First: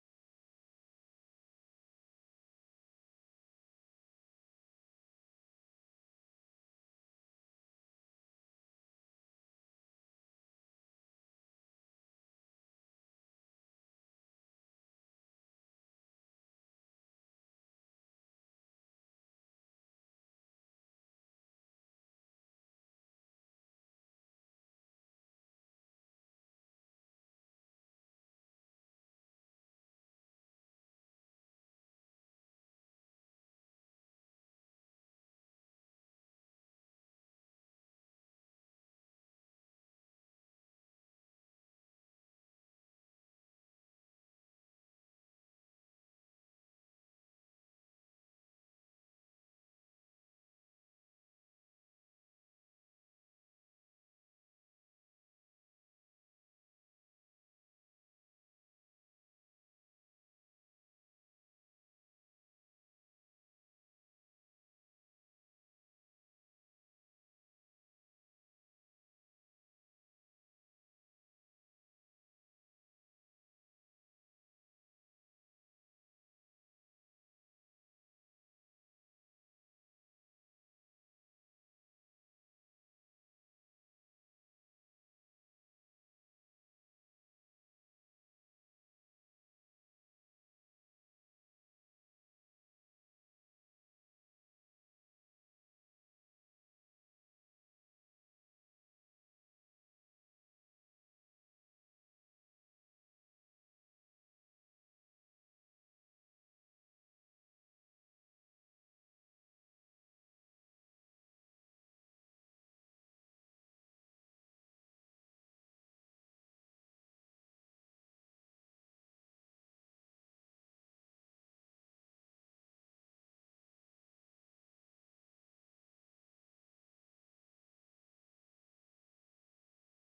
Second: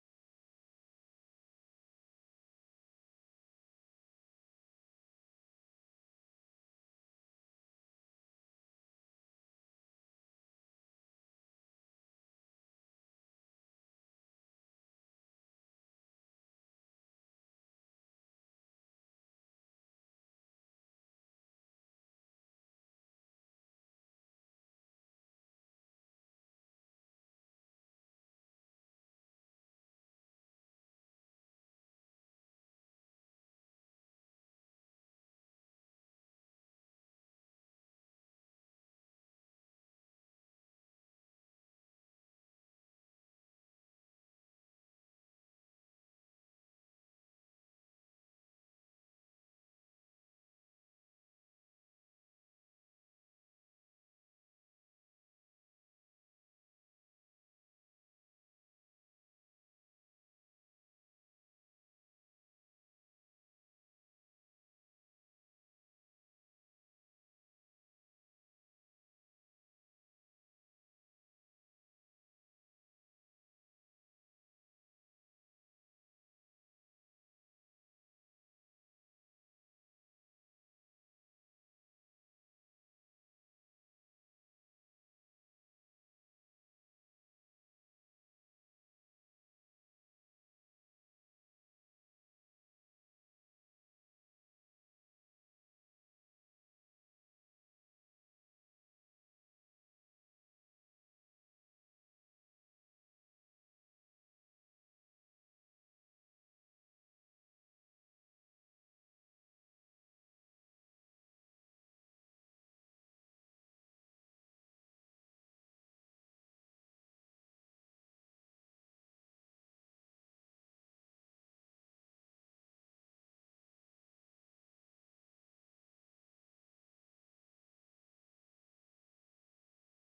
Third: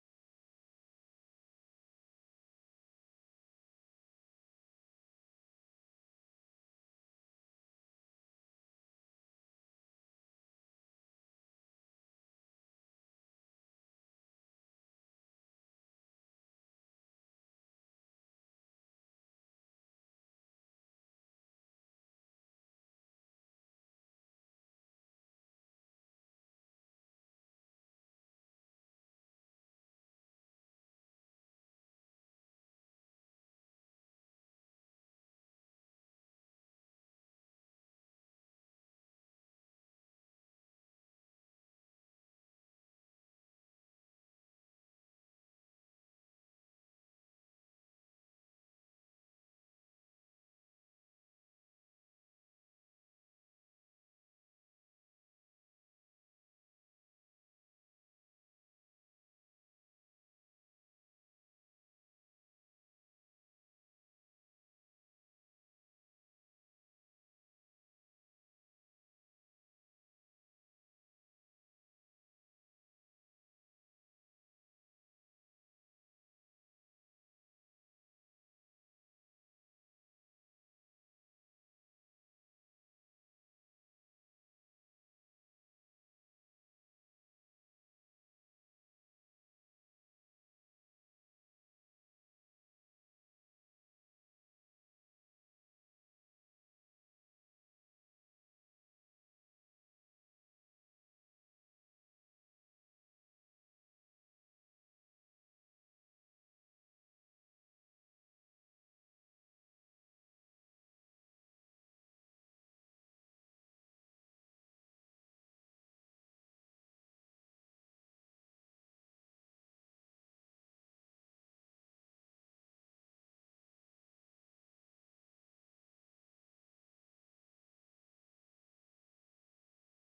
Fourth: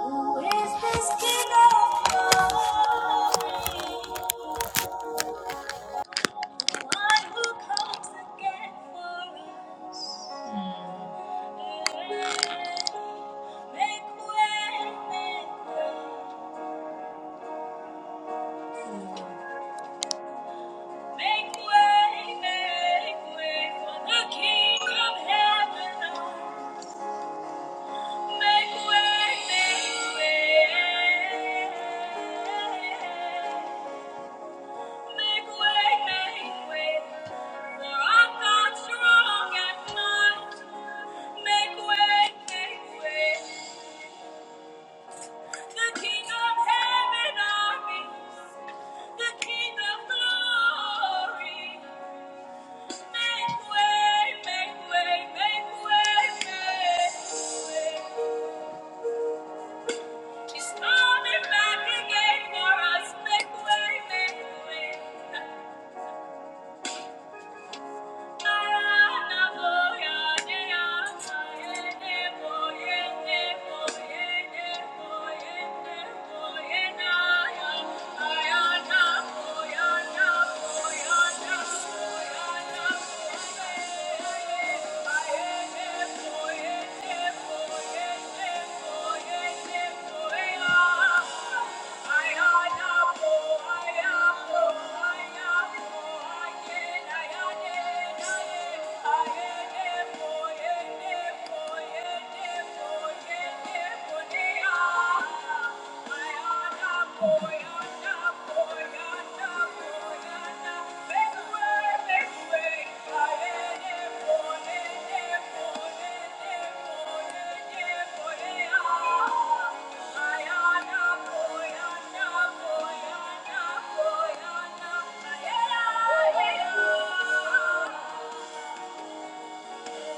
Who is this King of glory? One who comes again for us. Make way, make way. Make way, for the King of heaven. Make way, make way. make way for the King of Heaven. Make way, make way, for I'm not strong at Make way, make way, the King of Heaven armies, the King of Glory. Make way, make way, make way, make way. He's coming back again for us. Make way, make way. Yeah. Oh, Yeah. yeah.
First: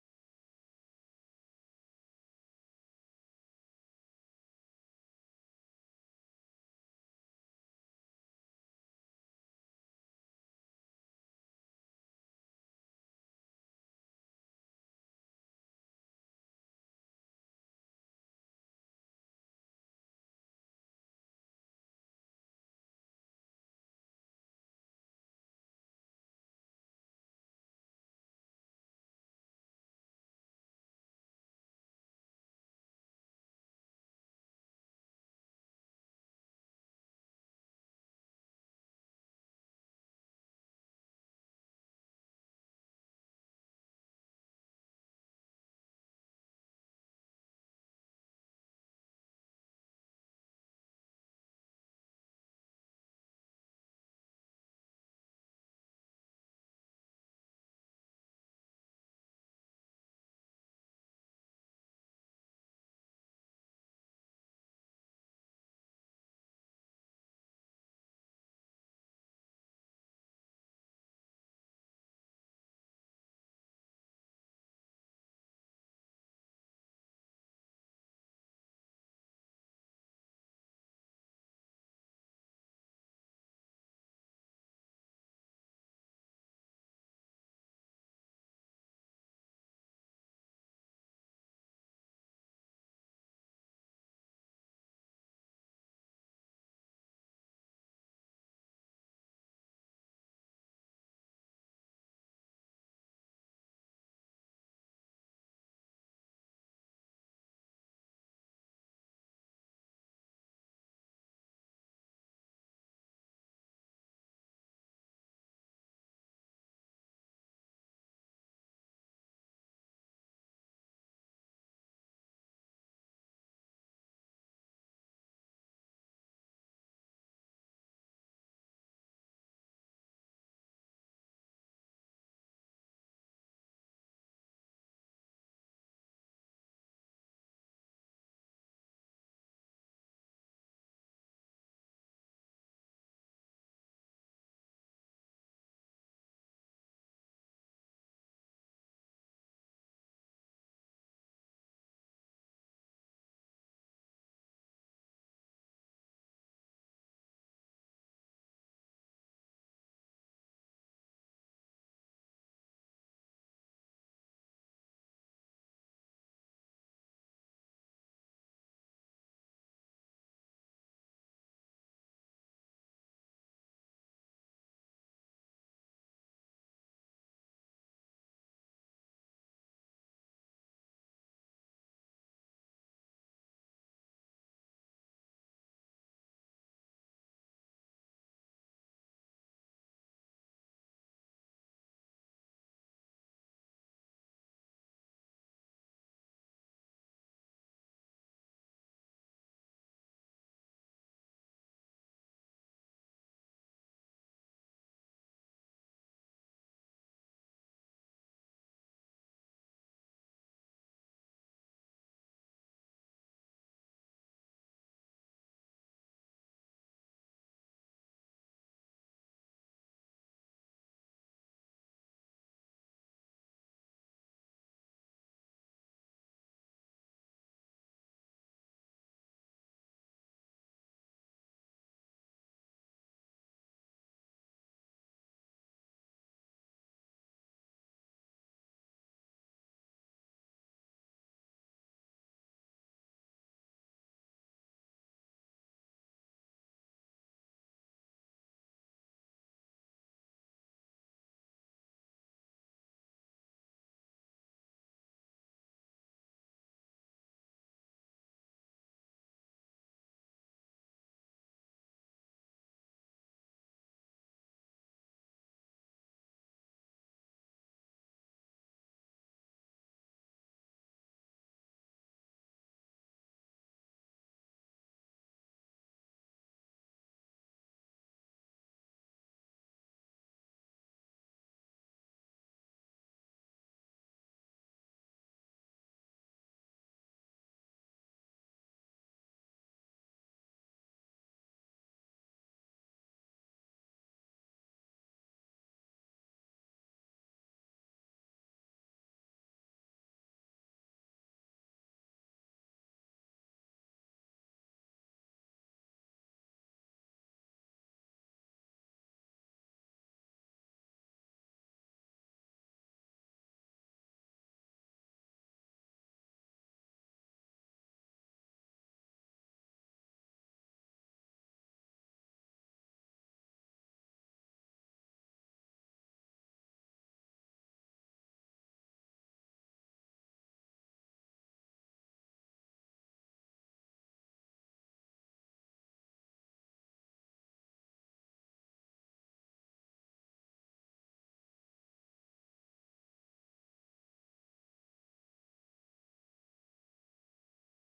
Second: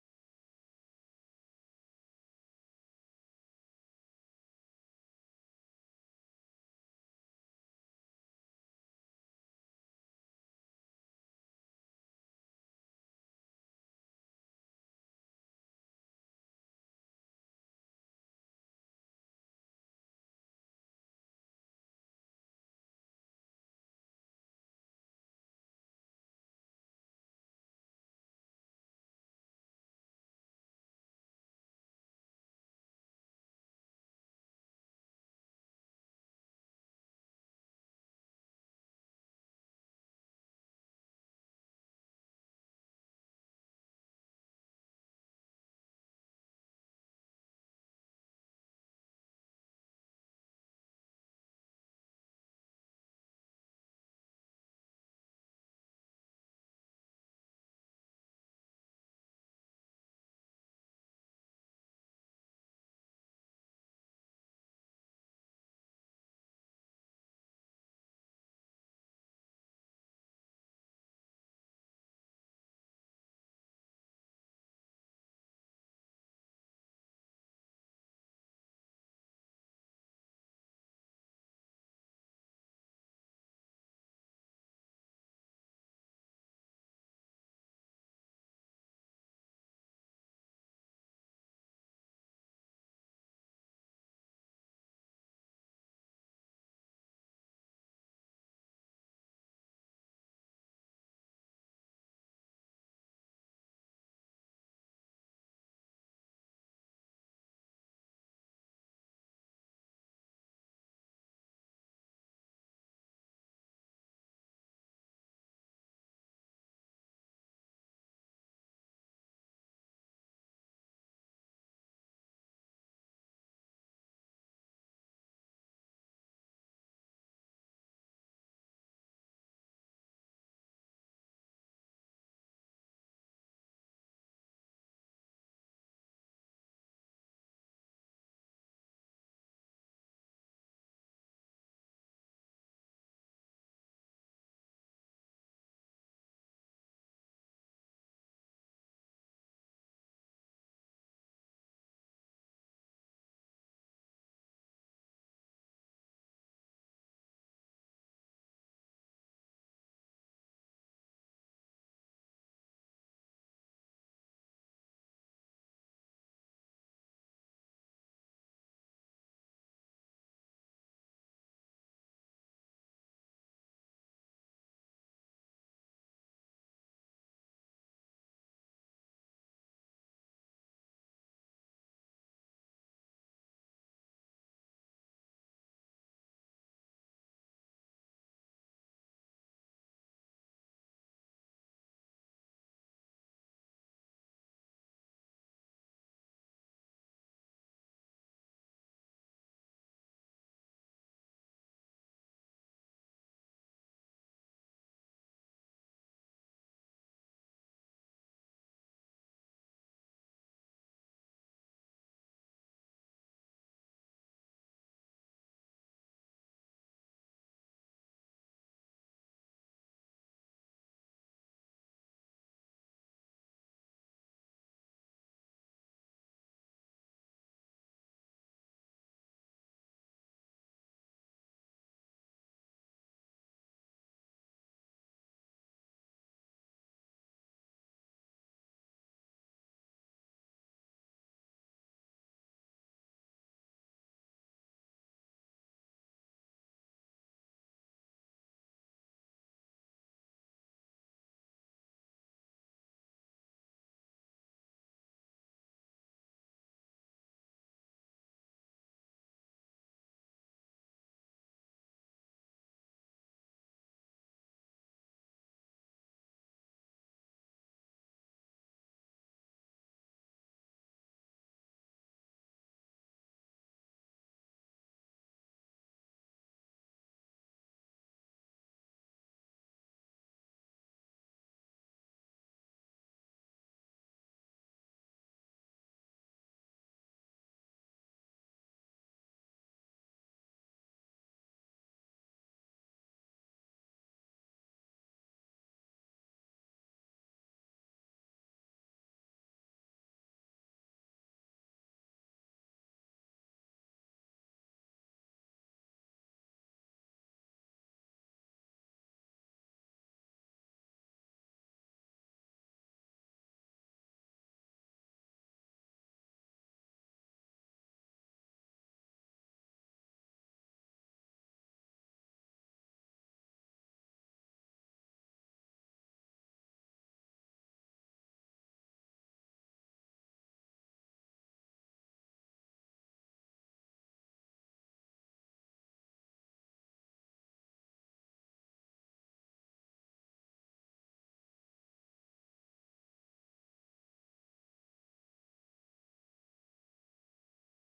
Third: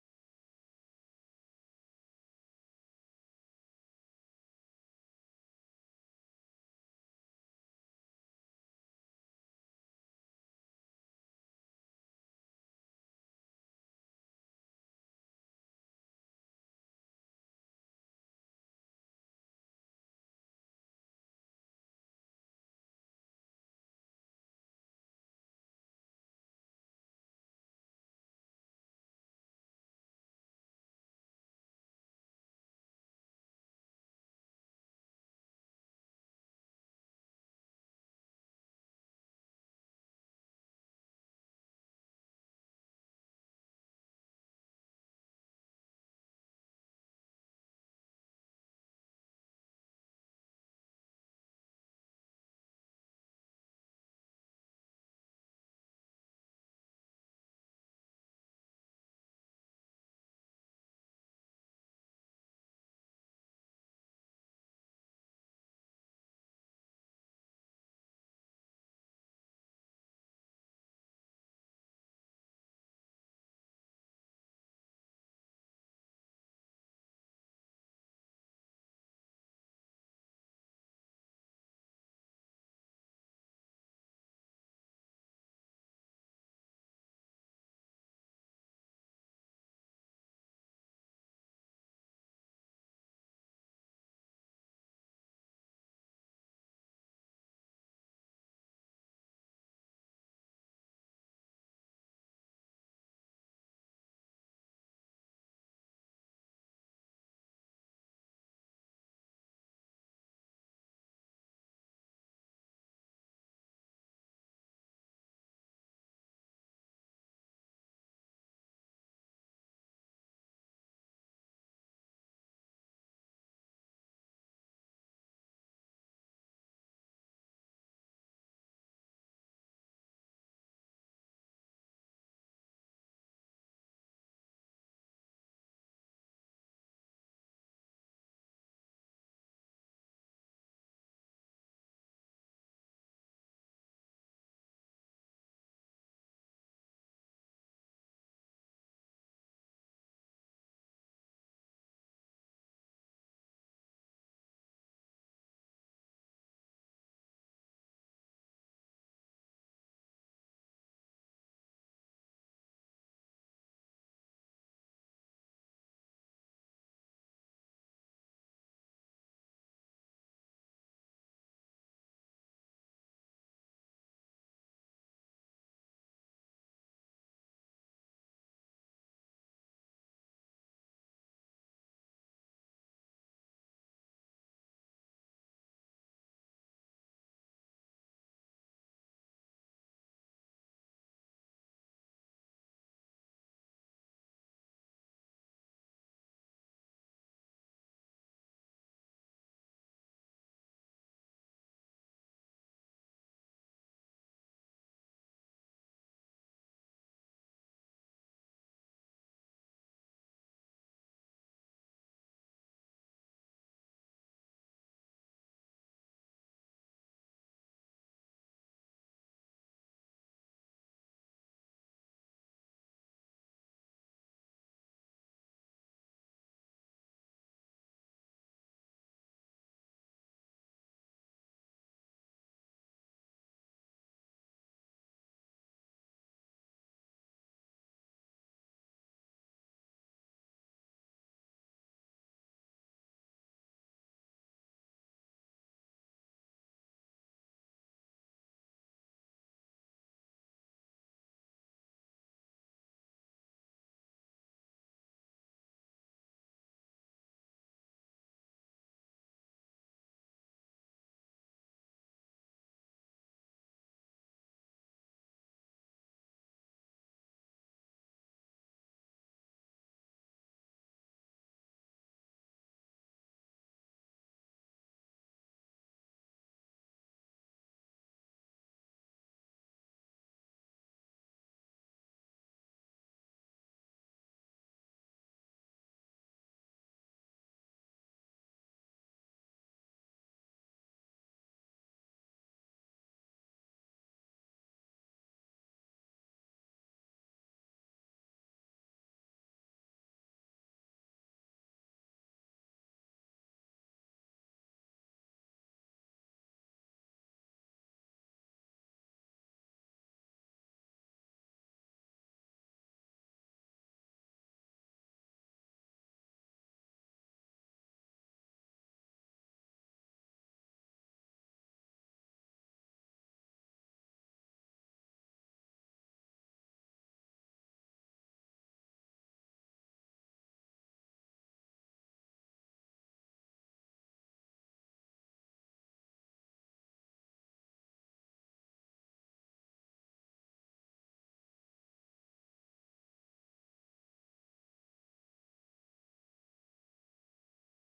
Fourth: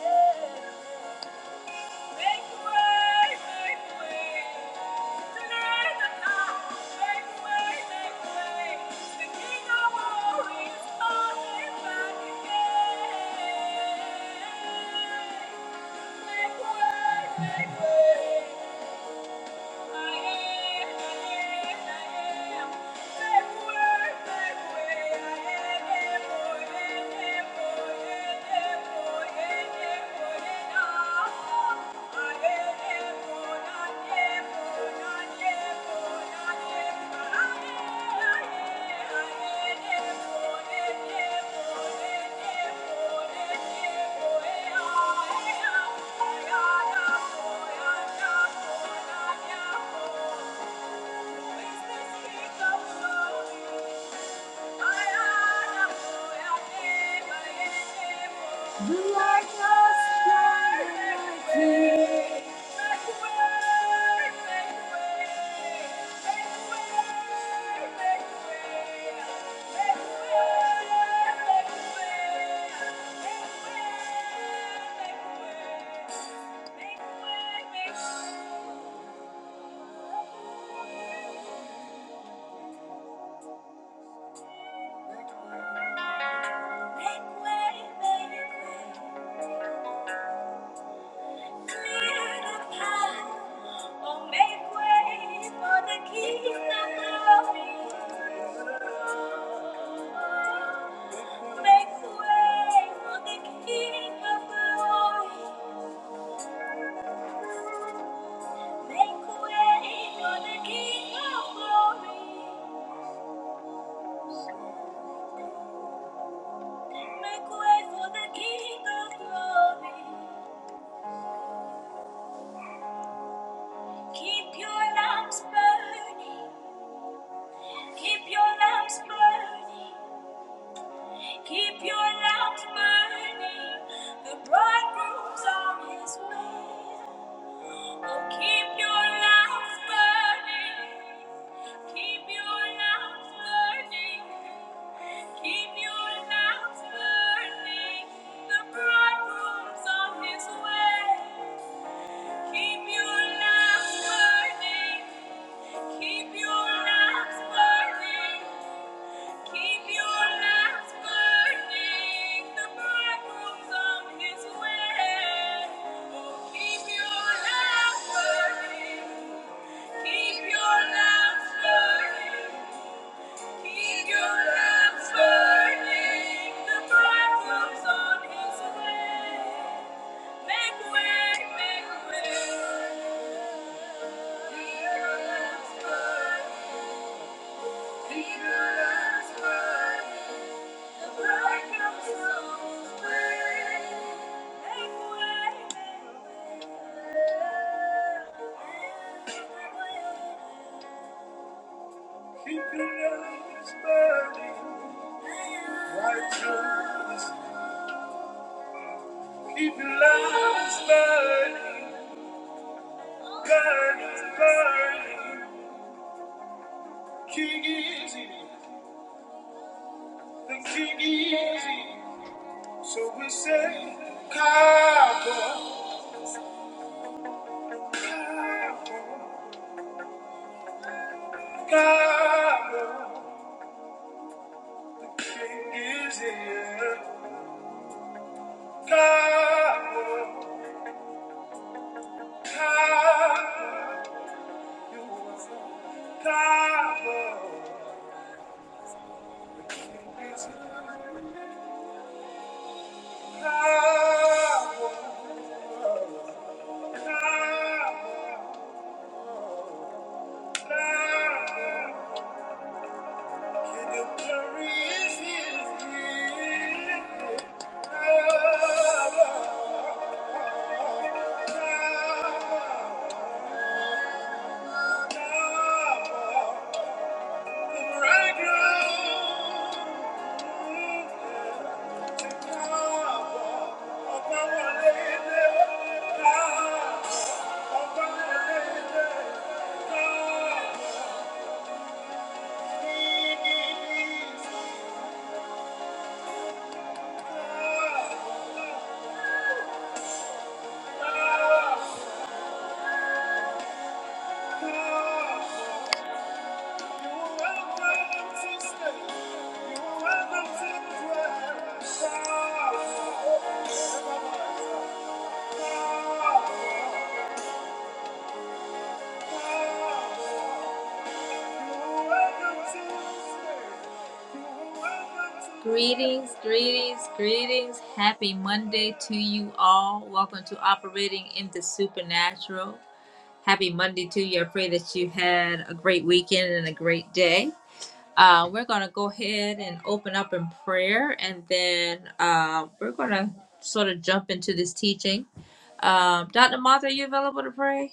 Yeah. Make way! I am, Thank you. Thank you. Make way, make way. Clear the path. Oh, make way for the kingdom glory. Make way for the King of glory. Make way for the King of glory. Make way for the King of glory. Keep your lamps burning. Keep your lamps burning. Keep your lamps burning. The bridegroom's on his way. Oh, keep your lamps burning. Keep your lamps burning. Keep your lamps burning. The bridegroom's on his way. Keep your lamps burning. Keep your lamps burning. Keep your lamps burning, the bridegroom's on his way. Oh, keep your lamps burning, keep your lamps burning, keep your lamps burning, the bridegroom's on his way. Make way, make way. Keep your lamps burning, keep your lamps burning. Keep your lights burning, righteous. Keep your lights burning, burning, burning. King is he, the King is he. So we say, Cowboy, Cowboy, Cowboy. Power. gonna Thank you. gonna welcome to dwell. Greetings, greetings, greetings. Happy Monday to you all. Welcome to Operating in the Supernatural. Happy Monday to you. I pray that you had a great weekend and a great day. Uh, we're going to go ahead and open up in prayer, and then uh, we're going to sort of jump into this teaching. Um, Dr. Martha, are you available to pray?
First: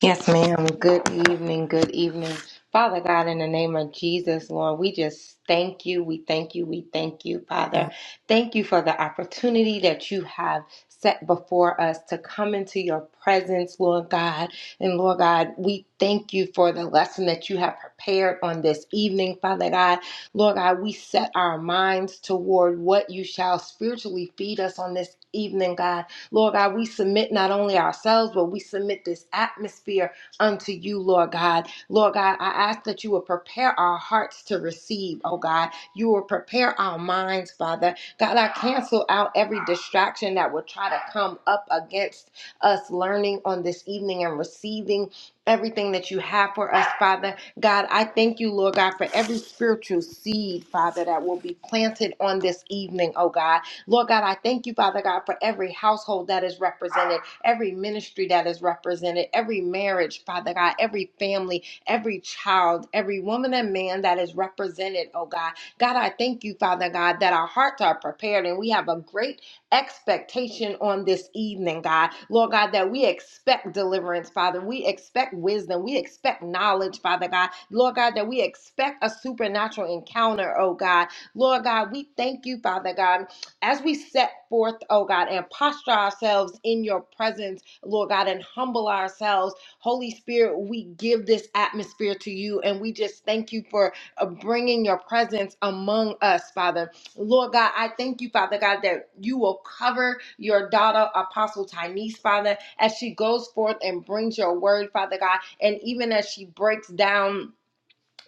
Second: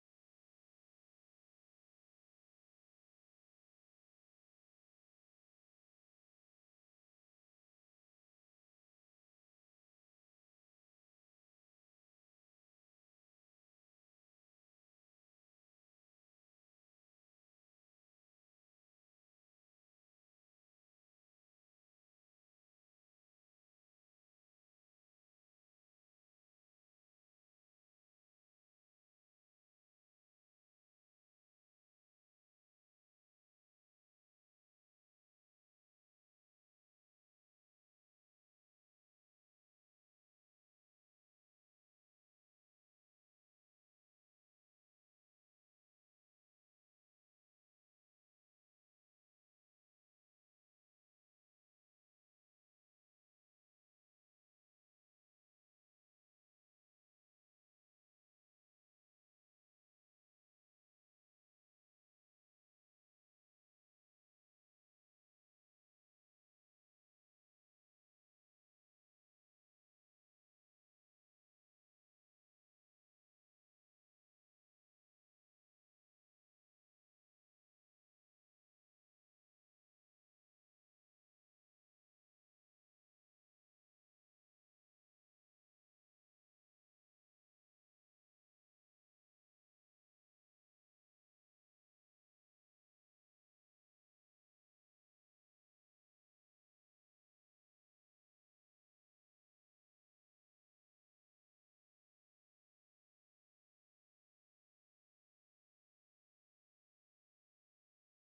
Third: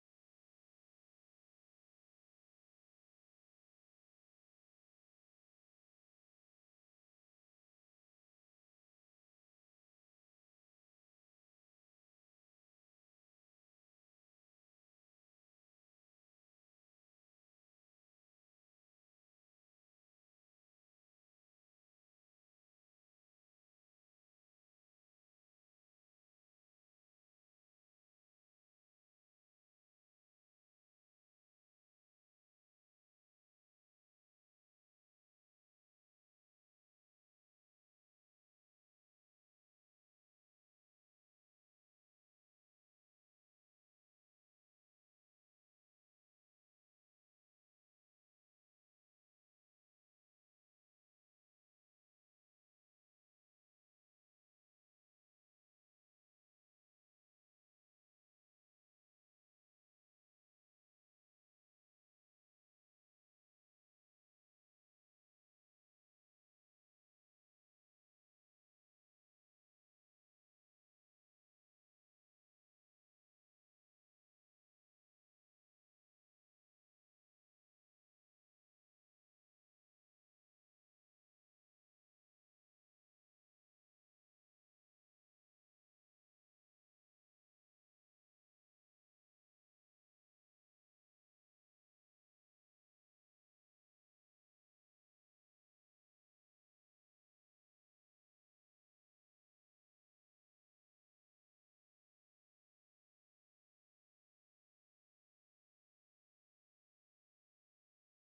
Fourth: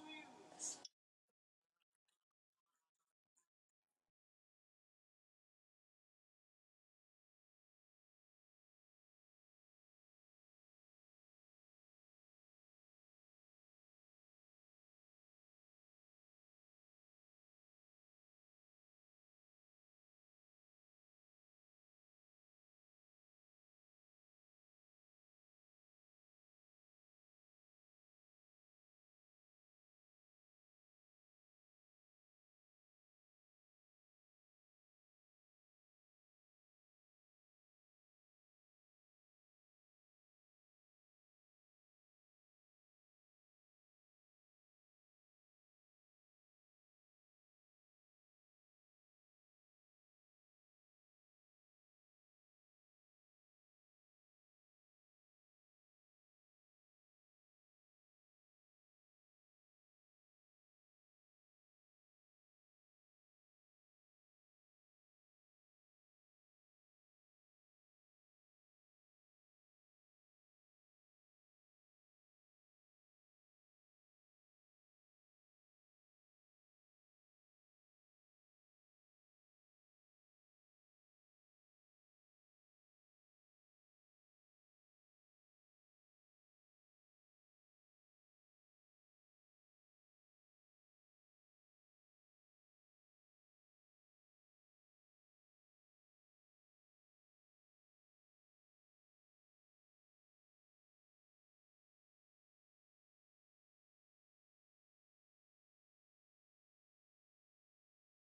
Yes, ma'am. Good evening. Good evening. Father God, in the name of Jesus, Lord, we just thank you. We thank you. We thank you, Father. Thank you for the opportunity that you have set before us to come into your presence, Lord God. And Lord God, we thank you for the lesson that you have prepared on this evening, Father God. Lord God, we set our minds toward what you shall spiritually feed us on this evening, God. Lord God, we submit not only ourselves, but we submit this atmosphere unto you, Lord God. Lord God, I ask that you will prepare our hearts to receive, oh God. You will prepare our minds, Father. God, I cancel out every distraction that will try to come up against us learning on this evening and receiving everything that you have for us, Father. God, I thank you, Lord God, for every spiritual seed, Father, that will be planted on this evening, oh God. Lord God, I thank you, Father God, for every household that is represented, every ministry that is represented, every marriage, Father God, every family, every child, every woman and man that is represented, oh God. God, I thank you, Father God, that our hearts are prepared and we have a great expectation on this evening, God. Lord God, that we expect deliverance, Father. We expect wisdom. We expect knowledge, Father God. Lord God, that we expect a supernatural encounter, oh God. Lord God, we thank you, Father God as we set forth, oh God, and posture ourselves in your presence, Lord God, and humble ourselves, Holy Spirit, we give this atmosphere to you and we just thank you for uh, bringing your presence among us, Father. Lord God, I thank you, Father God, that you will cover your daughter, Apostle Tynese, Father, as she goes forth and brings your word, Father God, and even as she breaks down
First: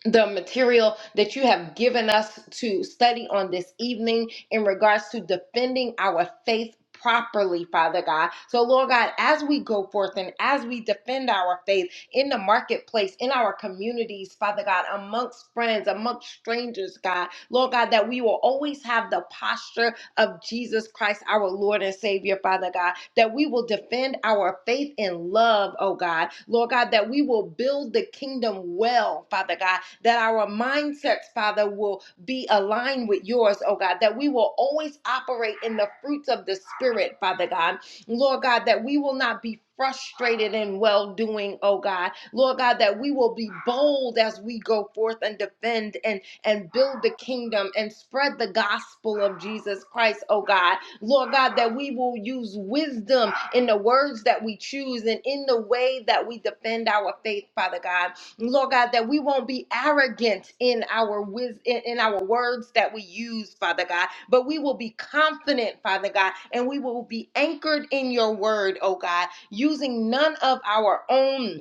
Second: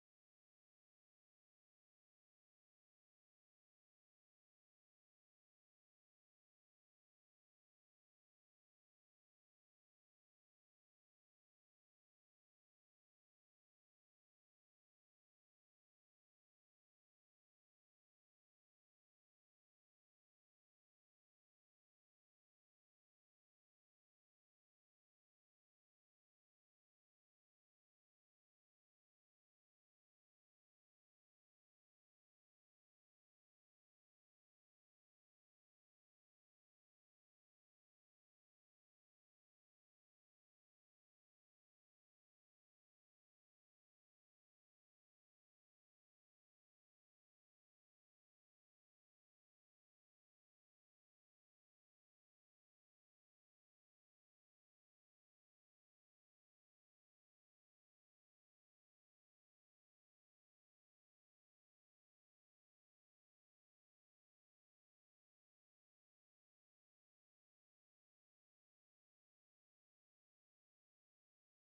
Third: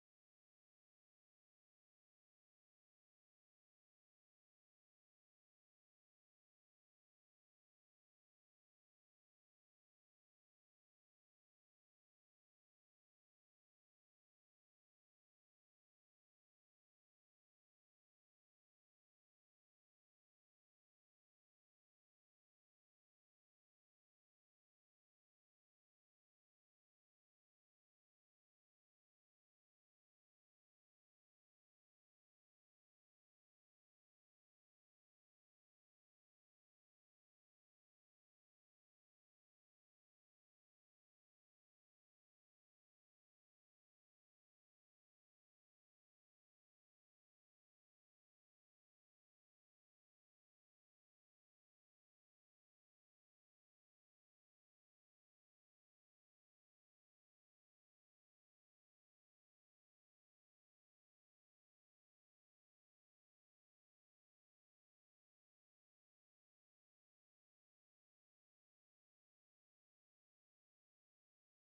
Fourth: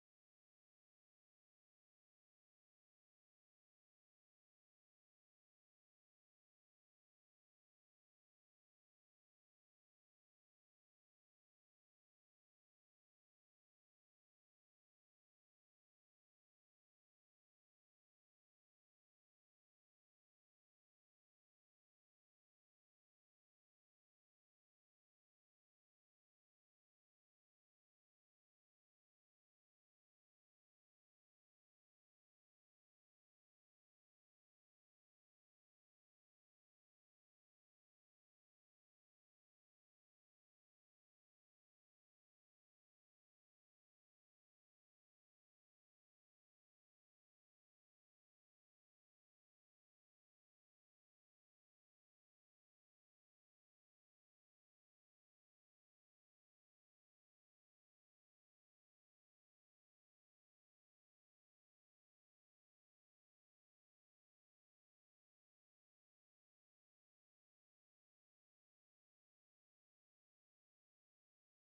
the material that you have given us to study on this evening in regards to defending our faith properly, Father God. So, Lord God, as we go forth and as we defend our faith in the marketplace, in our communities, Father God, amongst friends, amongst strangers, God, Lord God, that we will always have the posture of Jesus Christ, our Lord and Savior, Father God, that we will defend our faith in love, oh God, Lord God, that we will build the kingdom well, Father God, that our mindsets, Father, will be aligned with yours, oh God, that we will always operate in the fruits of the Spirit, Father God. Lord God, that we will not be frustrated in well doing, oh God. Lord God, that we will be bold as we go forth and defend and, and build the kingdom and spread the gospel of Jesus Christ, oh God. Lord God, that we will use wisdom in the words that we choose and in the way that we defend our faith, Father God. Lord God, that we won't be arrogant in our wis- in in our words that we use, Father God, but we will be confident, Father God, and we will be anchored in your word, oh God, using none of our own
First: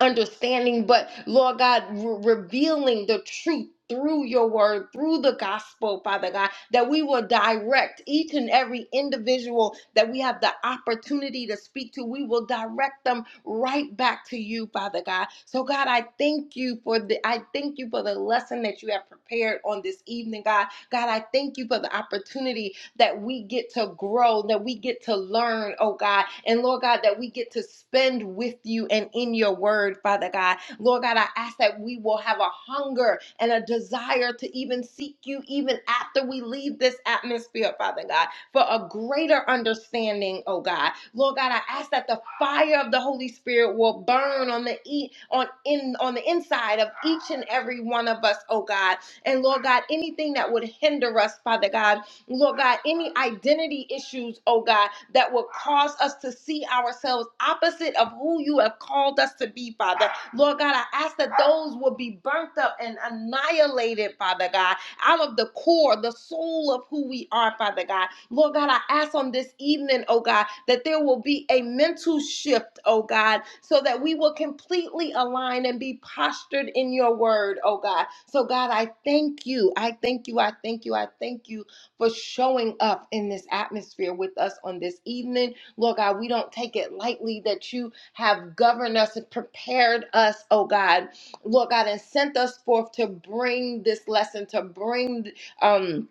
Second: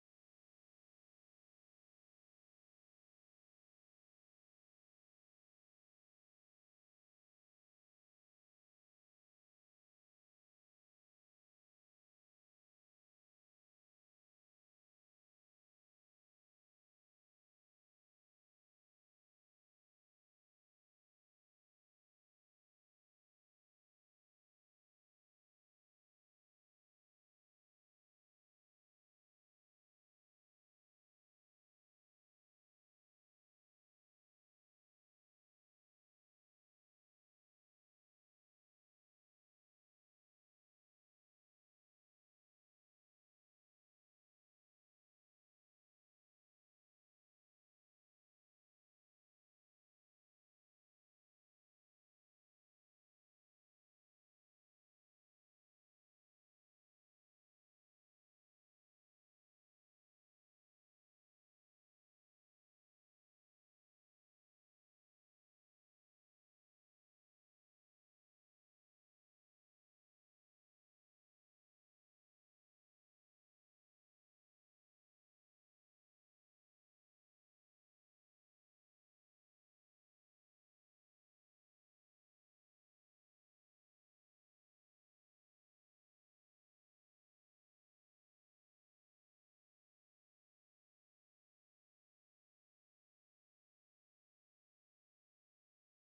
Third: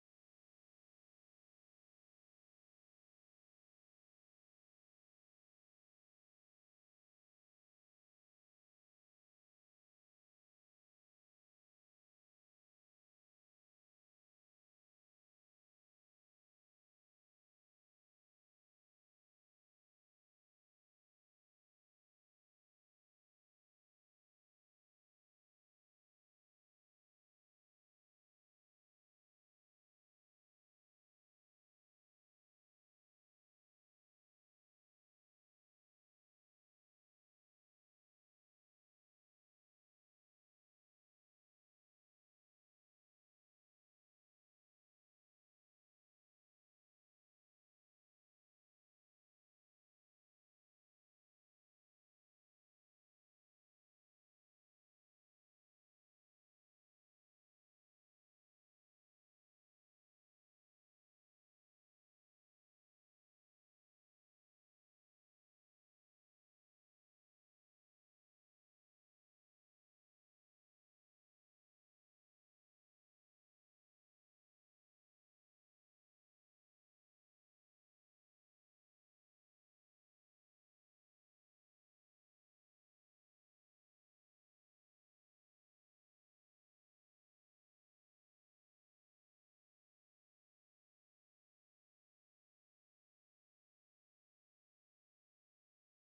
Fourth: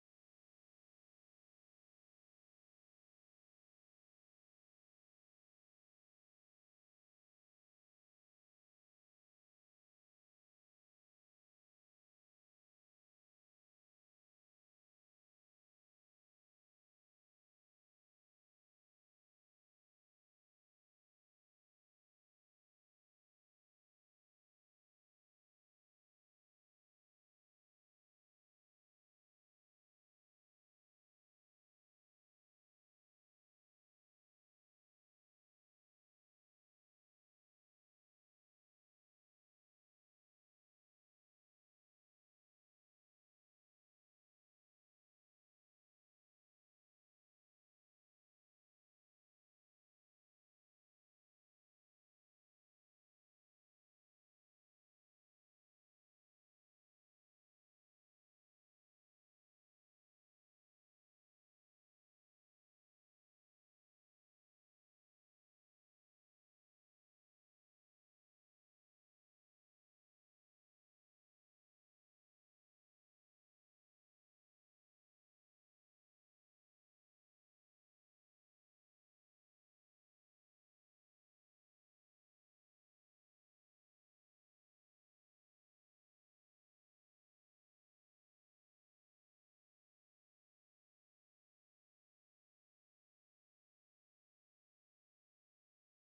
understanding, but Lord God, re- revealing the truth through your word, through the gospel, Father God, that we will direct each and every individual that we have the opportunity to speak to. We will direct them right back to you, Father God. So God, I thank you for the I thank you for the lesson that you have prepared on this evening, God. God, I thank you for the opportunity that we get to grow, that we get to learn, oh God. And Lord God, that we get to spend with you and in your word, Father God. Lord God, I ask that we will have a hunger and a desire to even seek you, even after we leave this atmosphere, Father God, for a greater understanding, oh God. Lord God, I ask that the fire of the Holy Spirit will burn on the e- on in on the inside of each and every one of us, oh God. And Lord God, anything that would hinder us, Father God, Lord God, any identity issues, oh God, that will cause us to see ourselves opposite of who you have called us to be, Father. Lord God, I ask that those will be burnt up and annihilated, Father God, out of the core, the soul of who we are, Father God. Lord God, I ask on this evening, oh God, that there will be a mental shift, oh God, so that we will completely align and be postured in your word, oh God. So, God, I thank you. I thank you. I thank you. I thank you for showing up in this atmosphere with us on this evening. Lord God, we don't take it lightly that you have governed us and prepared us, oh God, Lord God, and sent us forth to bring this lesson, to bring, um,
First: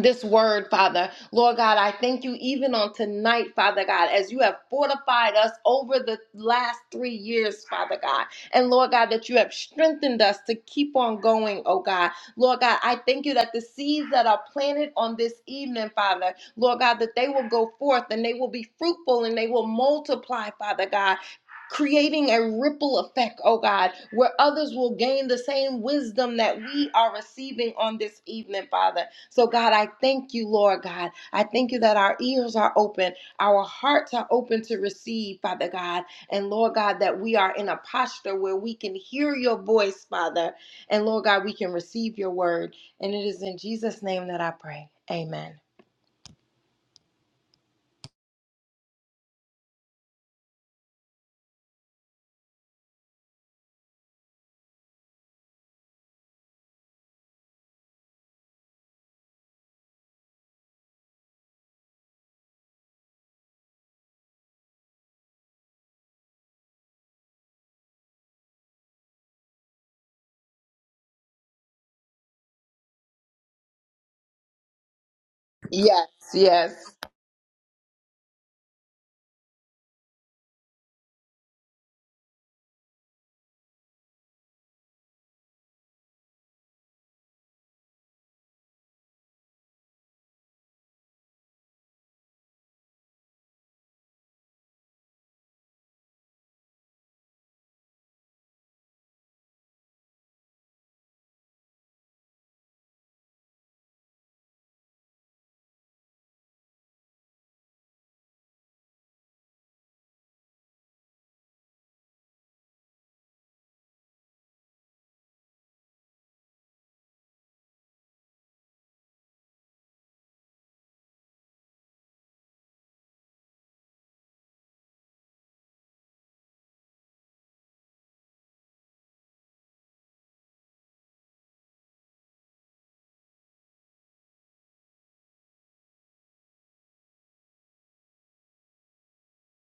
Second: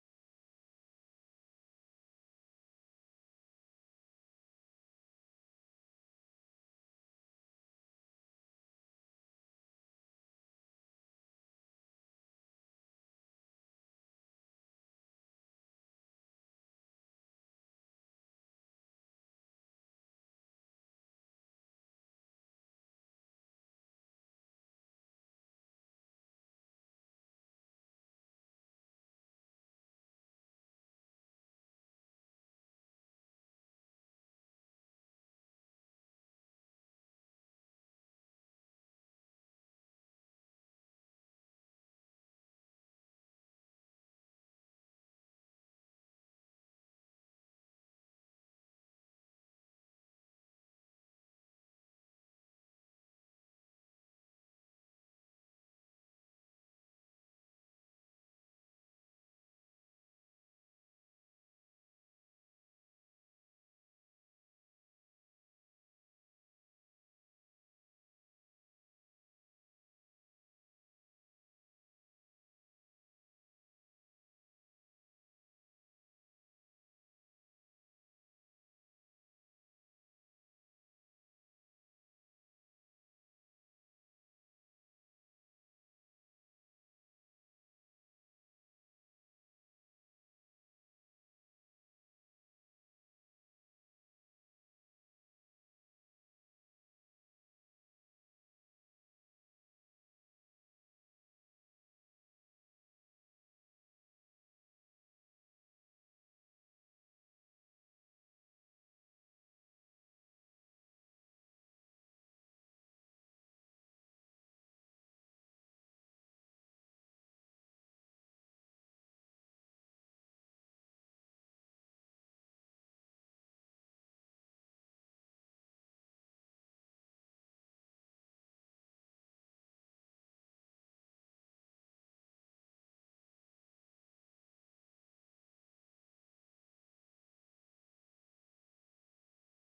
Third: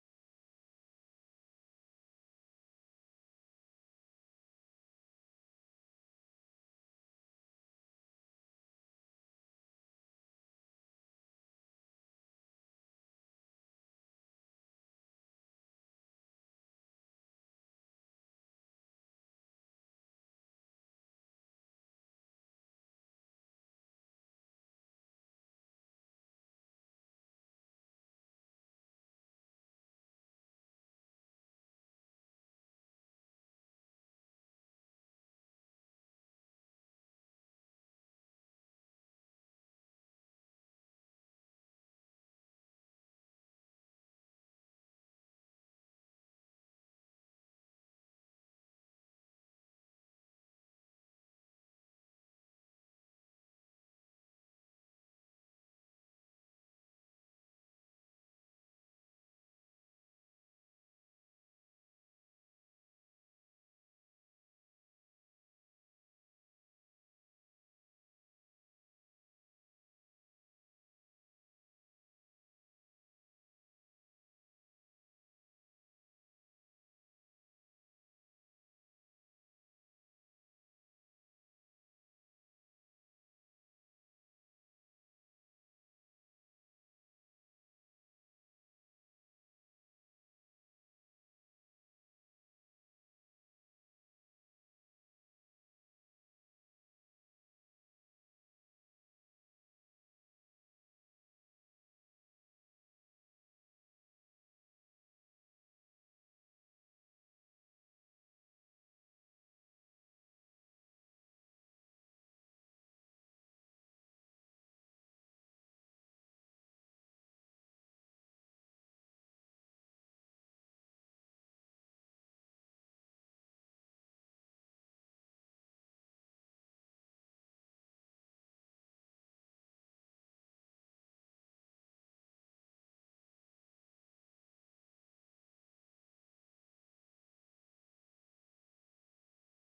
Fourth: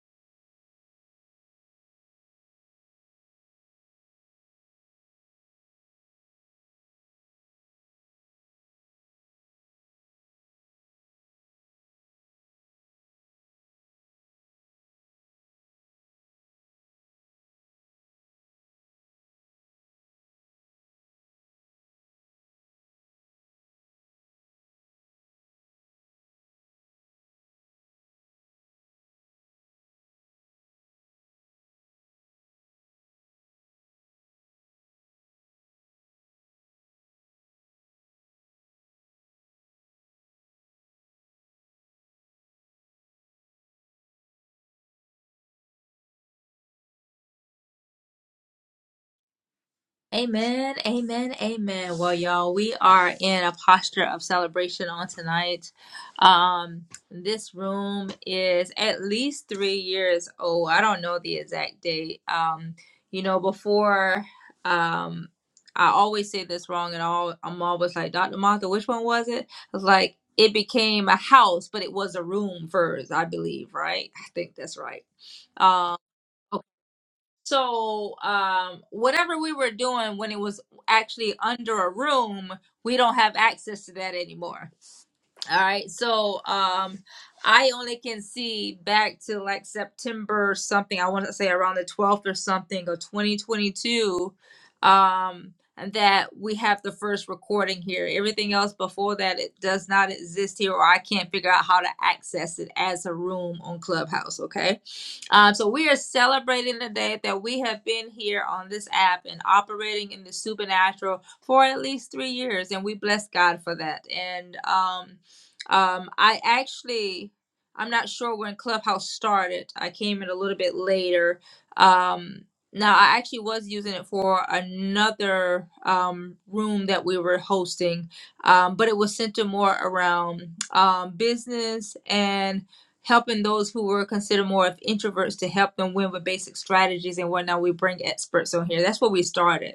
this word, Father. Lord God, I thank you even on tonight, Father God, as you have fortified us over the last three years, Father God. And Lord God, that you have strengthened us to keep on going, oh God. Lord God, I thank you that the seeds that are planted on this evening, Father, Lord God, that they will go forth and they will be fruitful and they will multiply, Father God creating a ripple effect, oh God, where others will gain the same wisdom that we are receiving on this evening, Father. So, God, I thank you, Lord God. I thank you that our ears are open, our hearts are open to receive, Father God. And, Lord God, that we are in a posture where we can hear your voice, Father. And, Lord God, we can receive your word. And it is in Jesus' name that I pray. Amen. Amen, amen, amen. Well, y'all, we are in a posture of celebration on tonight. Um, this room is at least three years old. I don't know the exact date. Um, you know, before um I always say this wrong and all I'm always like, Dr. Martha, which one was it? I was like, it became a house, but it was a room first, I believe, right? I think that's right. Um Yes, yes. so, um, whatever we were doing when it was actually under a room, we don't have access to that anymore. All right. So um I only can see back to like September something. I want to say around the 12th or something of 2022 um and that we have the first recording here. Everything else before that it does not exist here or I can't figure out how to access it as a room on Clubhouse, okay? Um so we are celebrating the day that we have been here on this app and operating in the supernatural for at least 3 years and we bless God for that. And um um, I actually, I'm not sure when Clubhouse started. I came in a little bit later. Um, now, I actually was using it for another um, room that we were hosting, um, but it was centered more around um, business and helping those who were considered more of introverts to help them win with basic strategies and whatnot. We bring experts on here. That's where we started.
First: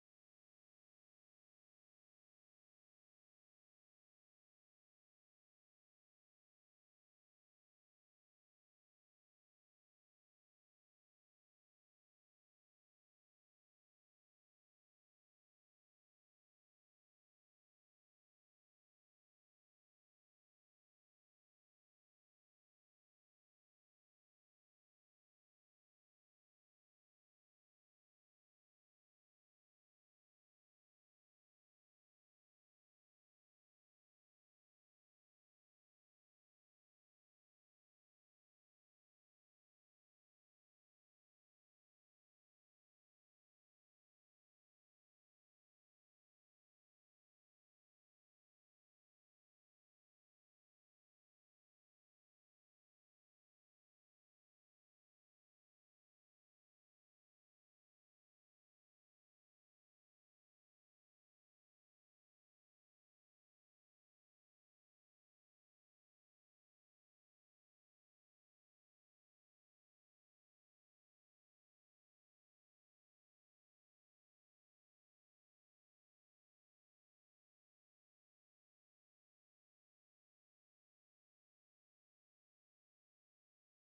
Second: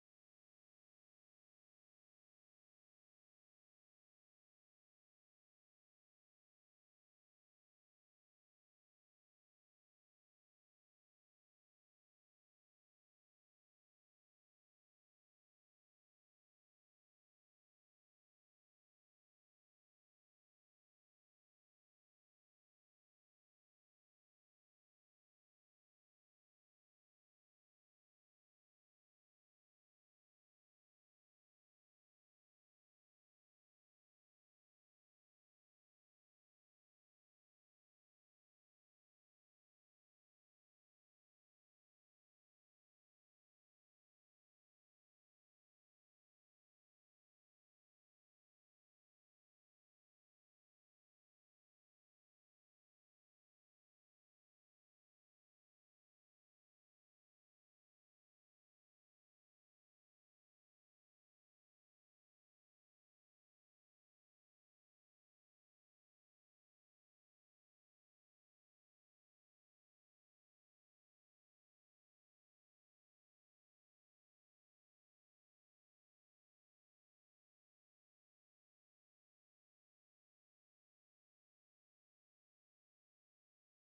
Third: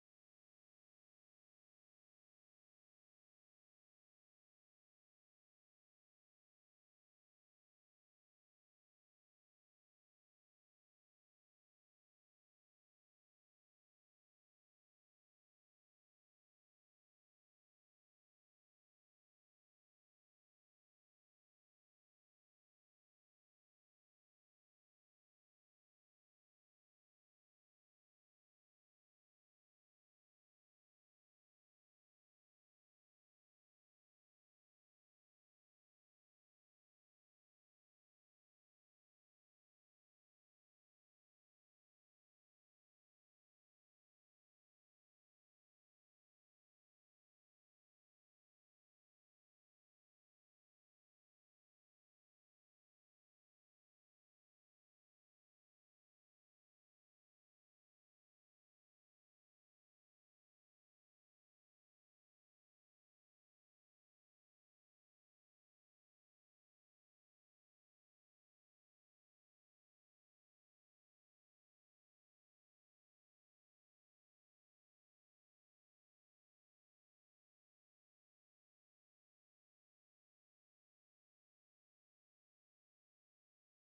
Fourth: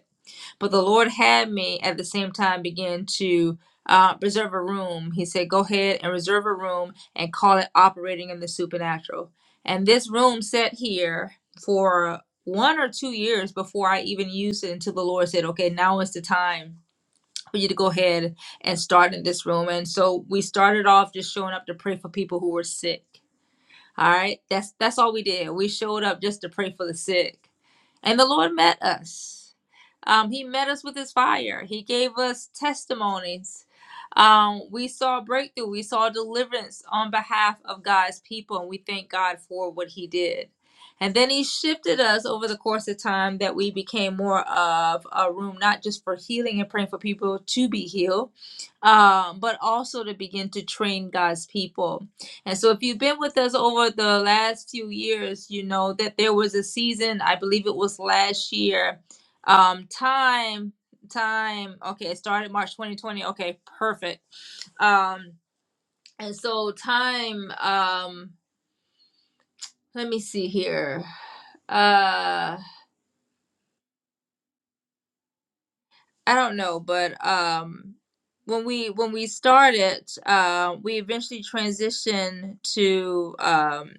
But the Lord had me at the same time begin to uh, reserve a room. He said, Go ahead and reserve a room and call it operating in the supernatural. And this room sat here for one or two years before I even used it until the Lord said, Okay, now is the time for you to go ahead and start in this room. And so we started off just showing up to pray for people who were sick. All right. That's that's all we did. We showed up just to pray for the sick. And the Lord met us. Um, he met us with his fire. He gave us testimonies. Um, we saw breakthrough. We saw deliverance on behalf of God's people, and we thank God for what he did. And then he shifted us over the course of time that we became more of a room, not just for healing and praying for people to be healed, um, but also to begin to train God's people. And so, if you've been with us over the last few years, you know that there was a season, I believe it was last year, um, time, time, okay, it started March 2020, okay, perfect. Um, and so, time, um, let me see here. Uh, I don't know, but um, when we when we started, uh, we eventually transitioned to um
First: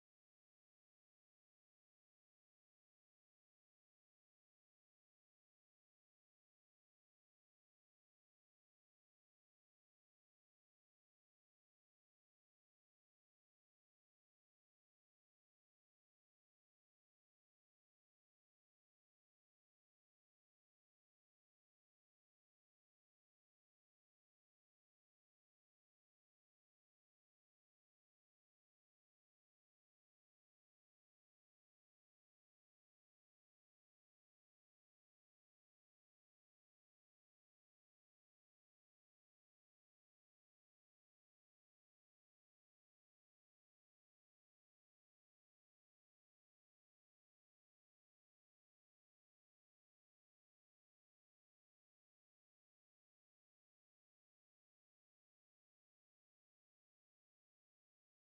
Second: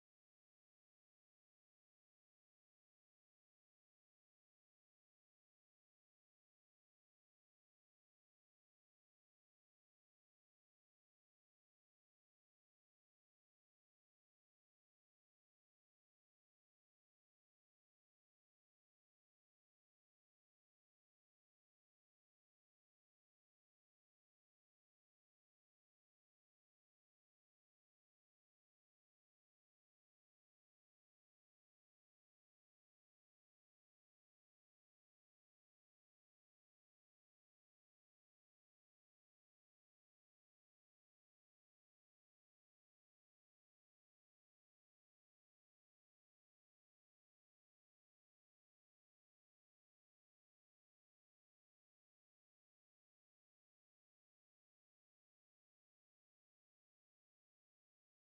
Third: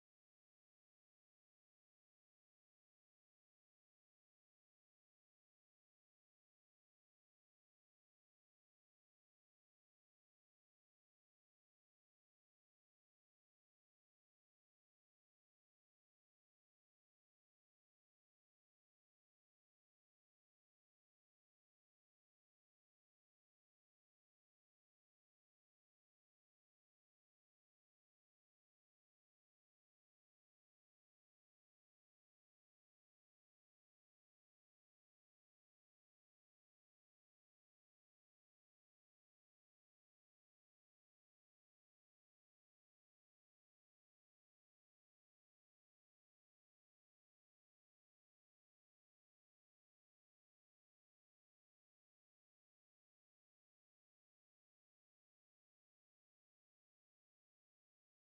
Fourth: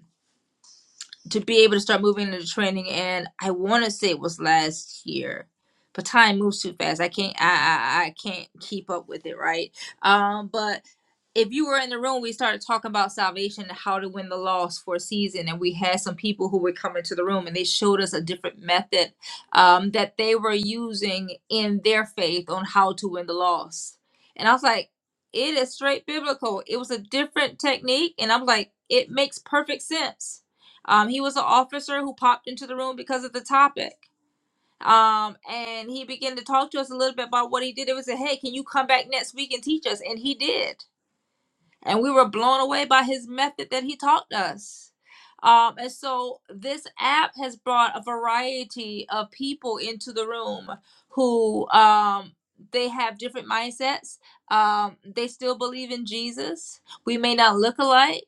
to be able to start moving into training and I want to say it was last year but time moves too fast I can't I, I I can't keep up with it right um but if you were in the room we started talking about salvation and how to win the loss for a season and we had some people who were coming to the room and they showed us a different method um that they were using in their faith on how to win the loss and I was like it is straight biblical it was a different technique and I'm like it makes perfect sense um, he was an officer who popped into the room because of the topic. Um, and he began to talk to us a little bit about what he did. It was a hey, can you come back next week and teach us? And he did and we were blown away by his method that he taught us. Um, and so this app has brought a variety of people into the room who um, they have different mindsets. Um, they still believe in Jesus. We may not look alike.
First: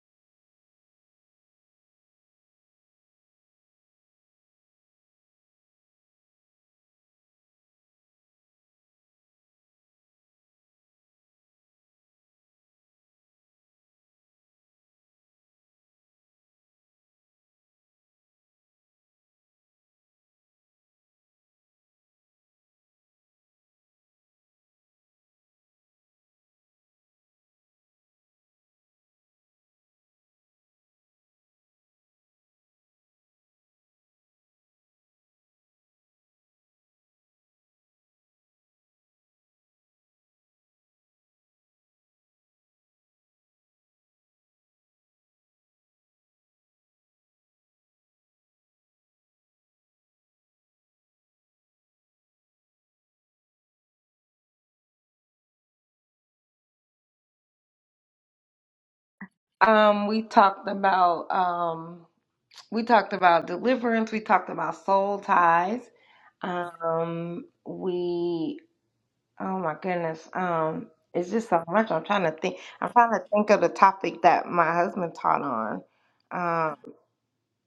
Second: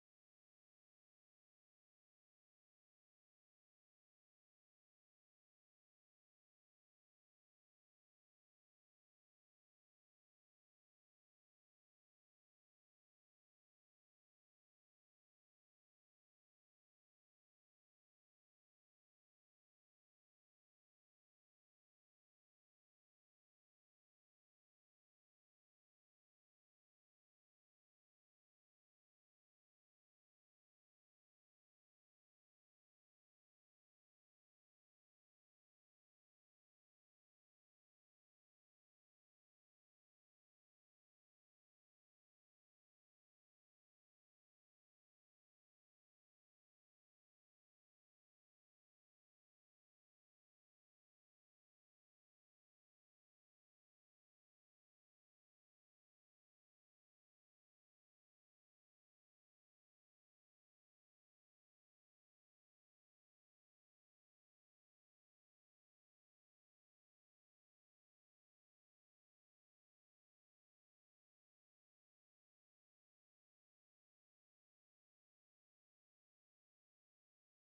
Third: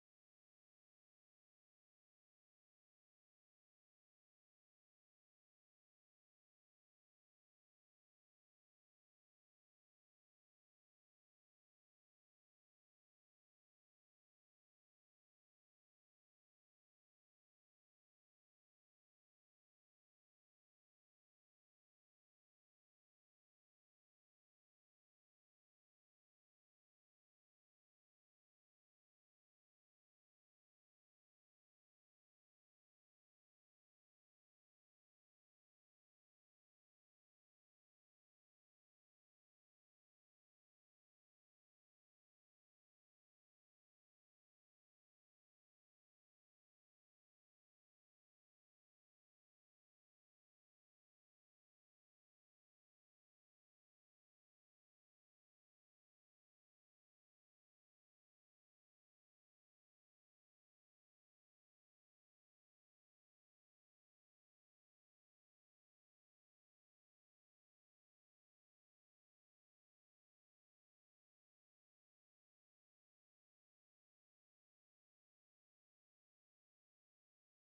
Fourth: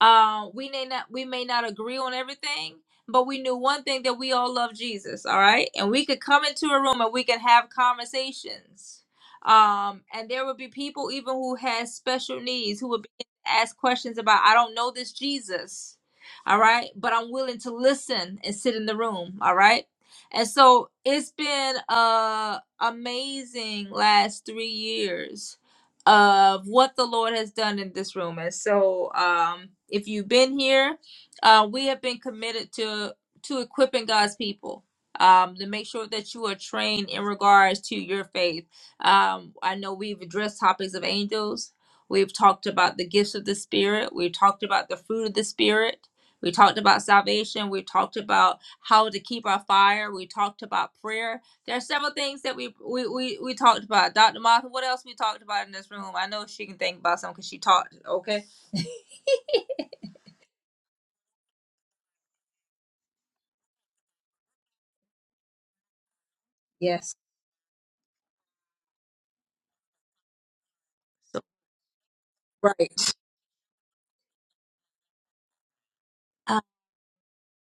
Uh, we may not we may not agree on everything, but we knew one thing that we all love Jesus. All right, and we could come into a room and we can have conversations um and there would be people even who had special needs who would be asked questions about i don't know this jesus all right but i'm willing to listen and sit in the room all right and so it's been uh amazing last three years of what the lord has done in this room and so um if you've been here uh we have been committed to to equipping god's people um to make sure that you are trained in regards to your faith um, I know we've addressed topics of angels. We've talked about the gifts of the Spirit. We've talked about the fruit of the Spirit. We talked about salvation. We talked about how to keep our fire. We talked about prayer. There are several things that we we, we, we talked about. Dr. Martha, what else we talked about in this room? I know she can think about some because she talked. Okay. Um, we talked about. Um, We talked about deliverance. We talked about soul ties. Yes. Um, we, oh my goodness, um, it's So, just so much. I'm trying to think. I'm Right. trying to think of the topic that my husband taught on. Uh, Um,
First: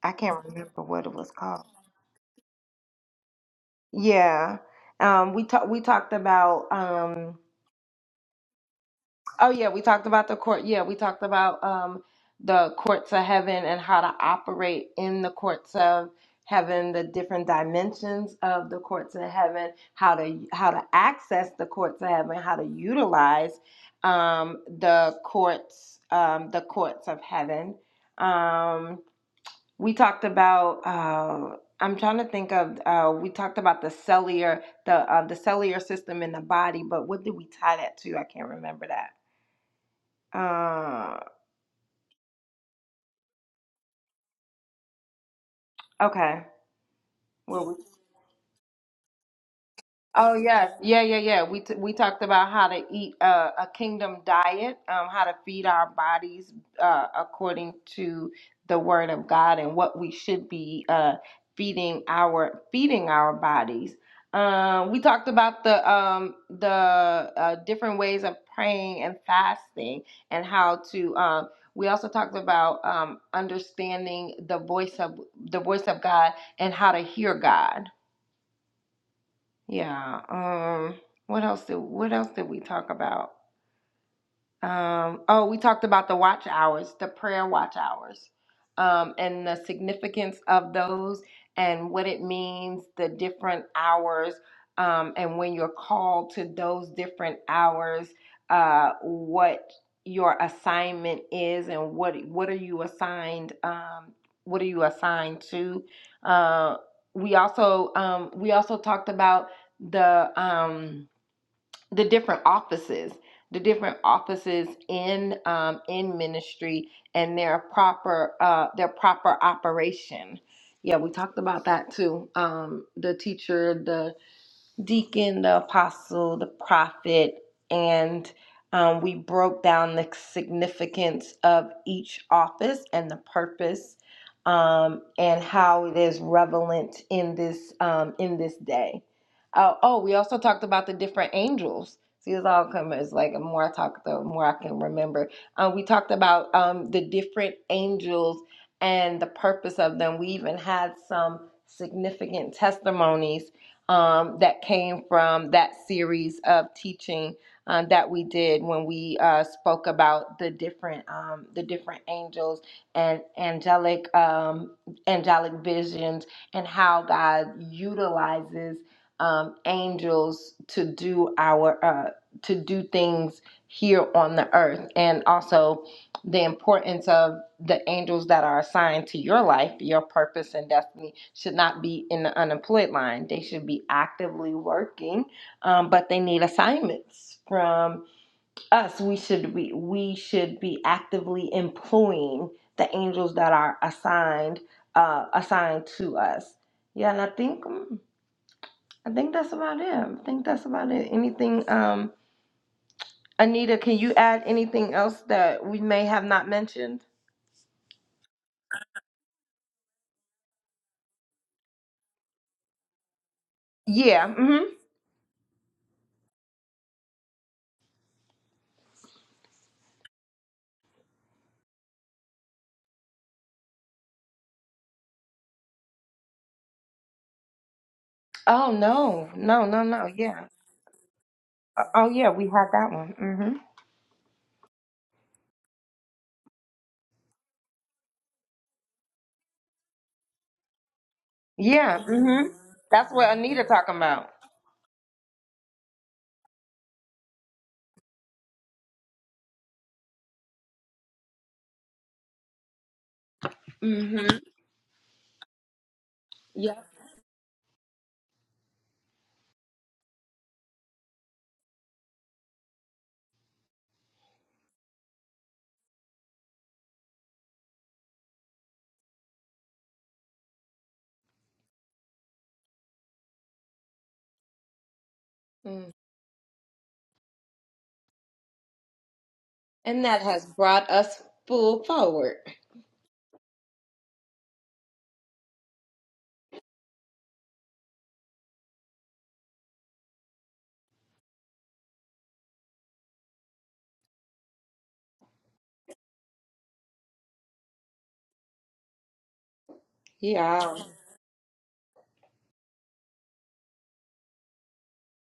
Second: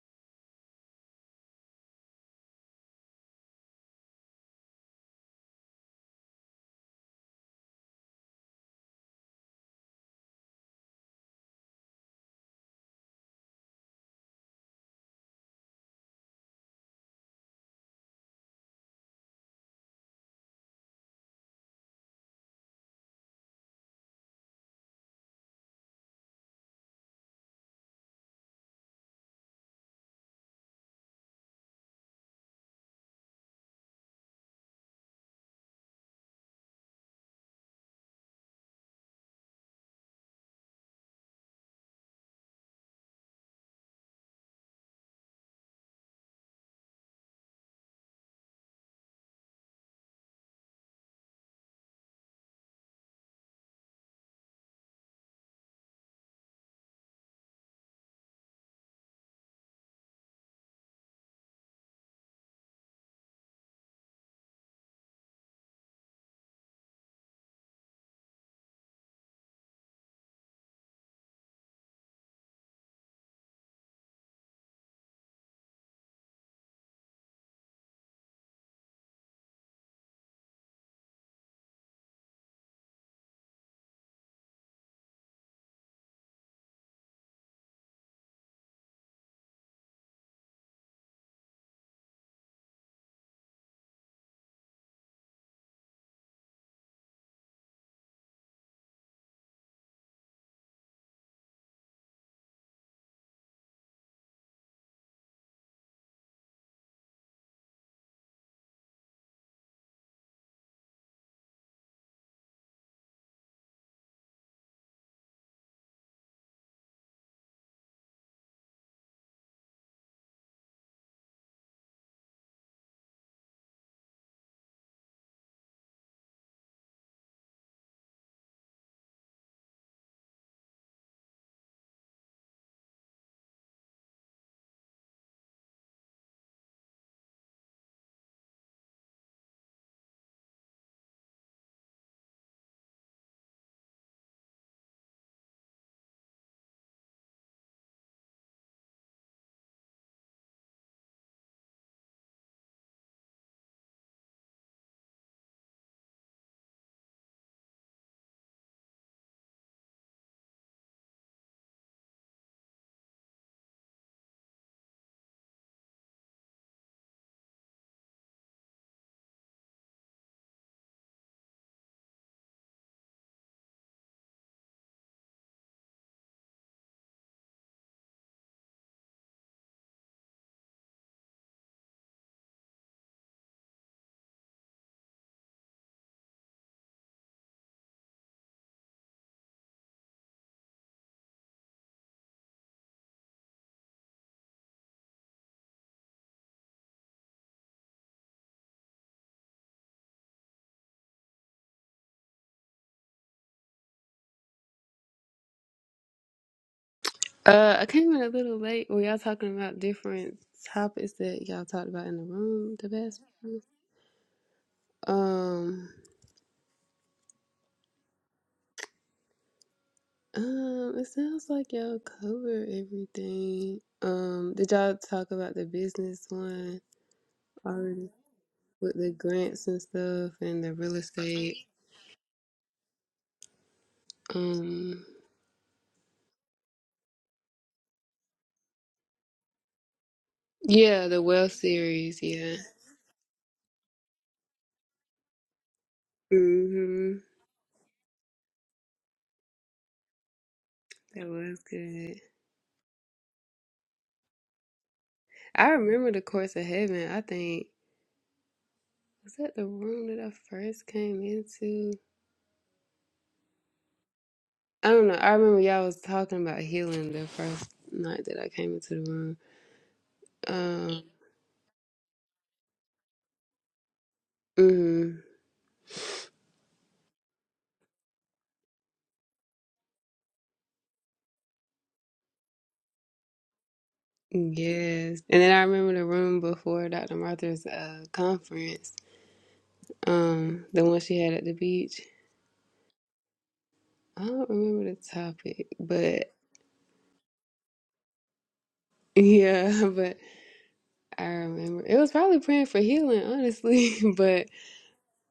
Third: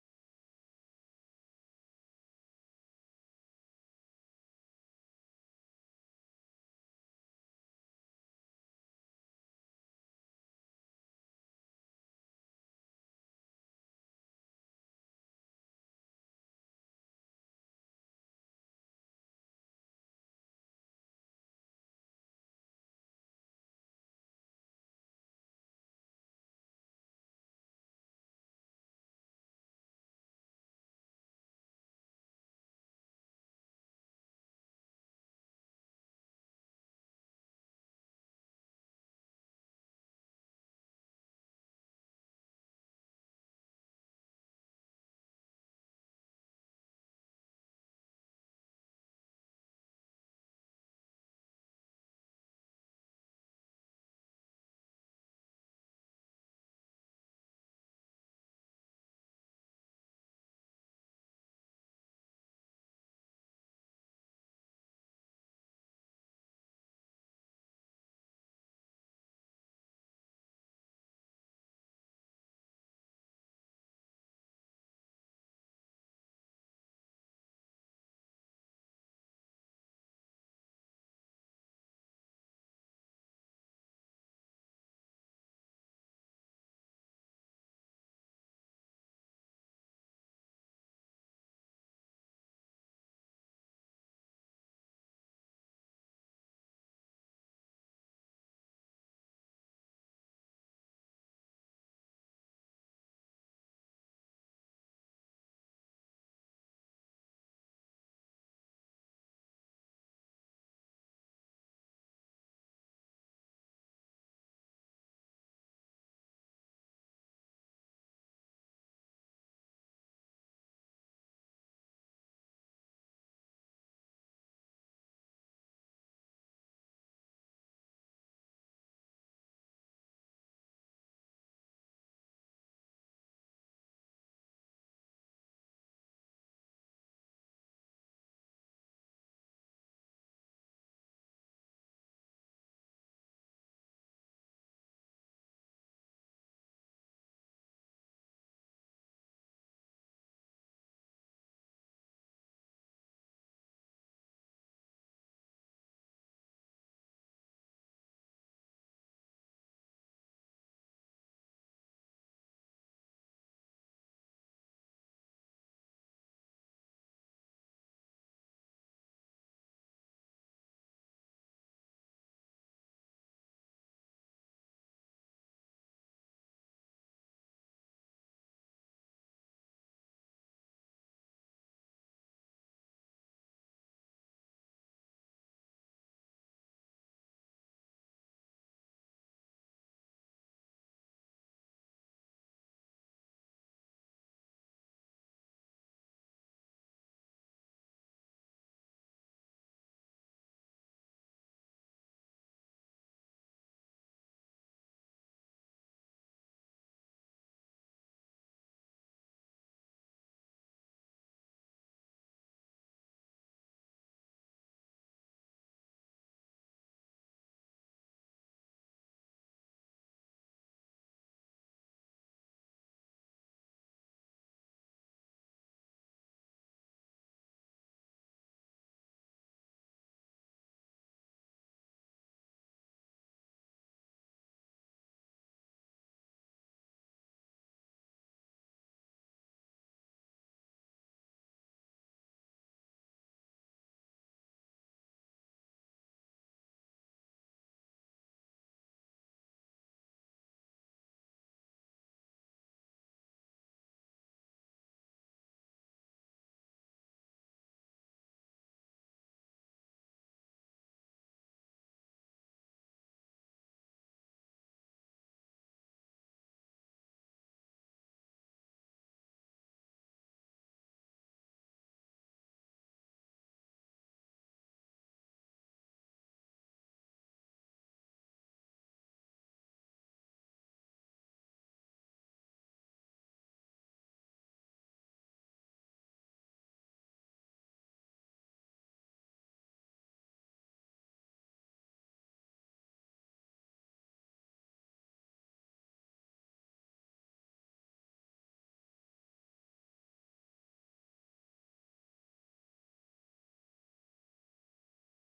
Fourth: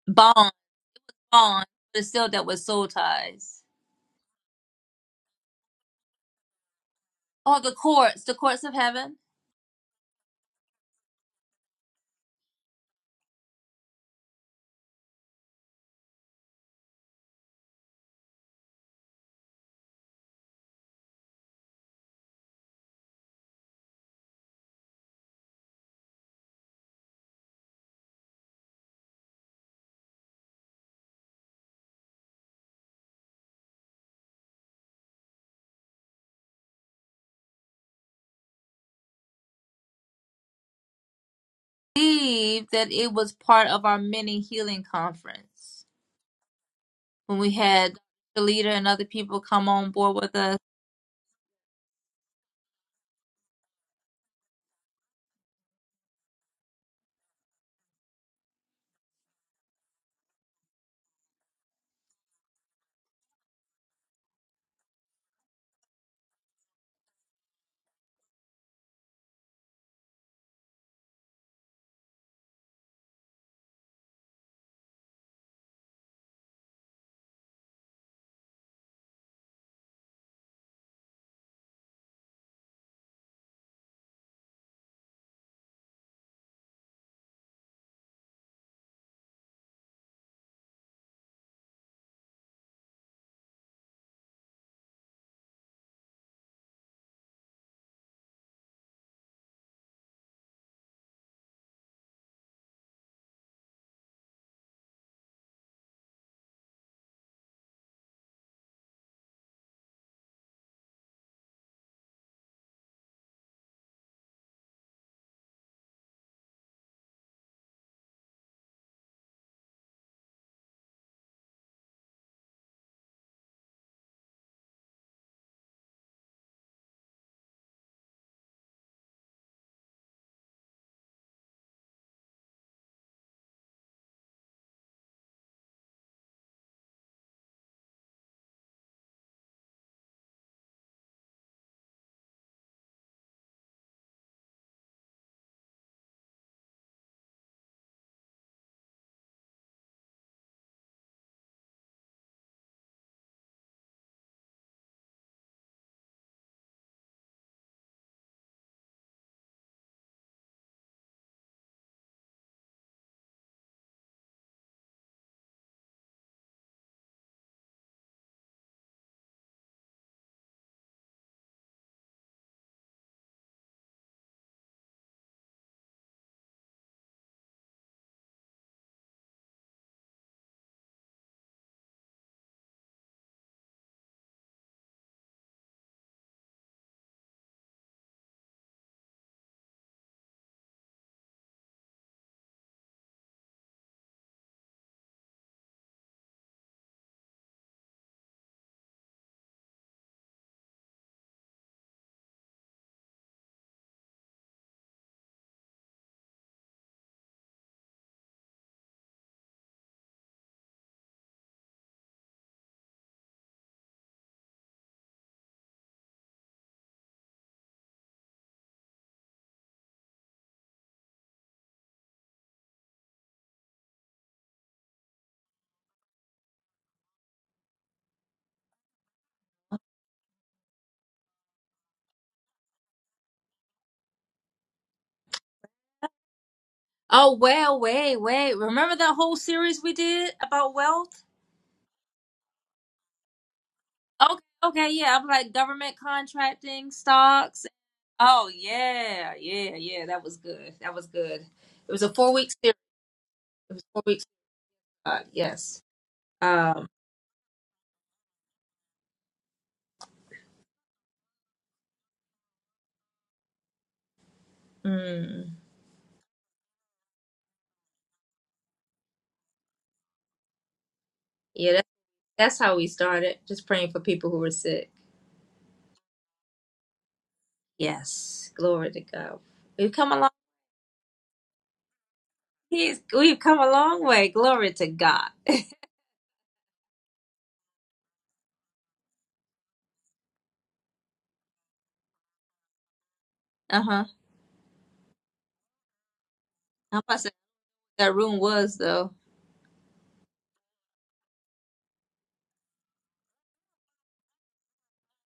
I can't bond, remember what it was bond, called. but it's still that with soul ties. Yeah. Um, we talked. We talked about. Um, Oh, the courts, the courts of heaven. Oh yeah, we talked about the court. Yeah, we talked about um the courts of heaven and how to operate in the courts of heaven, the different dimensions of the courts of heaven, how to how to access the courts of heaven, how to utilize um the courts um the courts of heaven. Um we talked about uh I'm trying to think of uh we talked about the cellular the uh, the cellular system in the body, but what did we tie that to? I can't remember that. Uh, believe that it was part of our mini healing conference okay. when we Well, had the leader and other people come on board Oh with us. yes, yeah, yeah, yeah. We t- we talked about how to eat uh, a kingdom diet, um, how to feed our bodies uh, according to the word of God, and what we should be uh, feeding our feeding our bodies. Um, we talked about the um, the uh, different ways of praying and fasting, and how to. Um, we also talked about um, understanding the voice of the voice of God and how to hear God yeah. Um. What else did What else did we talk about? Um, oh, we talked about the watch hours, the prayer watch hours, um, and the significance of those and what it means, the different hours, um, and when you're called to those different hours, uh, what your assignment is and what what are you assigned um, what are you assigned to uh, we also um, we also talked about the um, the different offices the different offices in um, in ministry and their proper uh, their proper operation yeah we talked about that too um, the teacher the deacon, the apostle, the prophet, and um, we broke down the significance of each office and the purpose um, and how it is relevant in this um, in this day. Uh, oh, we also talked about the different angels. See, it's all coming. It's like the more I talk, the more I can remember. Uh, we talked about um, the different angels and the purpose of them. We even had some significant testimonies um, that came from that series of teaching um, that we did when we uh, spoke about the different um, the different angels and angelic um, angelic visions and how God utilizes um, angels to do our uh, to do things here on the earth and also the importance of the angels that are assigned to your life, your purpose and destiny should not be in the unemployed line. They should be actively working, um, but they need assignments from us. We should be we should be actively employing the angels that are assigned uh, assigned to us. Yeah, and I think mm, I think that's about it. I think that's about it. Anything, um, Anita? Can you add anything else that we may have not mentioned? Uh, I came in a little late. Were y'all talking about different topics that y'all talked about in the room? The best. place? Yeah. mhm. Um, um, it sounds like y'all covered everything. Um, did y'all talk about the business one already Oh with the no, no, grants and no, no. stuff Yeah. and the real estate? Oh yeah, we had that one. Mm-hmm. Um, Oh, well, wait, wait. Remember that whole series we did about yeah, the wealth? wealth Yeah. series. Mm-hmm. Yeah. That's what Anita talking about. Okay, okay, yeah. I'm like government contracting, Mm-hmm. stocks. Oh, yeah, yeah, yeah. That was good. That was That good. was It was a good. four week series. It was four weeks. Mm-hmm. Uh, I yes. remember the course of Yep. Um, heaven. I think was that the room that I first came into? I don't know. I mm, remember y'all was talking about healing the first night that I came into the room. Um, yeah, that, that's how we started. Just praying for people who were sick. hmm Mm. Yes, glory to God. We've And come a that long has brought us full forward. he's, we've come a long way. Glory to yes. God. And then I remember the room before Dr. Martha's uh, conference, um, the one she had at the beach. Uh-huh. I don't remember the topic, but I'm about to say what that room was though. yeah, but Yeah. I remember it was probably praying for healing, honestly. But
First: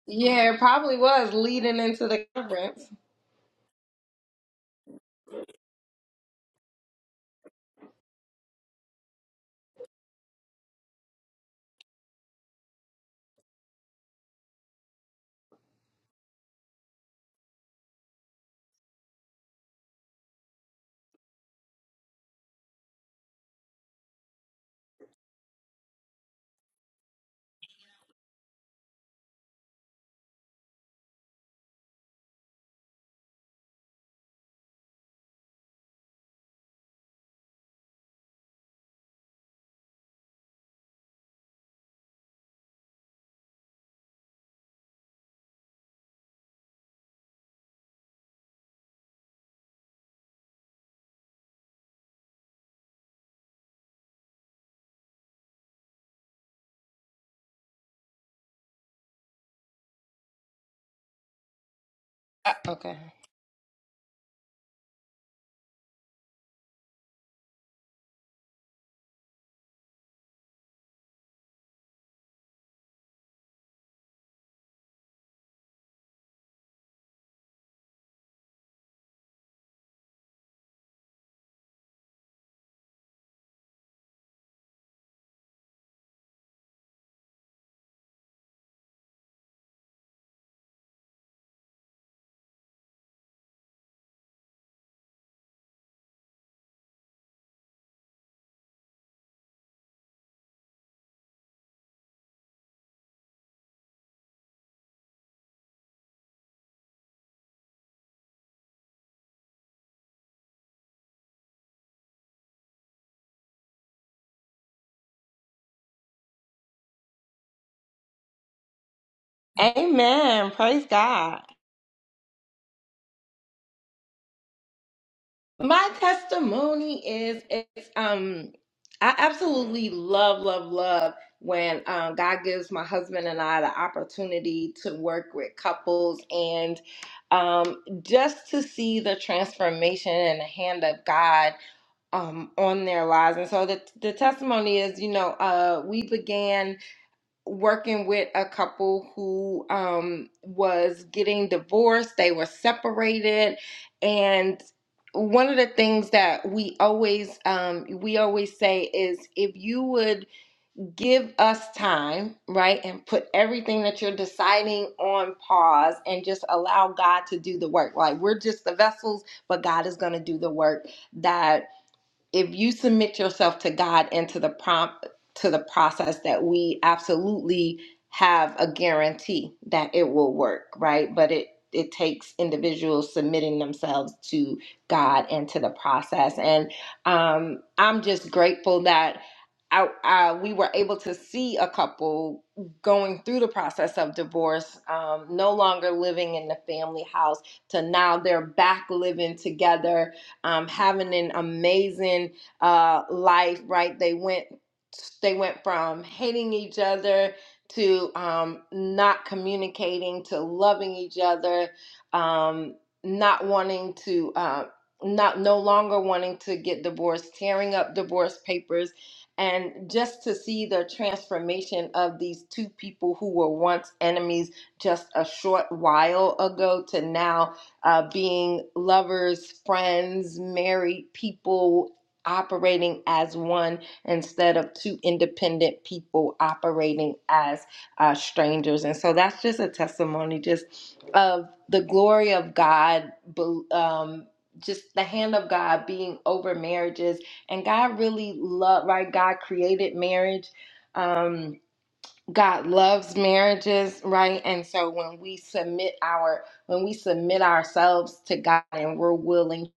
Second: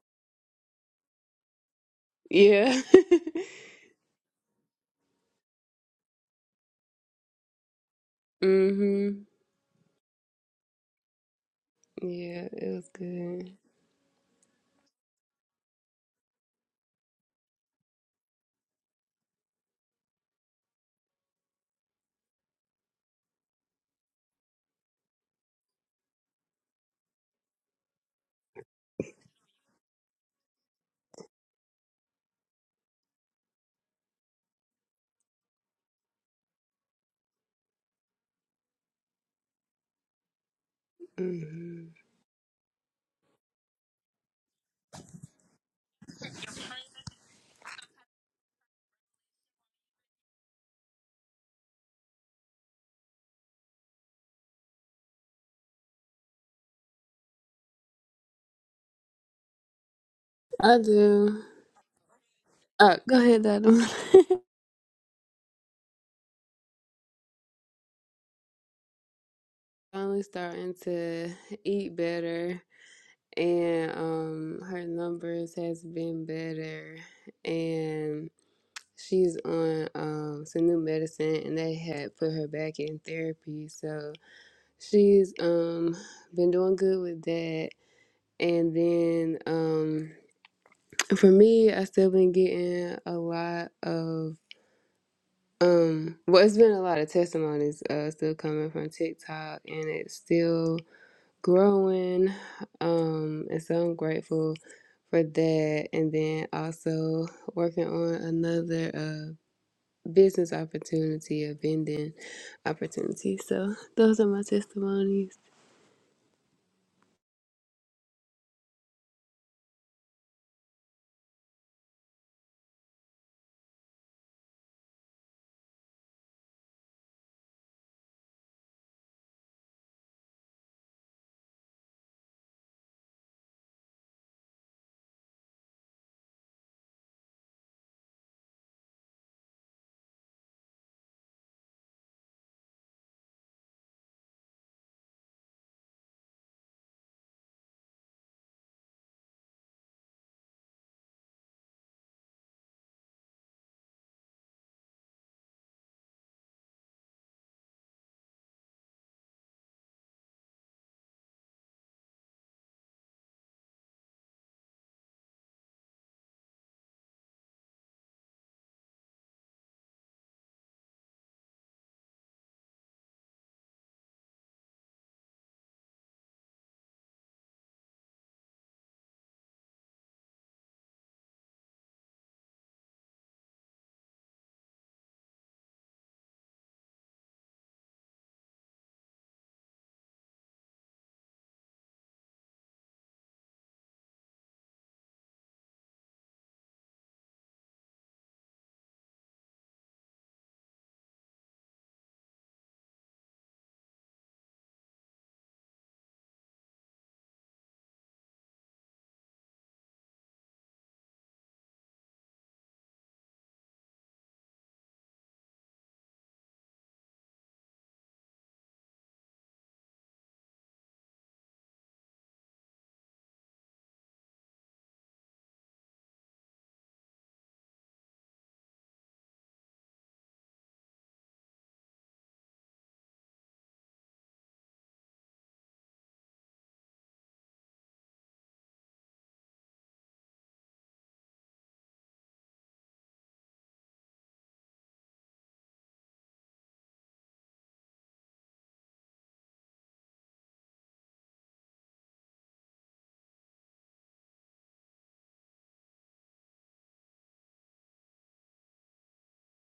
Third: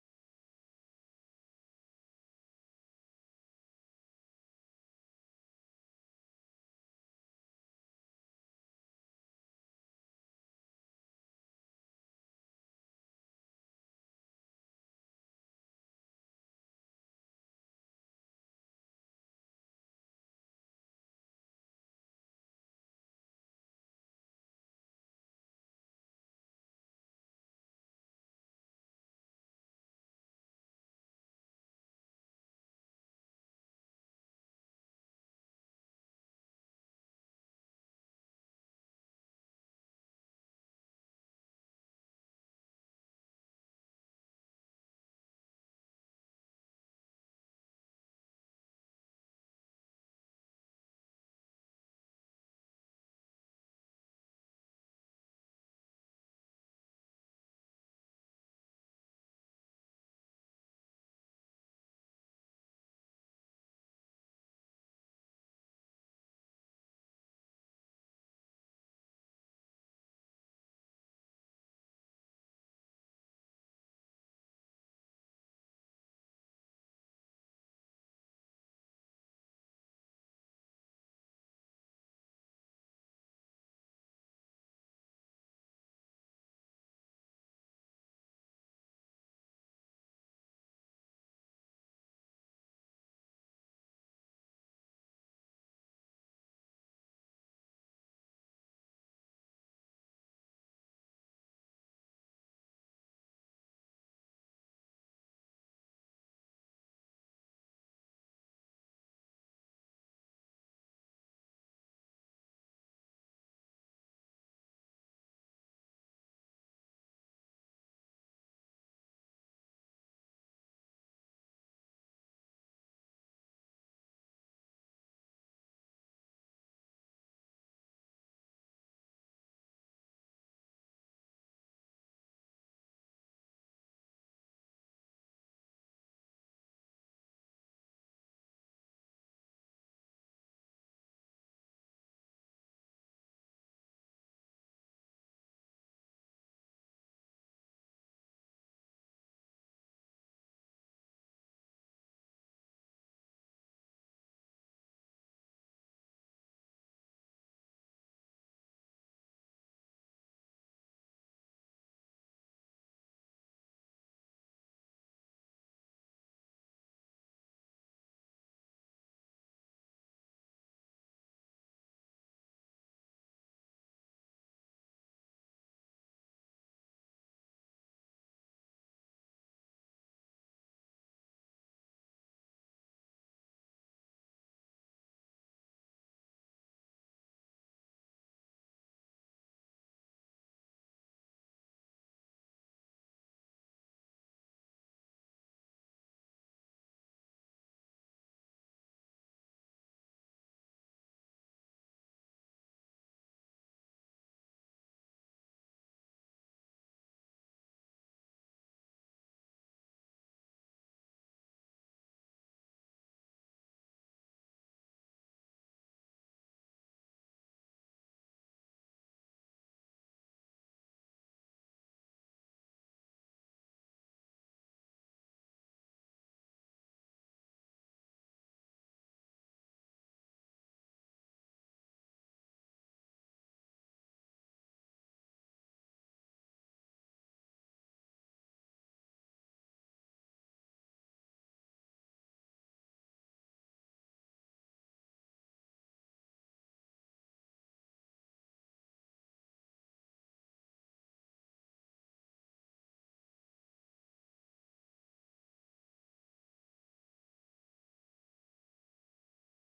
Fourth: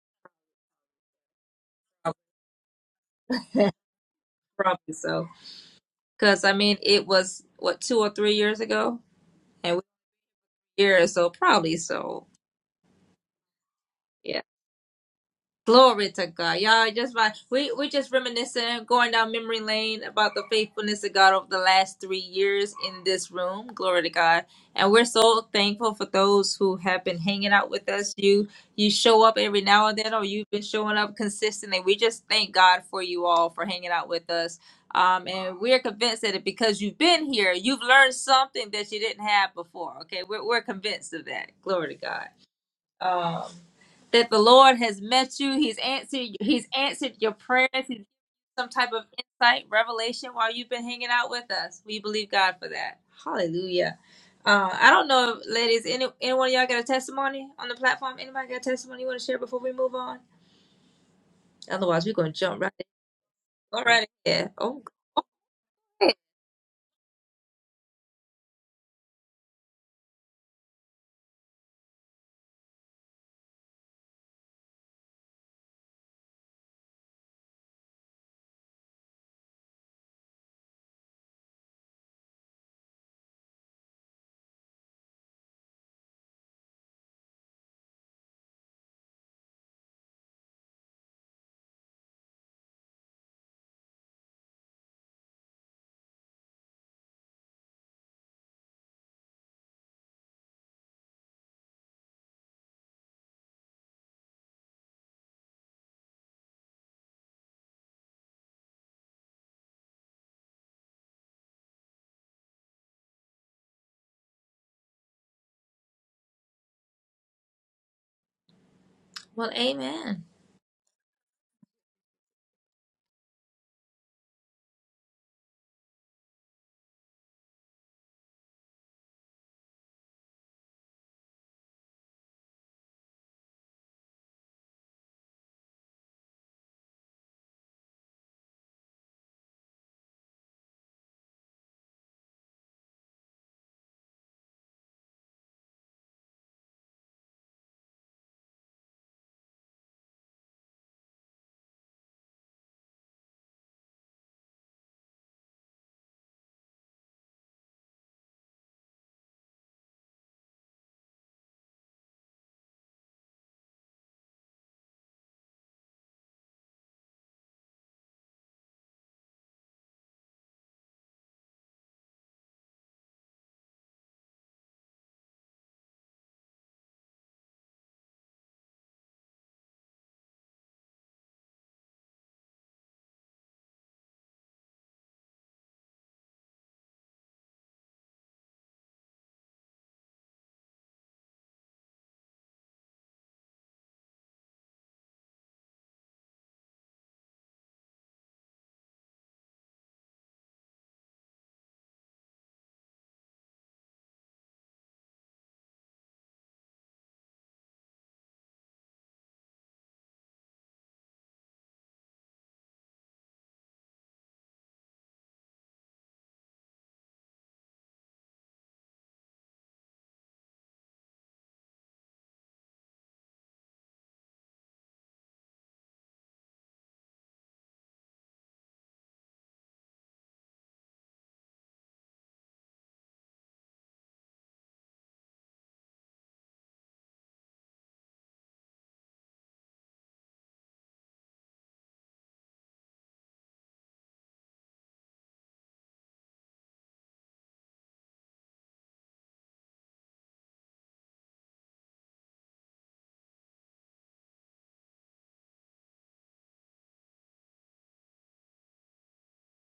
Yeah, it probably was leading into I was the yeah, conference. probably so. Cause I mean it was what two or three years ago? hmm And we were here so probably so. yeah, it was good. Yeah. Glory to God. Y'all just right. We we just reminiscing, going down memory lane about the faithfulness of God over the last three years in this room. Glory to God. And we're so thankful for those who have been hanging out with us. You you show up every now and then or you've been showing up consistently. We just thank God for you all for hanging out with us. Um, and we're convinced that it, because you've been here, you've learned something that you didn't have before. Okay, we're, we're convinced of that. hmm Glory to God um, that the Lord has met you. He's answered. He's answered your prayers. He's given some type of insight, revelation while you've been hanging out with us. We believe God for that. Hallelujah. Uh, I don't know, ladies. Any anyone of y'all got a testimony on the platform? Anybody got a testimony you want to share before we move on? I do. Otherwise, we're gonna Uh, jump right. Uh, okay. go ahead, In. All right. Dr. Yeah. Oh, great. finally starting to eat better and um her numbers has been better and she's on um some new medicine and they had put her back in therapy so she's um been doing good with that and then um for me I still been getting a lot of um well it's been a lot of testimonies uh still coming from TikTok and it's still growing. Um, and so I'm grateful for that. And then also working on another uh, business opportunity, a vending opportunity. So those are my testimonies. Well, Amen. Amen. Praise God. My testimony is it's um I absolutely love, love, love when um, God gives my husband and I the opportunity to work with couples and um, just to see the transformation and the hand of God um, on their lives. And so the, the testimony is, you know, uh, we began working with a couple who um, was getting divorced, they were separated, and one of the things that we always um, we always say is if you would give us time, right, and put everything that you're deciding on pause and just allow God to do the work. Like we're just the vessels, but God is going to do the work that if you submit yourself to God and to the prompt to the process that we absolutely have a guarantee that it will work, right? But it it takes individuals submitting themselves to God and to the process. And um, I'm just grateful that I, I, we were able to see a couple going through the process of divorce, um, no longer living in the family house, to now they're back living together um, having an amazing uh, life, right? They went they went from hating each other to um, not communicating to loving each other, um, not wanting to. Uh, not no longer wanting to get divorced, tearing up divorce papers, and just to see the transformation of these two people who were once enemies just a short while ago to now uh, being lovers, friends, married people operating as one instead of two independent people operating as uh, strangers. And so that's just a testimony just of the glory of God, um, just the hand of God being over marriages. And God really loved, right? God created marriage. Um, God loves marriages, right? And so when we submit our when we submit ourselves to God and we're willing to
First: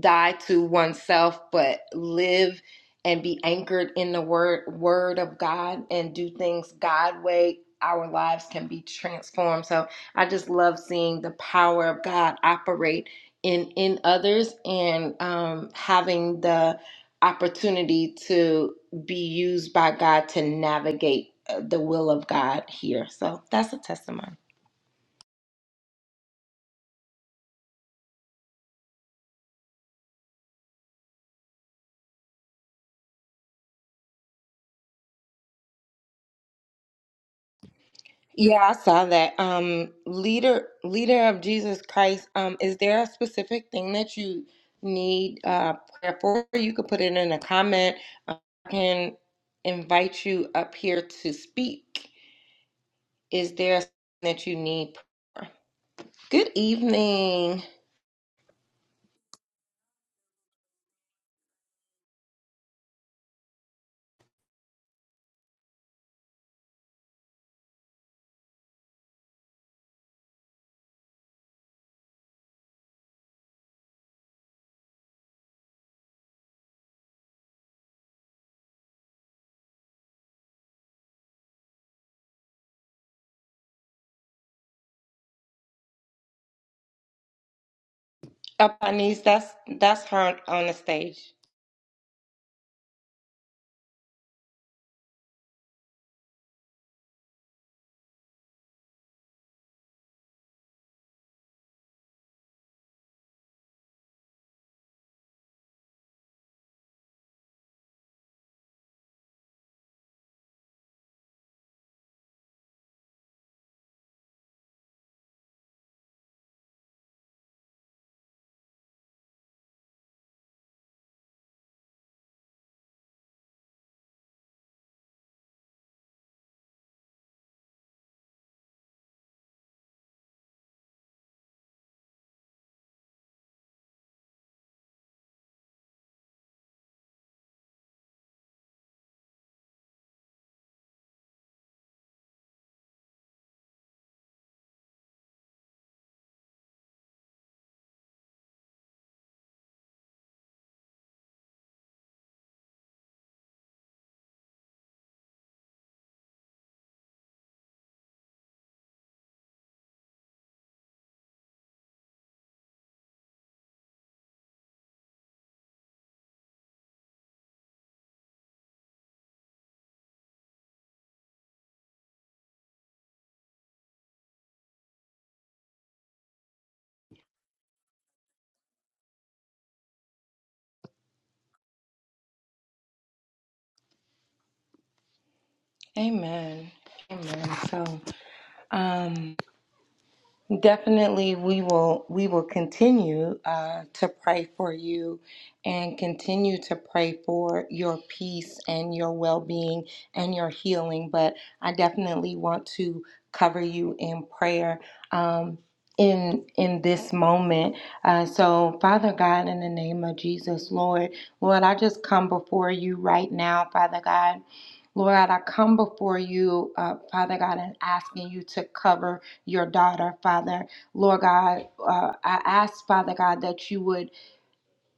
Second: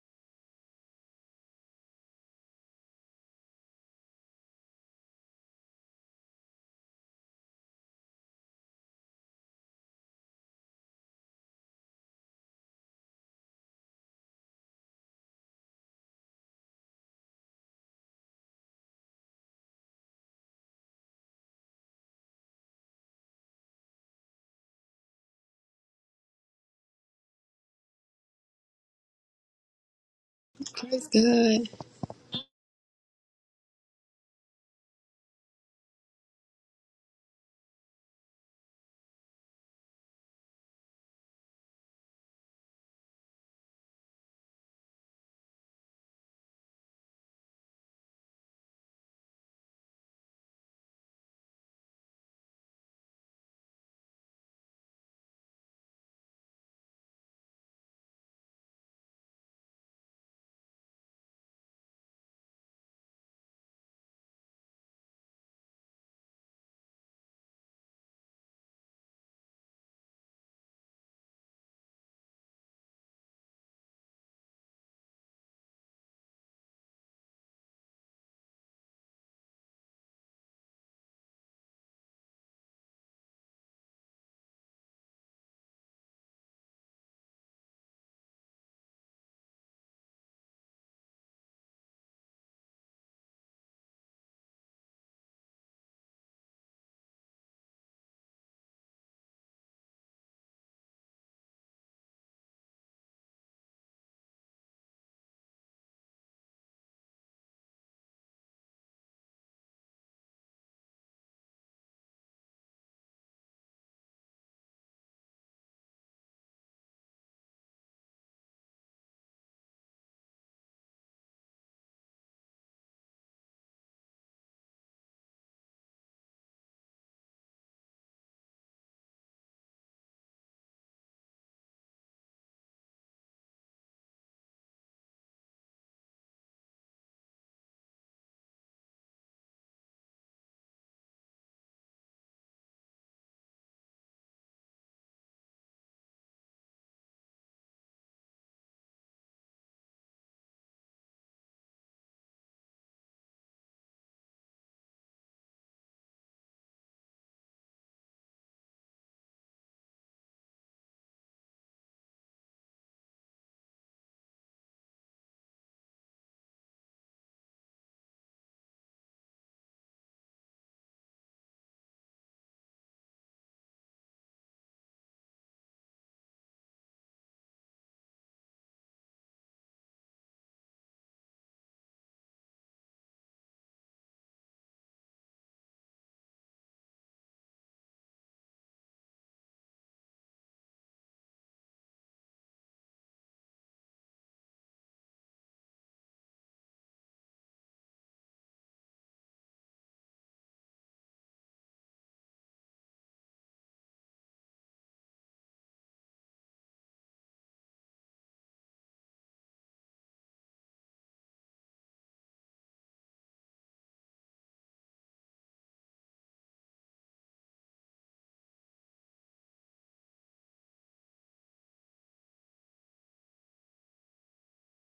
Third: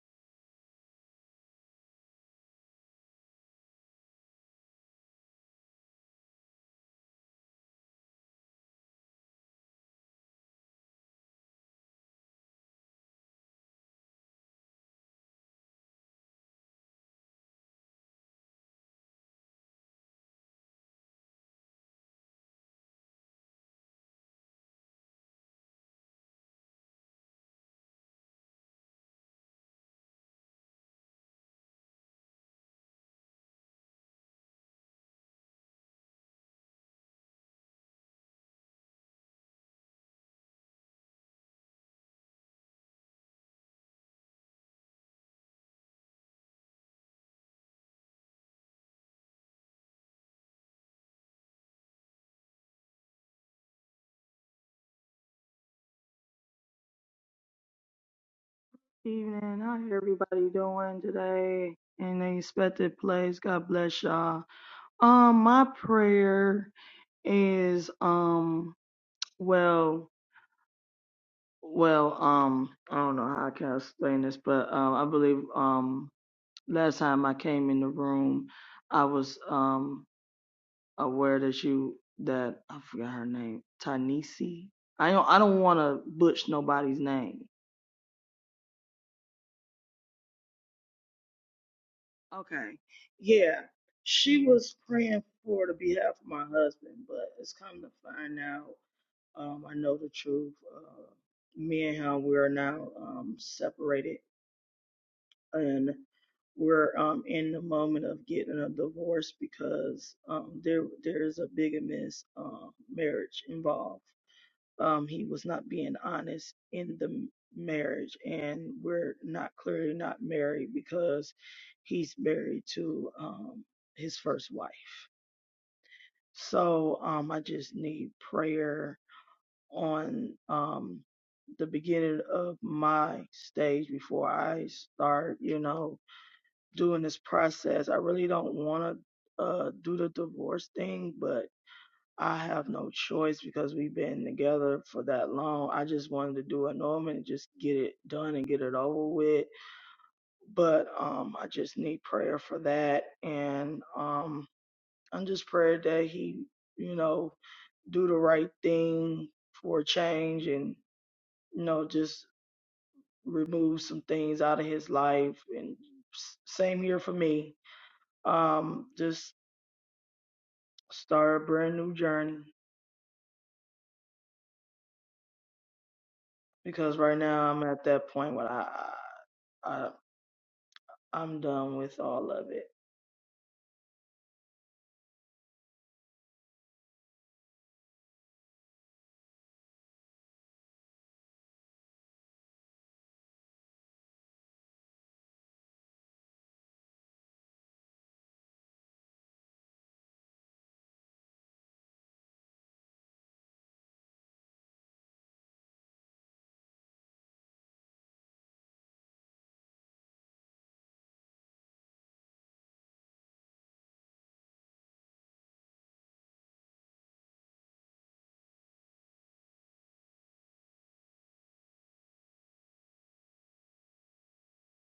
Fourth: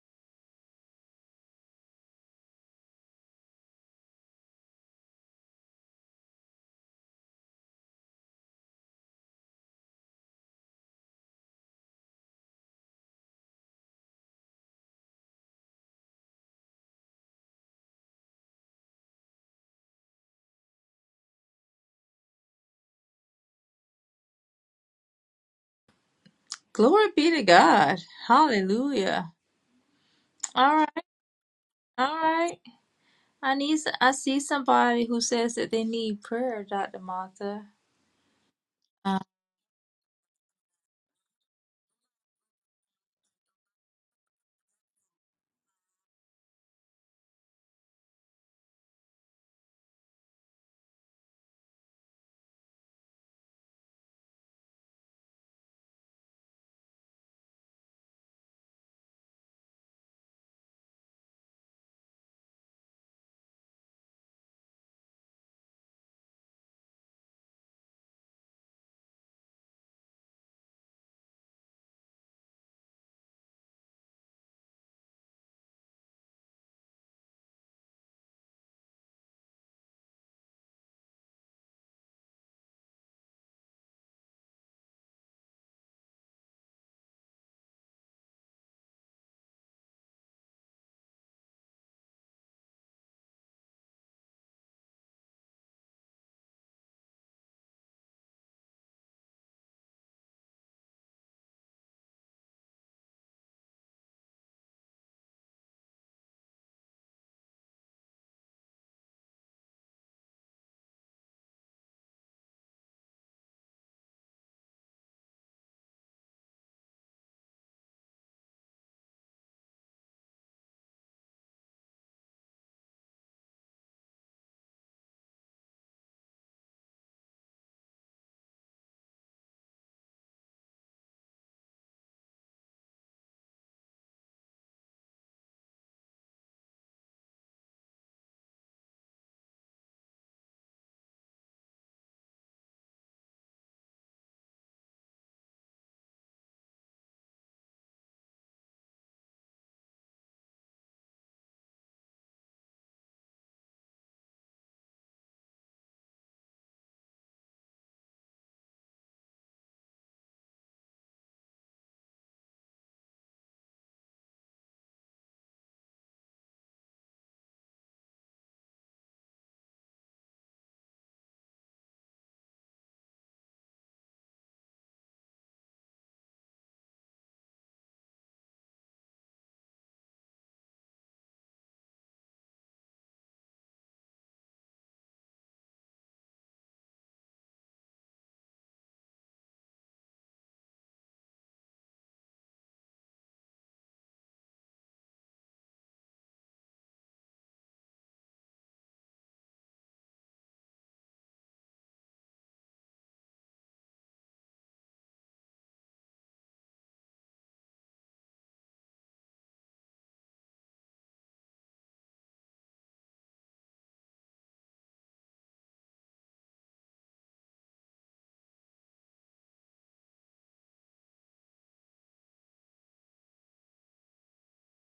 die to oneself but live and be anchored in the word word of God and do things God way, our lives can be transformed. So I just love seeing the power of God operate in in others and um having the opportunity to be used by God to navigate uh, the will of God here. So that's a testimony. Glory be to God. Hallelujah. All right. Praise God. All right. I need. I see somebody who says that they need prayer, Dr. Martha. Yeah, I saw Uh, that. Um, leader, leader of Jesus Christ. Um, is there a specific thing that you need uh, prayer for? You could put it in a comment. Um, I can invite you up here to speak. Is there something that you need? Prayer? for? Good evening, Evening, how everybody doing today? In the expected place, God bless y'all. Um, my prayer is um, well, well, um, I don't know how I can explain this, but um, I believe um, last time I came in the room, I was um aware that you that I forgot her name, Tanisi. I don't I don't want to butch nobody's name, up on these. That's that's her on the stage. Okay. Yeah. She was praying for the behalf of my husband, but it's come to find out. Um, I know the truth. Uh, me and him, we are now um, separated, and we're um, in the moment of getting a divorce because um, there there is a bigamous uh, marriage involved um, he was not being honest in the m- marriage, and we're not clearly not married because he's married to um, his first wife. So um, I just need prayer on um, the beginning of my stage before I start, you know, doing this process. I really don't want to uh, do the divorce thing, but I have no choice because we've been together for that long. I just wanted to do a normal and just get it done and get it over with. But um, I just need prayer for that, and um, I'm just praying that he, you know, do the right thing for a change, and you know, just remove some things out of his life. And s- same here for me. Um, just start a brand new journey because right now I'm at that point where I. I I'm done with all of it. Amen. Amen. So, um. Definitely, we will we will continue uh, to pray for you and continue to pray for your peace and your well-being and your healing. But I definitely want to cover you in prayer um, in in this moment. Uh, so, Father God, in the name of Jesus, Lord, Lord, I just come before you right now, Father God. Lord, I come before you, uh, Father God, and asking you to cover your daughter, Father. Lord God, uh, I ask, Father God, that you would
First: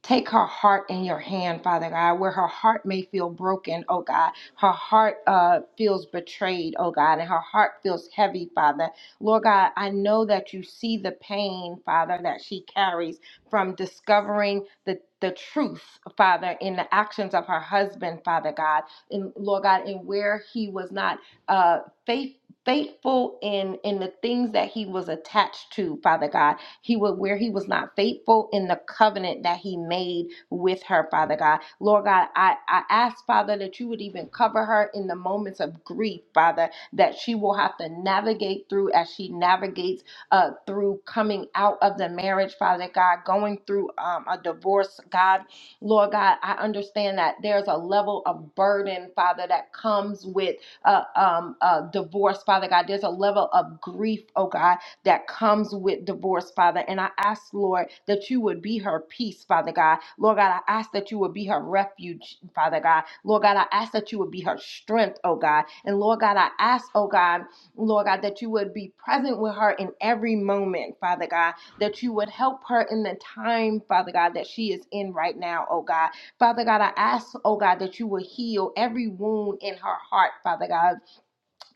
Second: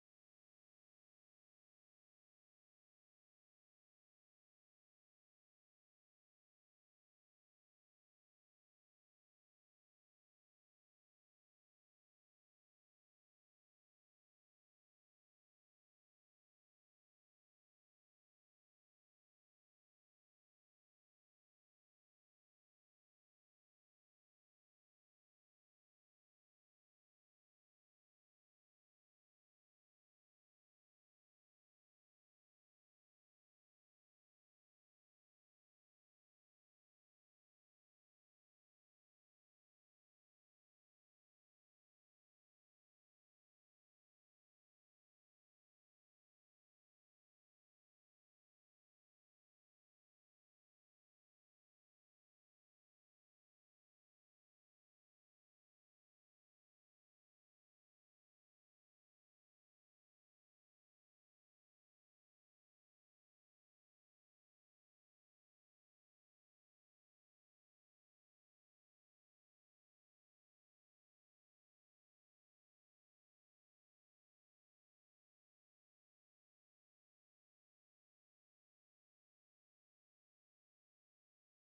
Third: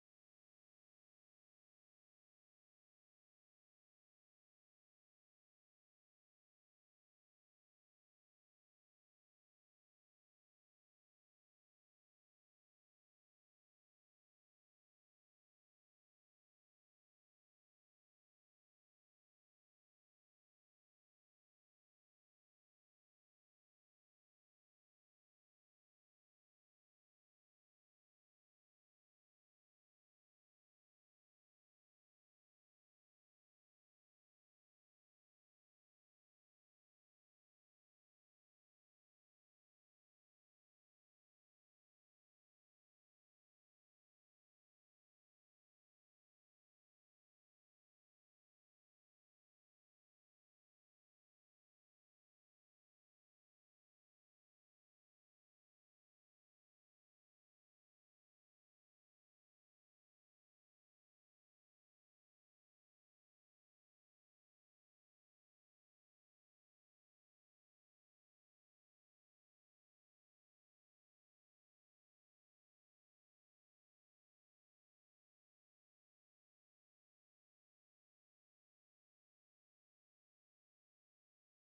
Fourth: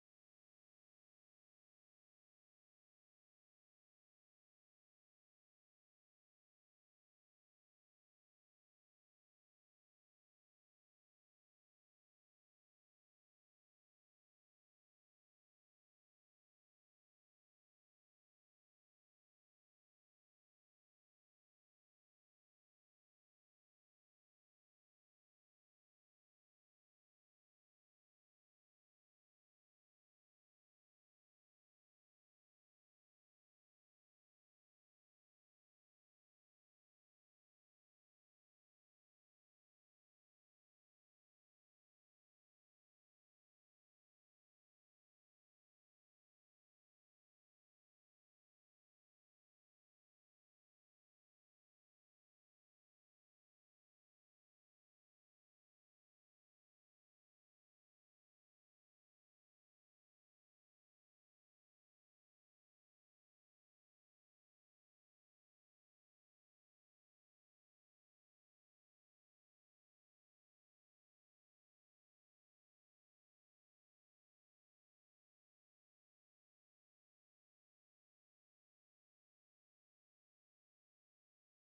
Take her heart in your hand, Father God, where her heart may feel broken, oh God. Her heart uh, feels betrayed, oh God, and her heart feels heavy, Father. Lord God, I know that you see the pain, Father, that she carries from discovering the the truth, Father, in the actions of her husband, Father God, and Lord God, and where he was not uh, faith, faithful in in the things that he was attached to, Father God. He would where he was not faithful in the covenant that he made with her, Father God. Lord God, I, I ask, Father, that you would even cover her in the moments of grief, Father, that she will have to navigate through as she navigates uh, through coming out of the marriage, Father God, going through um, a divorce, God. Lord God, I understand that there's a level of burden, Father, that comes with uh, um, uh, divorce, Father God. There's a level of grief, oh God that comes with divorce, Father. And I ask, Lord, that you would be her peace, Father God. Lord God, I ask that you would be her refuge, Father God. Lord God, I ask that you would be her strength, oh God. And Lord God, I ask, oh God, Lord God, that you would be present with her in every moment, Father God, that you would help her in the time, Father God, that she is in right now, oh God. Father God, I ask, oh God, that you would heal every wound in her heart, Father God.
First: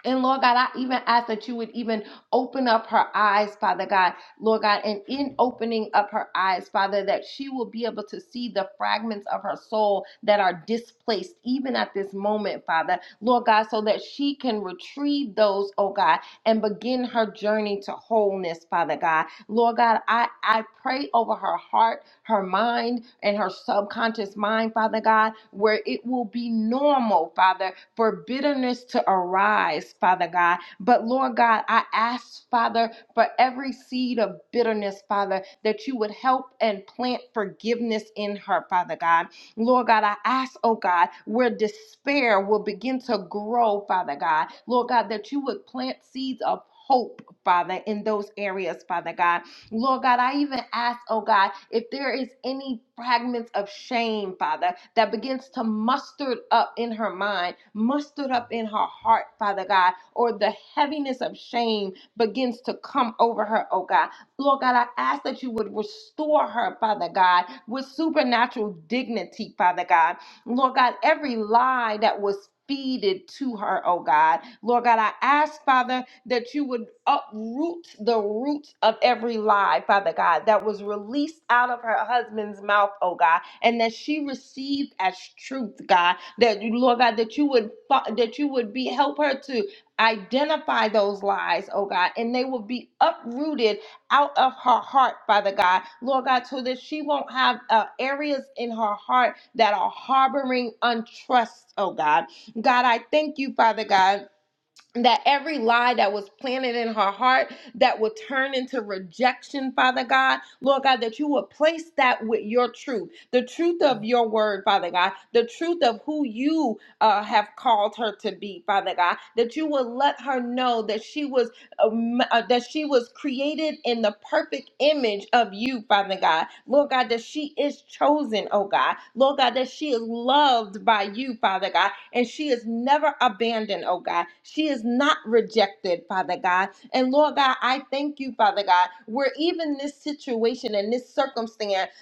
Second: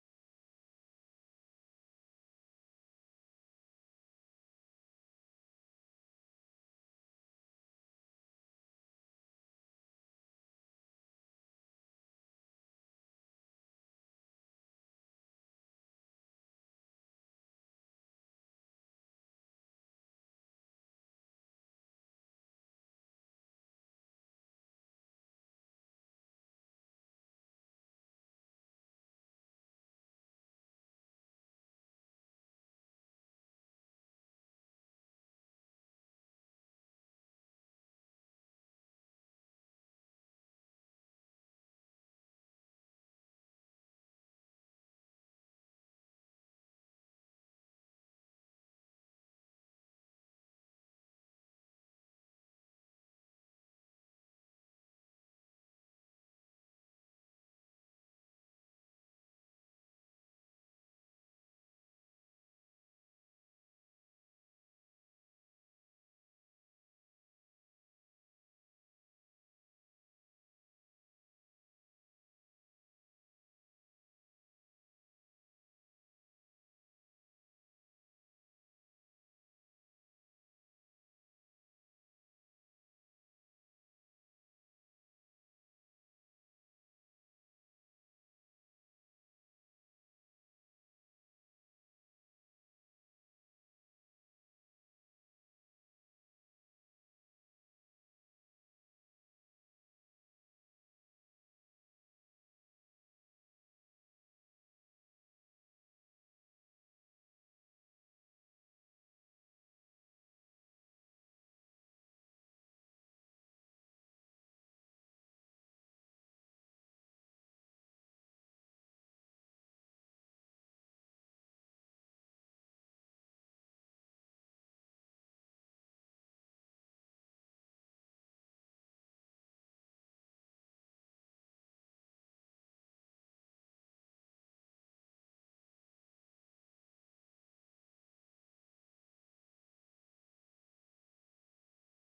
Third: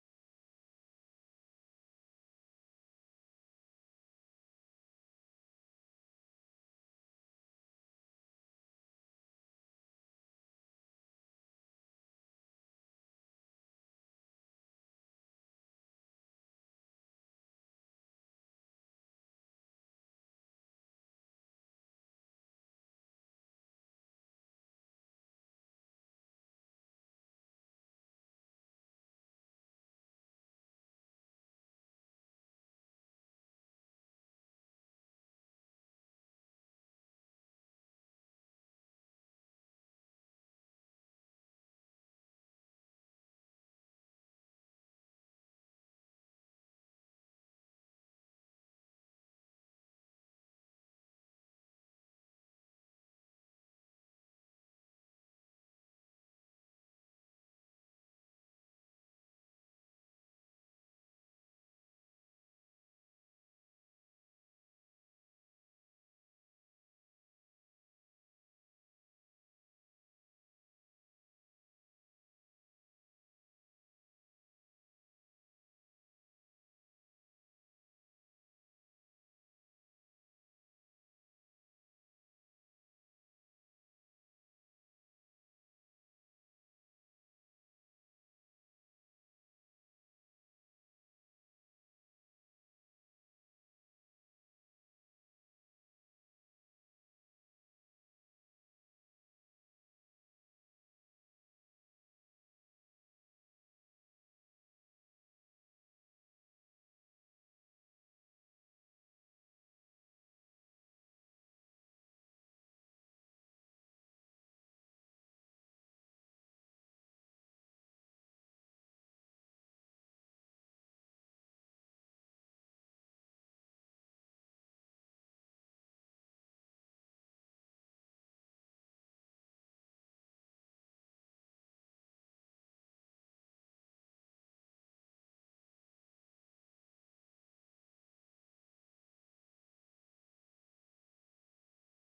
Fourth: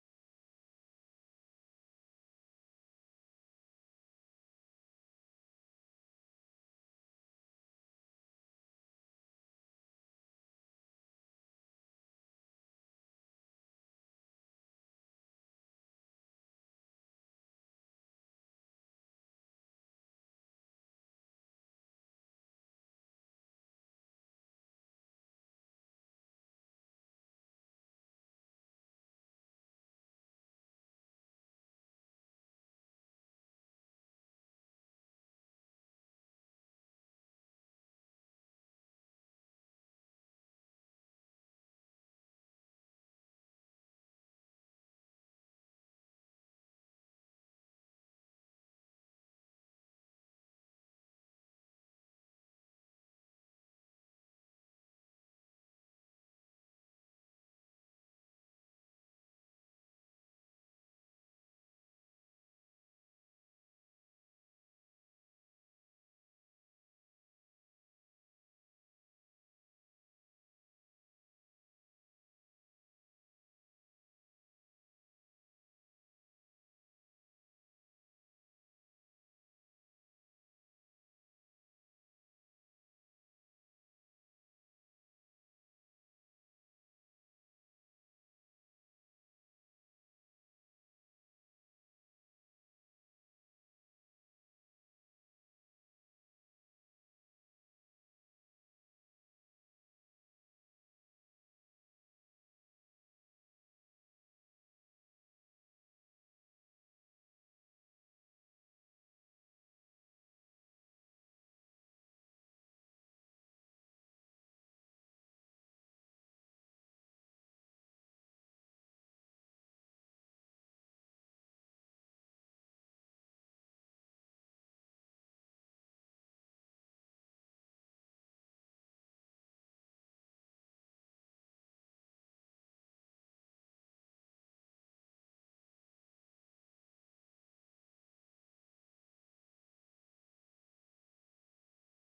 And Lord God, I even ask that you would even open up her eyes, Father God, Lord God, and in opening up her eyes, Father, that she will be able to see the fragments of her soul that are displaced even at this moment, Father, Lord God, so that she can retrieve those, oh God, and begin her journey to wholeness, Father God. Lord God, I, I pray over her heart, her mind, and her subconscious mind, Father God, where it will be normal, Father, for bitterness to arise, Father God. But Lord God, I ask, Father, for every seed of bitterness, Father, that you would help and plant forgiveness in her, Father God. Lord God, I ask, oh God, where despair will begin to grow, Father God. Lord God, that you would plant seeds of hope, Father, in those areas, Father God. Lord God, I even ask, oh God, if there is any fragments of shame, Father, that begins to muster up in her mind, mustered up in her heart, Father God, or the heaviness of shame begins to come over her, oh God. Lord God, I ask that you would restore her, Father God, with supernatural dignity, Father God. Lord God, every lie that was feeded to her, oh God. Lord God, I ask, Father, that you would uproot the roots of every lie, Father God, that was released out of her husband's mouth, oh God, and that she received as truth, God, that you, Lord God, that you would fi- that you would be help her to identify those lies, oh God, and they will be uprooted out of her heart, Father God, Lord God, so that she won't have uh, areas in her heart that are harboring untrust, oh God. God, I thank you, Father God that every lie that was planted in her heart that would turn into rejection, Father God, Lord God, that you would place that with your truth, the truth of your word, Father God, the truth of who you uh, have called her to be, Father God, that you would let her know that she was um, uh, that she was created in the perfect image of you, Father God, Lord God, that she is chosen, oh God, Lord God, that she is loved by you, Father God, and she is never abandoned, oh God. She is not rejected, Father God. And Lord God, I thank you, Father God, where even this situation and this circumstance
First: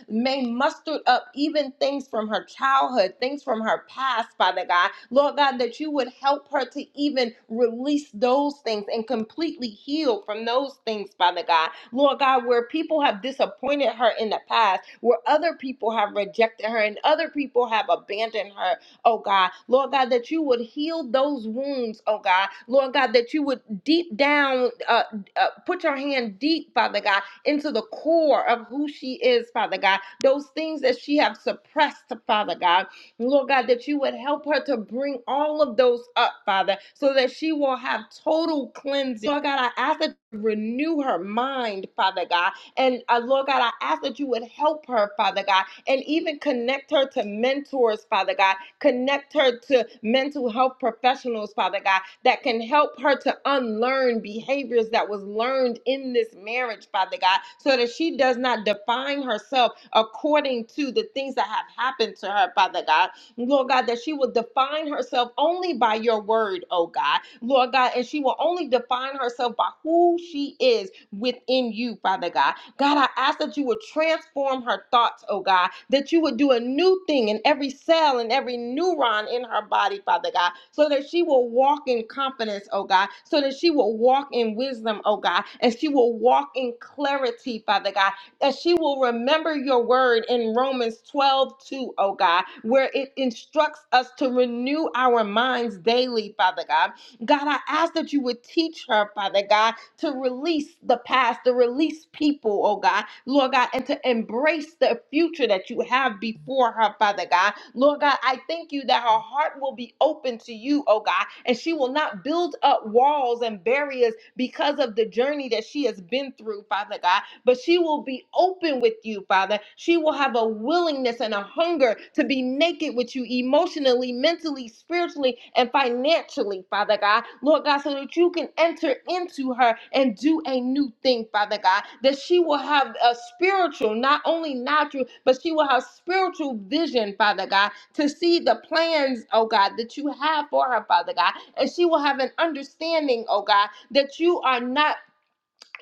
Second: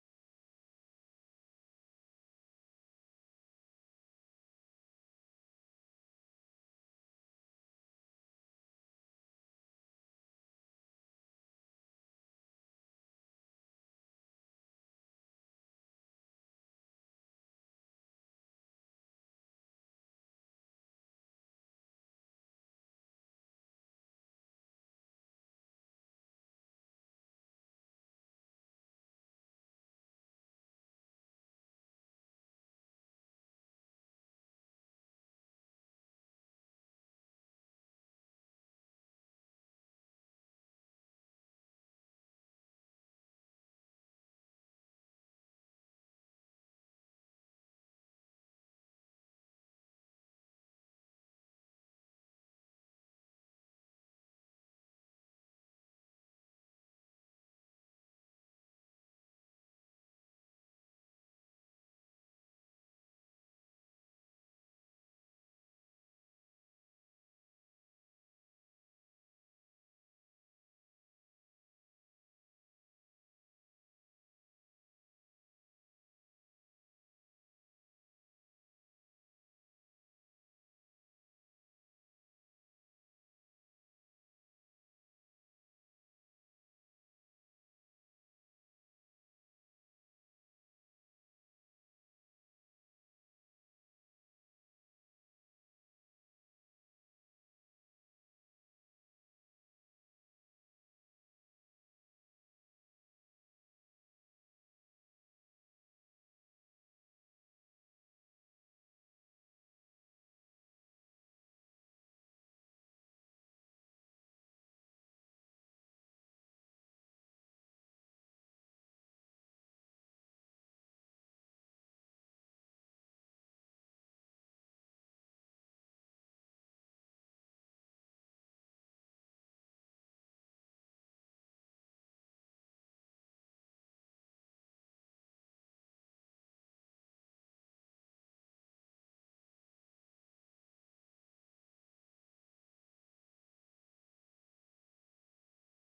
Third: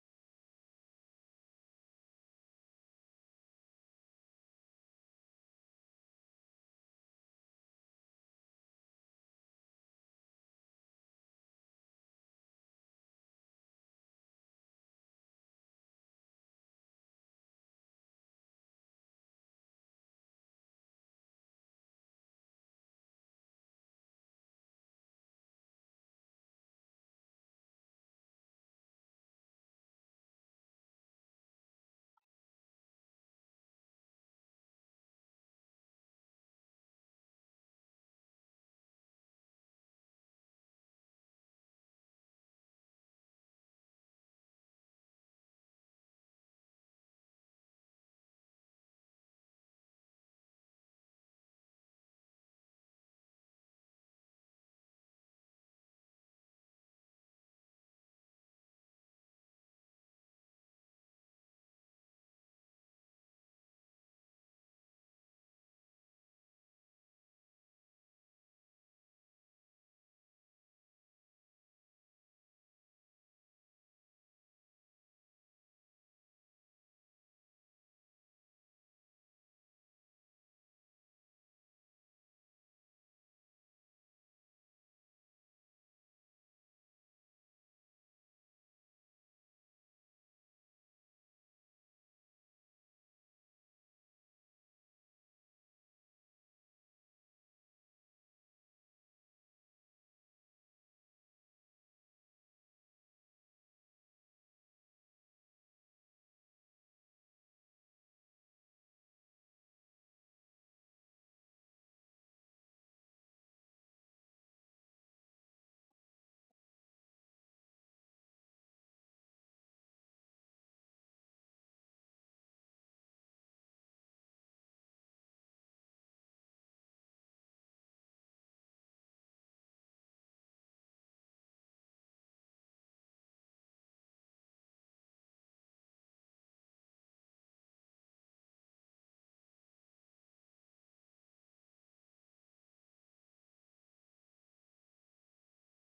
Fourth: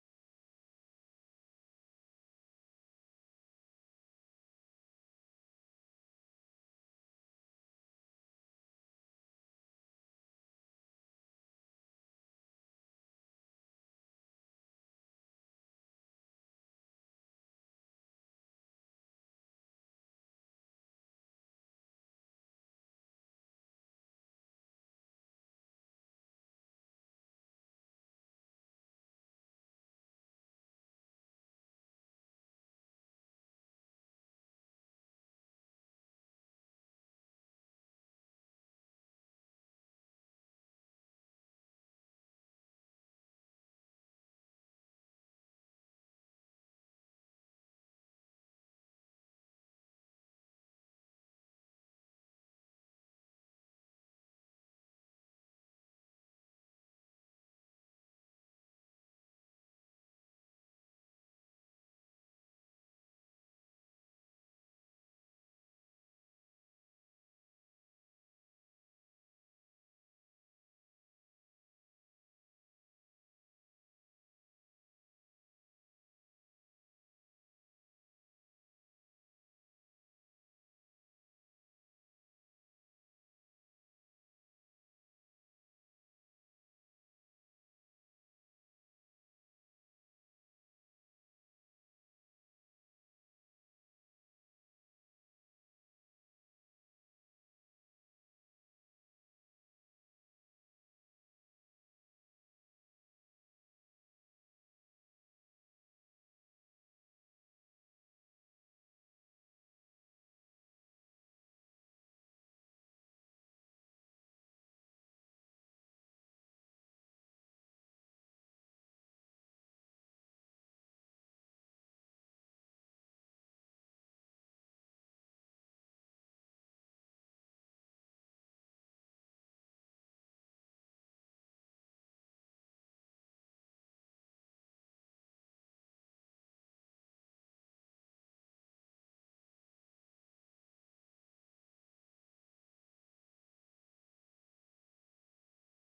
may muster up even things from her childhood, things from her past, Father God. Lord God, that you would help her to even release those things and completely heal from those things, Father God. Lord God, where people have disappointed her in the past, where other people have rejected her and other people have abandoned her, oh God. Lord God, that you would heal those wounds, oh God. Lord God, that you would deep down, uh, uh, put your hand deep, Father God, into the core of who she is, Father God. Those things that she have suppressed, Father God. Lord God, that you would help her to bring all of those up, Father, so that she will have total cleansing. Lord God, I ask that you renew her mind, Father God. And uh, Lord God, I ask that you would help her, Father God, and even connect her to mentors, Father God, Connect her to mental health professionals, Father God, that can help her to unlearn behaviors that was learned in this marriage, Father God, so that she does not define herself according to the things that have happened to her, Father God. Lord God, that she will define herself only by your word, oh God. Lord God, and she will only define herself by who she is within you, Father God. God, I ask that you would transform her thoughts, oh God, that you would do a new thing in every cell and every neuron in her body, Father God, so that she will walk in confidence, oh God, so that she will walk in wisdom, oh God, and she will walk in clarity, Father God, that she will remember your word in Romans 12 2, O God, where it instructs us to renew our minds daily, Father God. God, I ask that you would teach her, Father God, to release the past, to release people, oh God, Lord God, and to embrace the future that you have before her, Father God. Lord God, I thank you that her heart will be open to you, oh God, and she will not build up walls and barriers because of the journey that she has been through, Father God, but she will be open with you, Father. She will have a willingness and a hunger to be naked naked with you emotionally, mentally, spiritually, and financially, Father God. Lord God, so that you can enter into her and do a new thing, Father God. That she will have a spiritual, not only natural, but she will have spiritual vision, Father God, to see the plans, oh God, that you have for her, Father God. And she will have an understanding, oh God, that you are not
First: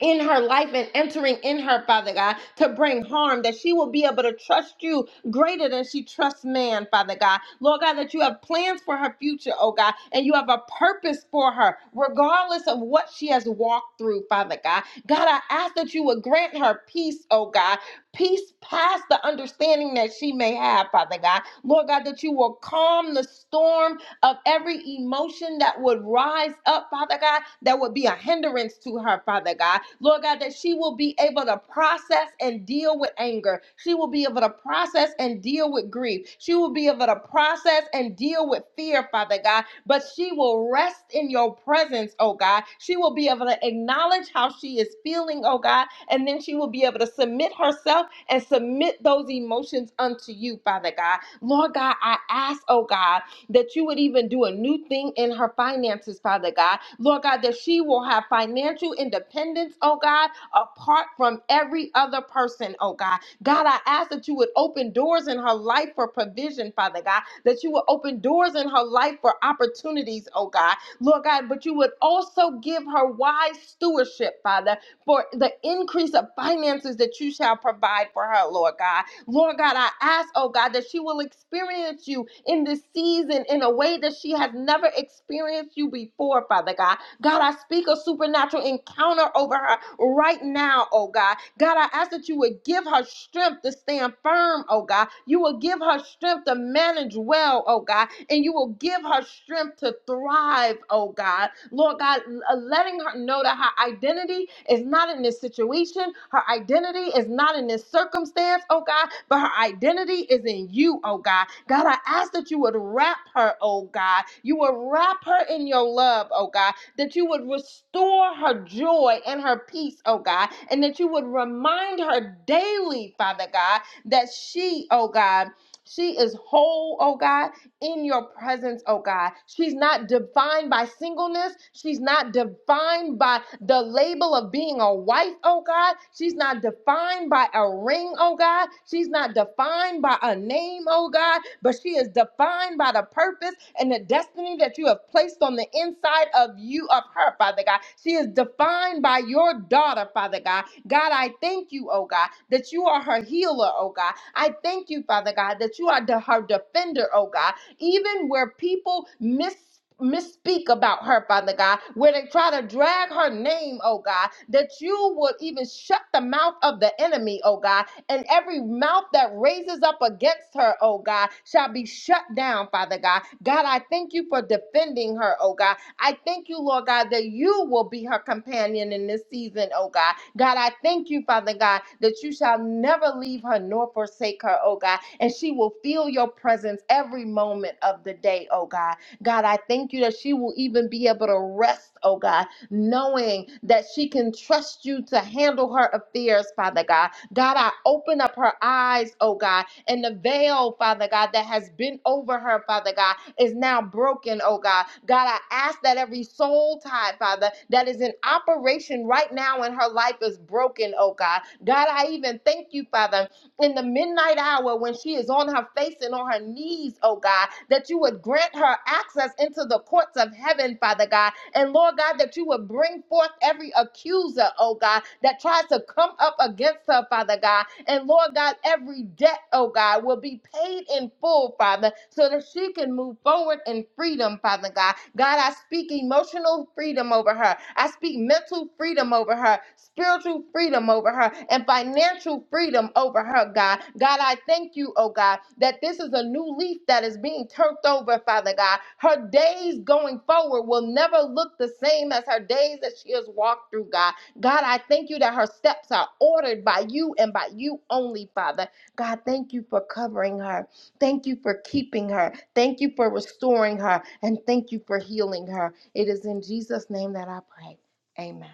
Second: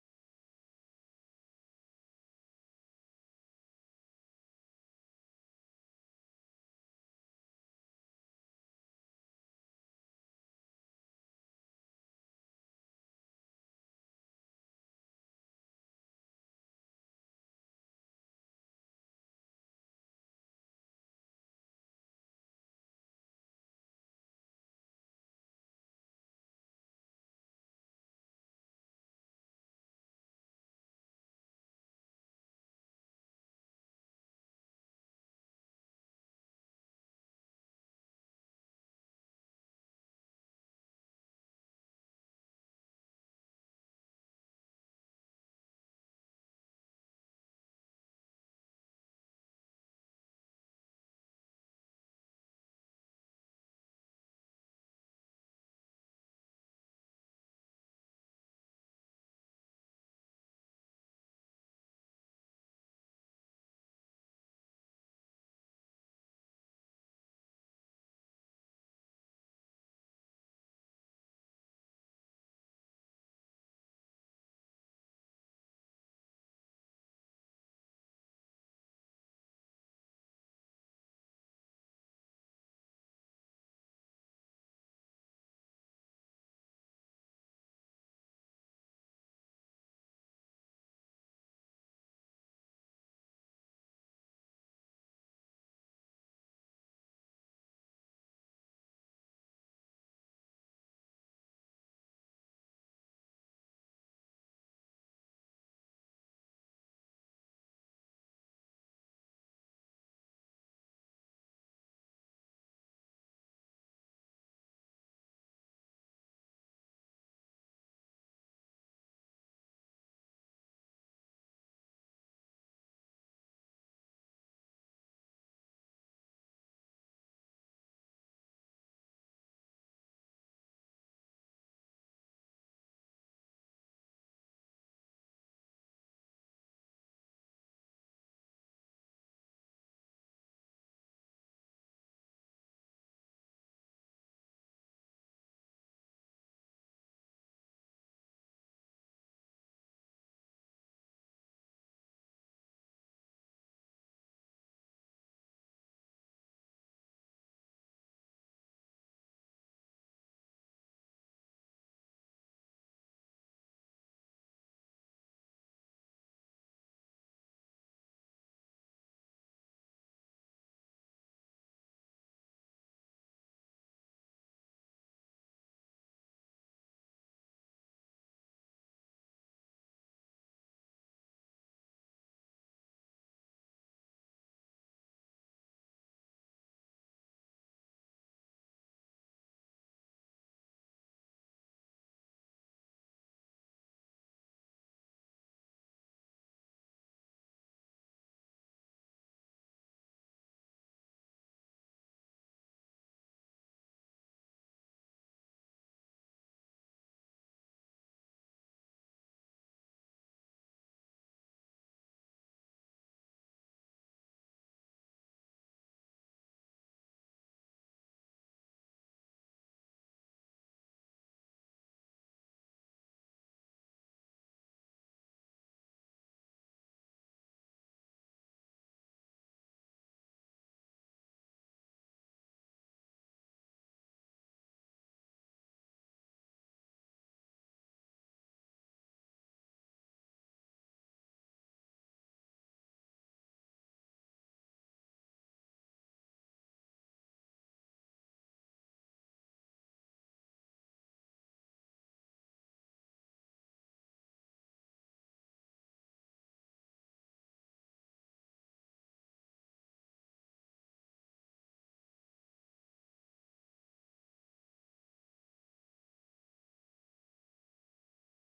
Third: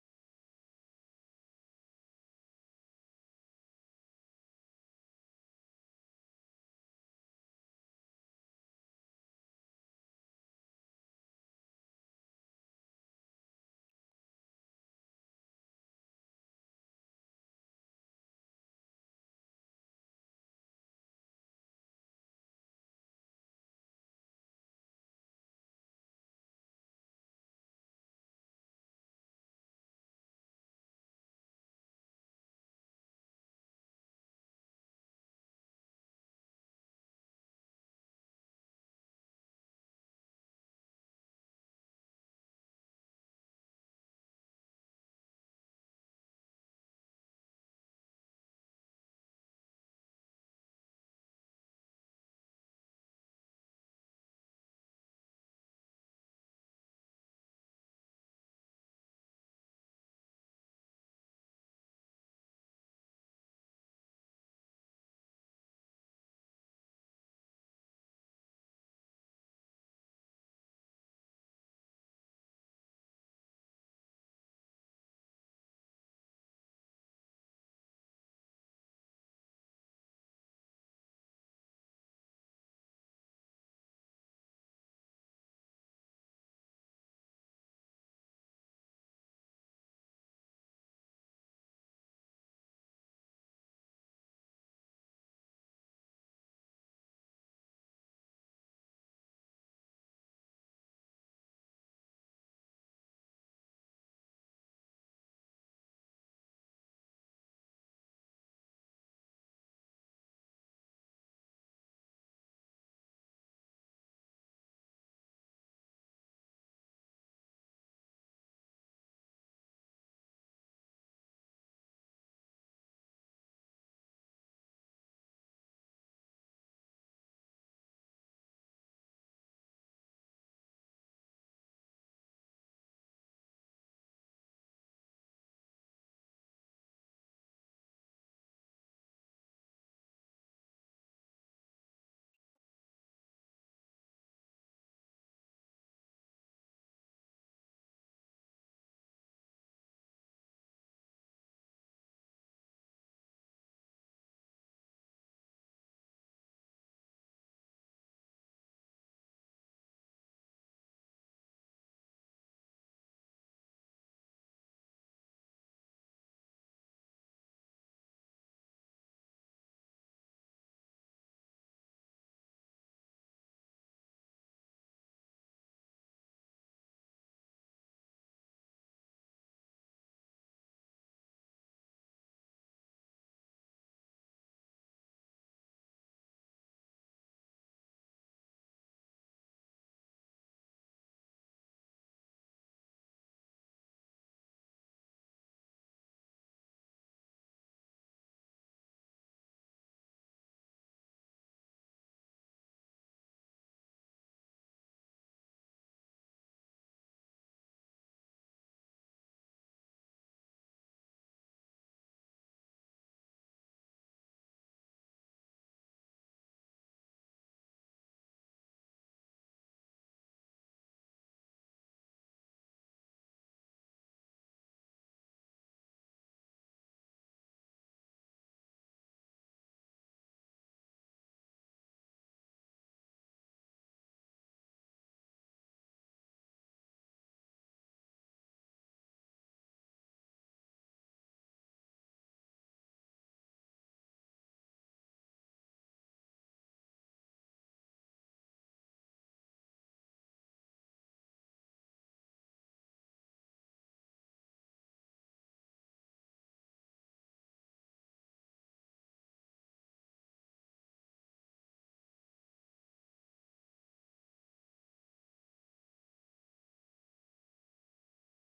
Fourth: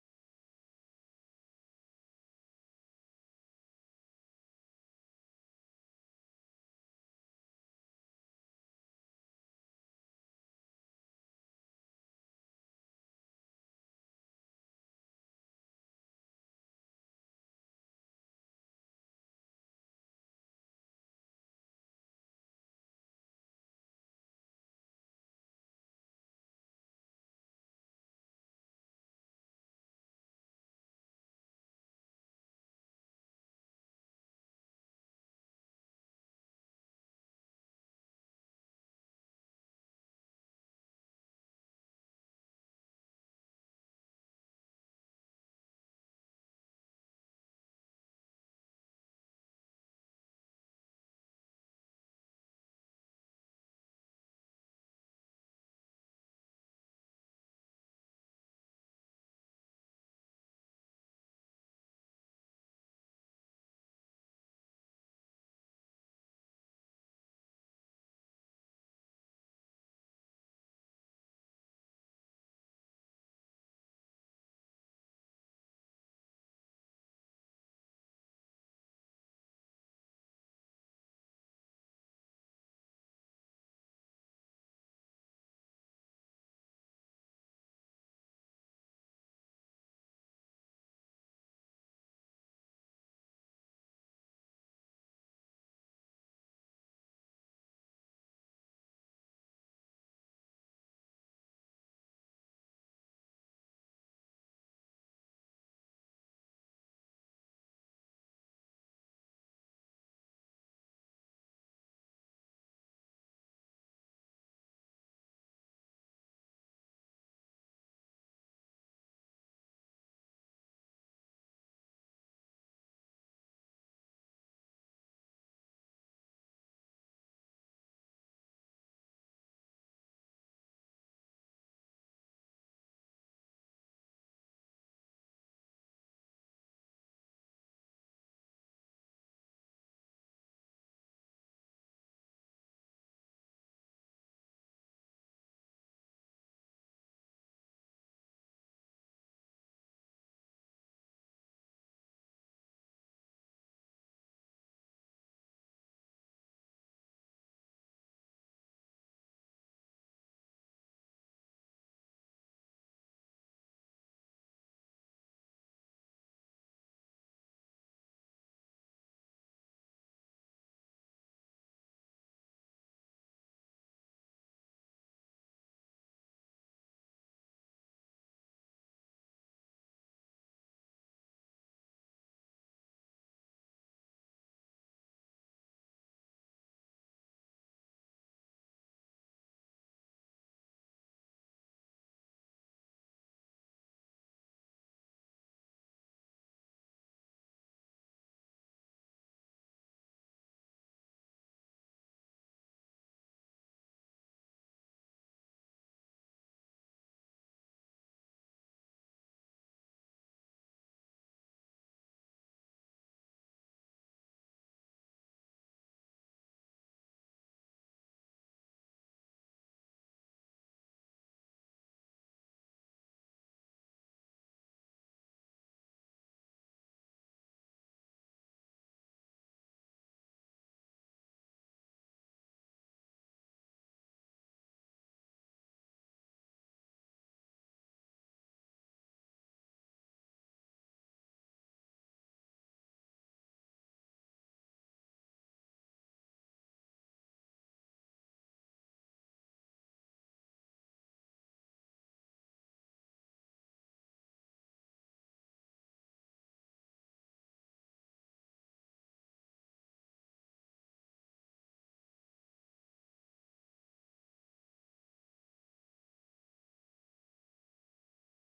in her life and entering in her, Father God, to bring harm, that she will be able to trust you greater than she trusts man, Father God. Lord God, that you have plans for her future, oh God, and you have a purpose for her, regardless of what she has walked through, Father God. God, I ask that you would grant her peace, oh God, peace past the understanding that she may have, Father God. Lord God, that you will calm the storm of every emotion that would rise up, Father God, that would be a hindrance to her, Father God. Lord God, that she will be able to process and deal with anger. She will be able to process and deal with grief. She will be able to process and deal with fear, Father God. But she will rest in your presence, oh God. She will be able to acknowledge how she is feeling, oh God. And then she will be able to submit herself and submit those emotions unto you, Father God. Lord God, I ask, oh God that you would even do a new thing in her finances, Father God. Lord God, that she will have financial independence, oh God, apart from every other person, oh God. God, I ask that you would open doors in her life for provision, Father God, that you would open doors in her life for opportunities, oh God. Lord God, but you would also give her wise stewardship, Father, for the increase of finances that you shall provide for her, Lord God. Lord God, I ask, oh God, that she will experience you in this season in a way that she has never experienced you before, Father God. God, I speak a supernatural encounter over her right now, oh God. God, I ask that you would give her strength to stand firm, oh God. You will give her strength to manage well, oh God and you will give her strength to thrive, oh God. Lord God, letting her know that her identity is not in this situation, her identity is not in this circumstance, oh God, but her identity is in you, oh God. God, I ask that you would wrap her, oh God. You would wrap her in your love, oh God, that you would restore her joy and her peace, oh God, and that you would remind her daily, Father God, that she, oh God, she is whole, oh God in your presence, oh God. She's not defined by singleness. She's not defined by the label of being a wife, oh God. She's not defined by a ring, oh God. She's not defined by a name, oh God, but she is defined by the purpose and the destiny that you have placed on the inside of you, of her, Father God. She is defined by your daughter, Father God. God, I thank you, oh God, that you are her healer, oh God. I thank you, Father God, that you are the, her defender, oh God even where people miss misspeak about her, Father God, where they try to drag her name, oh God, that you would even shut the mouth of the enemy, oh God, and every mouth that raises up against her, oh God, shall be shut down, Father God. God, I thank you for defending her, oh God. I thank you, Lord God, that you will be her companion in this season, oh God. God, I thank you, Father God, that you shall never leave her nor forsake her, oh God, and she will feel your presence every moment of the day, oh God. God, I thank you that she will even be able to rest, oh God, knowing that she can trust you to handle her affairs, Father God. God, I open up her eyes, oh God and the veil, Father God, that has been over her, Father God, is now broken, oh God. God, I ask that every soul tie, Father, that is in operation right now in her life is broken, oh God. God, I even thank you, Father, in the midnight hour when she is on her face and on her knees, oh God, that you would grant her access into the courts of heaven, Father God. And Lord God, that you would bring forth every accuser, oh God, that tries to come up against her, Father God. And Lord God, every debt, oh God, will be paid in full, Father, so that she can move forward in freedom, Father God. God, I speak emotional freedom over her. I speak mental freedom over her, spiritual freedom over her, and financial freedom over her, God. God, I thank you, oh God, that this is a new leaf that is being turned over, Father God. Her days going forward will never look the same as her days that she has walked through, God. God, I thank you that her steps are ordered by you and by you only, Father. God, thank you for covering her. Thank you for keeping her. Thank you for restoring her. And thank you for healing her. It is in Jesus' name that I pray. Amen.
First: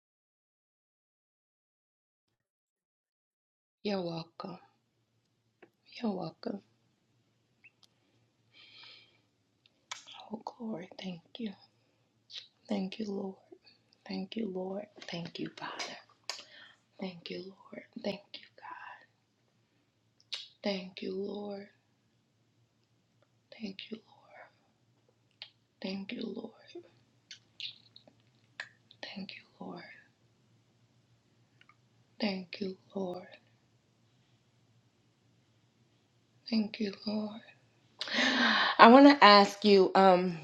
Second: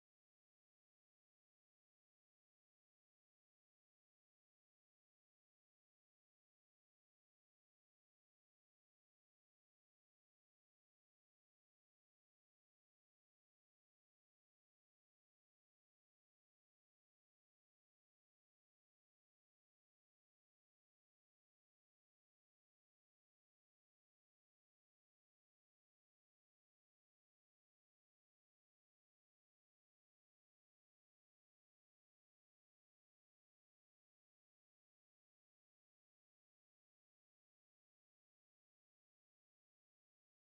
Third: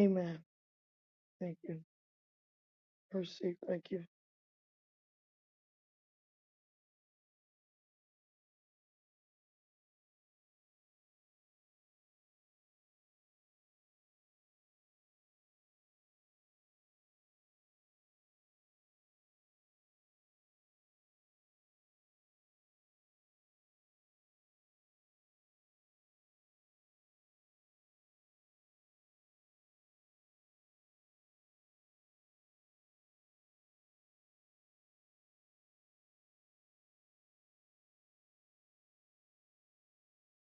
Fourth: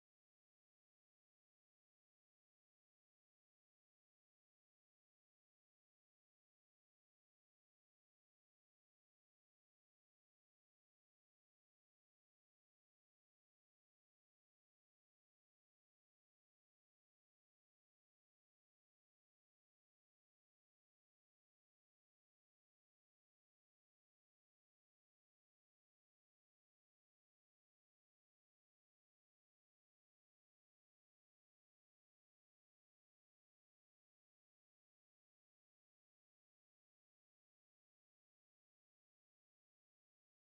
Amen. Thank you. Perceive. Thank You're you. welcome. You're welcome. Oh, glory. Thank you. Thank you, Lord. Thank you, Lord. Thank you, Father. Thank you, Lord. Thank you, God. Thank you, Lord. Thank you, Lord. Thank you, Lord. Thank you, Lord. Thank you, Lord. Thank you, Lord. I want to ask you um,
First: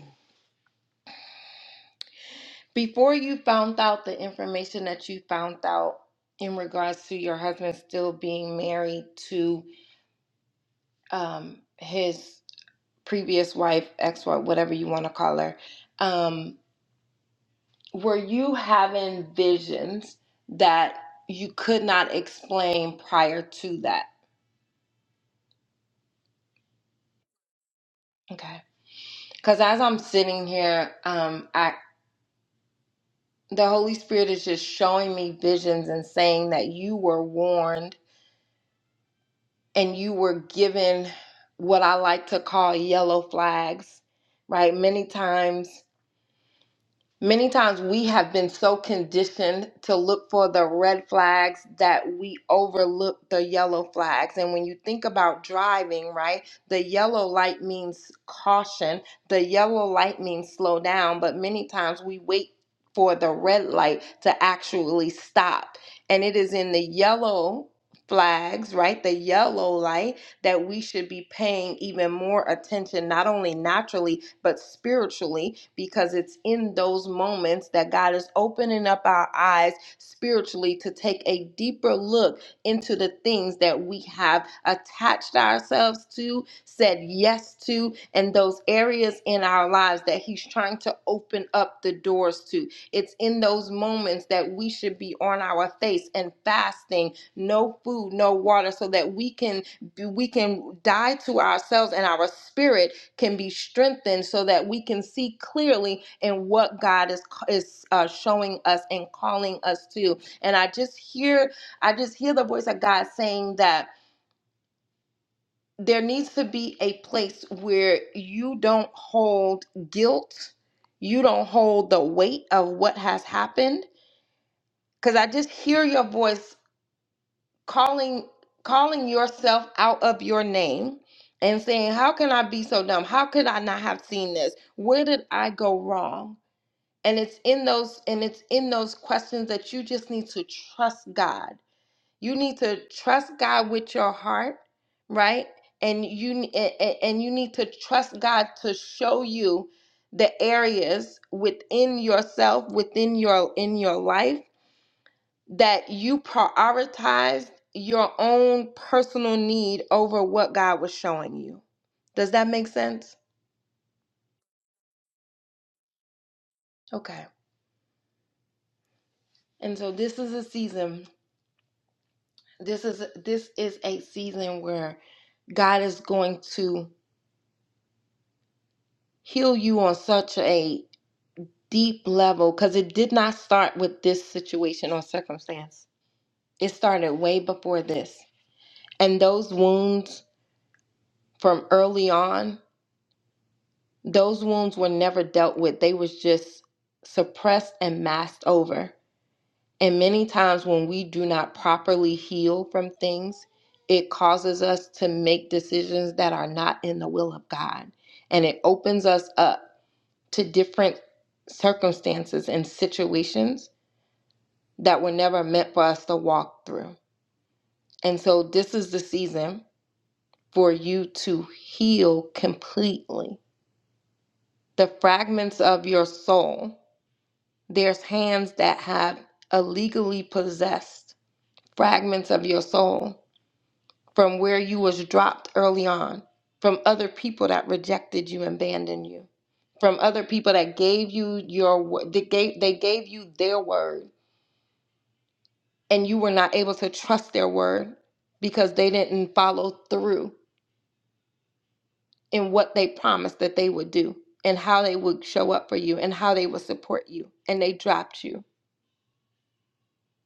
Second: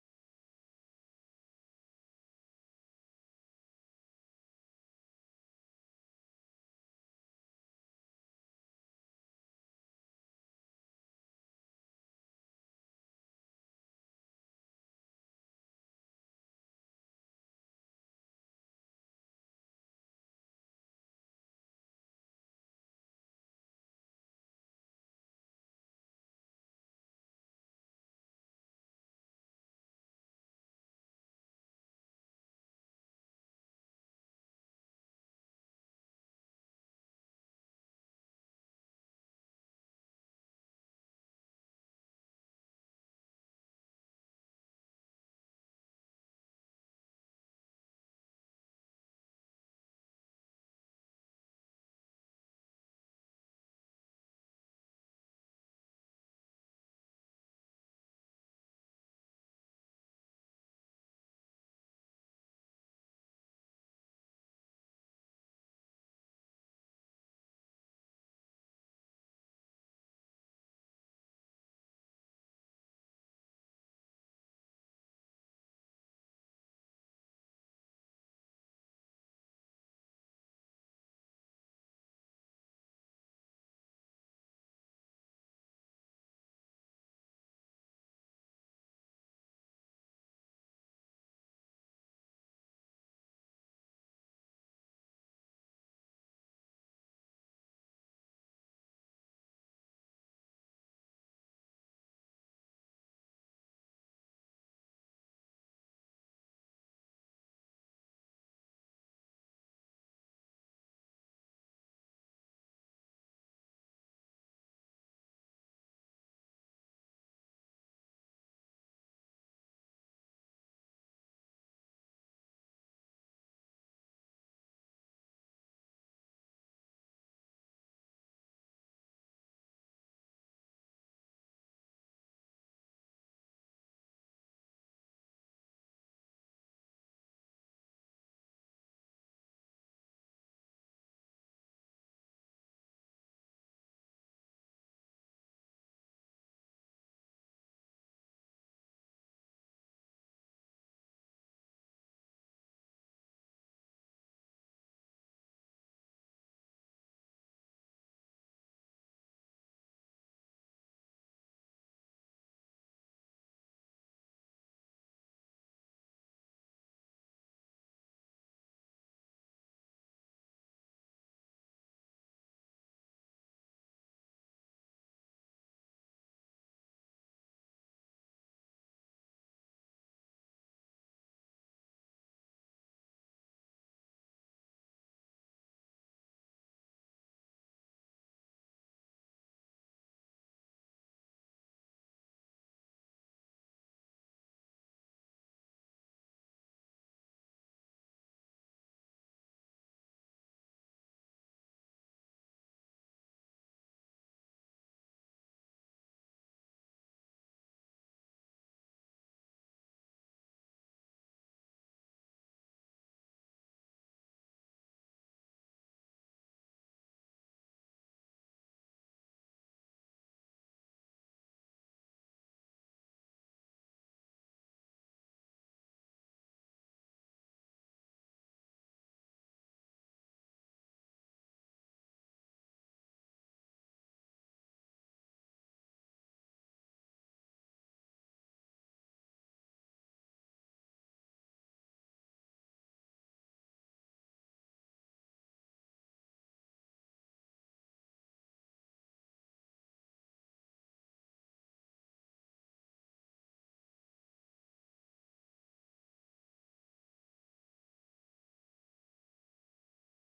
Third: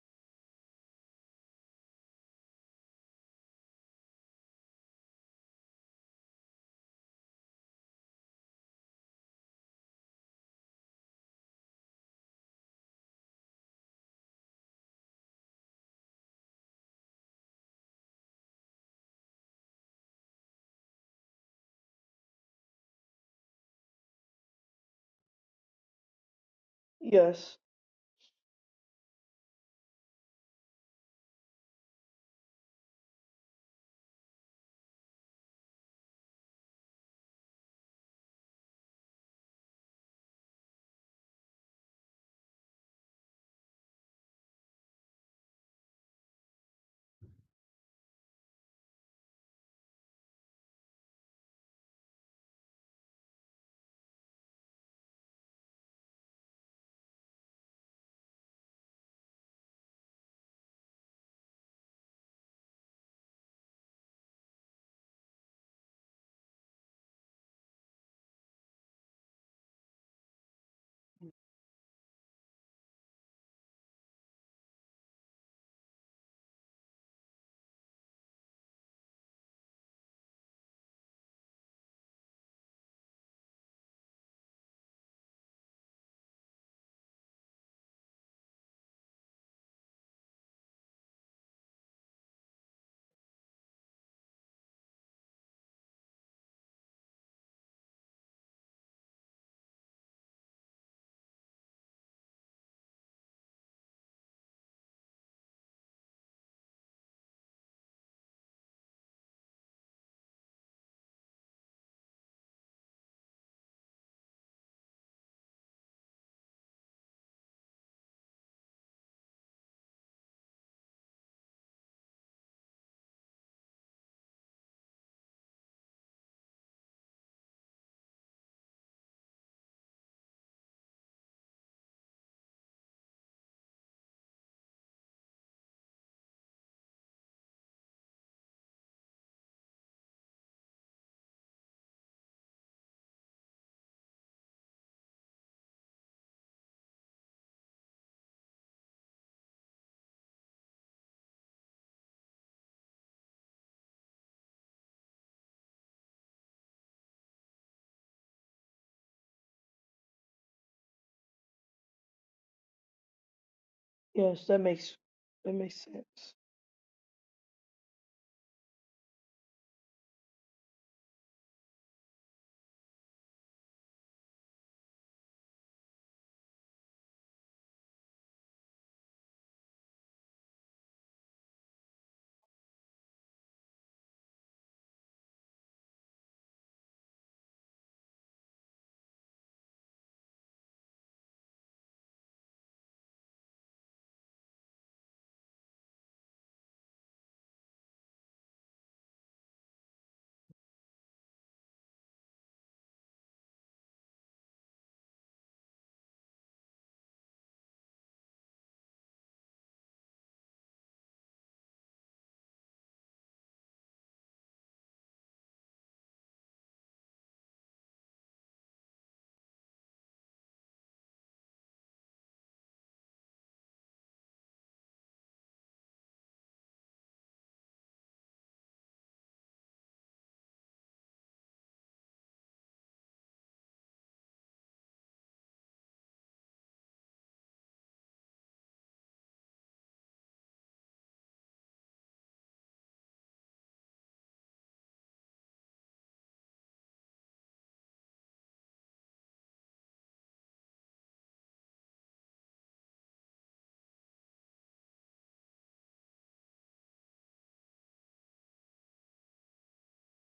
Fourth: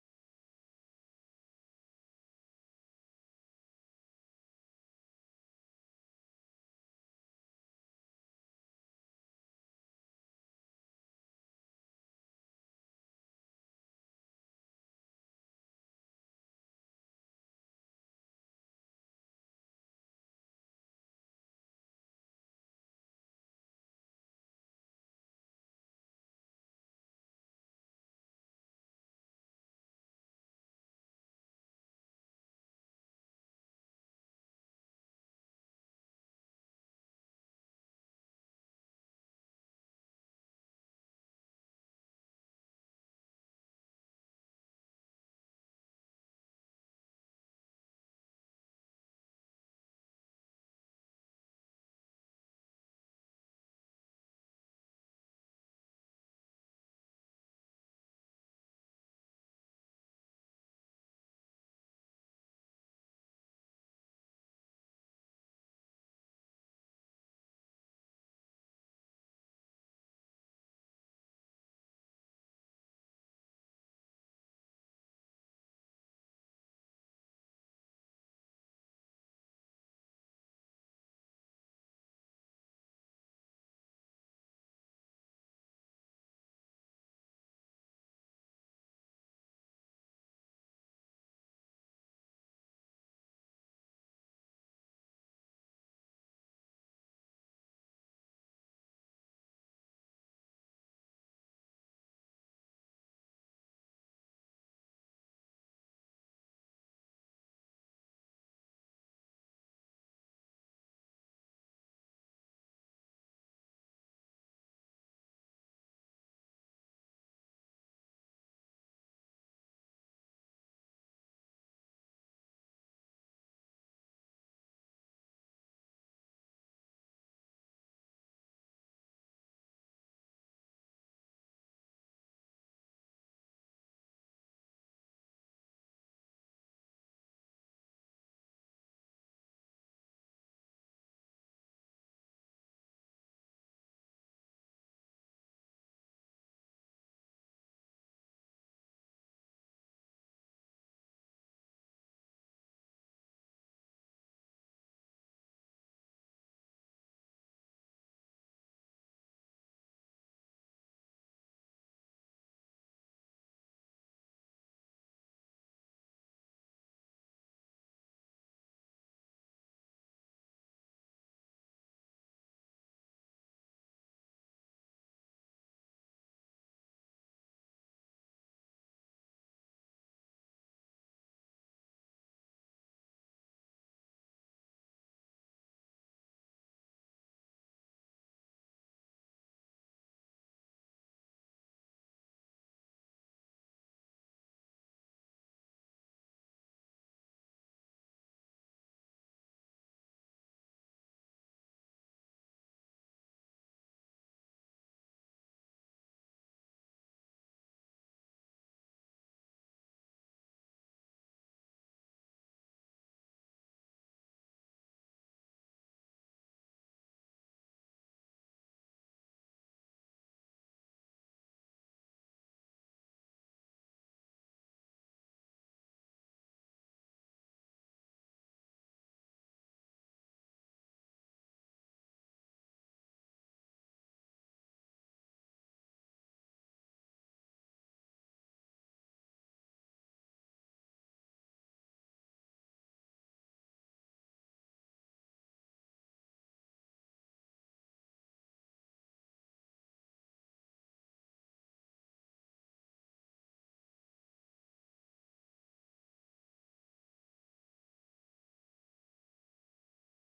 before you found out the information that you found out in regards to your husband still being married to um, his previous wife, ex wife, whatever you want to call her, um, were you having visions that you could not explain prior to that? Yes. Okay. Because as I'm sitting here, um, I the Holy Spirit is just showing me visions and saying that you were warned and you were given what I like to call yellow flags, right? Many times, many times we have been so conditioned to look for the red flags that we overlook the yellow flags. And when you think about driving, right, the yellow light means caution, the yellow light means slow down, but many times we wait. For the red light to actually stop. And it is in the yellow flags, right? The yellow light that we should be paying even more attention, not only naturally, but spiritually, because it's in those moments that God is opening up our eyes spiritually to take a deeper look into the things that we have attached ourselves to, said yes to, and those areas in our lives that He's trying to open up the doors to. It's in those moments that we should be on our face and fasting, no food, no water, so that we can we can die to ourselves and our spirit can be strengthened so that we can see clearly in what God is is uh, showing us and calling us to. And I just hear I just hear the voice of God saying that there needs to be a place where you don't hold guilt, you don't hold the weight of what has happened because I just hear your voice calling calling yourself out of your name and saying how can i be so dumb how could i not have seen this where did i go wrong and it's in those and it's in those questions that you just need to trust god you need to trust god with your heart right and you ne- a- a- and you need to trust god to show you the areas within yourself within your in your life that you prioritized your own personal need over what God was showing you. Does that make sense? Yes. That makes that makes sense. Okay. And so this is a season. This is this is a season where God is going to heal you on such a deep level cuz it did not start with this situation or circumstance. It started way before this. And those wounds from early on Those wounds were never dealt with. They was just suppressed and masked over. And many times when we do not properly heal from things, it causes us to make decisions that are not in the will of God. And it opens us up to different circumstances and situations that were never meant for us to walk through. And so this is the season for you to heal completely the fragments of your soul There's hands that have illegally possessed fragments of your soul from where you was dropped early on, from other people that rejected you and abandoned you, from other people that gave you your wo- they gave they gave you their word and you were not able to trust their word because they didn't follow through in what they promised that they would do and how they would show up for you and how they would support you and they dropped you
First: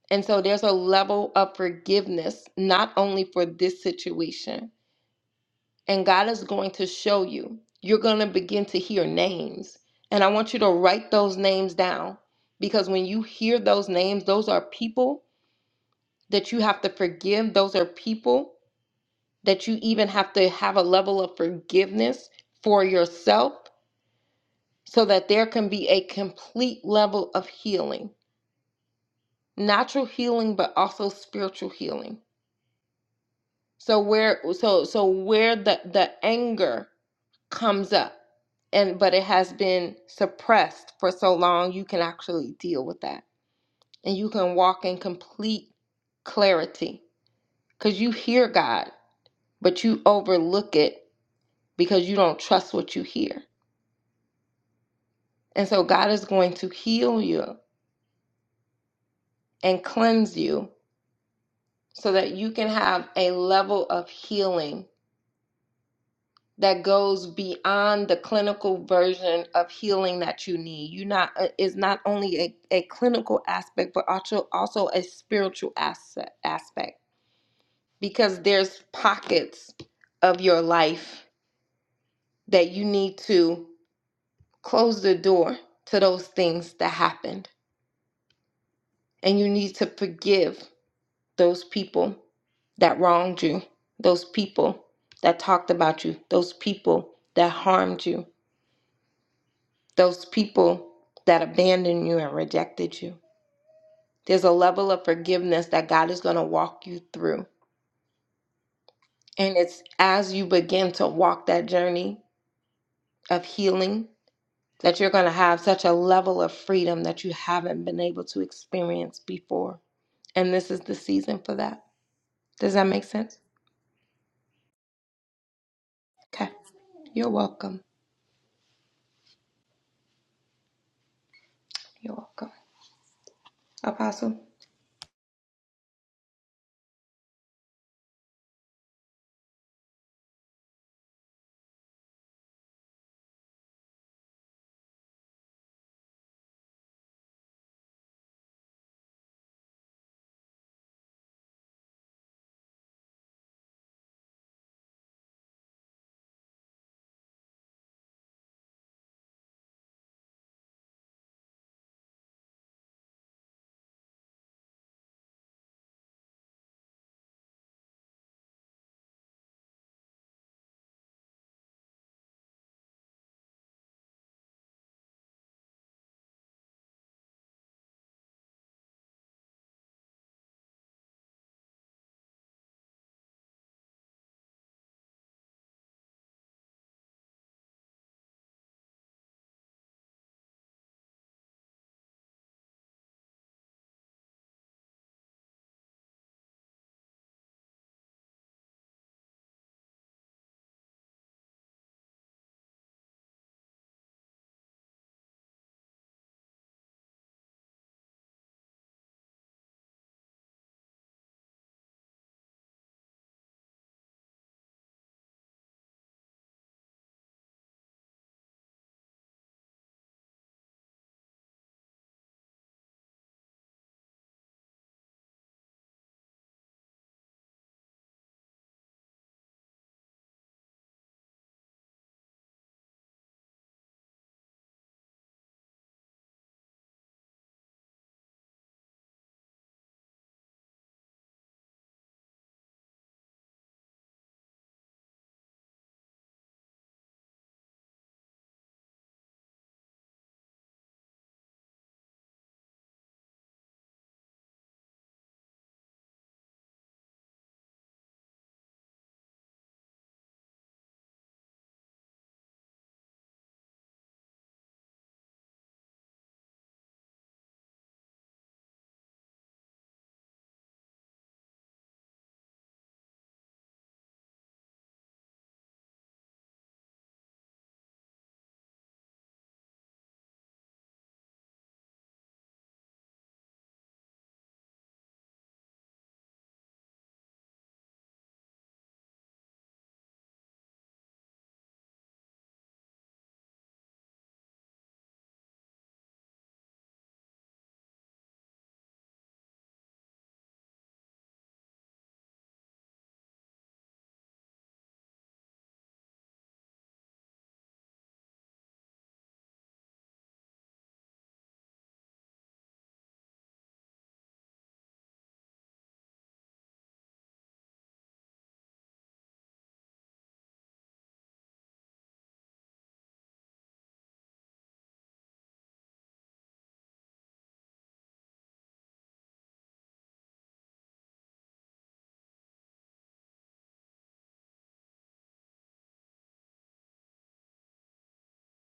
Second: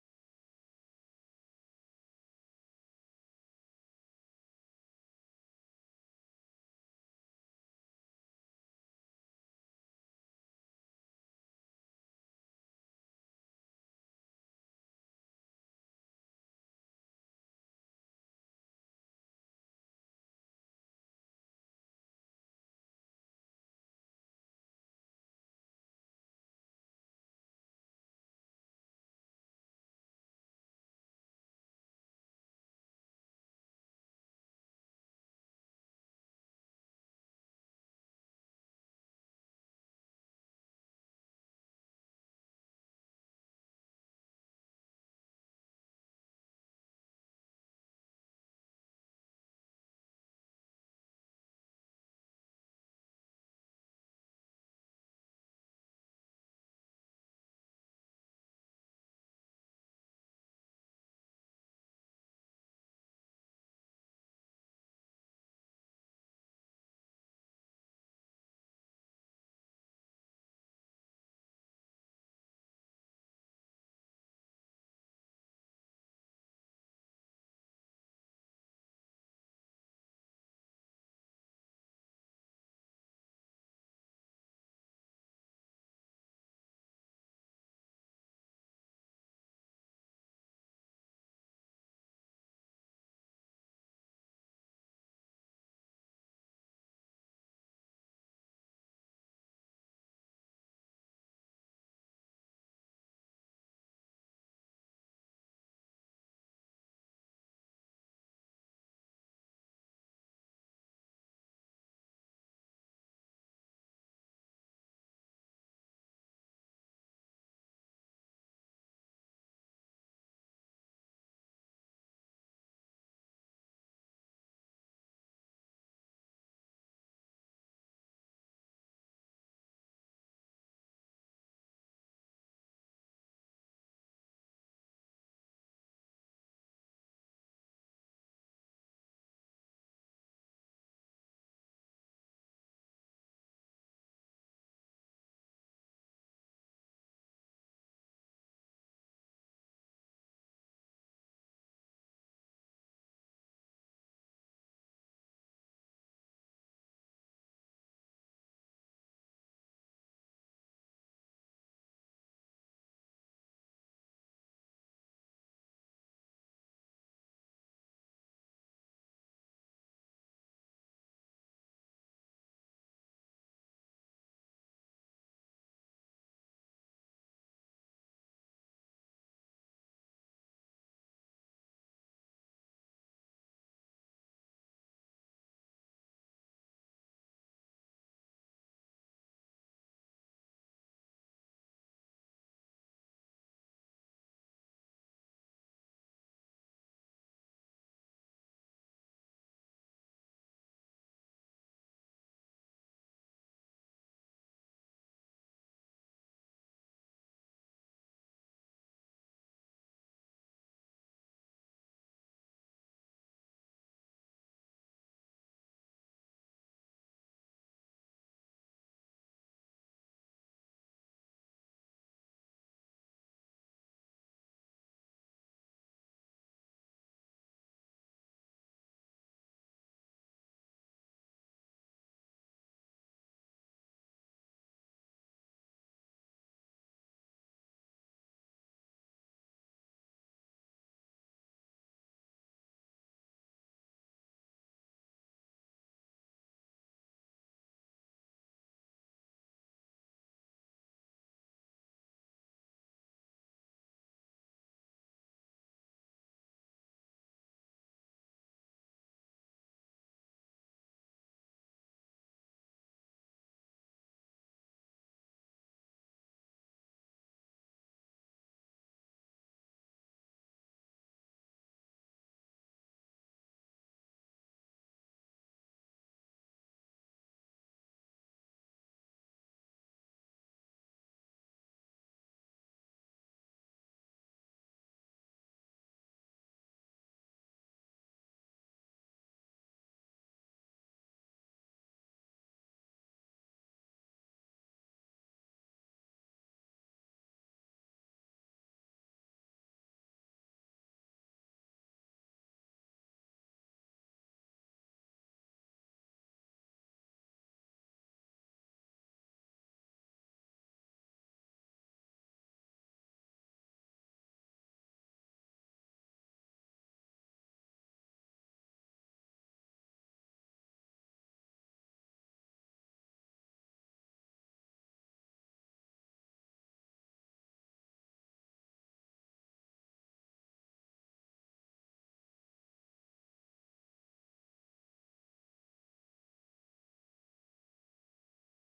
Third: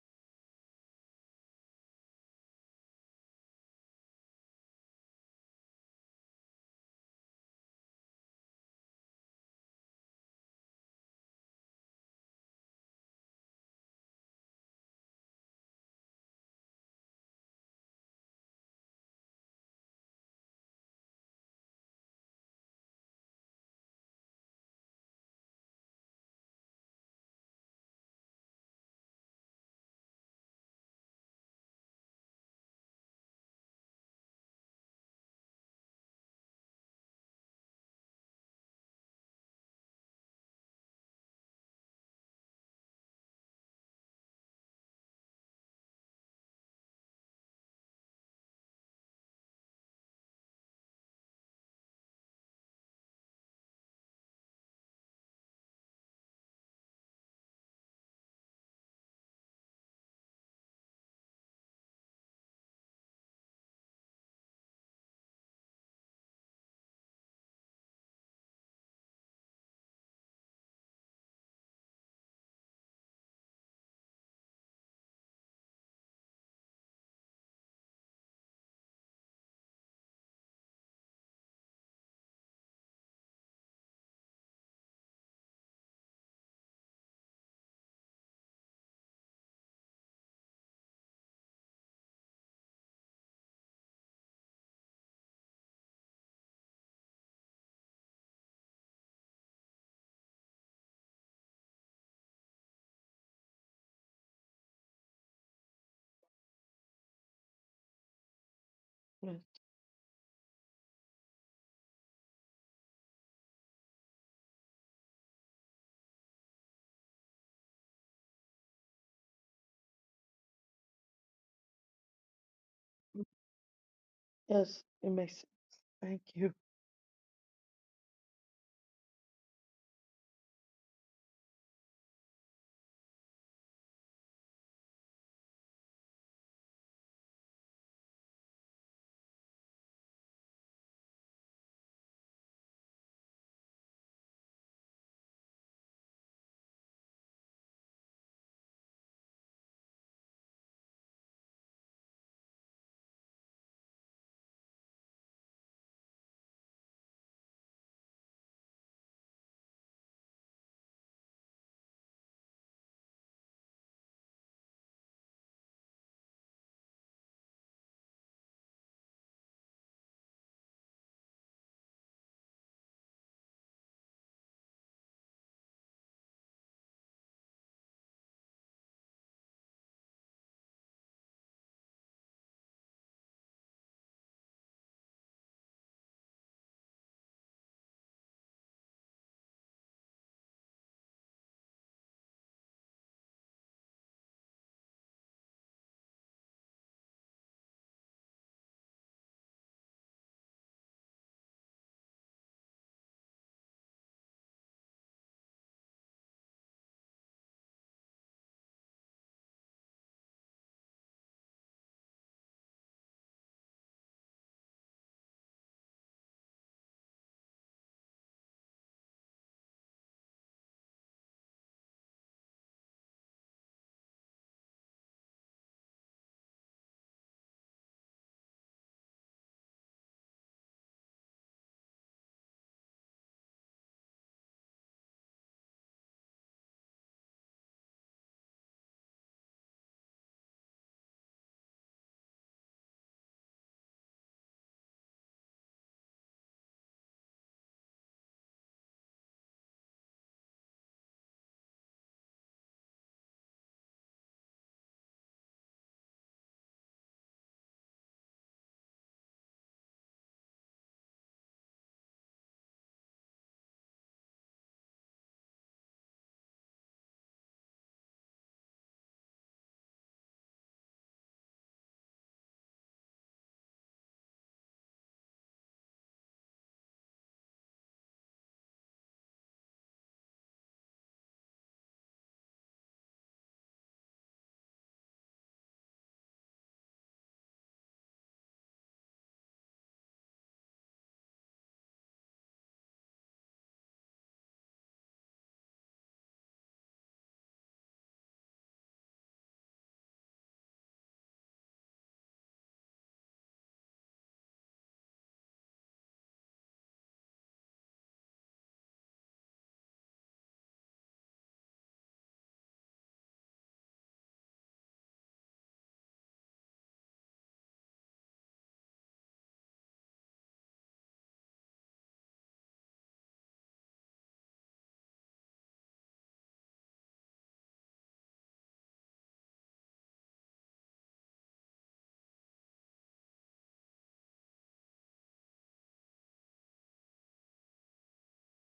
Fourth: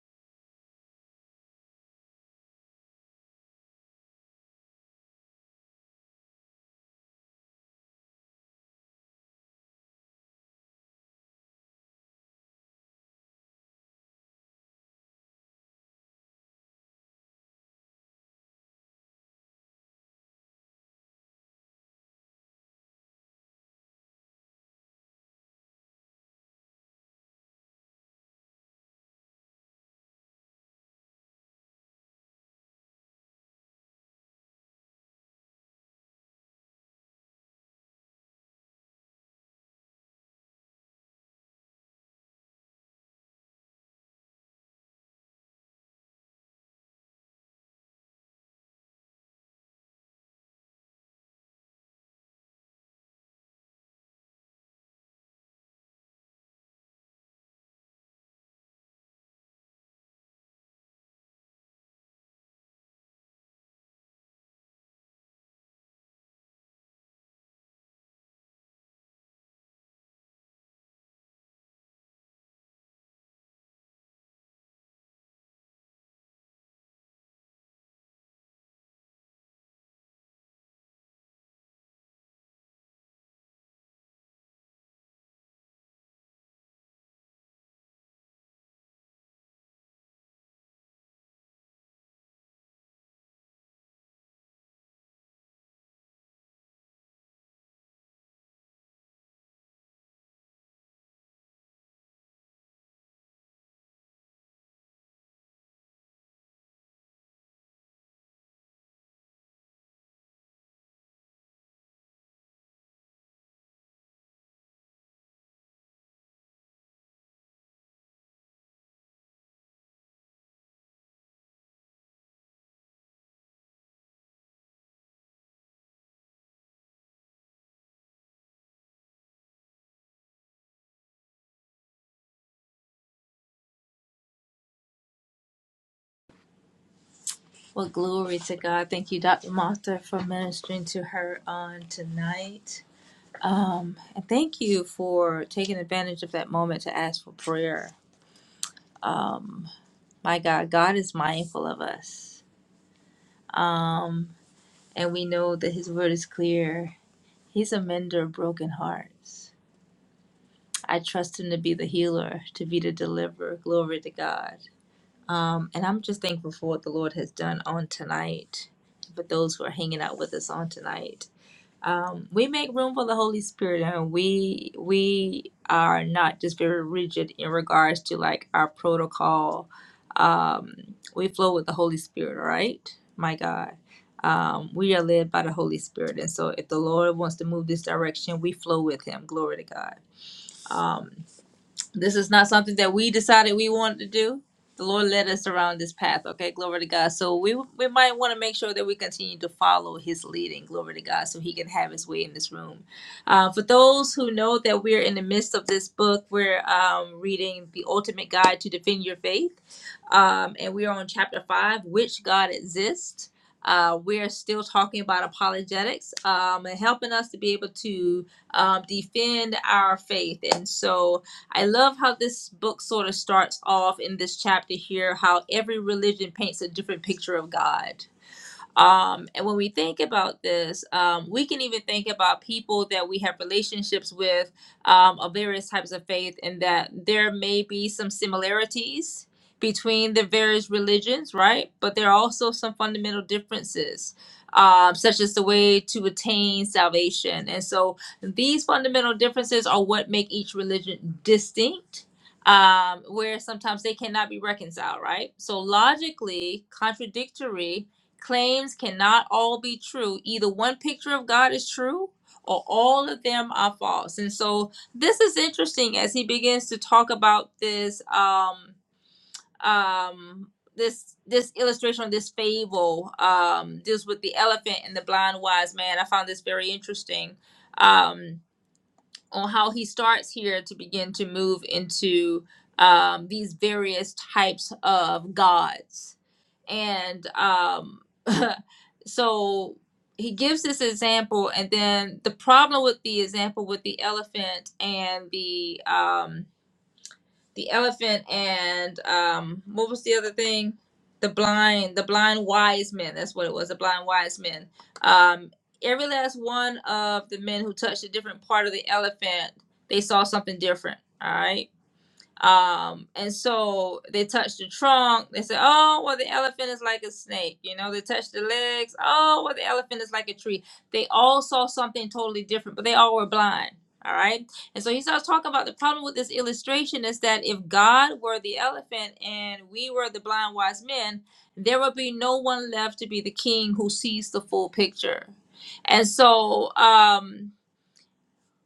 And so there's a level of forgiveness, not only for this situation. And God is going to show you. You're going to begin to hear names. And I want you to write those names down because when you hear those names, those are people that you have to forgive. Those are people that you even have to have a level of forgiveness for yourself so that there can be a complete level of healing, natural healing, but also spiritual healing. So where so so where the the anger comes up and but it has been suppressed for so long you can actually deal with that and you can walk in complete clarity cuz you hear God but you overlook it because you don't trust what you hear. And so God is going to heal you and cleanse you so that you can have a level of healing that goes beyond the clinical version of healing that you need. You not uh, is not only a, a clinical aspect, but also also a spiritual asset, aspect because there's pockets of your life that you need to close the door to those things that happened, and you need to forgive those people that wronged you, those people that talked about you, those people that harmed you those people that abandoned you and rejected you. There's a level of forgiveness that God is going to walk you through. Yes. And it's as you begin to walk that journey of healing that you're going to have such a level of freedom that you haven't been able to experience before. And this is the season for that. Does that make sense? Yes. It makes sense. Thank you. Okay. You're welcome. You're welcome. Apostle? well, glory to God. Thank you, Dr. Martha, for ministering to her on tonight. Um, and thank you for taking advantage of that moment to ask for prayer. Um, my God, God is mindful of us. Um, and we know that His word is clear. He's a mender of broken hearts. I trust Him to be the healer, to be the deliverer. Glory to God. Um, and I'm just thankful for what the Lord has done on tonight, for those who are hanging out with us on tonight. Um, we make room for the Holy Spirit, and we we are not just very rigid in regards to like our protocol. Um, we flow with the Holy Spirit, all right? My God, um, we are led by the Holy Spirit, and so if the Lord wants to move this direction, we flow with Him. Glory to God. Um, this is not something that we decided we wanted to do. The Lord led us around this path. Okay, glory to God. So we we might want to make sure that we continue to follow His leading. Glory to God, so He can have His way in this room. Uh, for those who know that we're in the midst of this book, we're um, reading the Ultimate Guide to Defend Your Faith, um, and we are on chapter five, which God exists. Uh, we're still talking about apologetics um, and helping us to be able to um, defend our faith. And so I love how this book sort of starts off in this chapter here how every religion paints a different picture of God um, and when we think about this, um, we can even think about people that we have relationships with um, of various types of faith, and that there may be some similarities between the various religions, right? But there are also some fundamental differences, um, such as the way to attain salvation. And so these fundamental differences are what make each religion distinct. Um, where sometimes they cannot be reconciled, right? So logically contradictory Claims cannot all be true. Either one picture of God is true or all of them are false. And so this is interesting as he begins to talk about this um um this this illustration of this fable um deals with the elephant and the blind wise man. I found this very interesting. Um on how he starts here to begin to move into um, these various types of gods and um so he gives this example and then the problem with the example with the elephant and the um the elephant and um what was the other thing the blind the blind wise men that's what it was the blind wise men um every last one of the men who touched a different part of the elephant they saw something different All right um, and so they touched the trunk. They said, "Oh, well, the elephant is like a snake." You know, they touched the legs. Oh, well, the elephant is like a tree. They all saw something totally different, but they all were blind. All right. And so he starts talking about the problem with this illustration is that if God were the elephant and we were the blind wise men, there would be no one left to be the king who sees the full picture. And so, um,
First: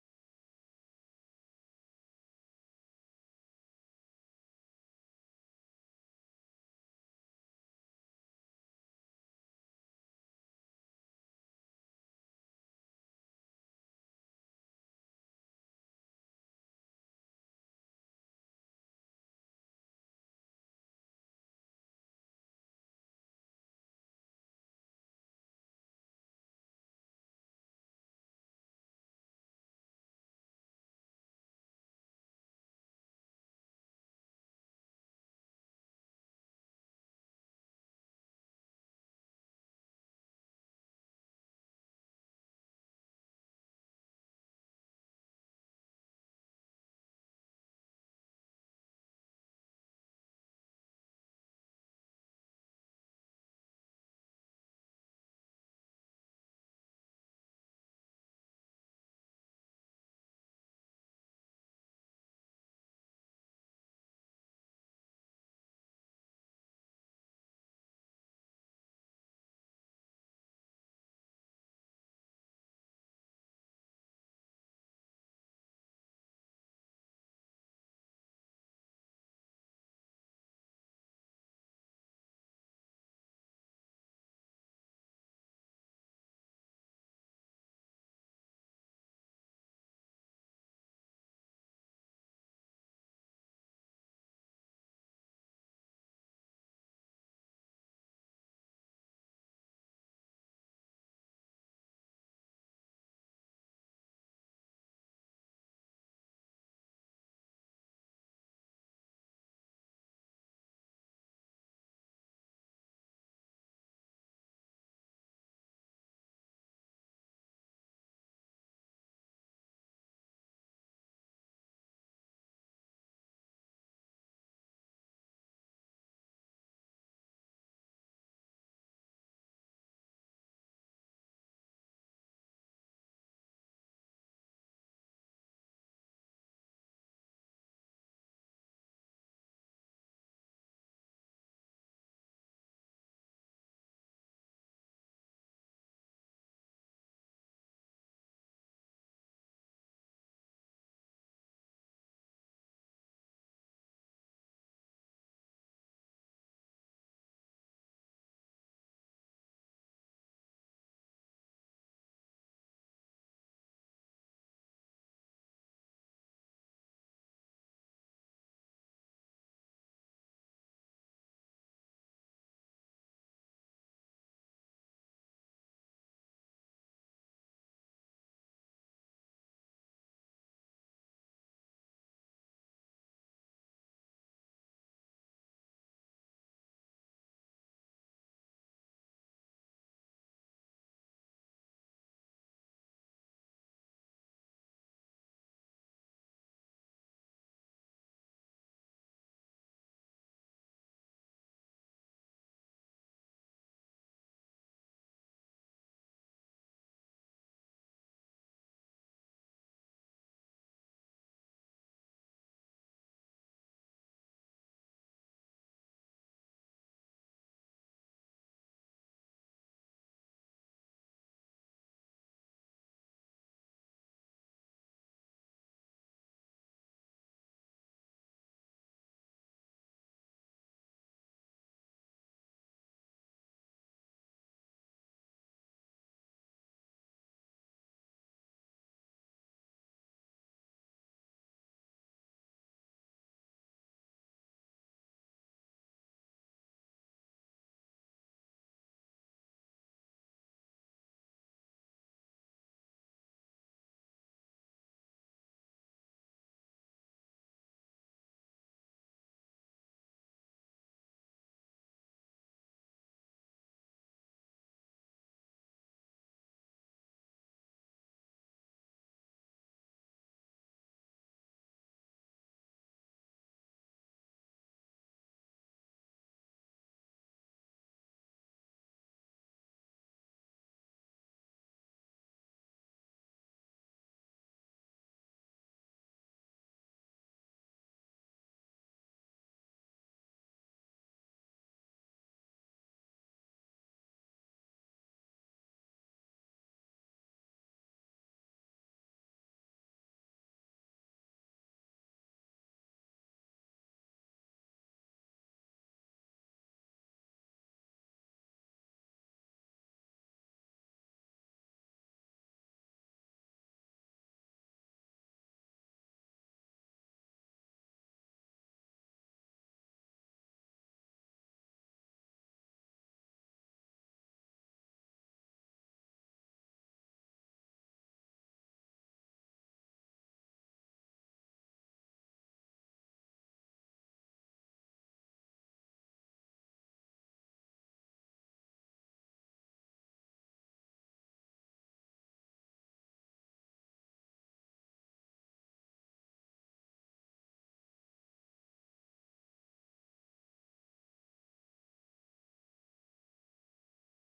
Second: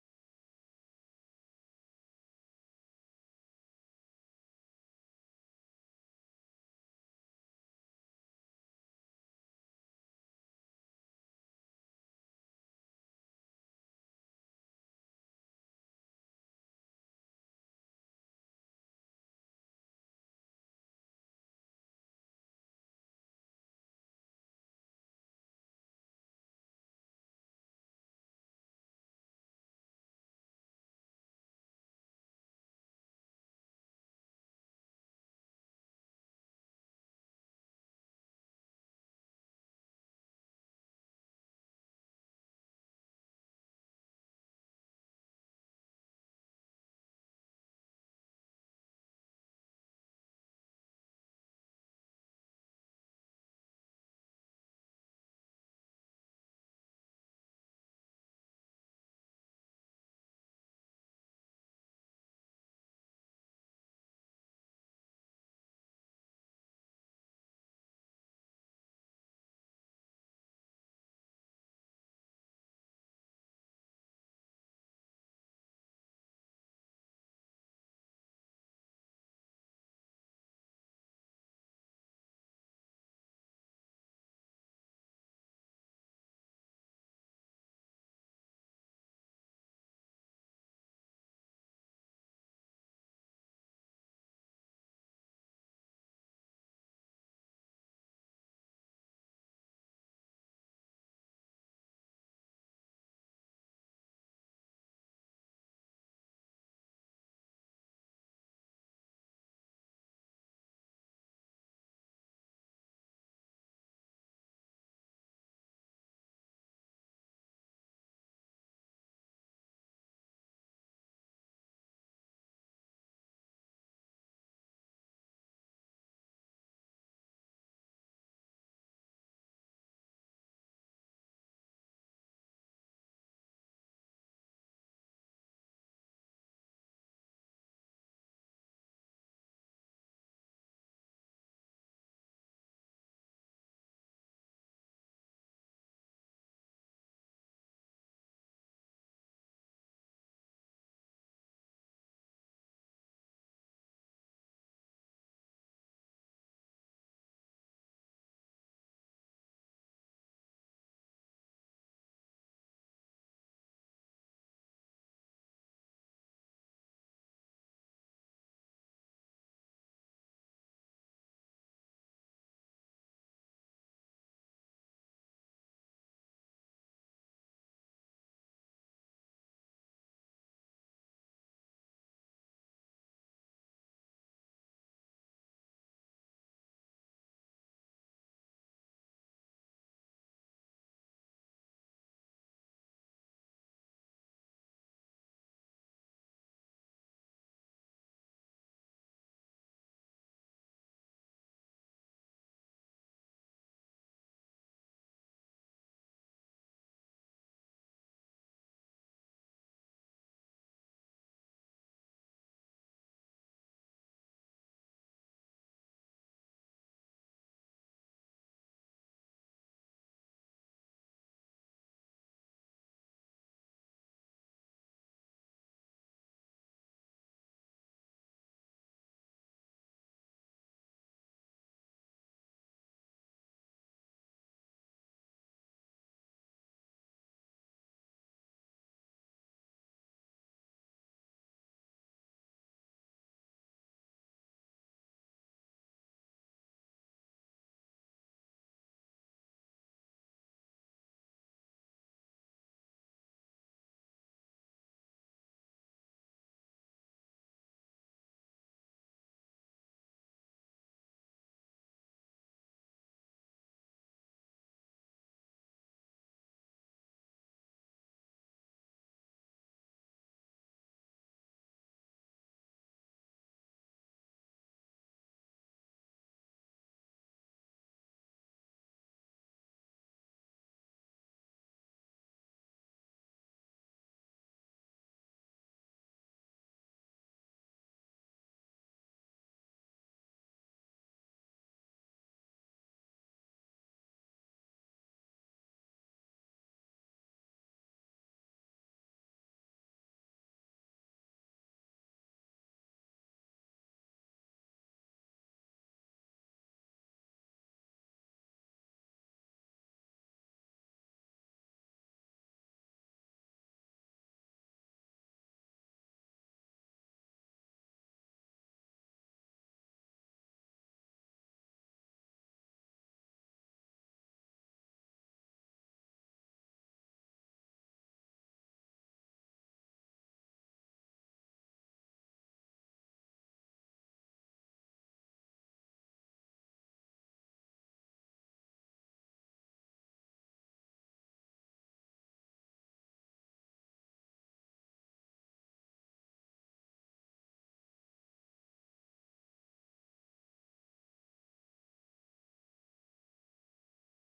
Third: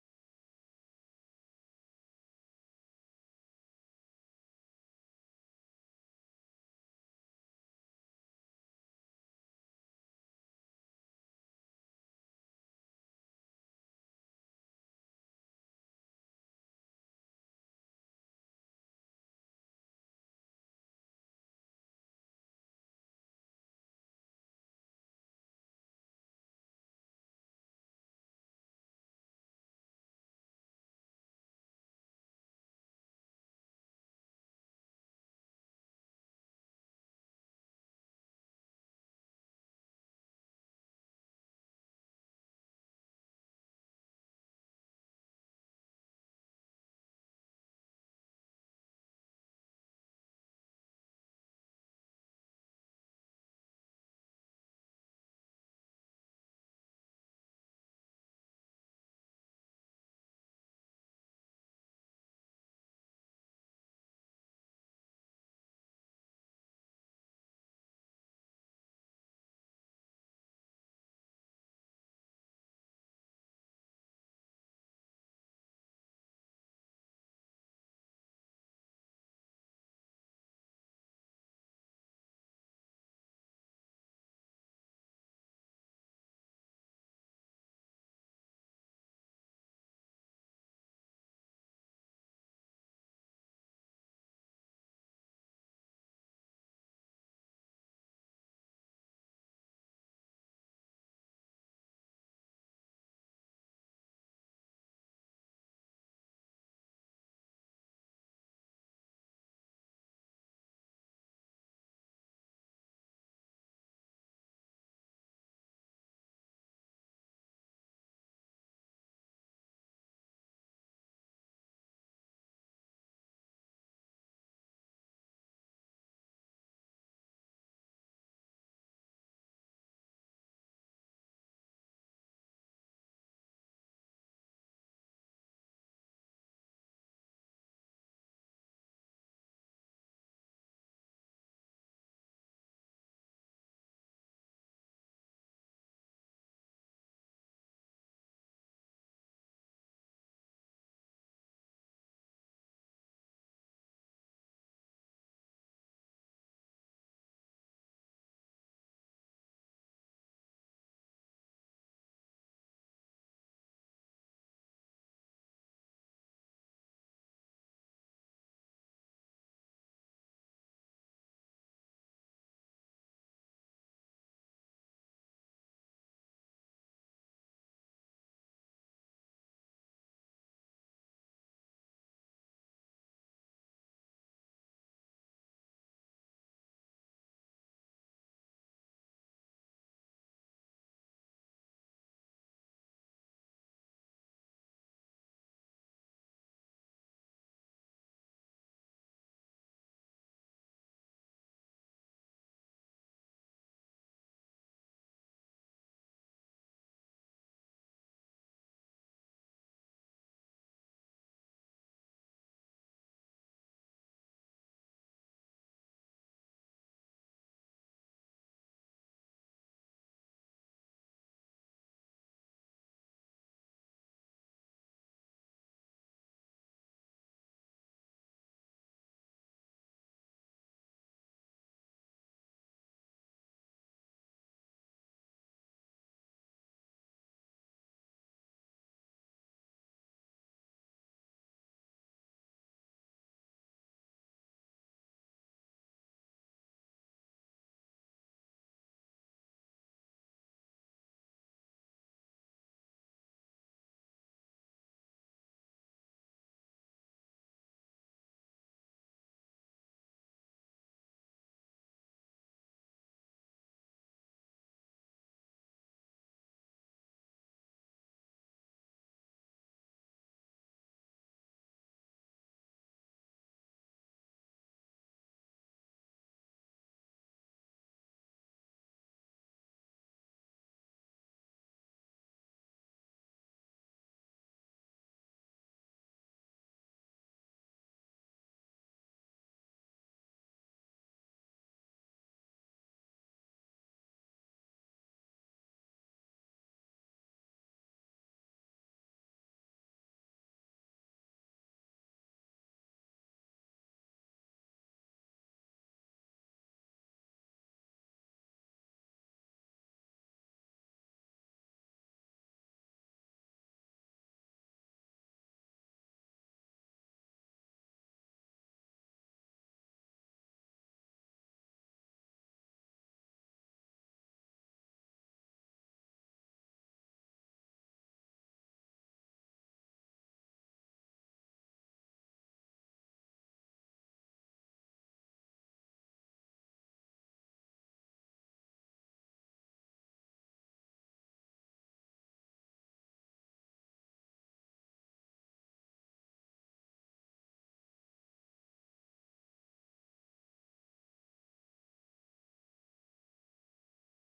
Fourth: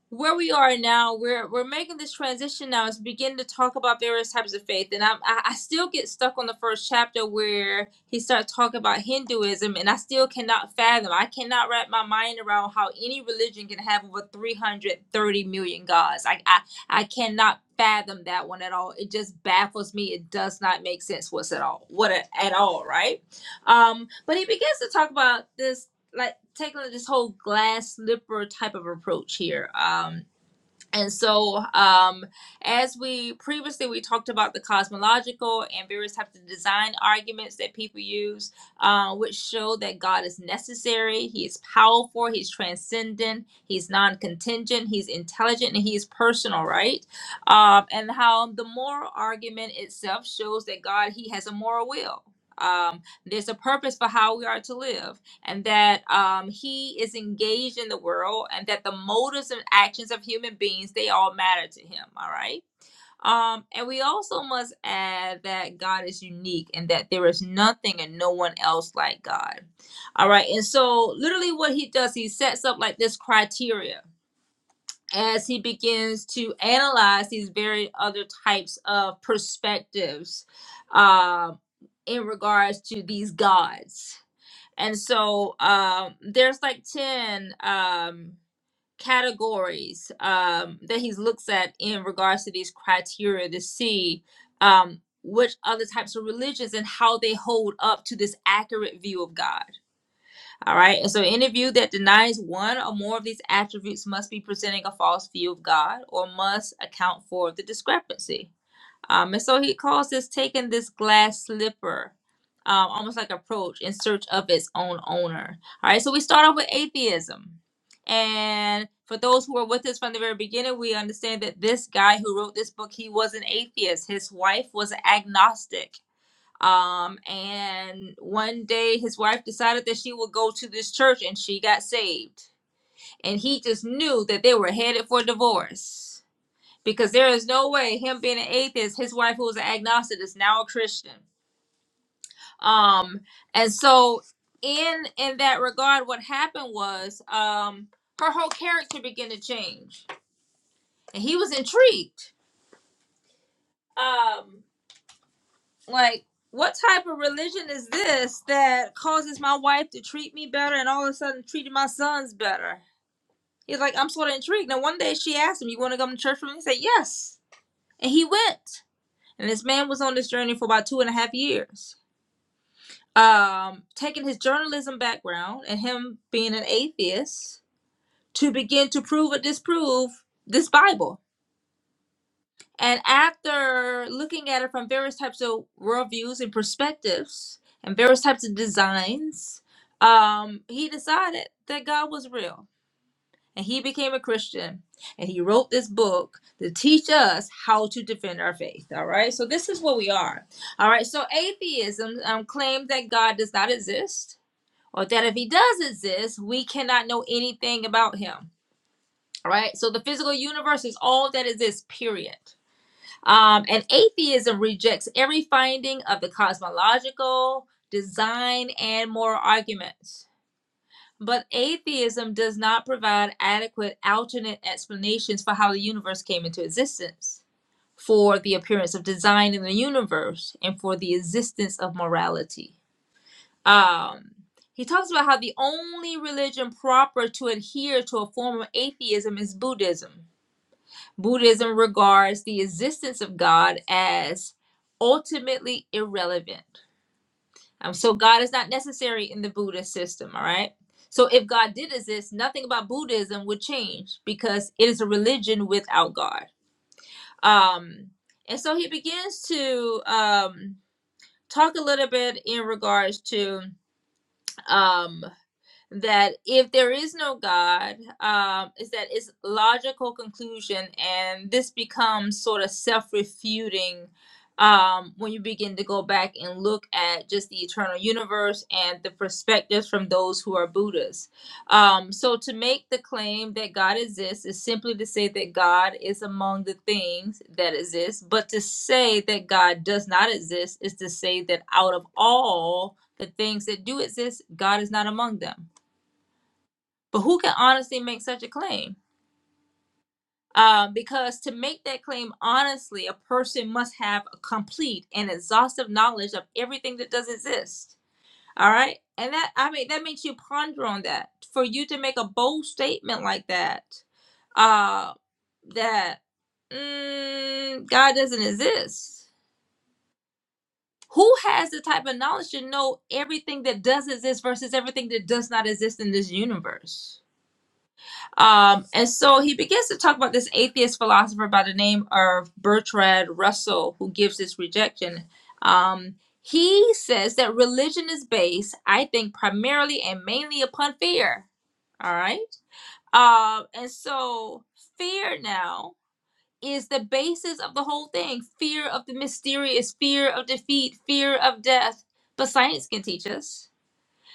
where we are now, we're we're making this transition now is begin to talk about various types of faith, and i I I still get stuck on the first chapter where he starts talking about Hinduism, and I still cannot fathom. I cannot wrap my mind around how any religion can have over 330 million gods. I I, I cannot fathom that one at all. It just baffles me. It does not make sense what's at all. What a, at all, right? Um, but he begins to talk about this like taking this whole glass slipper type of approach here. Um, and so, um, as we previously we talked about the cosmological and various types of design arguments that people use, uh, which show that God is necessary, He is powerful, He's transcendent, He's non-contingent, He's intelligent, and He is personal, right? Um, and how the moral argument itself shows that God He has a moral will. Um, there's a purpose for how we are to live and that um, he is engaged in the world and that the motives and actions of human beings they all matter to him all right um, and we also must add that god is unique and that there is nothing and no one else like god all right and so literally what he does he sets up like this criteria as he begins to analyze these very other types of perspectives um, in regards to these gods and so um, there's like 10 um, categories um, that he looks at in regards to these criteria to see um, which other types of religions and how they hold up to this accurate view of God. All right. And so any view that denies one or more of these attributes must be presenting a false view of God or must account for the discrepancy. Um, and so he calls this taking this glass slipper, um, almost like approach in search of its own owner. All right, so we start off with atheism. And for those who are with us from the very beginning, we understand that this guy who wrote this book, he was an atheist. His wife was an agnostic. Um, and one day his wife decided that she would go to this church and she got saved. And he just knew that they were headed for divorce because there is no way him being an atheist, his wife who was an agnostic is now a Christian. Um, and so in in that regard, what happened was um her whole character began to change, and he was intrigued. Um, like what type of religion is this that causes my wife to treat me better and all of a sudden treating my sons better? He's like, I'm sort of intrigued. Now one day she asked him, You want to come to church with me? He said, Yes. And he went. And this man was on this journey for about two and a half years um, taking his journalism background and him being an atheist to begin to prove or disprove this Bible. And after looking at it from various types of worldviews and perspectives and various types of designs, um, he decided that God was real and he became a Christian and he wrote this book to teach us how to defend our faith. All right, so this is what we are. All right, so atheism um, claims that God does not exist or that if he does exist, we cannot know anything about him. All right. So the physical universe is all that exists, period. Um, and atheism rejects every finding of the cosmological, design, and moral arguments. But atheism does not provide adequate alternate explanations for how the universe came into existence, for the appearance of design in the universe, and for the existence of morality. Um, he talks about how the only religion proper to adhere to a form of atheism is Buddhism. Buddhism regards the existence of God as ultimately irrelevant. Um, so God is not necessary in the Buddhist system, all right? So if God did exist, nothing about Buddhism would change because it is a religion without God. Um, and so he begins to um, talk a little bit in regards to um, that if there is no God, um, is that it's logical conclusion, and this becomes sort of self-refuting um, when you begin to go back and look at just the eternal universe and the perspectives from those who are Buddhists. Um, so to make the claim that God exists is simply to say that God is among the things that exist, but to say that God does not exist is to say that out of all the things that do exist, God is not among them. But who can honestly make such a claim? Um, because to make that claim honestly, a person must have a complete and exhaustive knowledge of everything that does exist. All right, and that I mean that makes you ponder on that. For you to make a bold statement like that, uh, that mm, God doesn't exist. Who has the type of knowledge to know everything that does exist versus everything that does not exist in this universe? Um, and so he begins to talk about this atheist philosopher by the name of Bertrand Russell, who gives this rejection. Um, he says that religion is based, I think, primarily and mainly upon fear. All right. Um, and so fear now is the basis of the whole thing fear of the mysterious, fear of defeat, fear of death. But science can teach us.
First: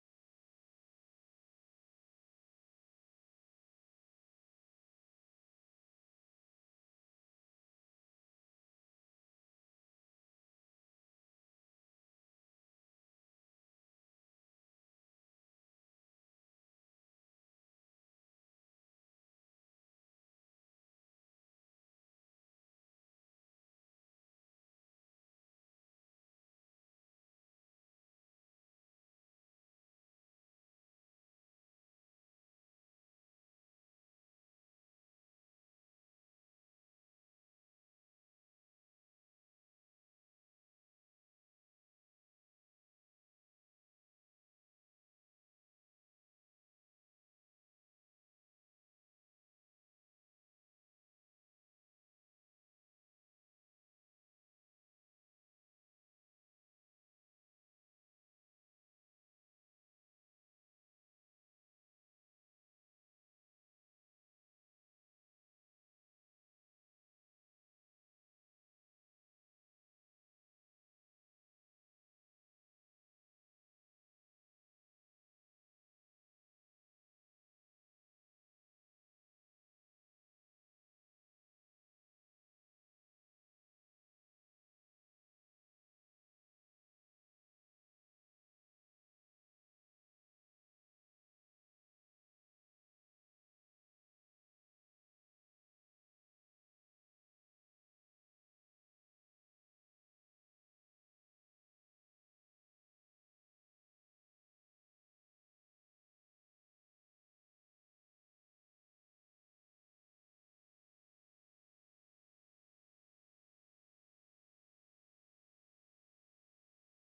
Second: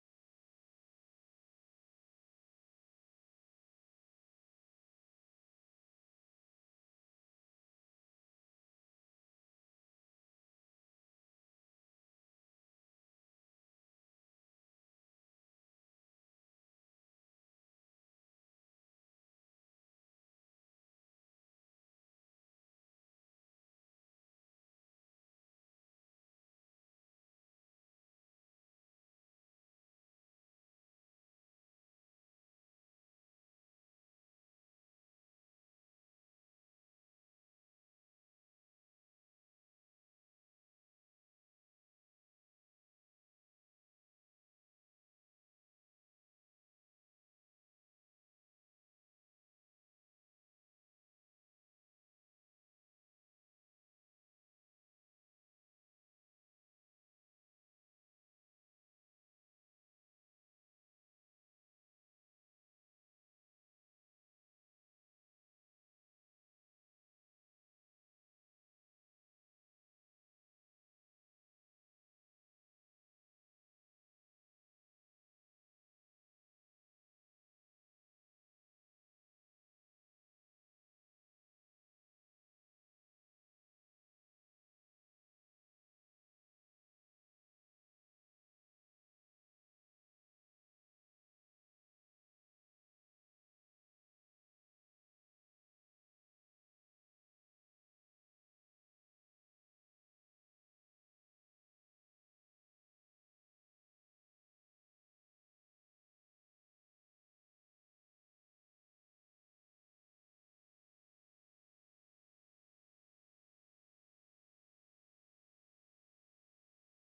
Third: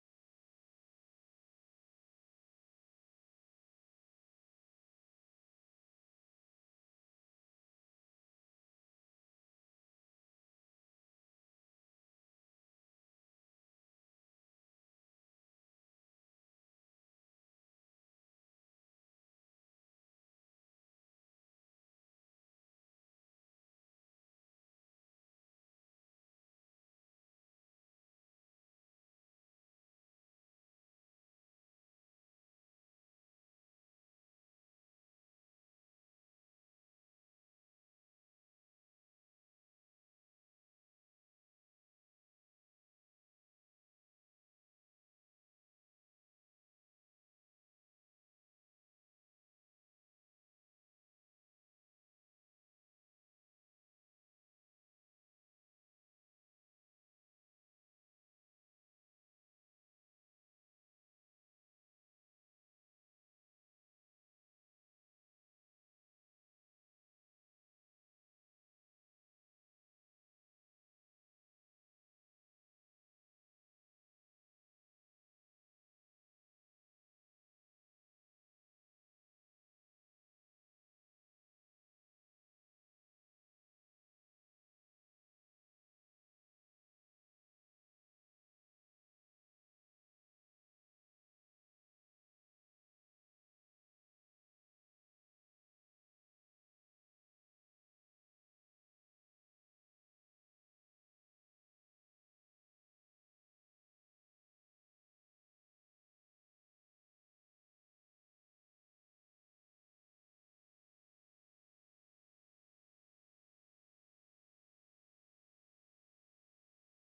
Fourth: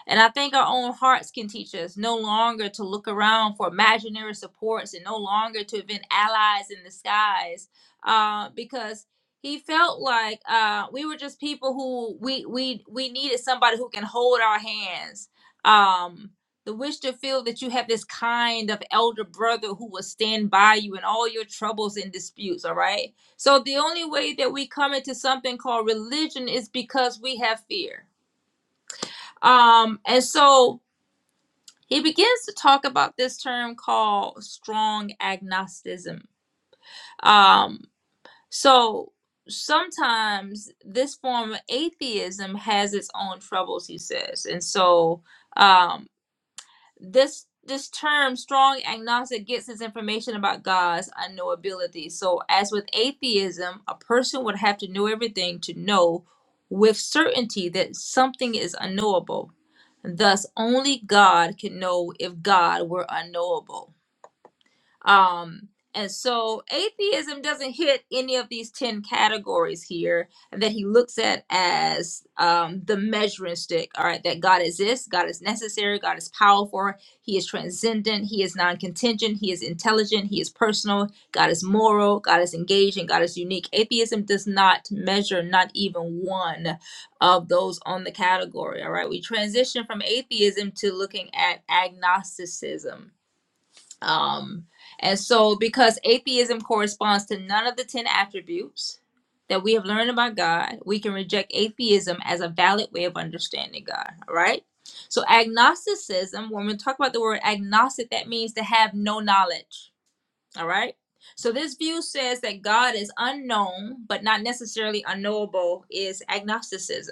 And I think our own hearts can teach us no longer to look around for imaginary supports and no longer to invent allies in disguise uh, because he felt like uh, we were just people who we, we, we needed somebody who can hold our hands. Um, the wish to feel that you have this kind of elder brother who will stand by you in all your troubles and disputes, all right? So the only way that we come into something called religion is because we have fear. Um, and so he begins to talk about this term called strong agnosticism. Um, so sometimes this form of atheism has its own troubles, he says. And so, um, this this term strong agnostic gets its information about God's unknowability. So as with atheism, a person would have to know everything to know with certainty that something is unknowable. Thus only God can know if God were unknowable. Um, and so atheism doesn't hit any of these 10 categories here that he looks at as um, the measuring stick. All right, that God exists, God is necessary, God is powerful, He is transcendent, He is non contingent, He is intelligent, He is personal, God is moral, God is engaging, God is unique. Atheism does not measure not even one of those on the category. All right, we transition from atheism to looking at agnosticism um, and so, because atheism corresponds to none of the 10 attributes that we have learned about God, we can reject atheism as a valid way of understanding God, all right? So, agnosticism, when we talk about the word agnostic, that means to have no knowledge, all right? So, this view says that God is unknown, but not necessarily unknowable, is agnosticism.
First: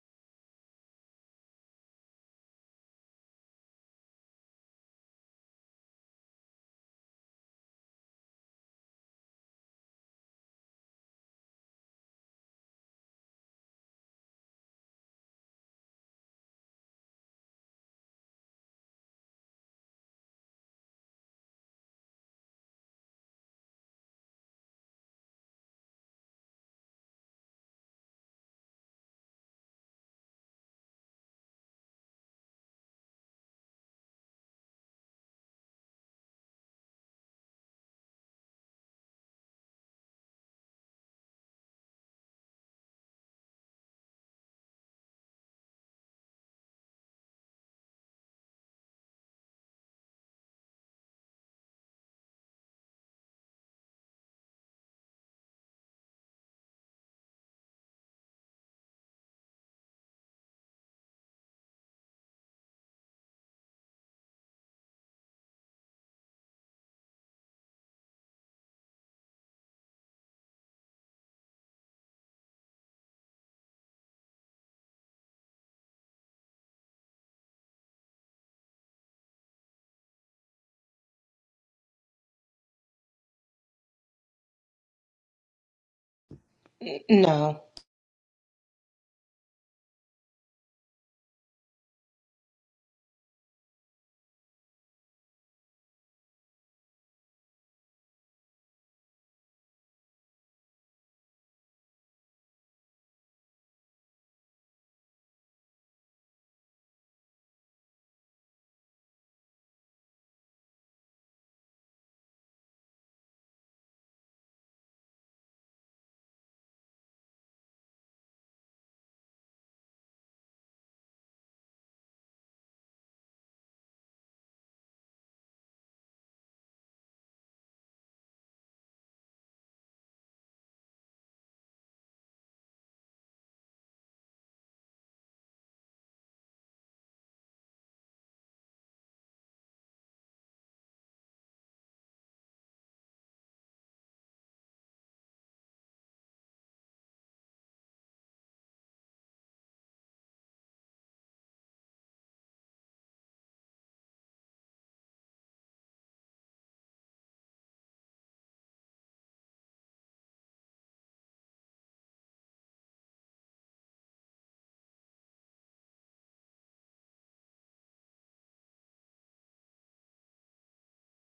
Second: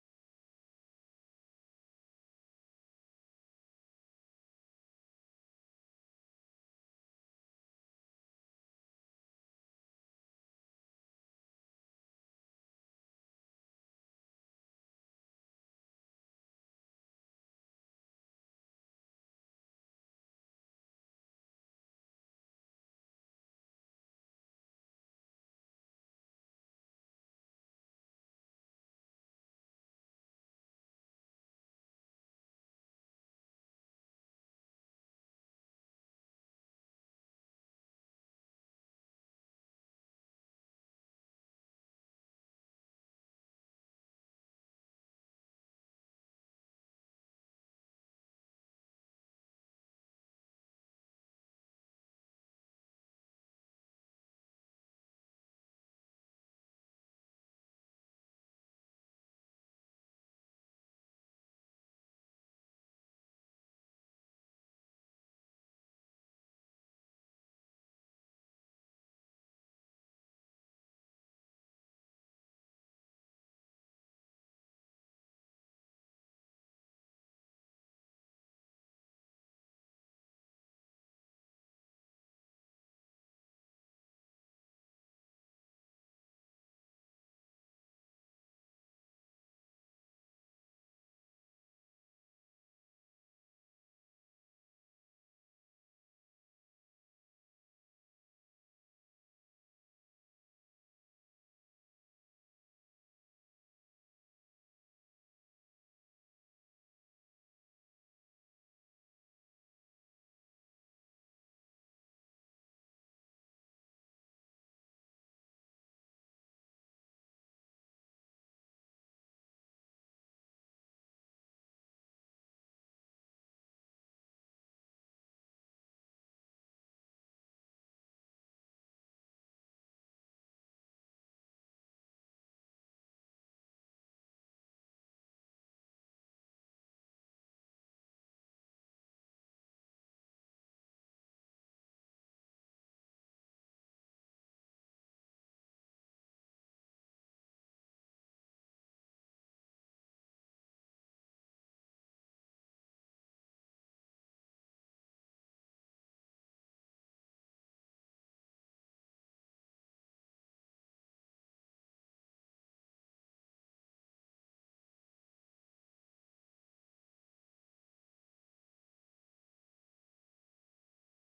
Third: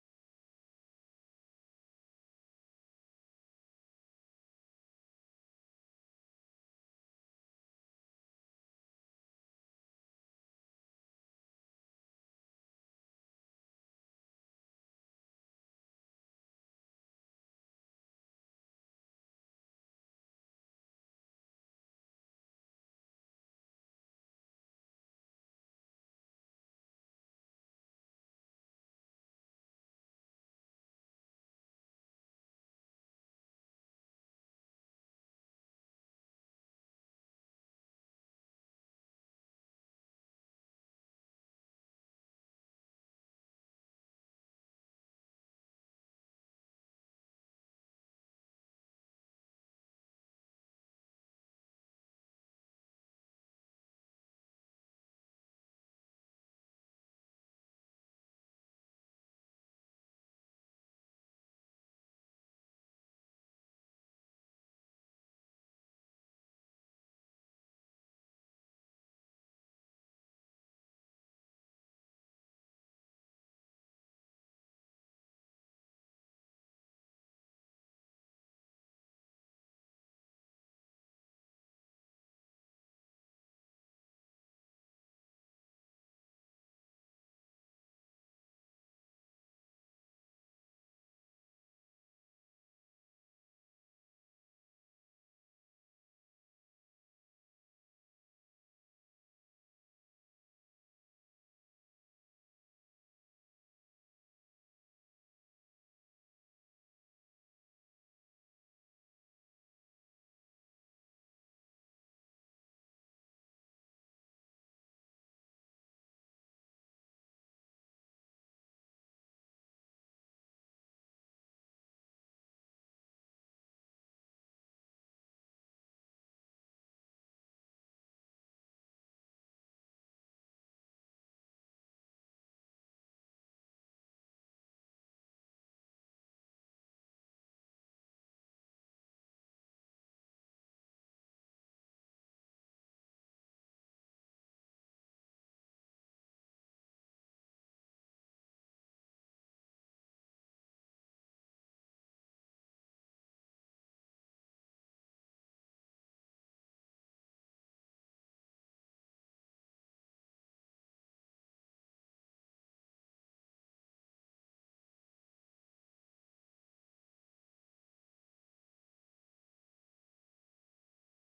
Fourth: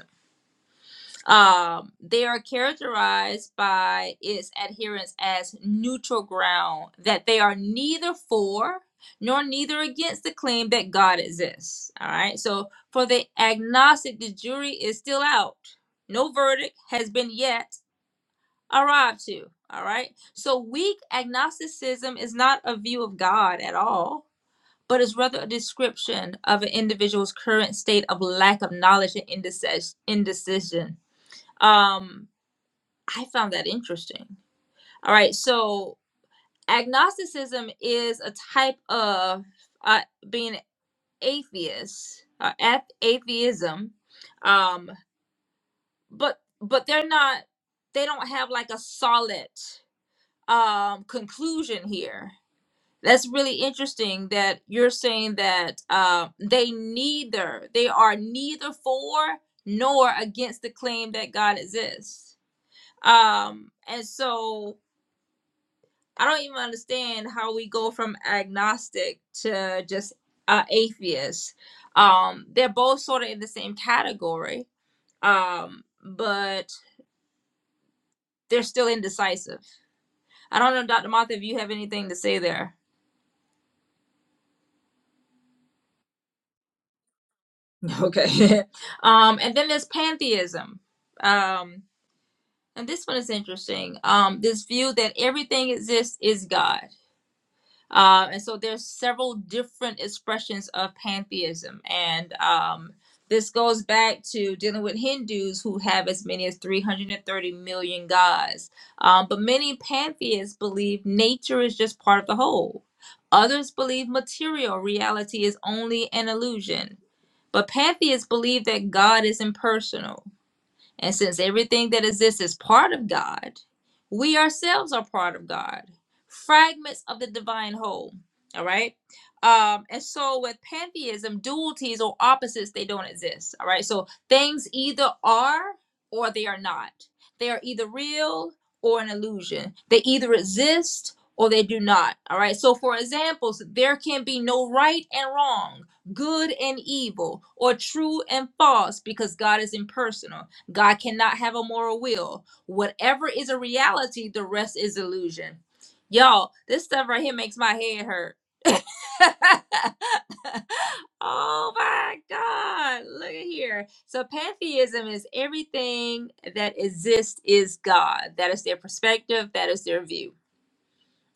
Um, they are characterized by its adherents as neutral ground, that they are neither for nor neither against the claim that God exists. All right. So for the agnostic, the jury is still out. No verdict has been yet arrived to. All right. So weak agnosticism is not a view of God at all, but is rather a description of an individual's current state of lack of knowledge and indecis- indecision. Um, I found that interesting. All right, so agnosticism is a type of uh, being atheist, uh, ath- atheism, um, but but they're not. They don't have like a solid um, conclusion here. That's really interesting that you're saying that uh, they neither they are neither for nor against the claim that God exists. Um, and so I don't even understand how we go from agnostic to just uh, atheist. Um, they're both sort of in the same category, um, but they're still indecisive. I don't know, Dr. Martha, if you have anything to say there. No. Okay. um, and then there's pantheism. Um, and this one is interesting. Um, this view that everything exists is God. Uh, and so there's several different expressions of pantheism, and um, this goes back to dealing with Hindus who have as many as 330 million gods. Um, but many pantheists believe nature is just part of the whole. Others believe material reality is only an illusion. But pantheists believe that God is impersonal. And since everything that exists is part of God, we ourselves are part of God, fragments of the divine whole. All right. Um, and so with pantheism, dualities or opposites, they don't exist. All right. So things either are or they are not. They are either real or an illusion. They either exist or they do not. All right. So for examples, there can be no right and wrong, good and evil, or true and false because God is impersonal God cannot have a moral will. Whatever is a reality, the rest is illusion. Y'all, this stuff right here makes my head hurt. oh my God. Look at here. So, pantheism is everything that exists is God. That is their perspective, that is their view.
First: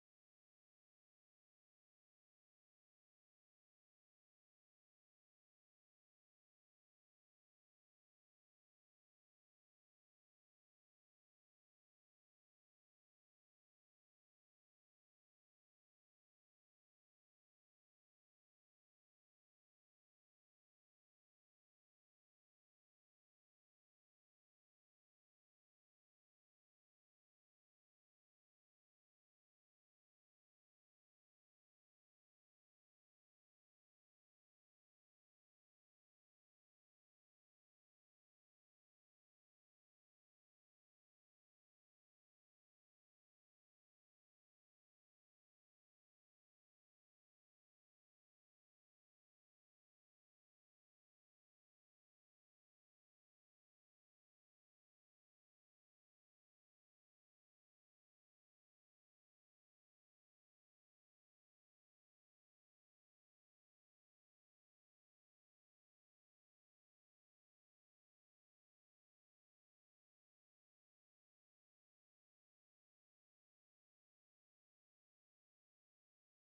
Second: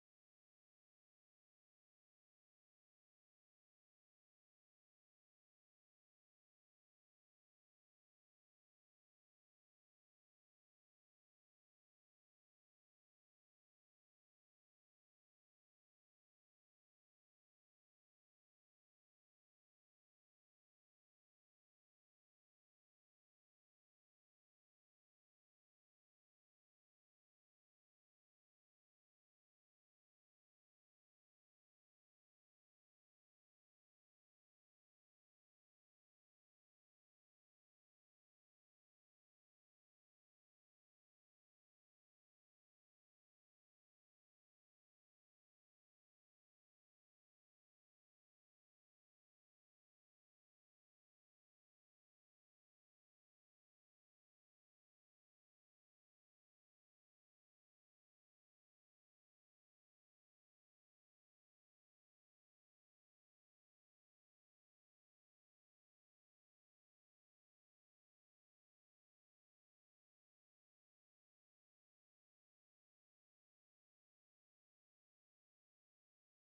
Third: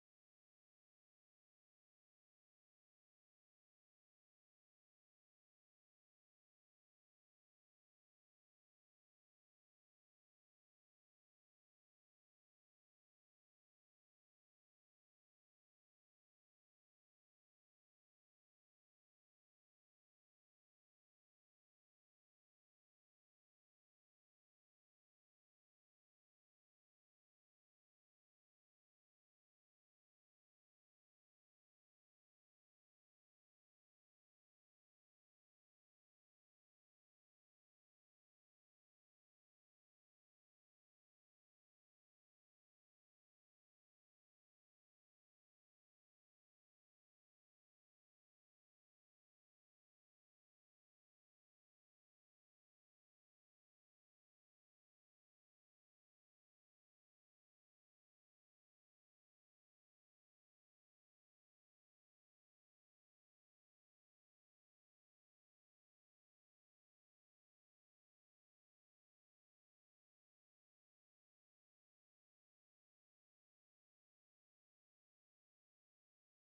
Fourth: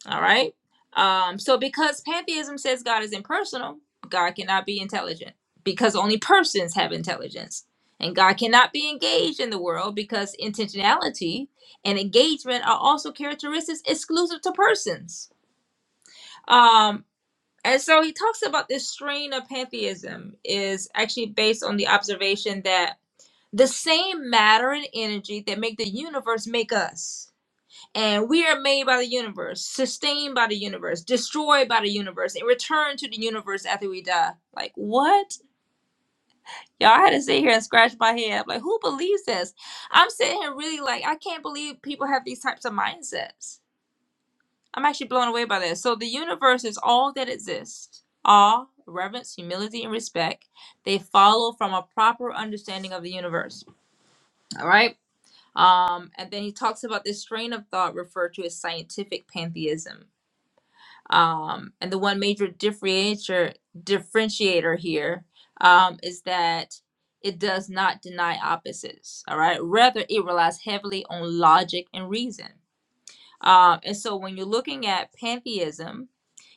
All right. Um, so because pantheism says God is impersonal, God cannot be intelligent because only persons have intelligence. And God cannot be engaged in the world because intentionality and engagement are also characteristics exclusive to persons. Um, and so he talks about this strain of pantheism is actually based on the observation that the same matter and energy that make the universe make us and we are made by the universe, sustained by the universe, destroyed by the universe, and returned to the universe after we die. Like, what? Y'all, I had to sit here and scratch my head. Like, who believes this? I'm sitting here really like, I can't believe people have these types of mindsets. I'm actually blown away by this. So, the universe is all that exists. Awe, reverence, humility, and respect. They follow from a proper understanding of the universe. All right. Um, and then he talks about this strain of thought referred to as scientific pantheism Um, and the one major differentiator differentiator here um, is that it does not deny opposites. All right, rather it relies heavily on logic and reason. Um, and so when you're looking at pantheism,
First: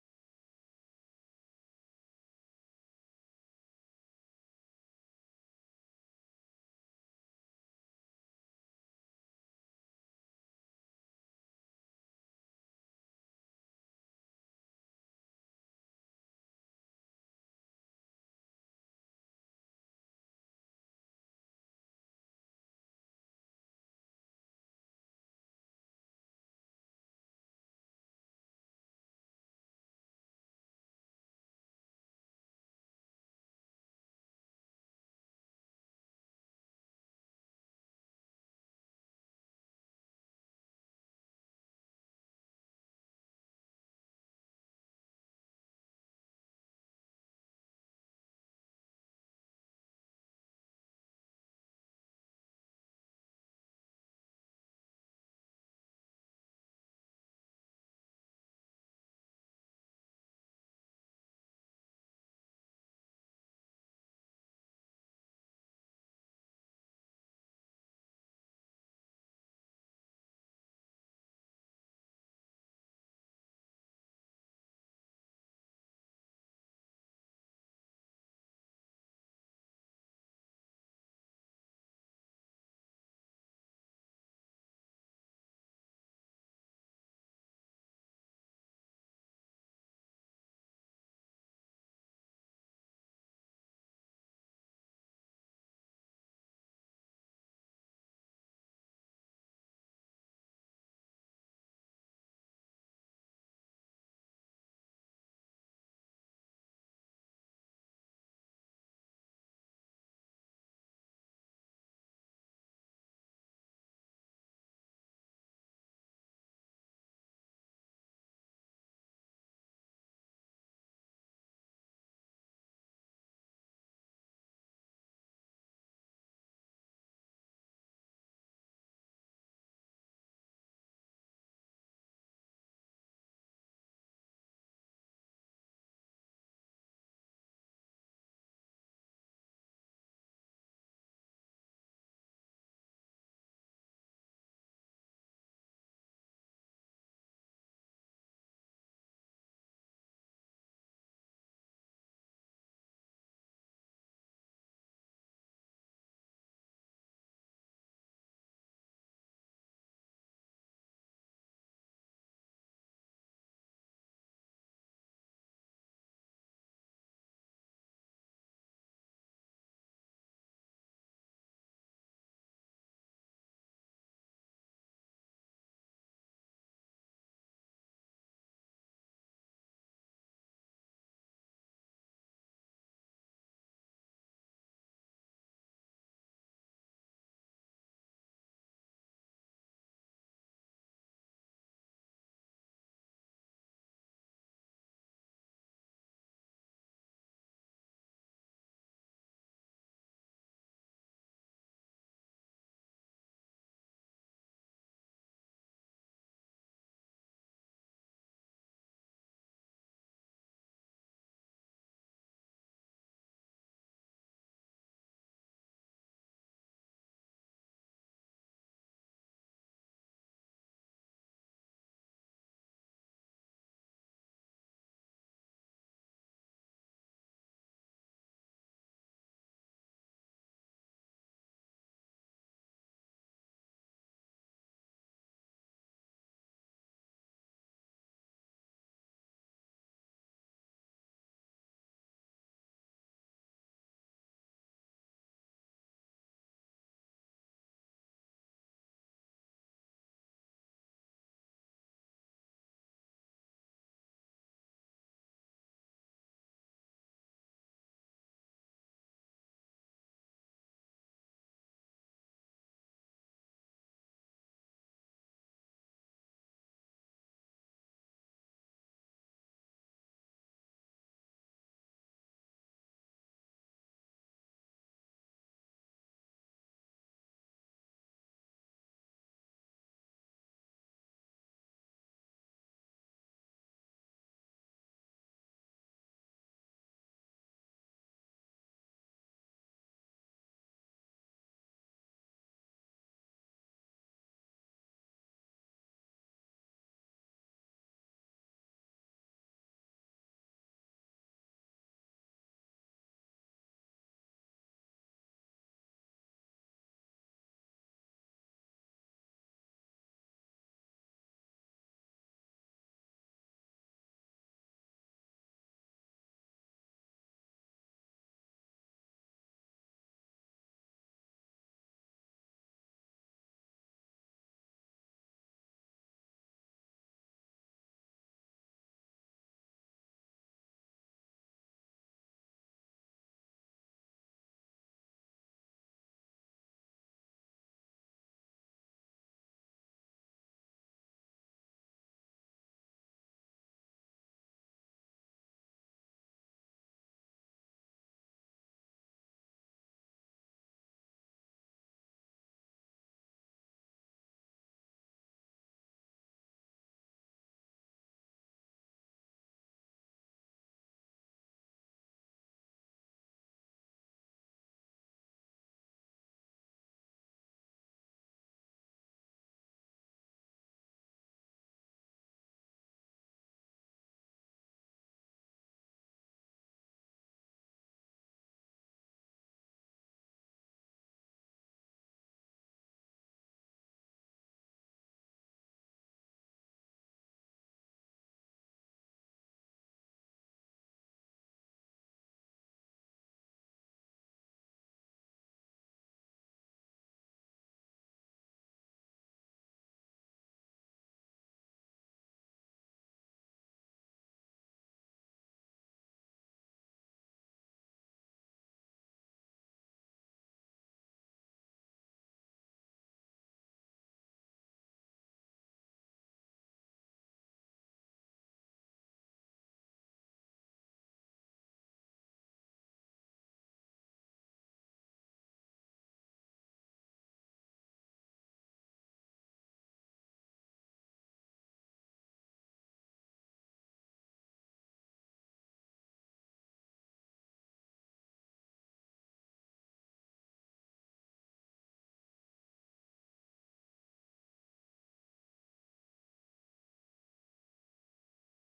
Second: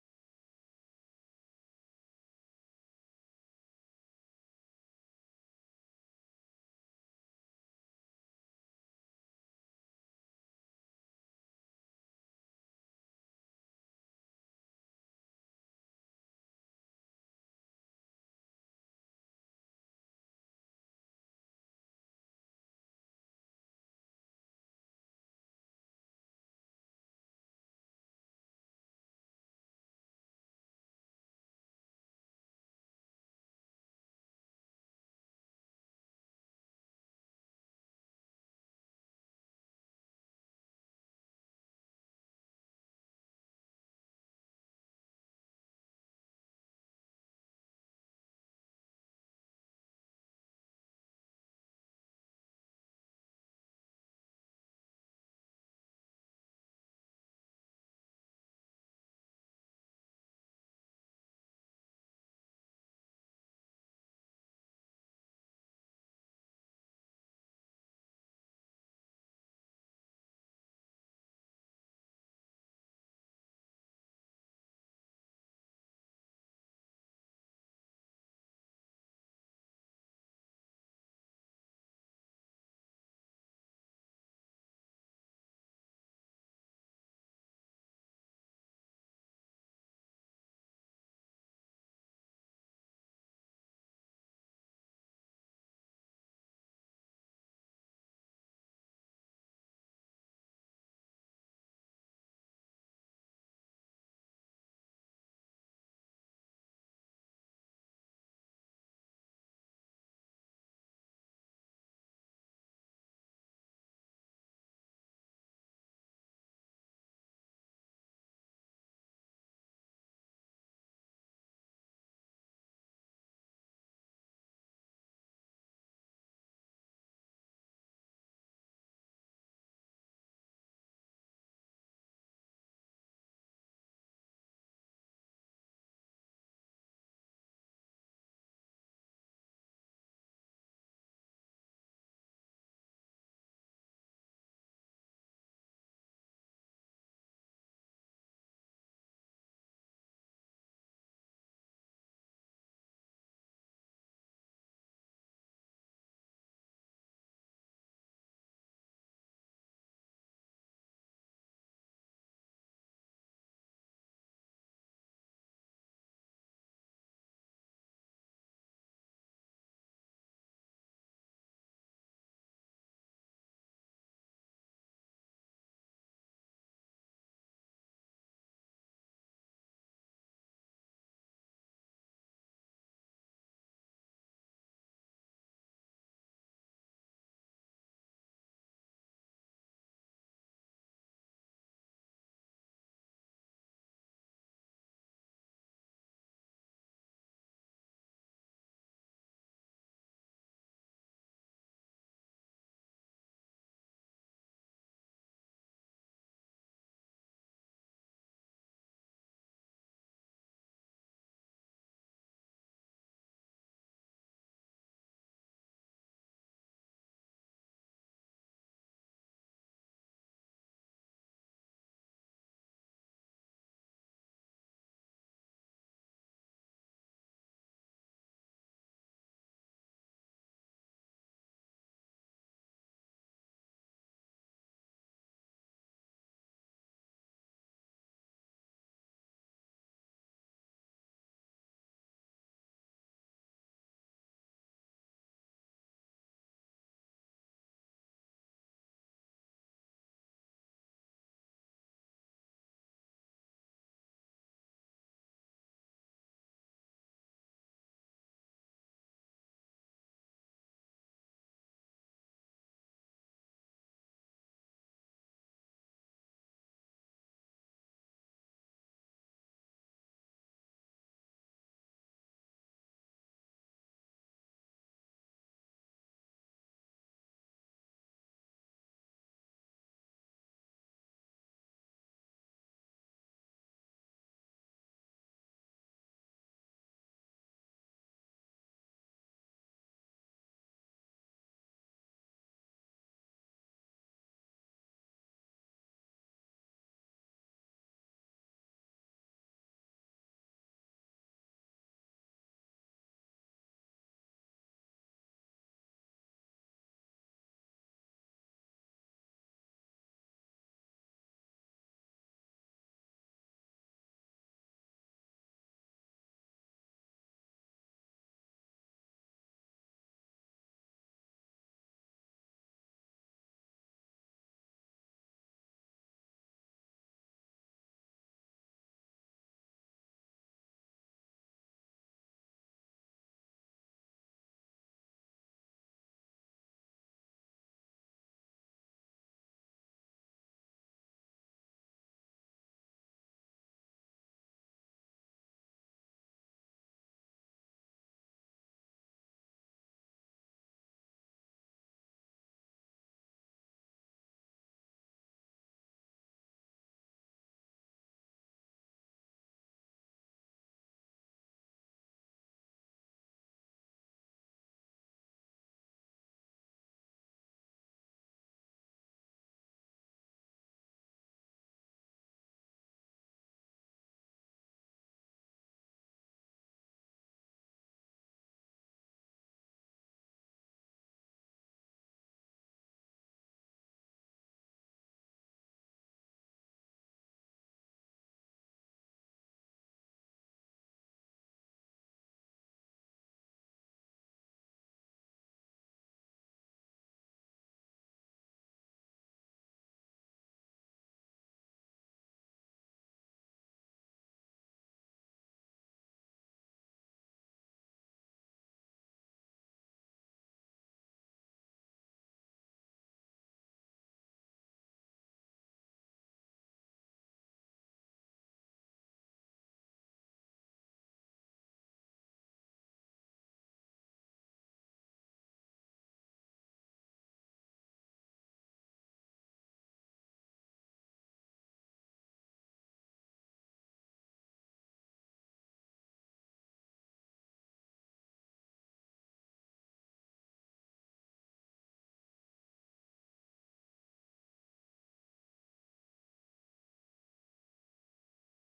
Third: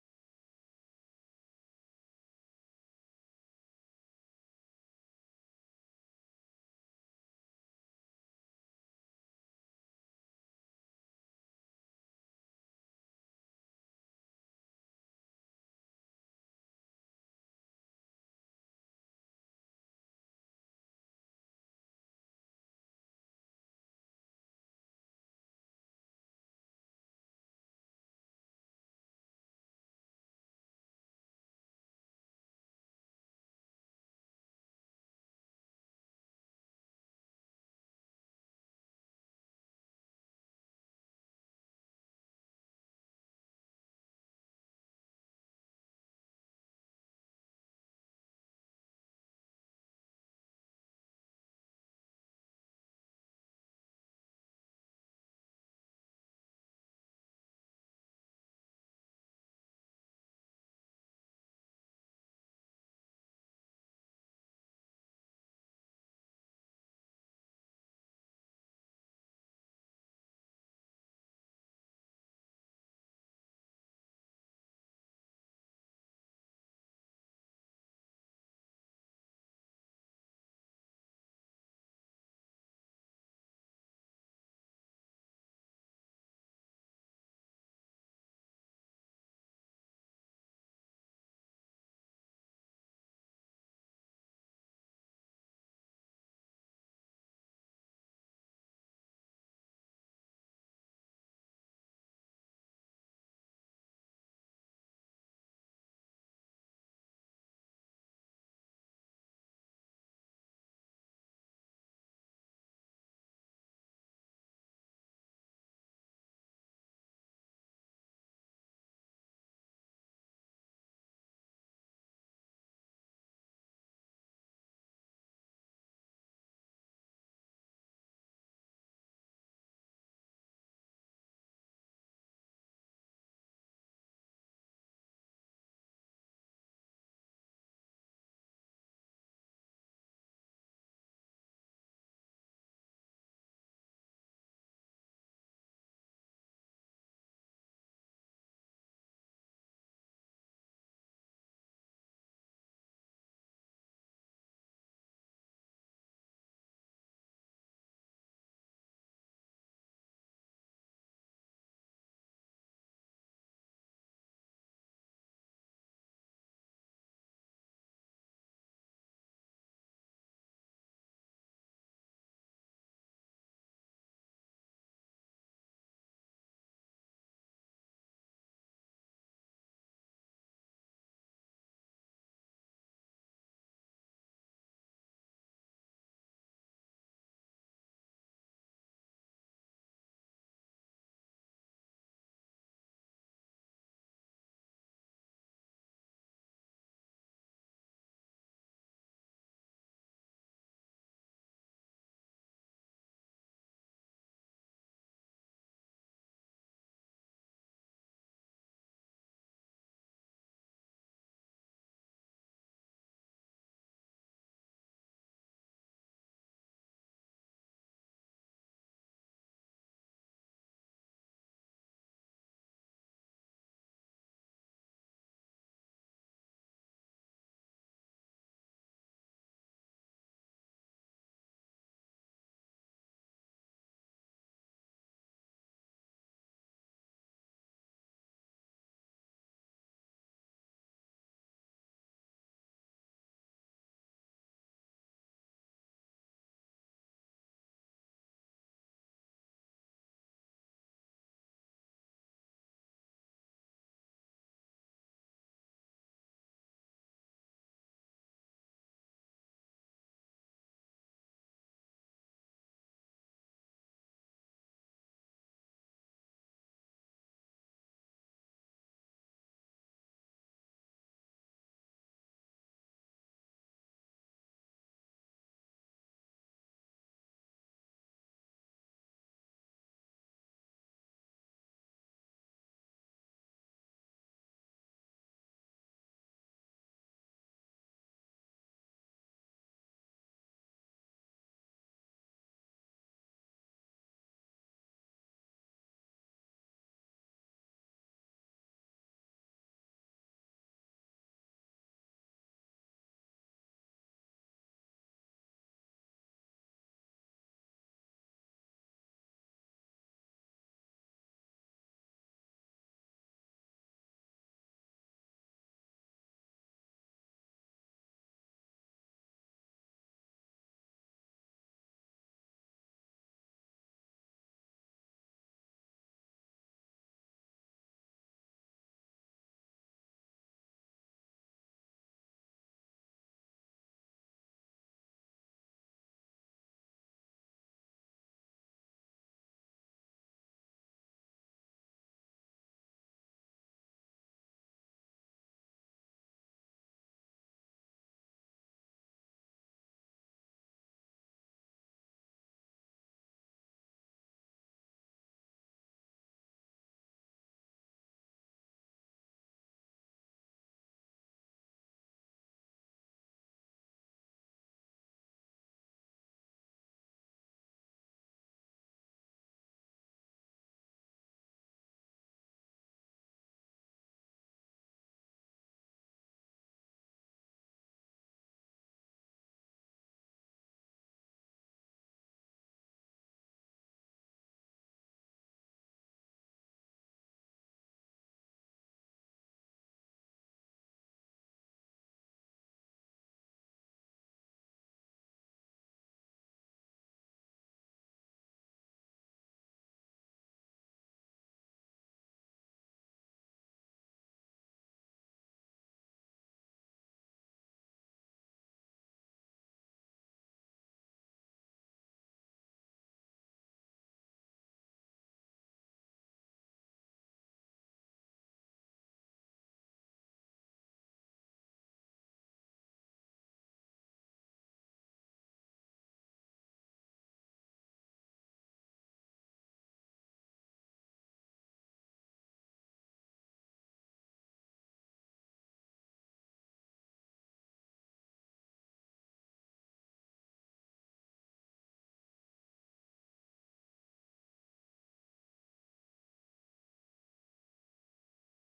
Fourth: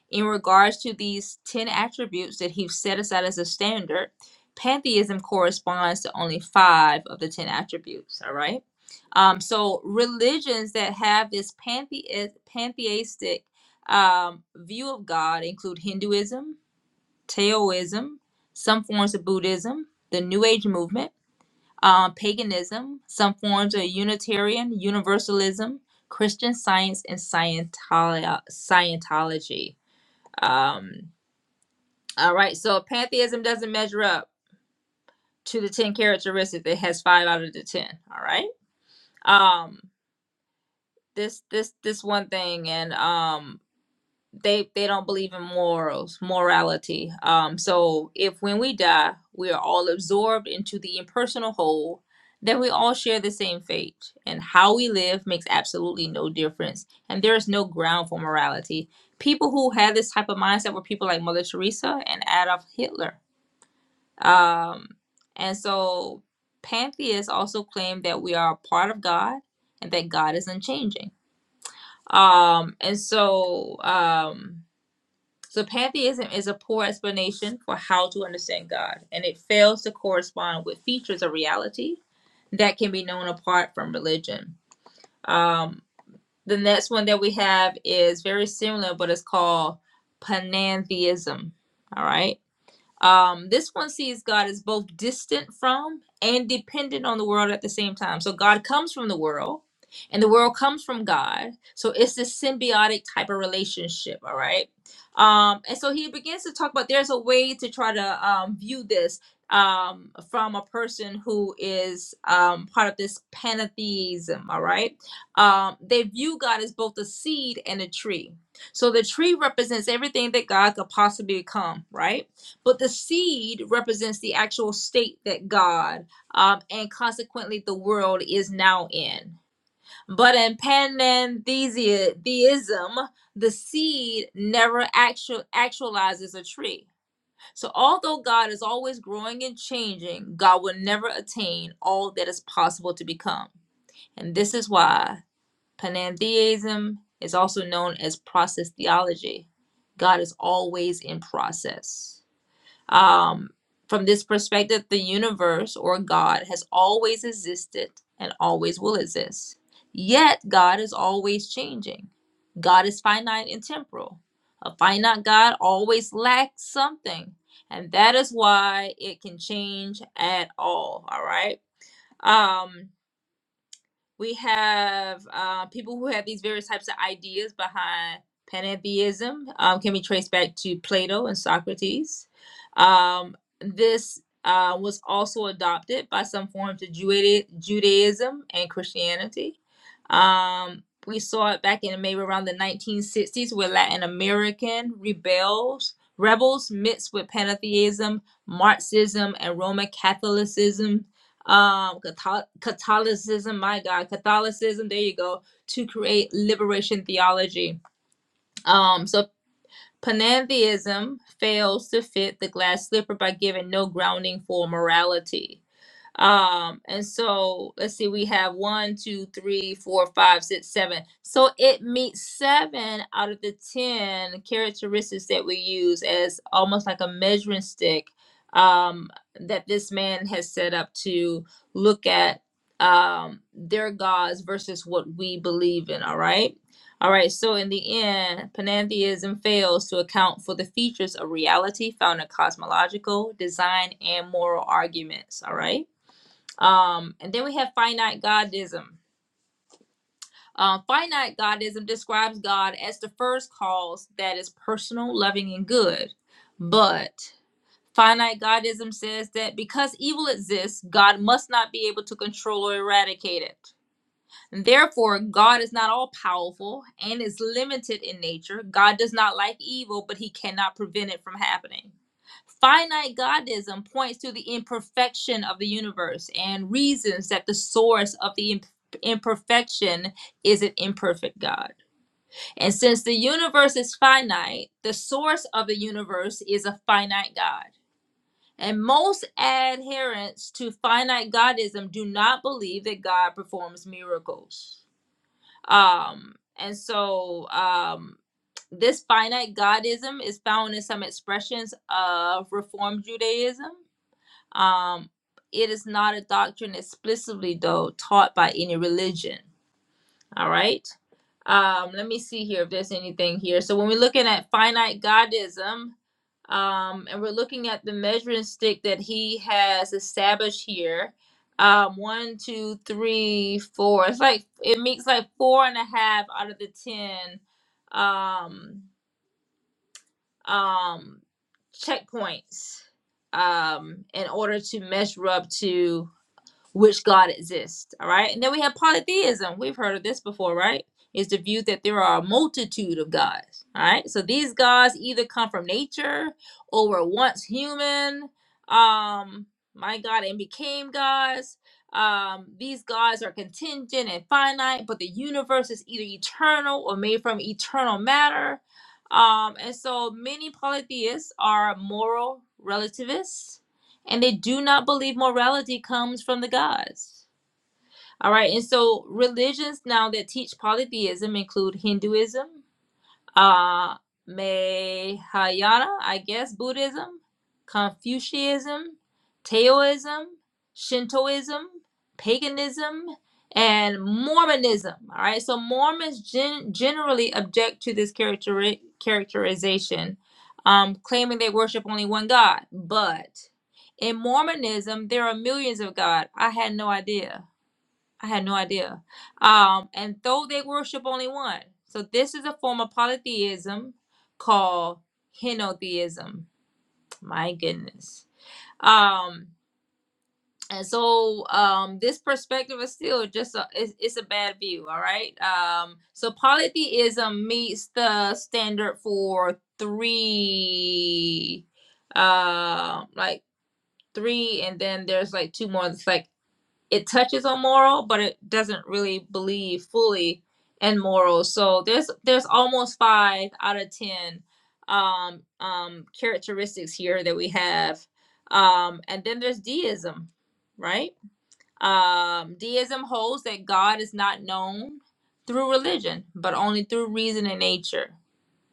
in regards to these 10 attributes that he's set aside as a standard, pantheism corresponds to only five of the 10 attributes, all right? Um, so religions that have this panthe- pantheistic um, view of God include Hinduism, Taoism, some forms of Buddhism, the New Age movement, um, paganism, some forms of Unitarian, Universalism, Christian Science, and Scientolo- Scientology. Um, all right. So pantheism doesn't measure up to the 10 characteristics. It has five out of the 10. All right. Um, this, this, this one thing. And, um, they, they don't believe in morals, morality. Um, so if when we die, we are all absorbed into the impersonal whole, then we all share the same fate and how we live makes absolutely no difference. And there is no ground for morality. People who had this type of mindset were people like Mother Teresa and Adolf Hitler Um, and so pantheists also claim that we are a part of God and that God is unchanging. Um, and so, um, so pantheism is a poor explanation for how to understand God, and it fails to correspond with features of reality that can be known apart from religion. Um, the next one that we have is very similar, but it's called panentheism. All right. Um, this one sees God as both distant from and dependent on the world at the same time. So God comes from the world, and the world comes from God. So it's this symbiotic type of relationship. All right. Um, and so he begins to talk about there's a way to try to um, view this um, from a person who is um, part of this pantheism. All right. Um, they view God as both a seed and a tree. So the tree represents everything that God could possibly become, right? but the seed represents the actual state that God um, and consequently the world is now in. But in panentheism, the seed never actual, actualizes a tree. So, although God is always growing and changing, God will never attain all that is possible to become. And this is why panentheism is also known as process theology. God is always in process. Um, from this perspective, the universe or God has always existed and always will exist. Yet, God is always changing. God is finite and temporal. A finite God always lacks something, and that is why it can change at all. All right. Um, we have uh, people who have these various types of ideas behind pantheism, um, can be traced back to Plato and Socrates. Um, this uh, was also adopted by some forms of Judaism and Christianity. Um, we saw it back in maybe around the 1960s where Latin American rebels, rebels mixed with pantheism, Marxism, and Roman Catholicism um Catho- catholicism my god catholicism there you go to create liberation theology um so panentheism fails to fit the glass slipper by giving no grounding for morality um, and so let's see, we have one, two, three, four, five, six, seven. So it meets seven out of the ten characteristics that we use as almost like a measuring stick um, that this man has set up to look at um, their gods versus what we believe in. All right. All right, so in the end, pantheism fails to account for the features of reality found in cosmological, design, and moral arguments. All right. Um, and then we have finite godism. Uh, finite godism describes God as the first cause that is personal, loving, and good. But finite godism says that because evil exists, God must not be able to control or eradicate it. Therefore, God is not all powerful and is limited in nature. God does not like evil, but he cannot prevent it from happening. Finite godism points to the imperfection of the universe and reasons that the source of the imp- imperfection is an imperfect God. And since the universe is finite, the source of the universe is a finite God. And most adherents to finite godism do not believe that God performs miracles. Um, and so um, this finite godism is found in some expressions of Reform Judaism. Um, it is not a doctrine explicitly, though, taught by any religion. All right. Um, let me see here if there's anything here. So when we're looking at finite godism, um, and we're looking at the measuring stick that he has established here. Um, one, two, three, four. It's like it makes like four and a half out of the ten um, um, checkpoints um, in order to measure up to which God exists. All right. And then we have polytheism. We've heard of this before, right? Is the view that there are a multitude of gods. All right. So these gods either come from nature or were once human, um, my God, and became gods. Um, these gods are contingent and finite, but the universe is either eternal or made from eternal matter. Um, and so many polytheists are moral relativists and they do not believe morality comes from the gods. All right, and so religions now that teach polytheism include Hinduism, uh, Mahayana, I guess, Buddhism, Confucianism, Taoism, Shintoism, paganism, and Mormonism. All right, so Mormons gen- generally object to this character- characterization, um, claiming they worship only one God. But in Mormonism, there are millions of God. I had no idea. I had no idea. Um, and though they worship only one. So this is a form of polytheism called henotheism. My goodness. Um, and so um, this perspective is still just a it's, it's a bad view, all right? Um, so polytheism meets the standard for three uh, like three and then there's like two more it's like it touches on moral, but it doesn't really believe fully in moral. So there's there's almost five out of ten um, um, characteristics here that we have, um, and then there's deism, right? Um, deism holds that God is not known through religion, but only through reason and nature.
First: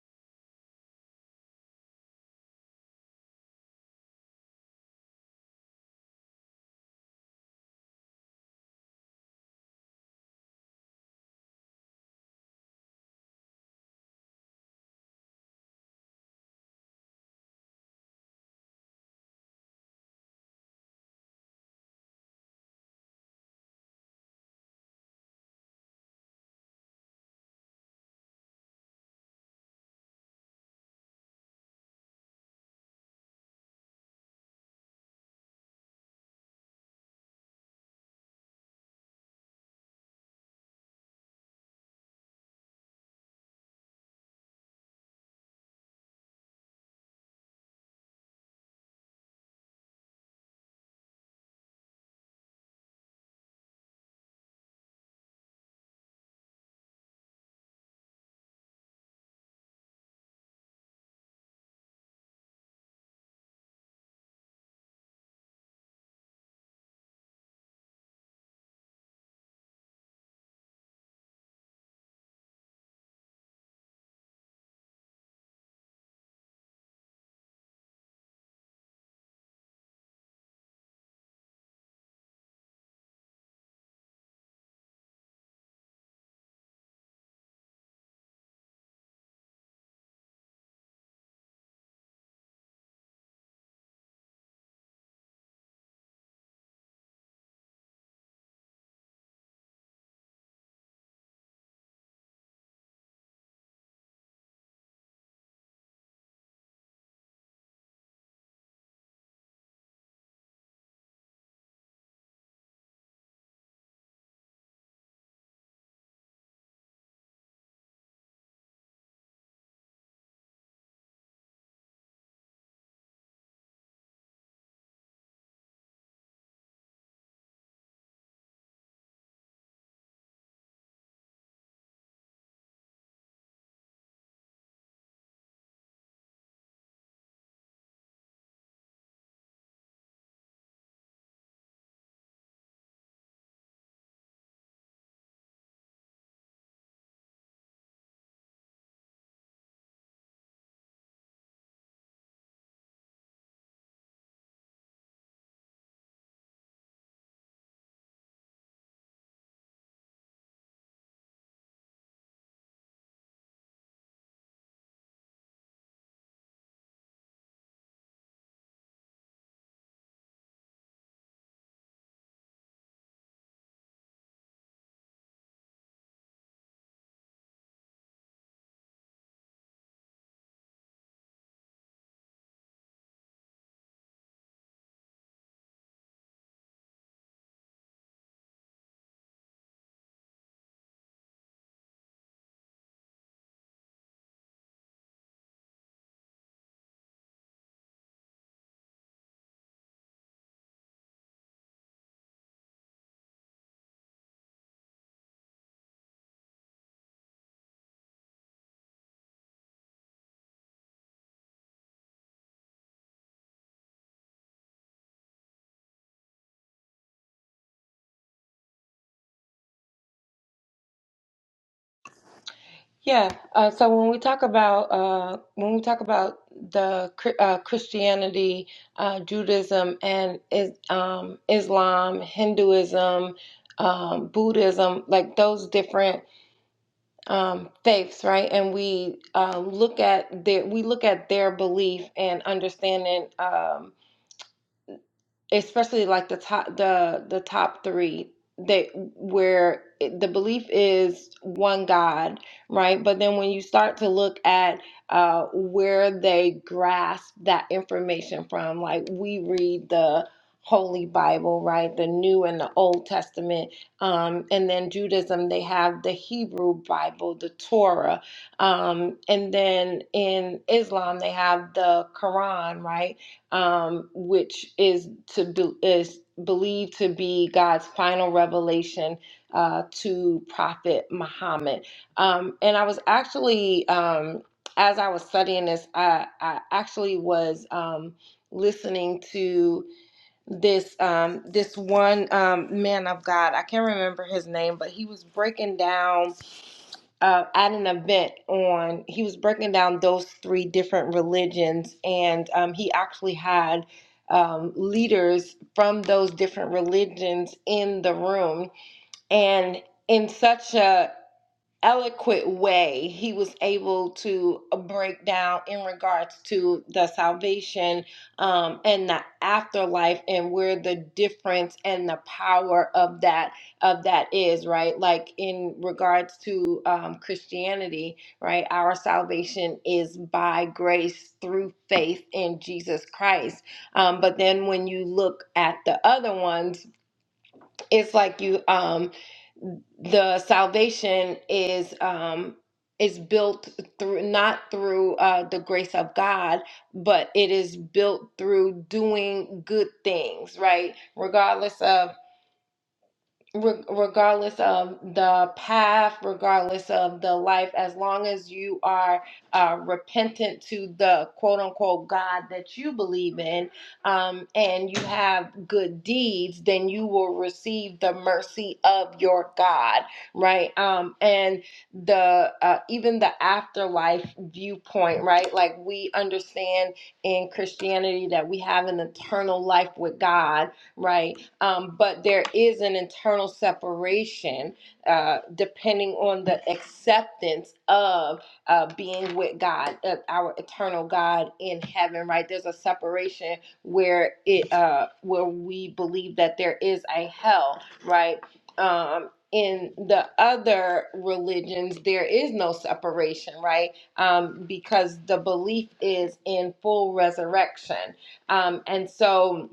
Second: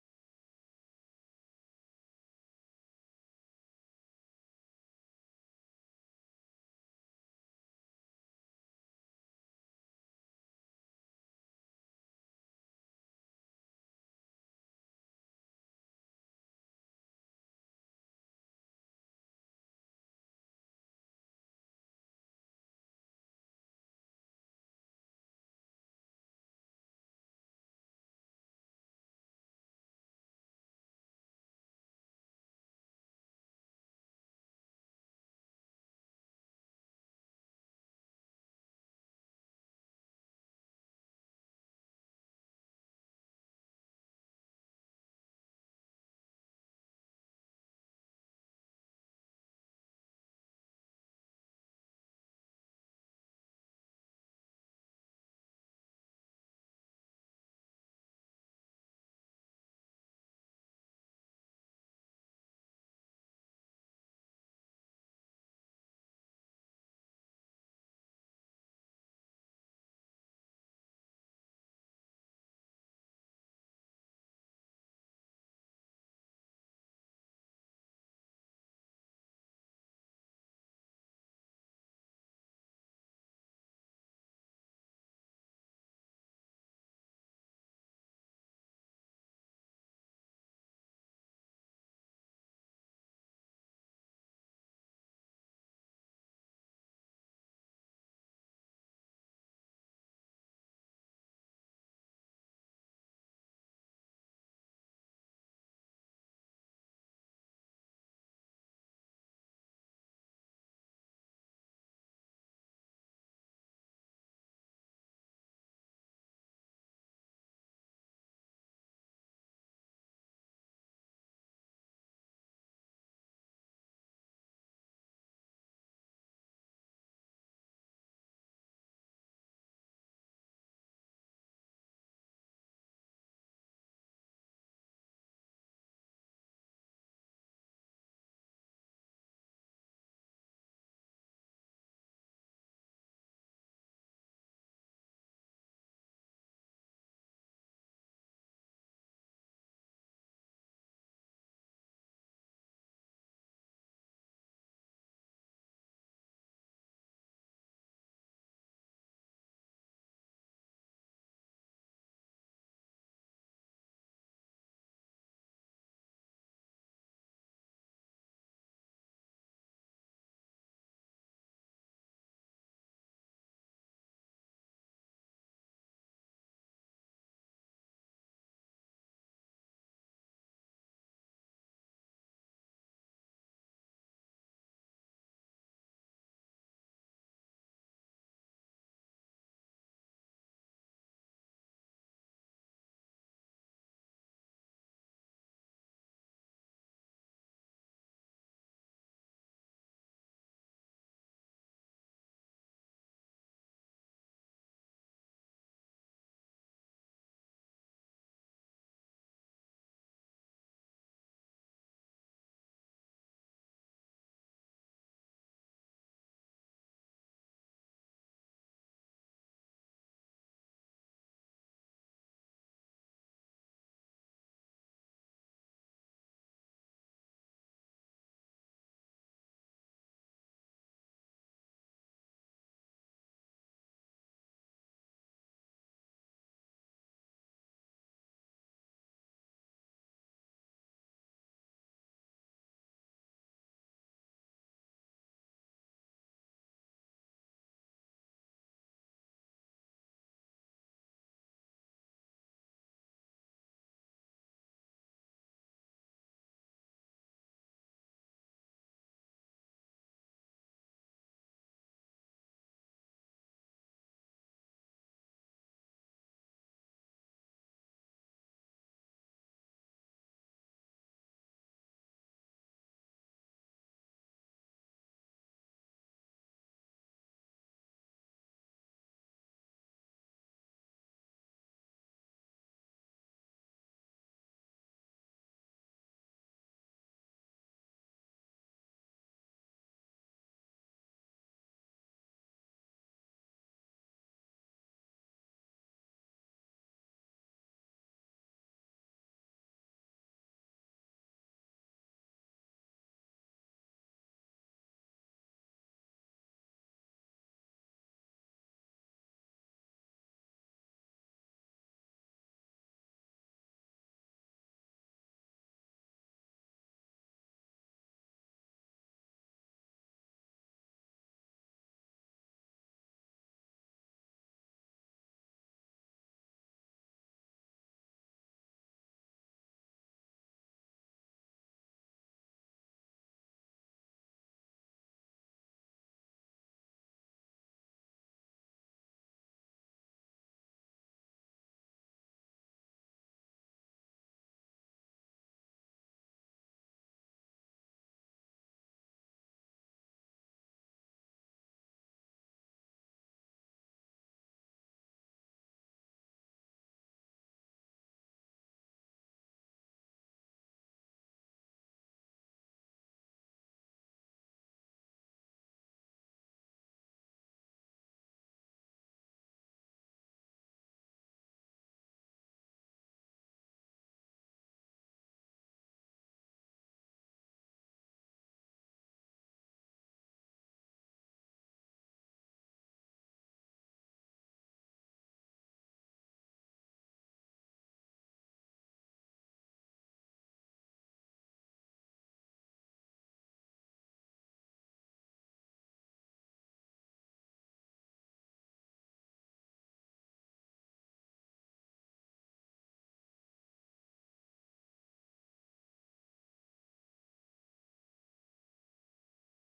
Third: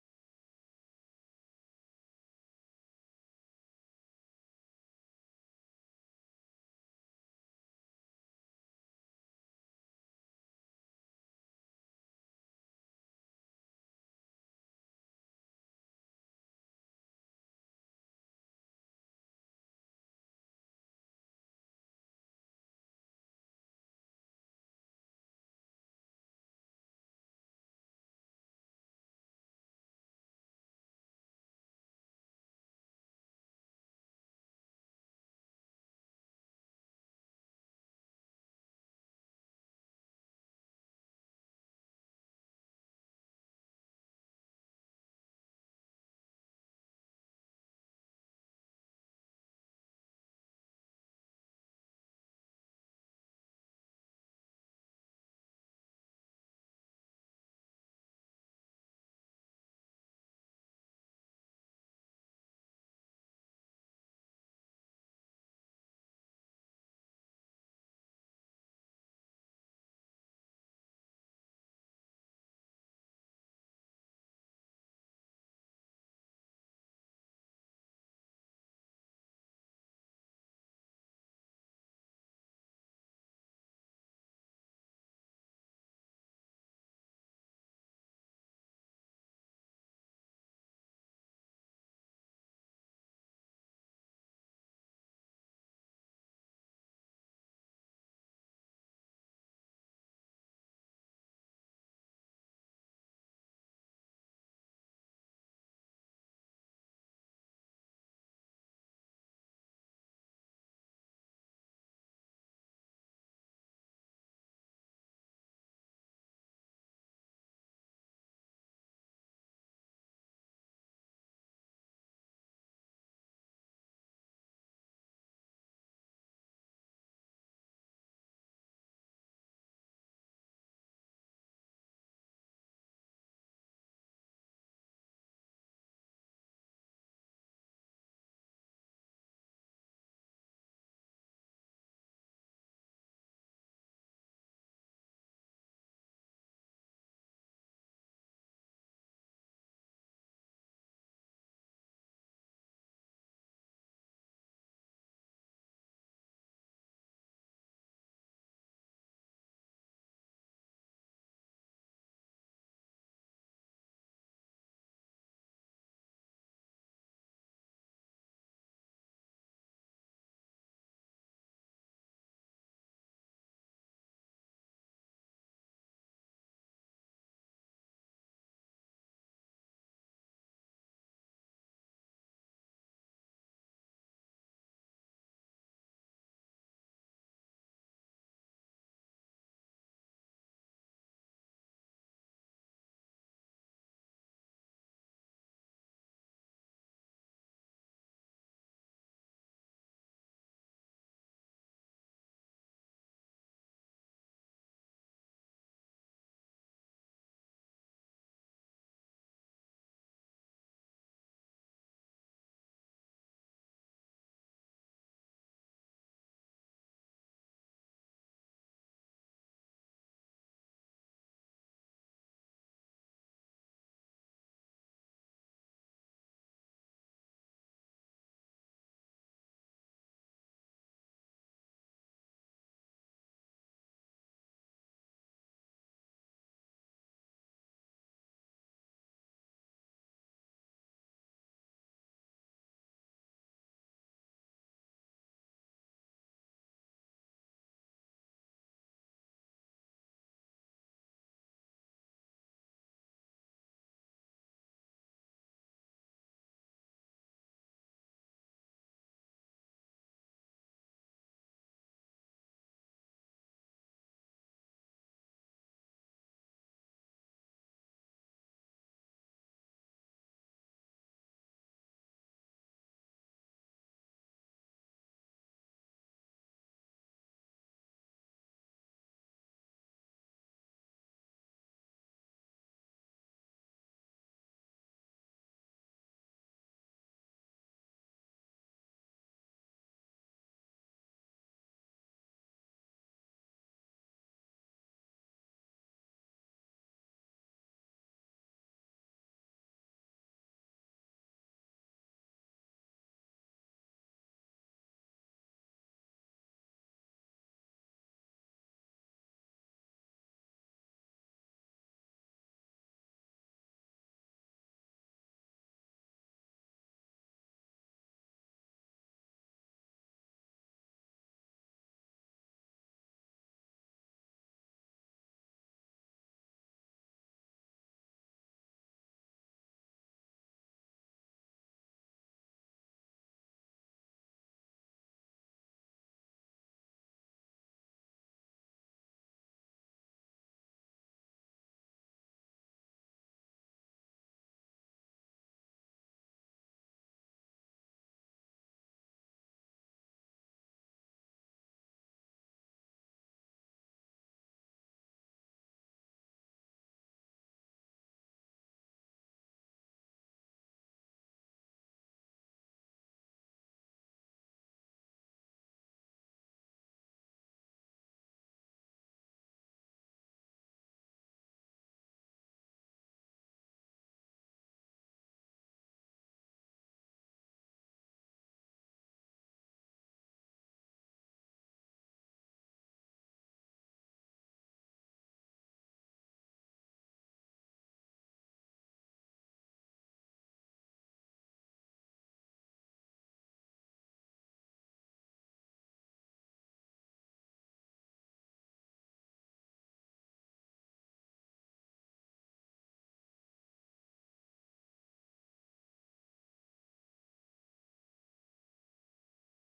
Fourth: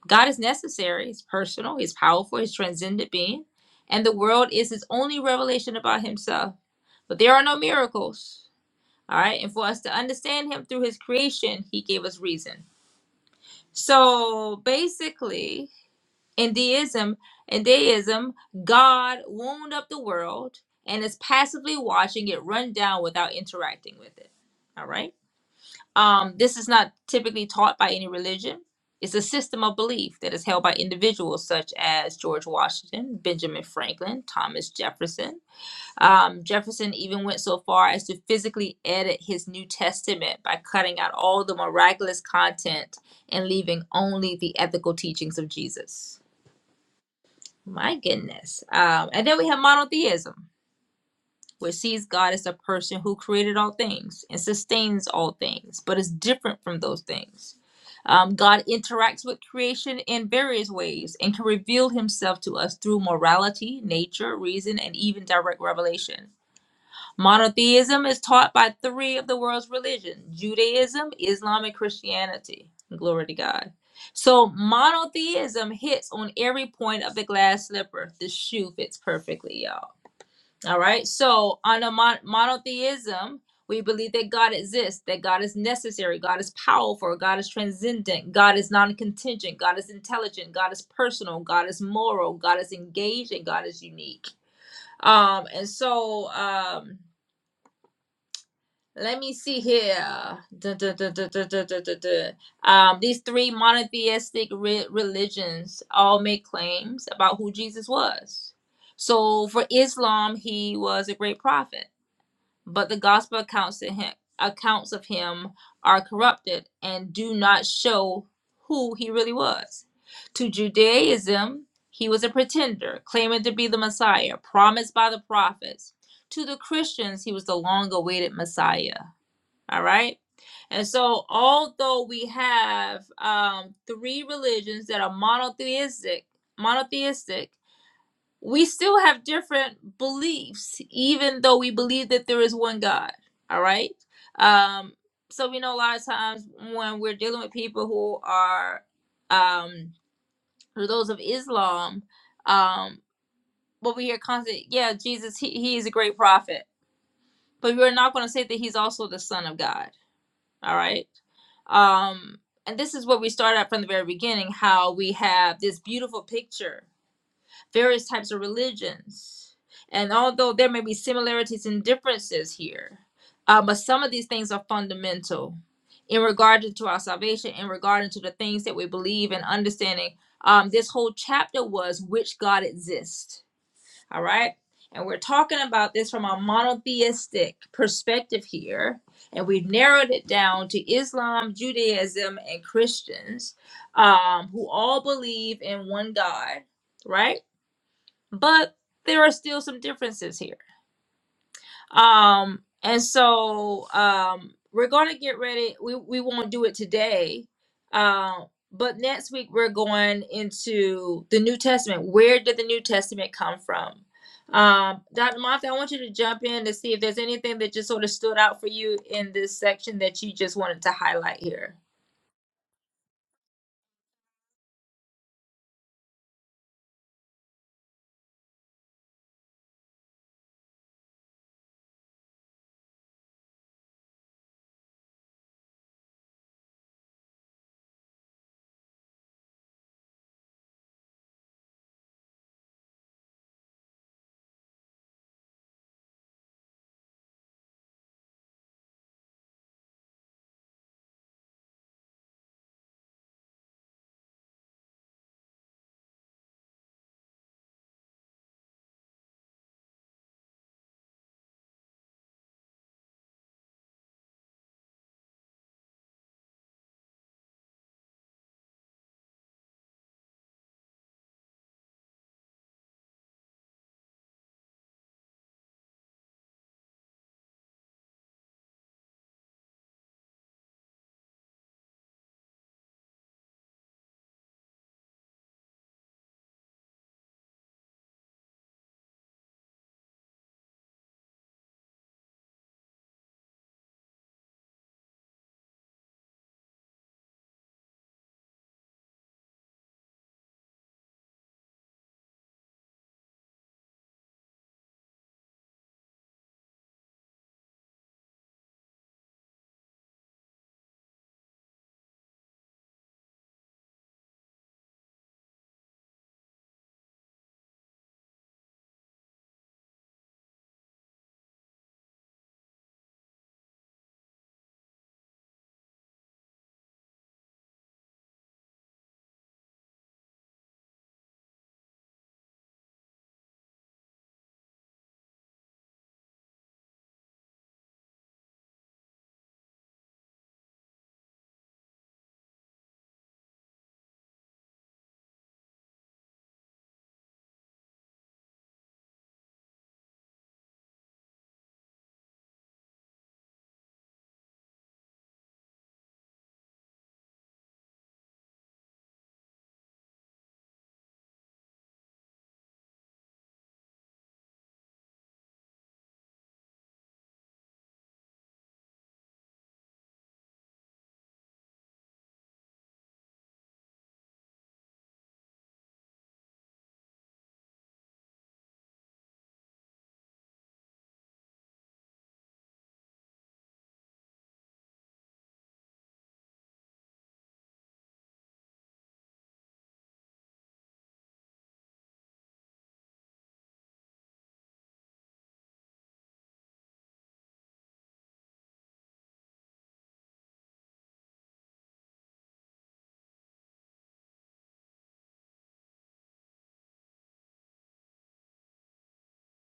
God is necessary. He's personal. He's powerful. He's transcendent being, and the world is his only revelation about Himself. But there are no miracles all right. And for us to understand him through his creation, he gave us reason. So basically, in deism, in deism, God wound up the world and is passively watching it run down without interacting with it. All right. Um, this is not typically taught by any religion. It's a system of belief that is held by individuals such as George Washington, Benjamin Franklin, Thomas Jefferson, um, Jefferson even went so far as to physically edit his New Testament by cutting out all the miraculous content and leaving only the ethical teachings of Jesus. My goodness. Um, and then we have monotheism, which sees God as a person who created all things and sustains all things, but is different from those things. Um, God interacts with creation in various ways and can reveal himself to us through morality, nature, reason, and even direct revelation. Monotheism is taught by three of the world's religions Judaism, Islam, and Christianity. Glory to God. So, monotheism hits on every point of the glass slipper. The shoe fits perfectly, y'all. All right. So, on a mon- monotheism, we believe that God exists, that God is necessary, God is powerful, God is transcendent, God is non contingent, God is intelligent, God is personal, God is moral, God is engaged, and God is unique. Um, and so, um, let me see here. Duh, duh, duh, duh, duh, duh, duh, duh, duh. Um, these three monotheistic re- religions all make claims about who Jesus was. So for Islam, he was a great prophet, but the gospel accounts to him, accounts of him are corrupted and do not show who he really was. To Judaism, he was a pretender, claiming to be the Messiah promised by the prophets. To the Christians, he was the long-awaited Messiah all right. And so, although we have um, three religions that are monotheistic, monotheistic, we still have different beliefs, even though we believe that there is one God. All right. Um, so we know a lot of times when we're dealing with people who are, um, who those of Islam, um, what we hear constantly, yeah, Jesus, he, he is a great prophet, but we're not going to say that he's also the son of God. All right um and this is what we started out from the very beginning how we have this beautiful picture various types of religions and although there may be similarities and differences here uh, but some of these things are fundamental in regard to our salvation in regard to the things that we believe and understanding um, this whole chapter was which god exists all right. And we're talking about this from a monotheistic perspective here. And we've narrowed it down to Islam, Judaism, and Christians um, who all believe in one God, right? But there are still some differences here. Um, and so um, we're going to get ready. We, we won't do it today. Um, but next week, we're going into the New Testament. Where did the New Testament come from? Um, Dr. Martha, I want you to jump in to see if there's anything that just sort of stood out for you in this section that you just wanted to highlight here. Yeah. Uh, so when we talk about uh, when we talk about the Chri- uh, Christianity, uh, Judaism, and is, um, Islam, Hinduism, um, Buddhism, like those different um, faiths, right? And we uh, look at their we look at their belief and understanding. Um, especially like the top the the top three that where it- the belief is one god right but then when you start to look at uh where they grasp that information from like we read the holy bible right the new and the old testament um and then judaism they have the hebrew bible the torah um and then in islam they have the quran right um, which is to be, is believed to be God's final revelation uh, to Prophet Muhammad. Um, and I was actually, um, as I was studying this, I, I actually was um, listening to this um, this one um, man of God. I can't remember his name, but he was breaking down uh, at an event on he was breaking down those three different religions and um, he actually had um, leaders from those different religions in the room and in such a eloquent way he was able to uh, break down in regards to the salvation um, and the afterlife and where the difference and the power of that of that is right like in regards to um, christianity right our salvation is by grace through faith in jesus christ um, but then when you look at the other ones it's like you um the salvation is um is built through not through uh the grace of God but it is built through doing good things right regardless of re- regardless of the path, regardless of the life, as long as you are uh, repentant to the quote unquote God that you believe in um, and you have good deeds, then you will receive the mercy of your God, right? Um, and the uh, even the afterlife viewpoint, right? Like we understand in Christianity that we have an eternal life with God right? Um, but there is an internal separation uh, depending on the acceptance of uh, being with God, uh, our eternal God in heaven, right? There's a separation where it uh, where we believe that there is a hell, right? Um, in the other religions, there is no separation, right? Um, because the belief is in full resurrection. Um, and so,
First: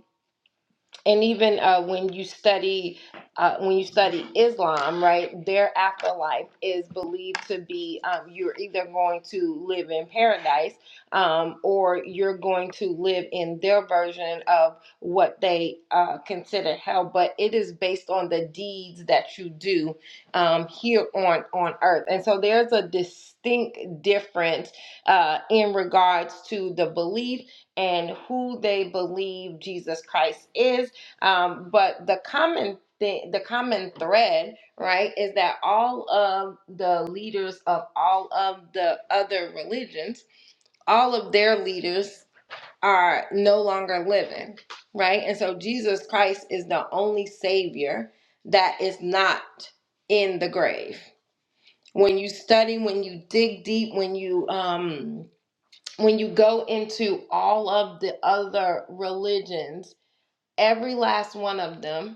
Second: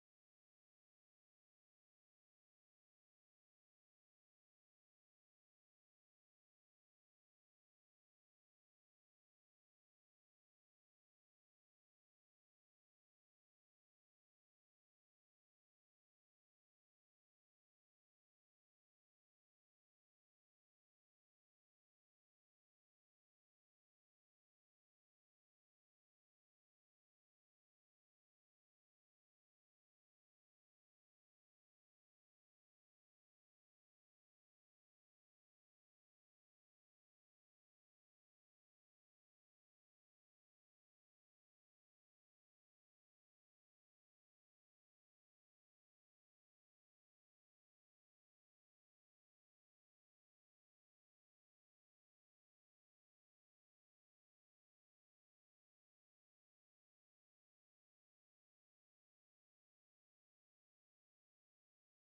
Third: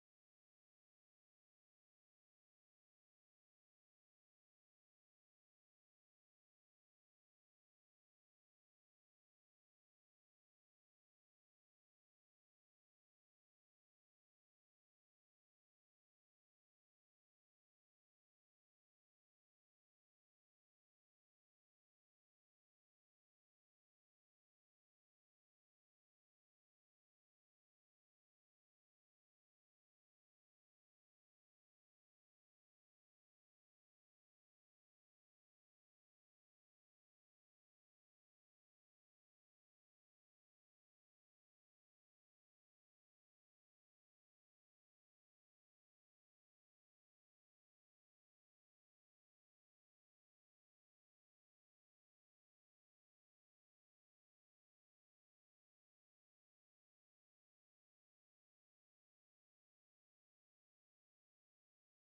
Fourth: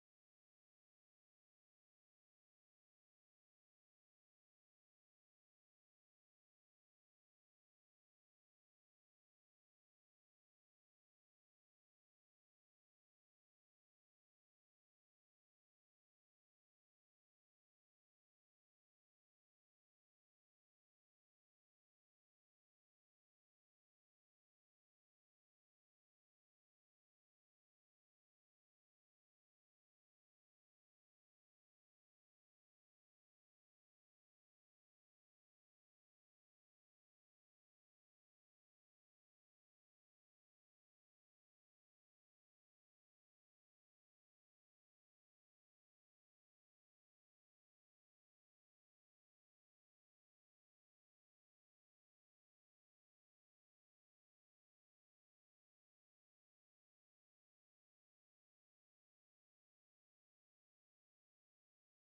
and even uh, when you study uh, when you study Islam, right, their afterlife is believed to be um, you're either going to live in paradise um, or you're going to live in their version of what they uh, consider hell. But it is based on the deeds that you do um, here on on earth, and so there's a distinct difference uh, in regards to the belief and who they believe Jesus Christ is um, but the common thing, the common thread, right, is that all of the leaders of all of the other religions, all of their leaders are no longer living, right? And so Jesus Christ is the only savior that is not in the grave. When you study, when you dig deep, when you um when you go into all of the other religions, every last one of them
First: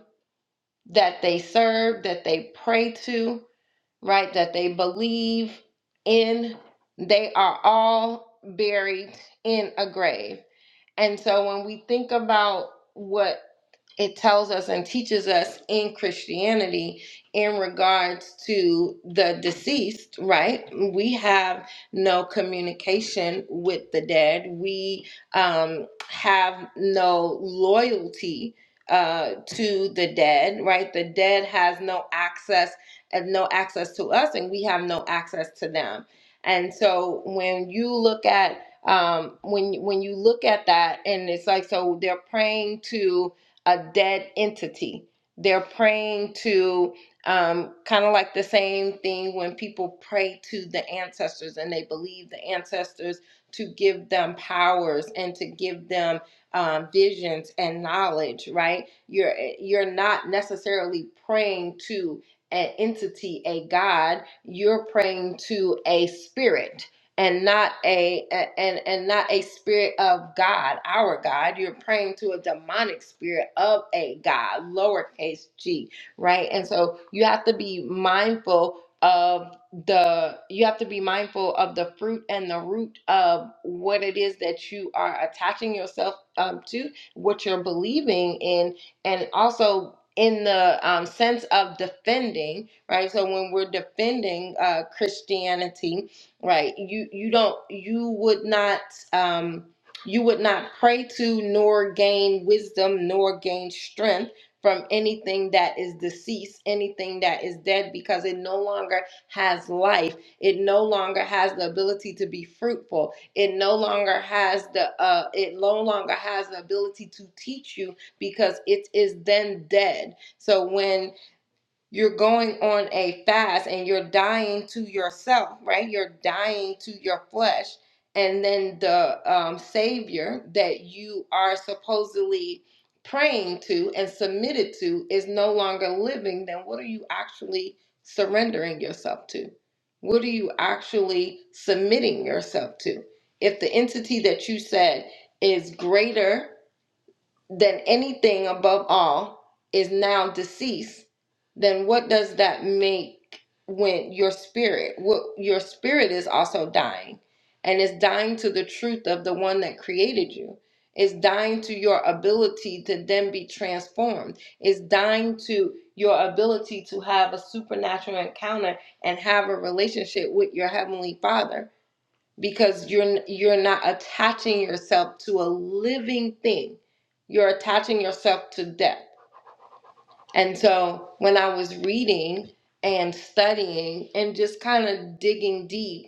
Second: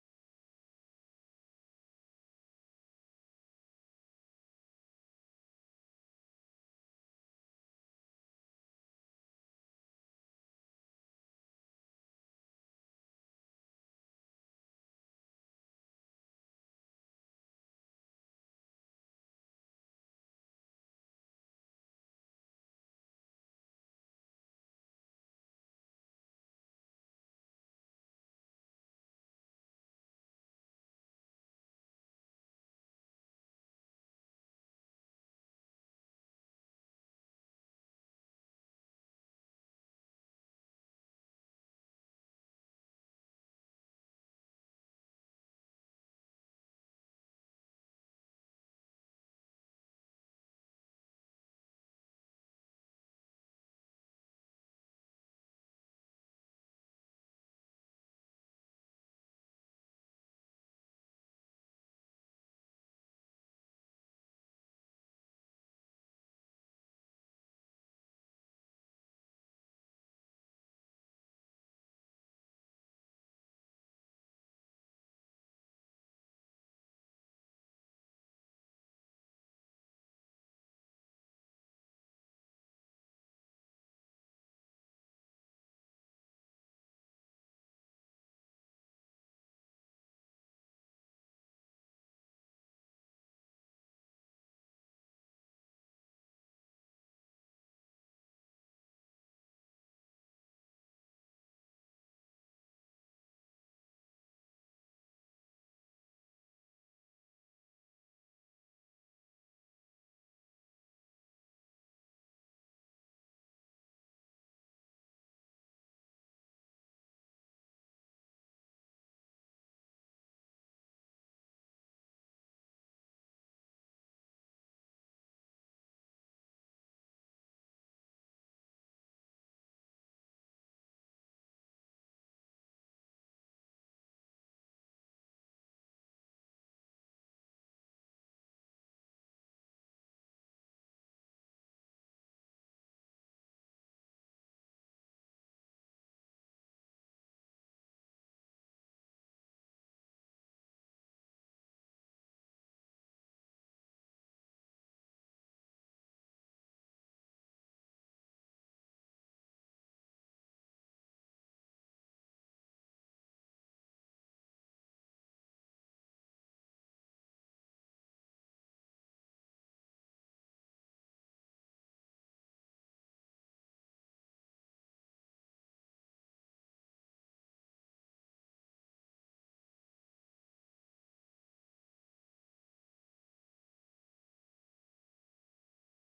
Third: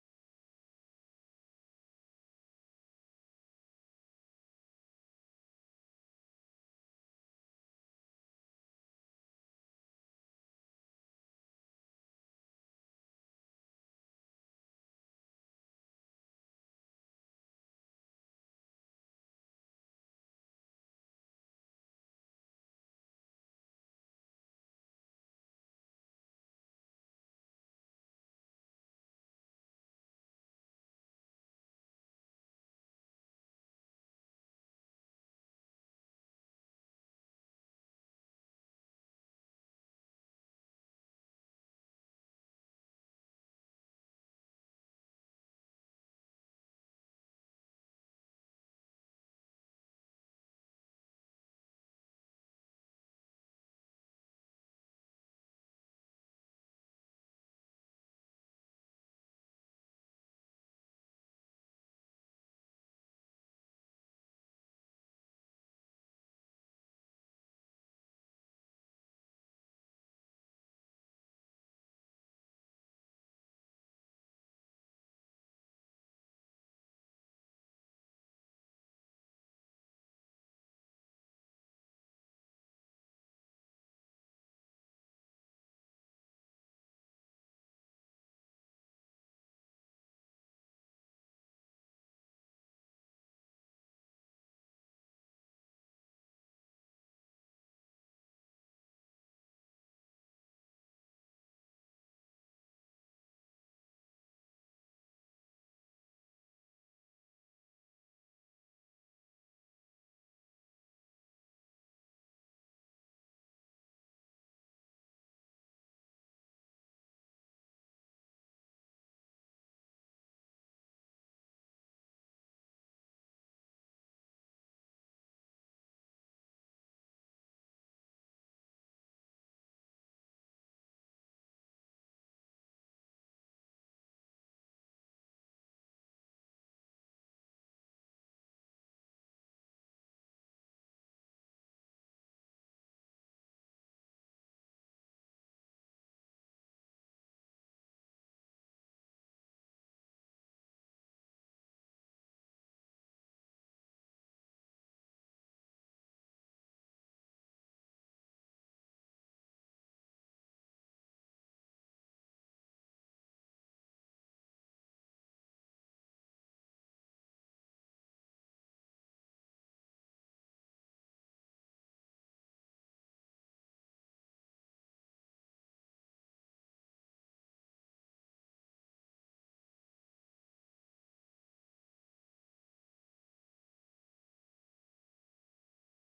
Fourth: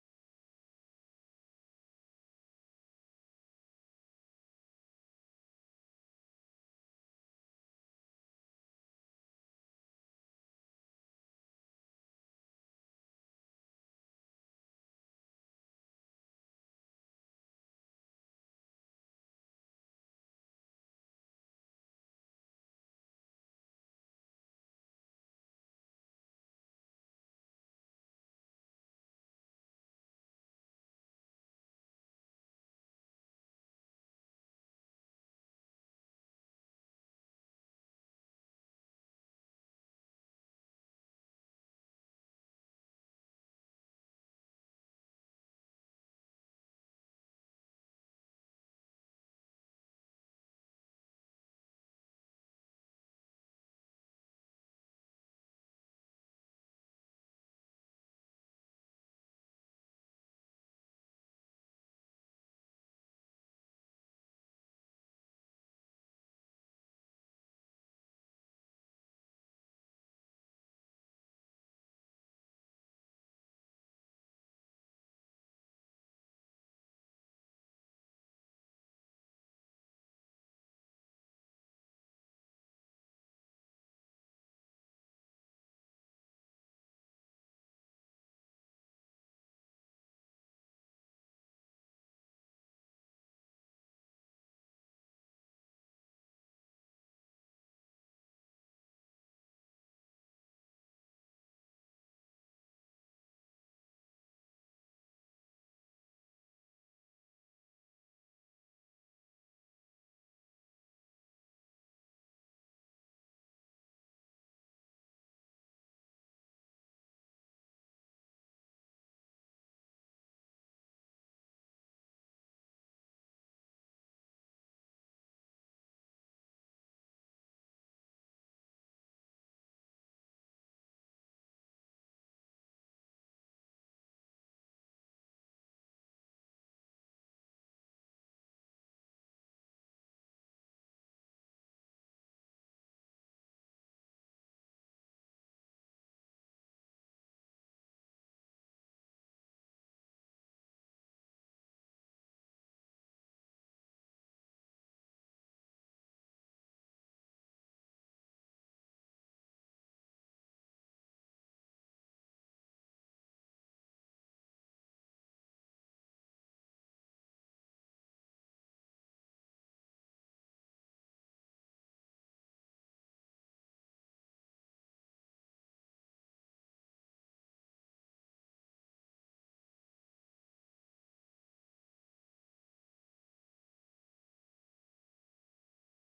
that they serve, that they pray to, right? That they believe in. They are all buried in a grave. And so when we think about what it tells us and teaches us in Christianity in regards to the deceased, right? We have no communication with the dead. We um, have no loyalty uh, to the dead, right? The dead has no access and no access to us, and we have no access to them. And so when you look at um, when when you look at that, and it's like so they're praying to a dead entity. They're praying to um, kind of like the same thing when people pray to the ancestors and they believe the ancestors to give them powers and to give them um, visions and knowledge. Right? You're you're not necessarily praying to an entity, a god. You're praying to a spirit and not a a- and and not a spirit of God, our God. You're praying to a demonic spirit of a God, lowercase g, right? And so you have to be mindful of the you have to be mindful of the fruit and the root of what it is that you are attaching yourself um, to, what you're believing in, and also in the um, sense of defending, right? So when we're defending uh, Christianity, right you you don't you would not um you would not pray to nor gain wisdom nor gain strength from anything that is deceased anything that is dead because it no longer has life it no longer has the ability to be fruitful it no longer has the uh it no longer has the ability to teach you because it is then dead so when you're going on a fast and you're dying to yourself, right? You're dying to your flesh. And then the um, Savior that you are supposedly praying to and submitted to is no longer living, then what are you actually surrendering yourself to? What are you actually submitting yourself to? If the entity that you said is greater than anything above all is now deceased, then what does that make when your spirit, what your spirit is also dying and is dying to the truth of the one that created you. Is dying to your ability to then be transformed. Is dying to your ability to have a supernatural encounter and have a relationship with your heavenly Father because you're you're not attaching yourself to a living thing you're attaching yourself to death and so when i was reading and studying and just kind of digging deep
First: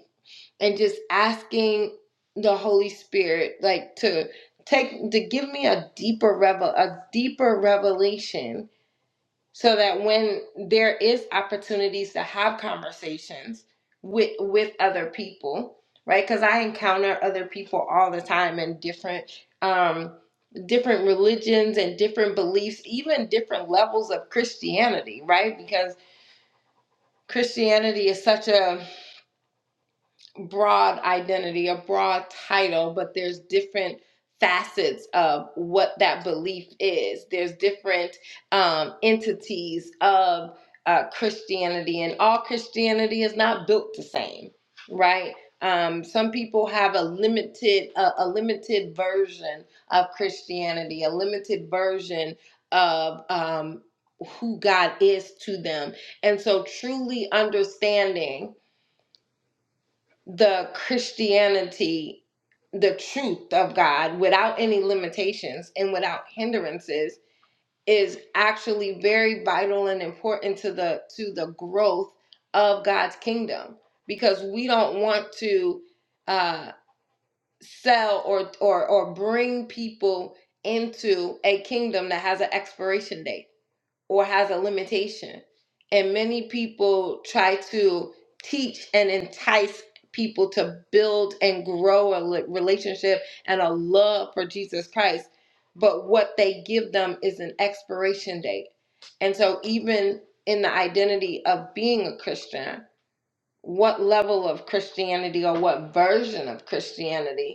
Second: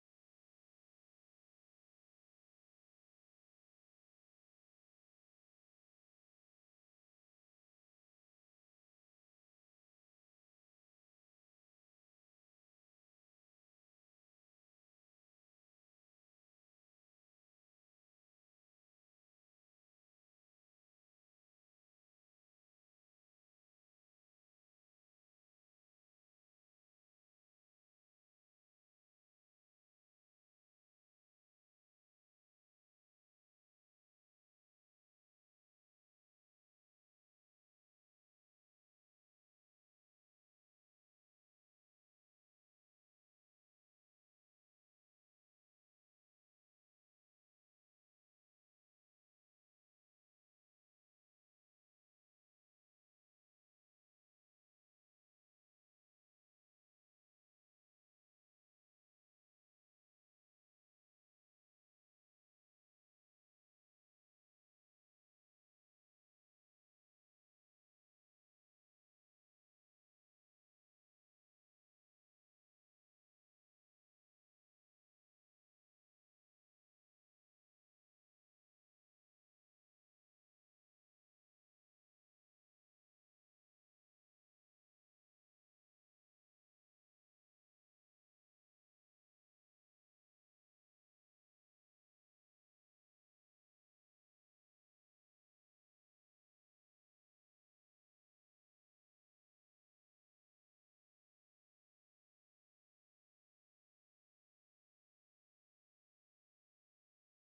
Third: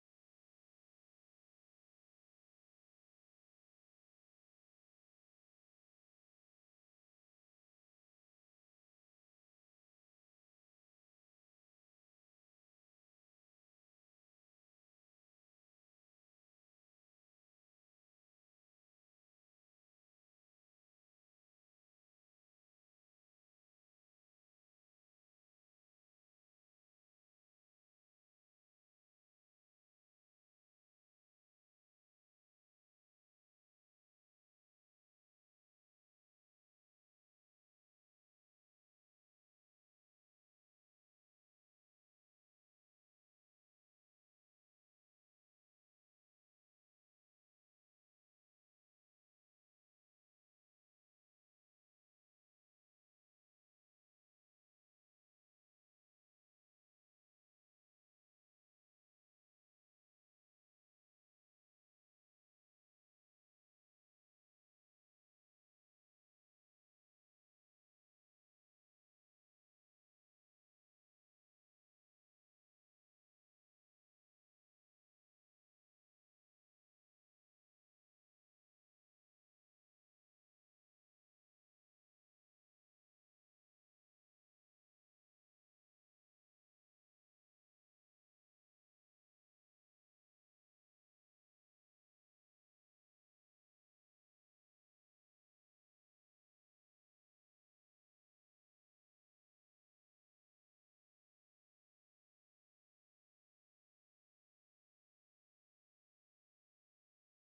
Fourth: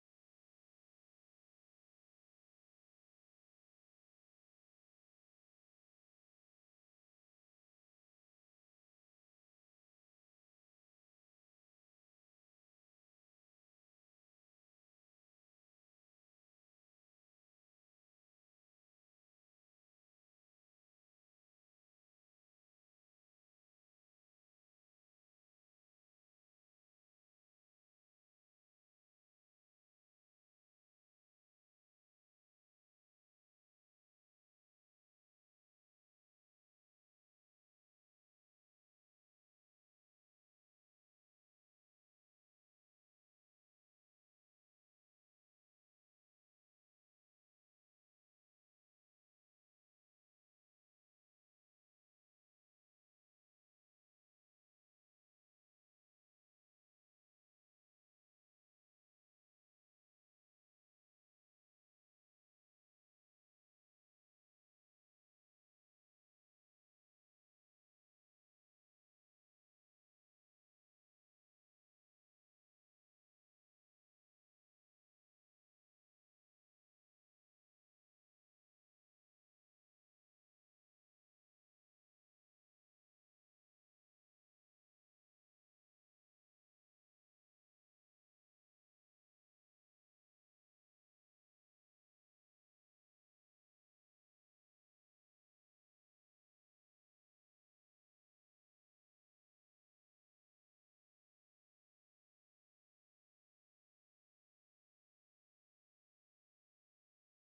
and just asking the holy spirit like to take to give me a deeper revel a deeper revelation so that when there is opportunities to have conversations with with other people right because i encounter other people all the time in different um different religions and different beliefs even different levels of christianity right because christianity is such a broad identity, a broad title, but there's different facets of what that belief is. There's different um, entities of uh, Christianity, and all Christianity is not built the same, right? Um, some people have a limited a, a limited version of Christianity, a limited version of um, who God is to them, and so truly understanding the Christianity, the truth of God without any limitations and without hindrances is actually very vital and important to the to the growth of God's kingdom because we don't want to uh sell or or or bring people into a kingdom that has an expiration date or has a limitation. And many people try to teach and entice people to build and grow a li- relationship and a love for Jesus Christ. But what they give them is an expiration date. And so, even in the identity of being a Christian, what level of Christianity or what version of Christianity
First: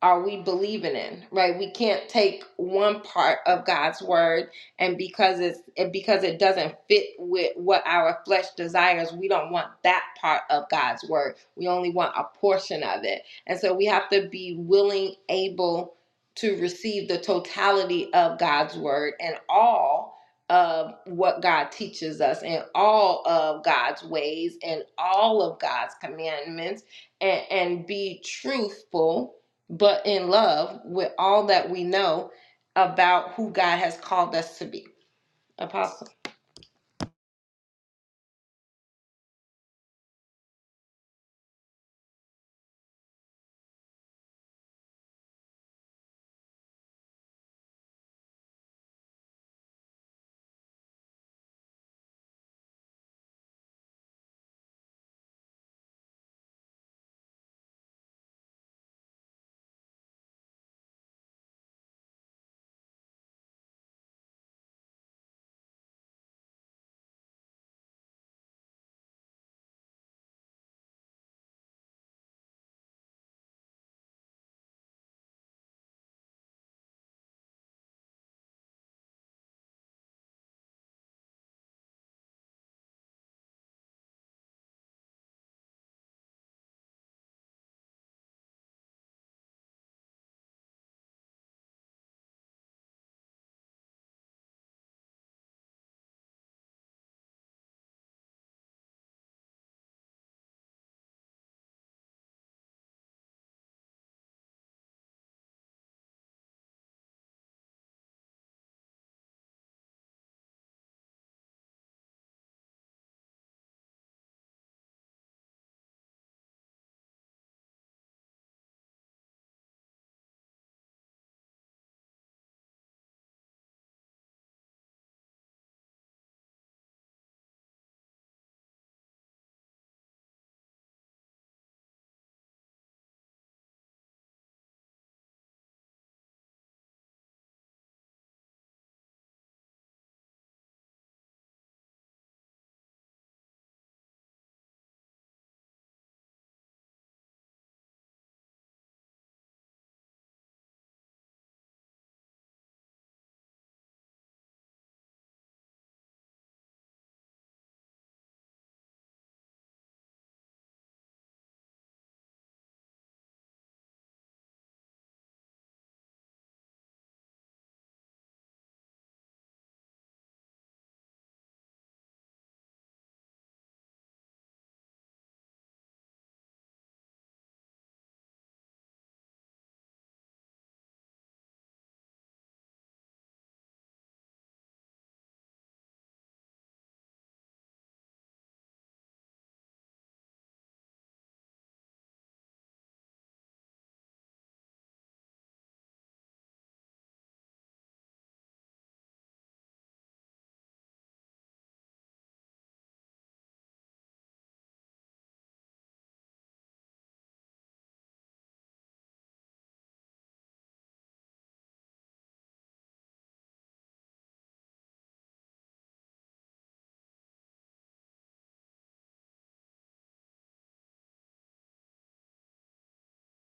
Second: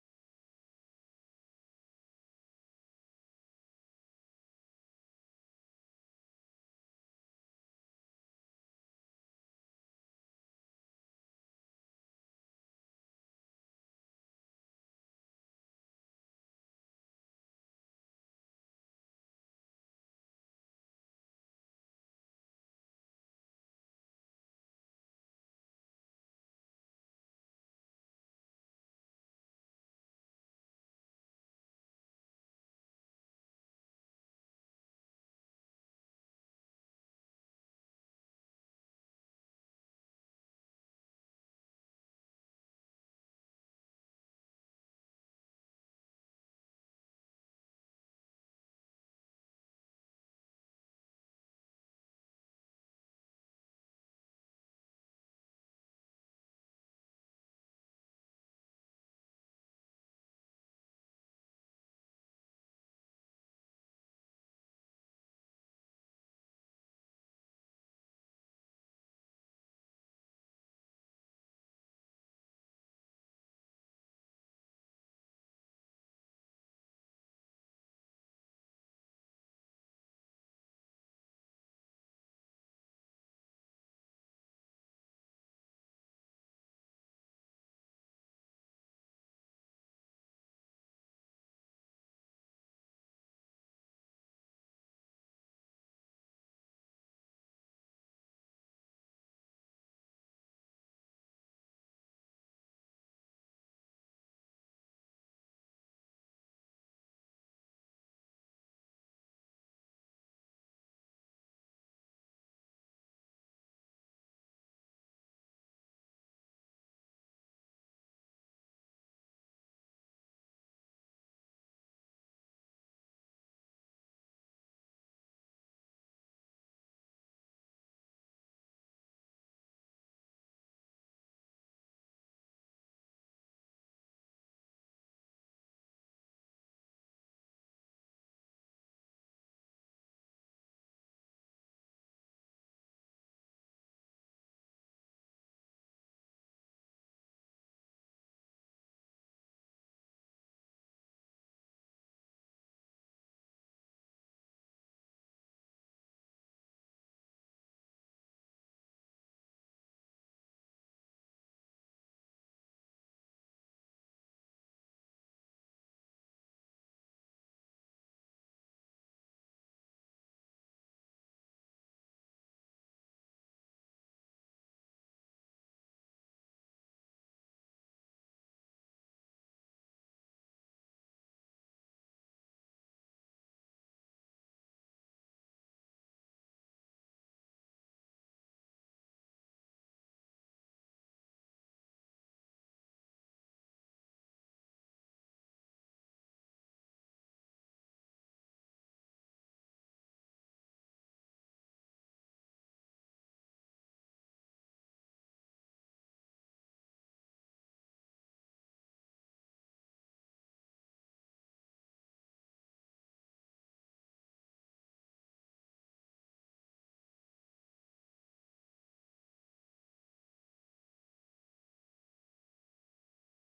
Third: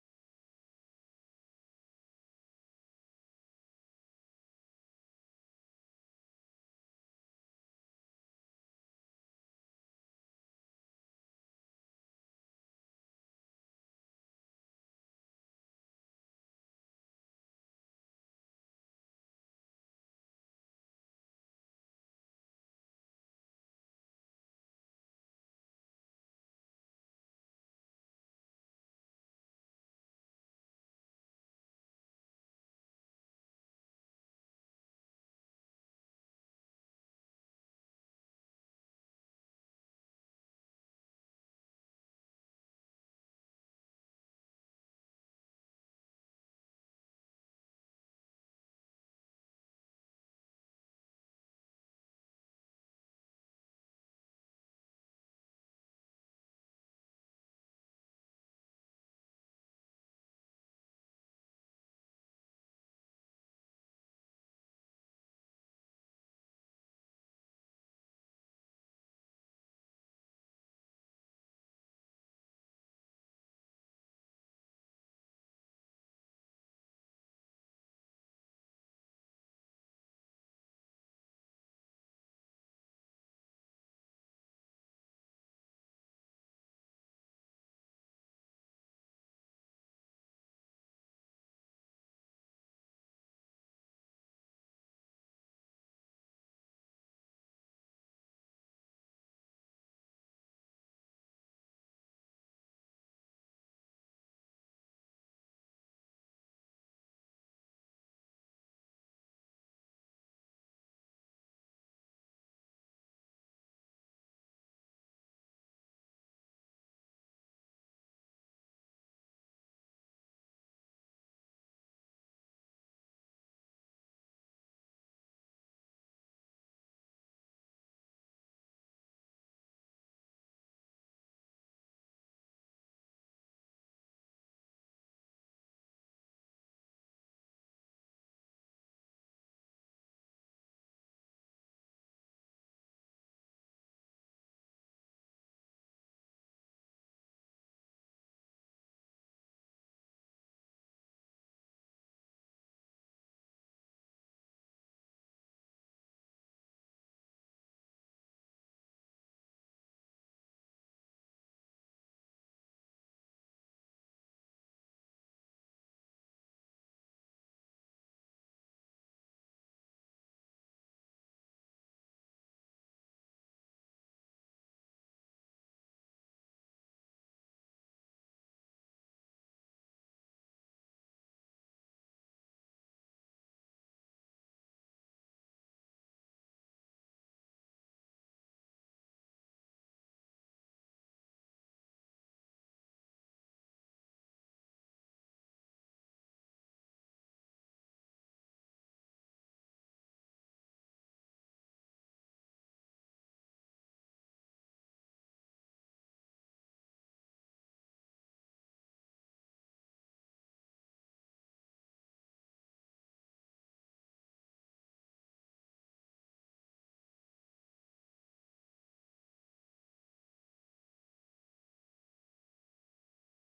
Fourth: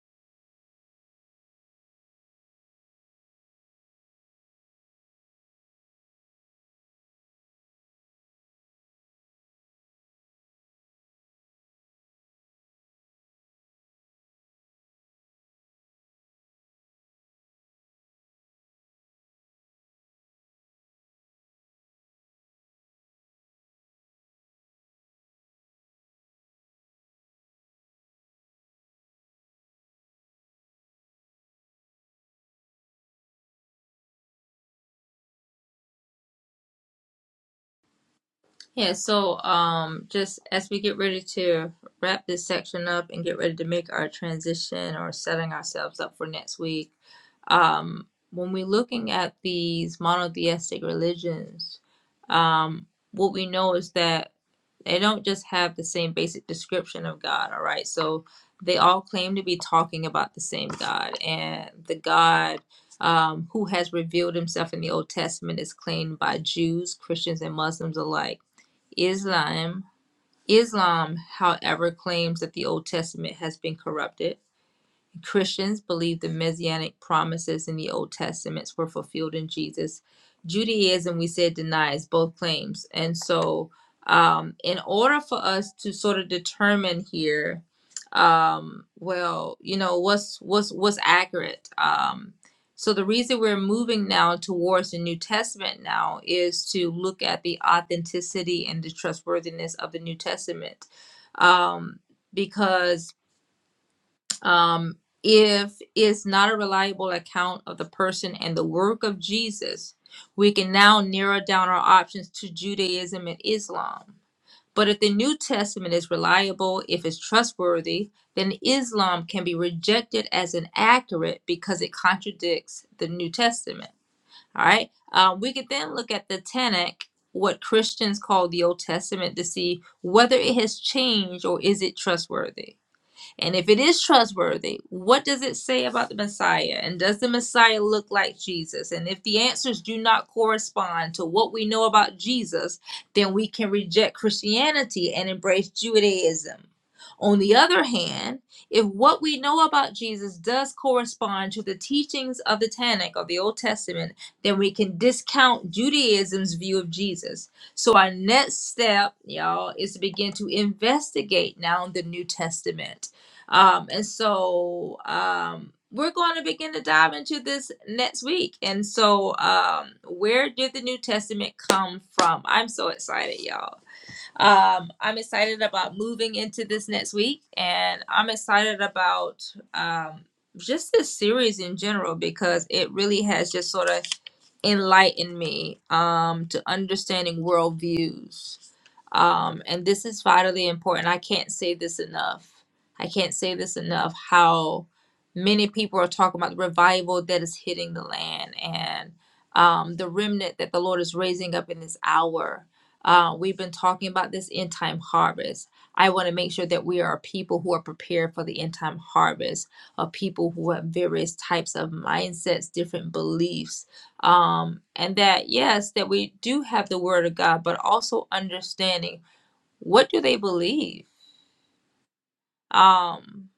are we believing in right we can't take one part of god's word and because it's and because it doesn't fit with what our flesh desires we don't want that part of god's word we only want a portion of it and so we have to be willing able to receive the totality of god's word and all of what god teaches us and all of god's ways and all of god's commandments and, and be truthful but in love with all that we know about who God has called us to be. Apostle. Yeah, so um, just as we get ready to wrap this section up and get ready to make our transition or setting ourselves up for next week, um, when we're looking at these monotheistic religions, um, what we know is that they don't just have the same basic description of God, all right? So they all claim to be talking about the same God, and the God um, who has revealed himself in the Old Testament is claimed by Jews, Christians, and Muslims alike Islam, Islam, however, claims that the Old Testament has been corrupted. Christians believe the messianic promises in the Old Testaments were fulfilled in Jesus. Judaism, we said, denies both claims. And so, um, in order for us to sort of determine here, um, well, you know, what's what's what's accurate. Um, so the reason we're moving now towards the New Testament now is to look at the authenticity and the trustworthiness of the New Testament, um, because um, if it's not a reliable account of the person and the work of Jesus, we can now narrow down our options to Judaism and Islam. But if the New Testament is reliable, if it's trustworthy, then Islam can be rejected as inaccurate because it contradicts the New Testament. All right. Um, we could then look at the Tanakh, what Christians call the Old Testament, to see whether it has changed or is it trustworthy. And if it is trustworthy, what does it say about the Messiah? And does the Messiah look like Jesus? And if the answers do not correspond to what we know about Jesus, then we can reject Christianity and embrace Judaism. On the other hand, if what we know about Jesus does correspond to the teachings of the Tanakh of the Old Testament, then we can discount Judaism's view of Jesus. So our next step, y'all, is to begin to investigate now the New Testament um, and so um, we're going to begin to dive into this next week. And so, um, where did the New Testament come from? I'm so excited, y'all. Um, I'm excited about moving into this next week, and I'm excited about um, just this series in general because it really has just sort of enlightened me um, to understanding worldviews um, and this is vitally important. I can't say this enough. I can't say this enough how many people are talking about the revival that is hitting the land and um, the remnant that the Lord is raising up in this hour. Uh, we've been talking about this end time harvest. I want to make sure that we are people who are prepared for the end time harvest of people who have various types of mindsets, different beliefs, um and that yes that we do have the word of god but also understanding what do they believe um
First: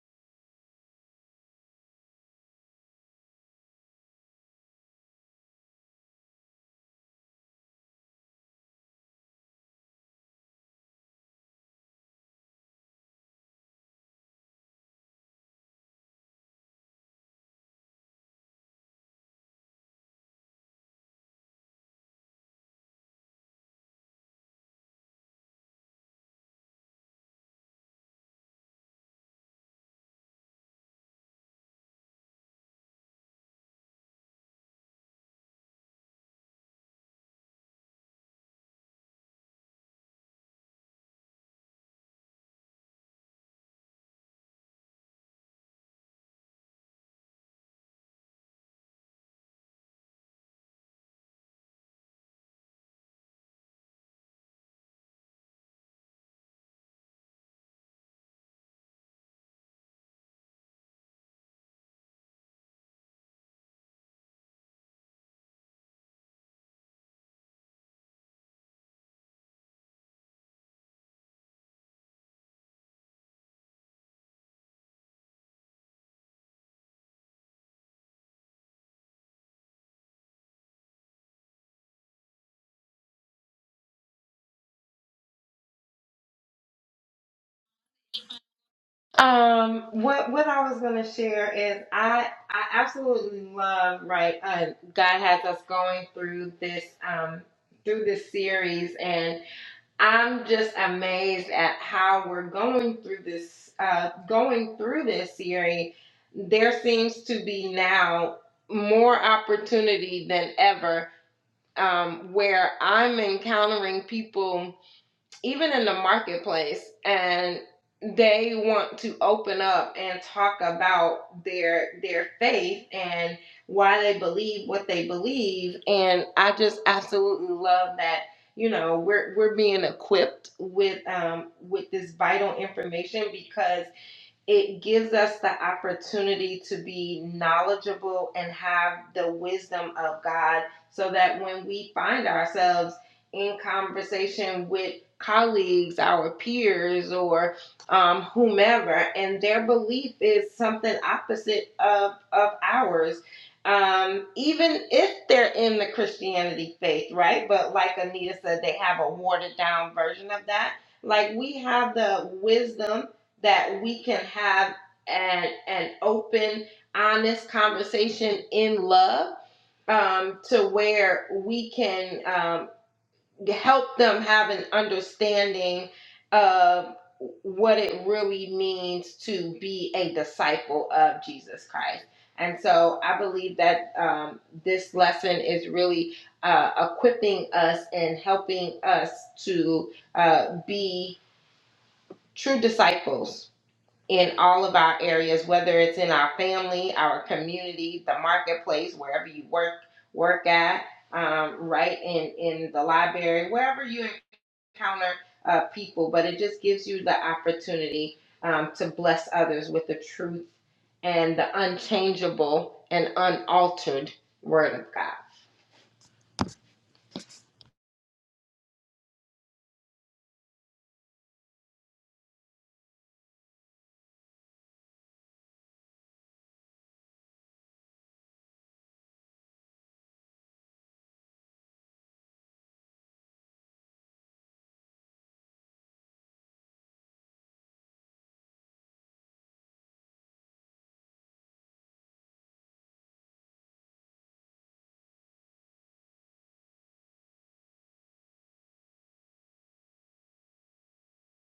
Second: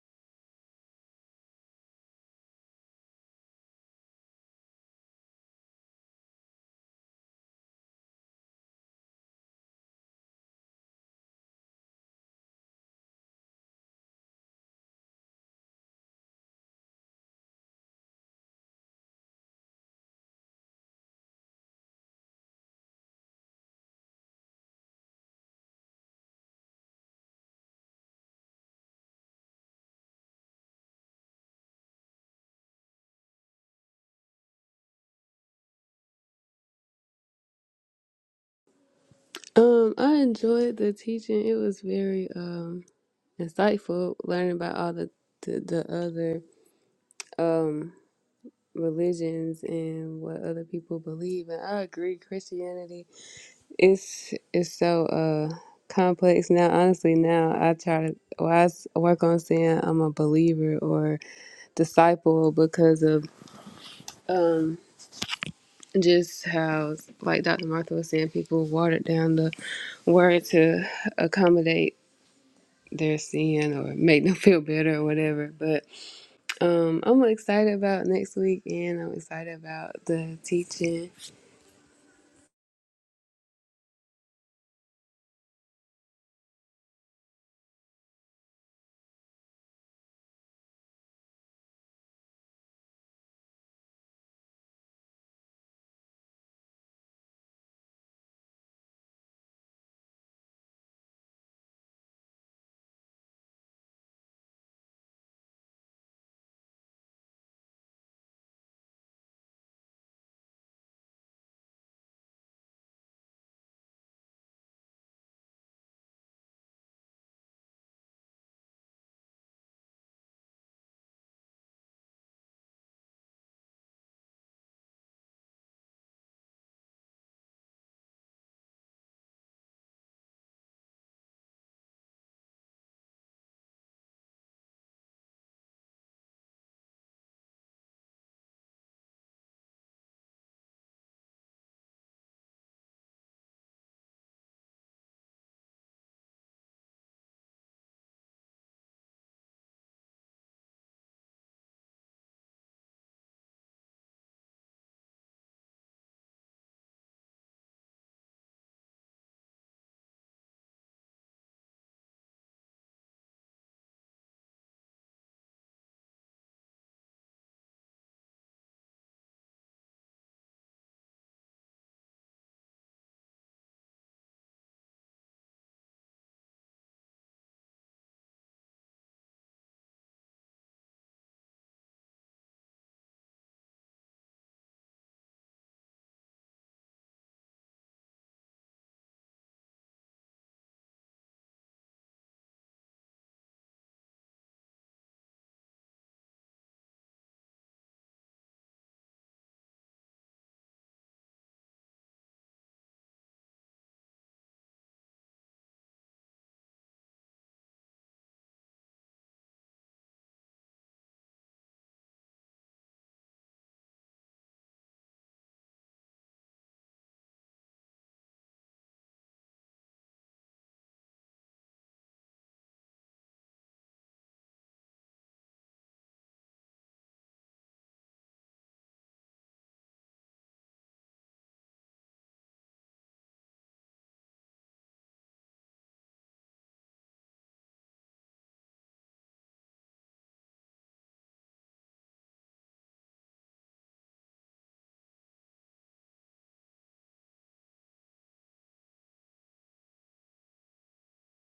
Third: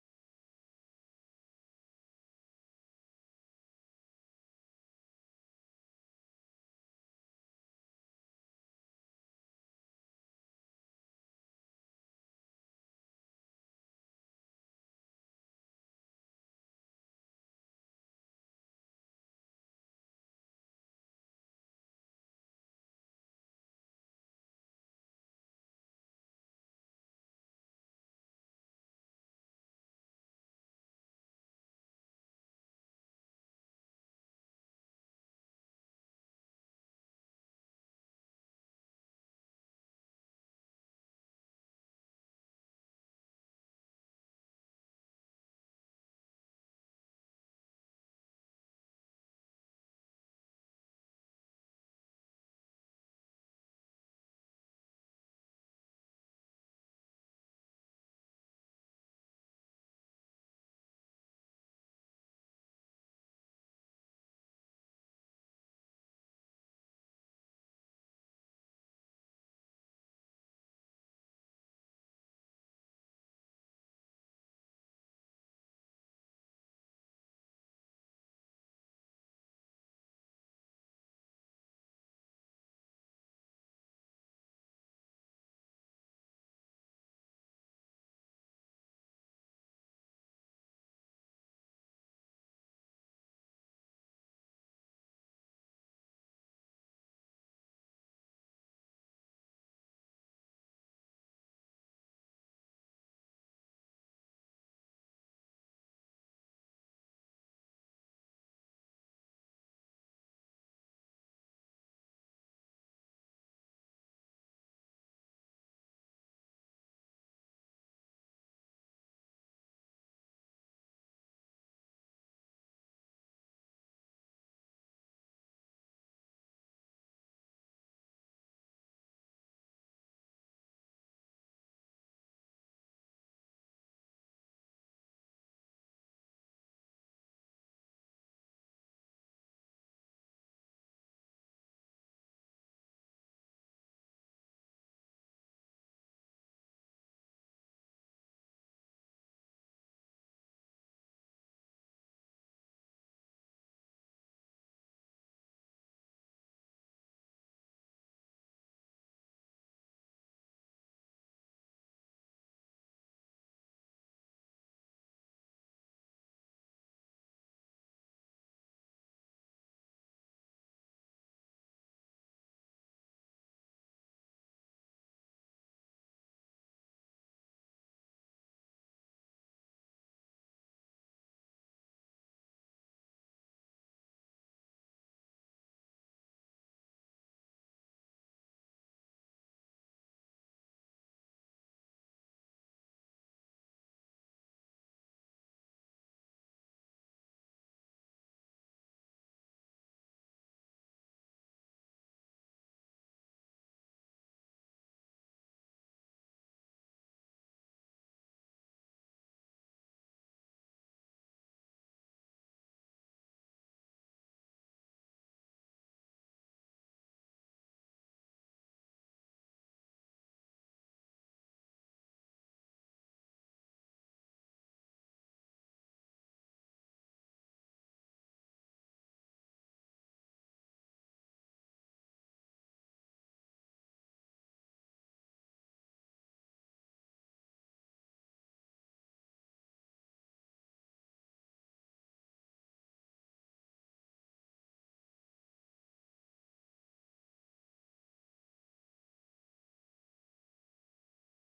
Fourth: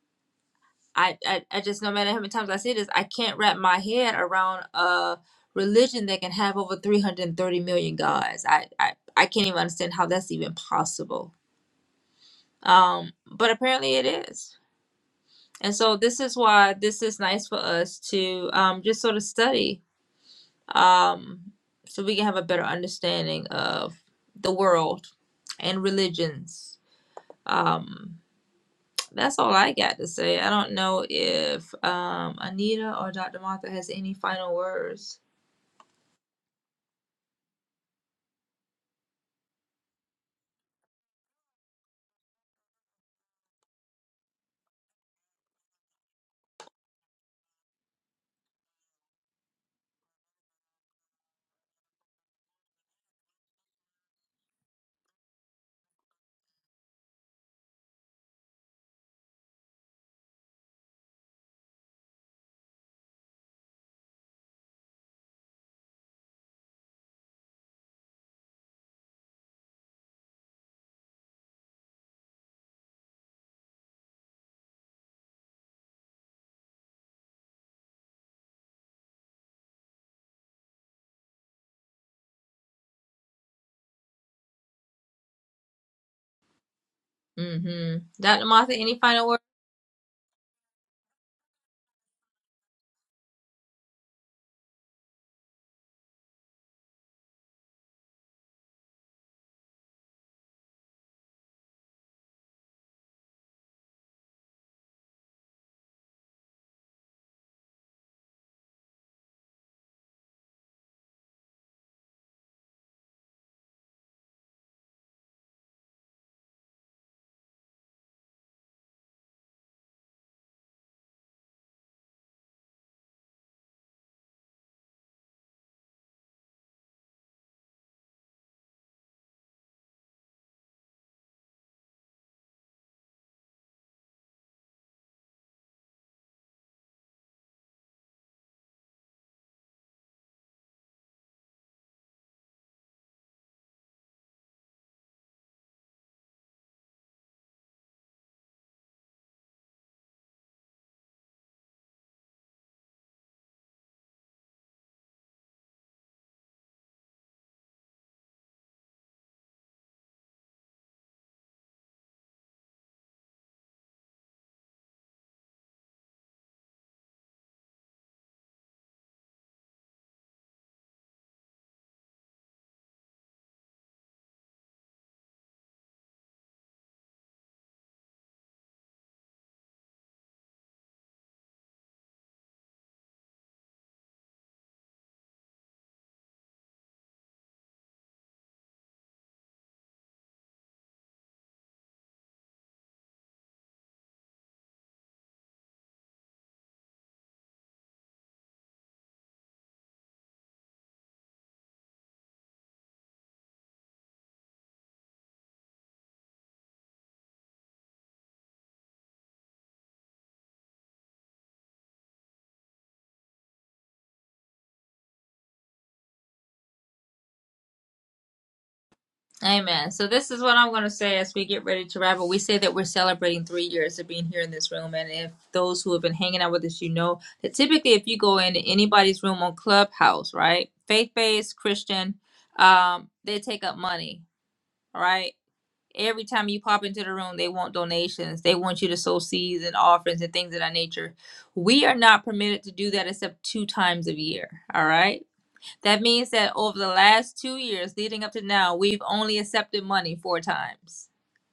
i i, I just no matter how many times i say this i can't wrap my head around a religion that can have over 330 million gods i i, I can't even understand how that's even possible um but apparently it is and so this is why this is nice for us to um just sort of study um, so we can have a better understanding of the world and religions. Um, that's all I got to say. I don't know if um, Anita or Dr. Martha has any final words. Um, I enjoyed the teaching. It was very um insightful learning about all the the, the other um religions and what other people believe. And I agree, Christianity. It's it's so uh complex now. Honestly, now I try to well, I s- work on saying I'm a believer or disciple because of um just how like Dr. Martha was saying, people watered down the word to accommodate their sin or make them feel better or whatever. But um I'm excited about next week and I'm excited about the teaching. Mm-hmm. Dr. Martha, any final words? Um, what what I was gonna share is I I absolutely love right. Uh, God has us going through this um through this series, and I'm just amazed at how we're going through this uh going through this series. There seems to be now more opportunity than ever um, where I'm encountering people, even in the marketplace, and they want to open up and talk about their their faith and why they believe what they believe. And I just absolutely love that. You know, we're we're being equipped with um, with this vital information because it gives us the opportunity to be knowledgeable and have the wisdom of God so that when we find ourselves in conversation with colleagues, our peers, or um, whomever, and their belief is something opposite of, of ours. Um, even if they're in the Christianity faith, right? But like Anita said, they have a watered down version of that. Like we have the wisdom that we can have an an open, honest conversation in love um, to where we can um, help them have an understanding of what it really means to be a disciple of Jesus Christ. And so I believe that um, this lesson is really uh, equipping us and helping us to uh, be true disciples in all of our areas, whether it's in our family, our community, the marketplace, wherever you work work at, um, right in in the library, wherever you encounter uh, people. But it just gives you the opportunity um, to bless others with the truth and the unchangeable and unaltered Word of God. Amen. So this is what I'm going to say as we get ready to wrap up. We say that we're celebrating three years of being here in this room, and if those who have been hanging out with us, you know that typically if you go into anybody's room on Clubhouse, right, faith-based Christian, um, they take up money, all right. Every time you pop into the room, they want donations. They want you to sow seeds and offerings and things of that nature. We are not permitted to do that except two times a year, all right that means that over the last two years leading up to now, we've only accepted money four times.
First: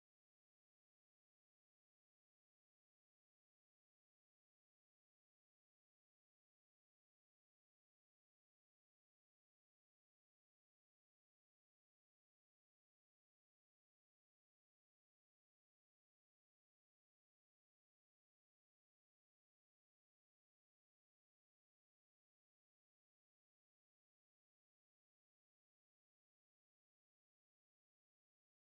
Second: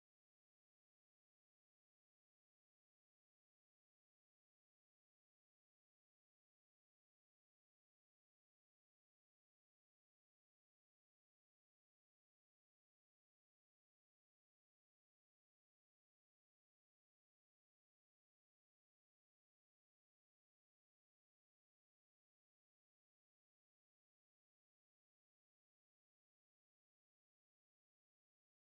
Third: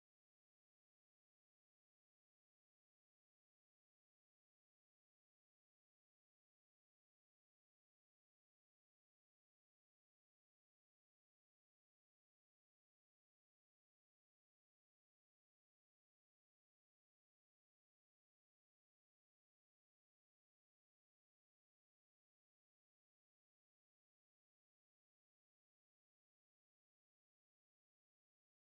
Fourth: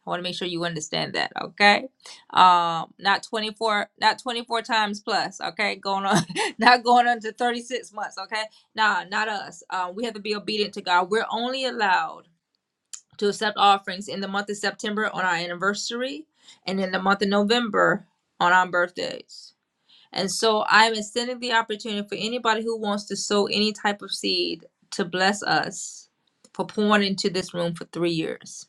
I want to make sure you understand that, okay? Um, not 24, not 24 times plus, okay? Going on, not going on to 36 months, okay? Nah, not us. Uh, we have to be obedient to God. We're only allowed to accept offerings in the month of September on our anniversary and in the month of November on our birthdays. And so I'm extending the opportunity for anybody who wants to sow any type of seed to bless us for pouring into this room for three years.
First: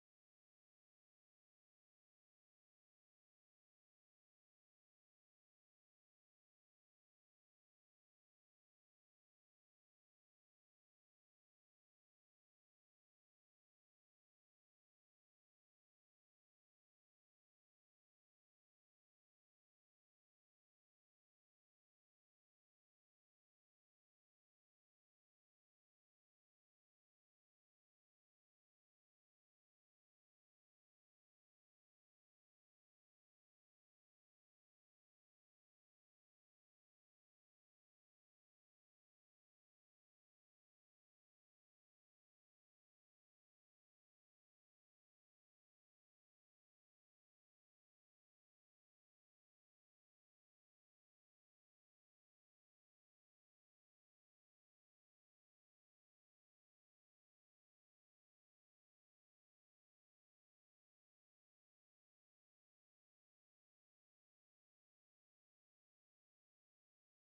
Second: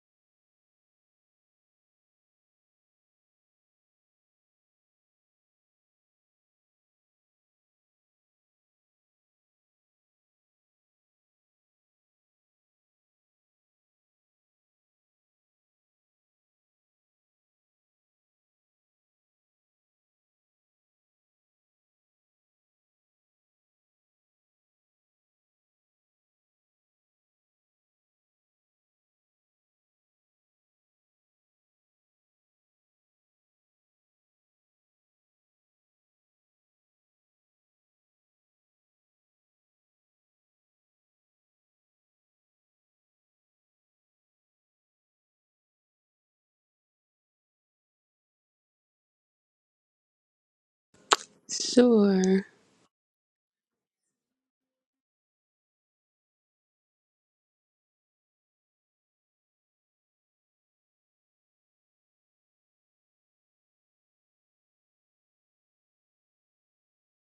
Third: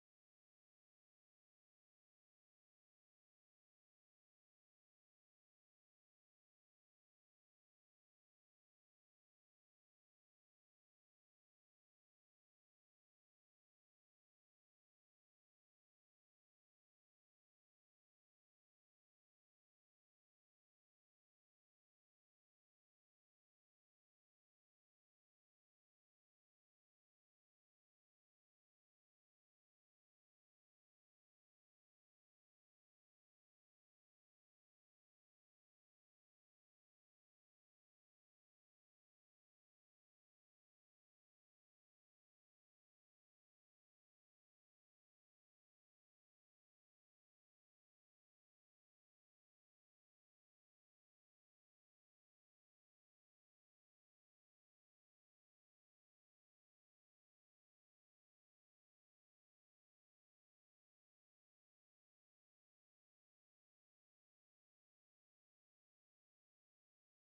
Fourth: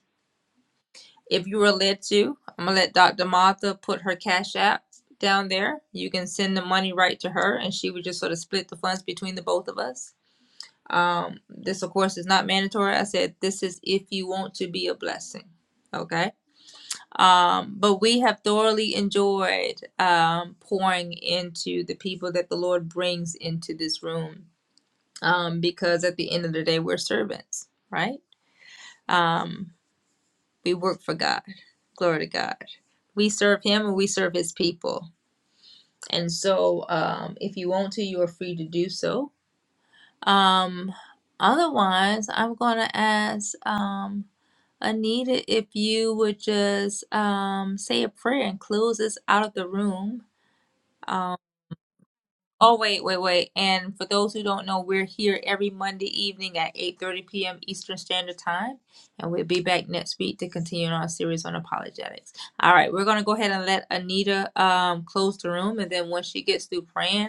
If you are led to, I'm going to let Dr. Martha put her cash app down there. You can send the money right to her and she would just sort of split the funds between the both of us. Um, this, of course, is not mandatory. I said this is if you want to be a blessing. Okay. Um, but we have thoroughly enjoyed um, pouring into the people that the Lord brings into this room um, because at the end of the day, we're servants, right? Um, we work for God. Glory to God. We serve Him and we serve His people. And so um, if you want to, you are free to do so. Um, otherwise, I'm going to ask um, Anita if you would just um, say a prayer and close us out of the room Um, Sure. oh wait, wait, wait. And for those who don't know, we're here every Monday evening at 8:30 p.m. Eastern Standard Time, and we'll be back next week to continue our series on apologetics. All right, we're gonna go ahead and let Anita um close the room, and then once she gets through praying,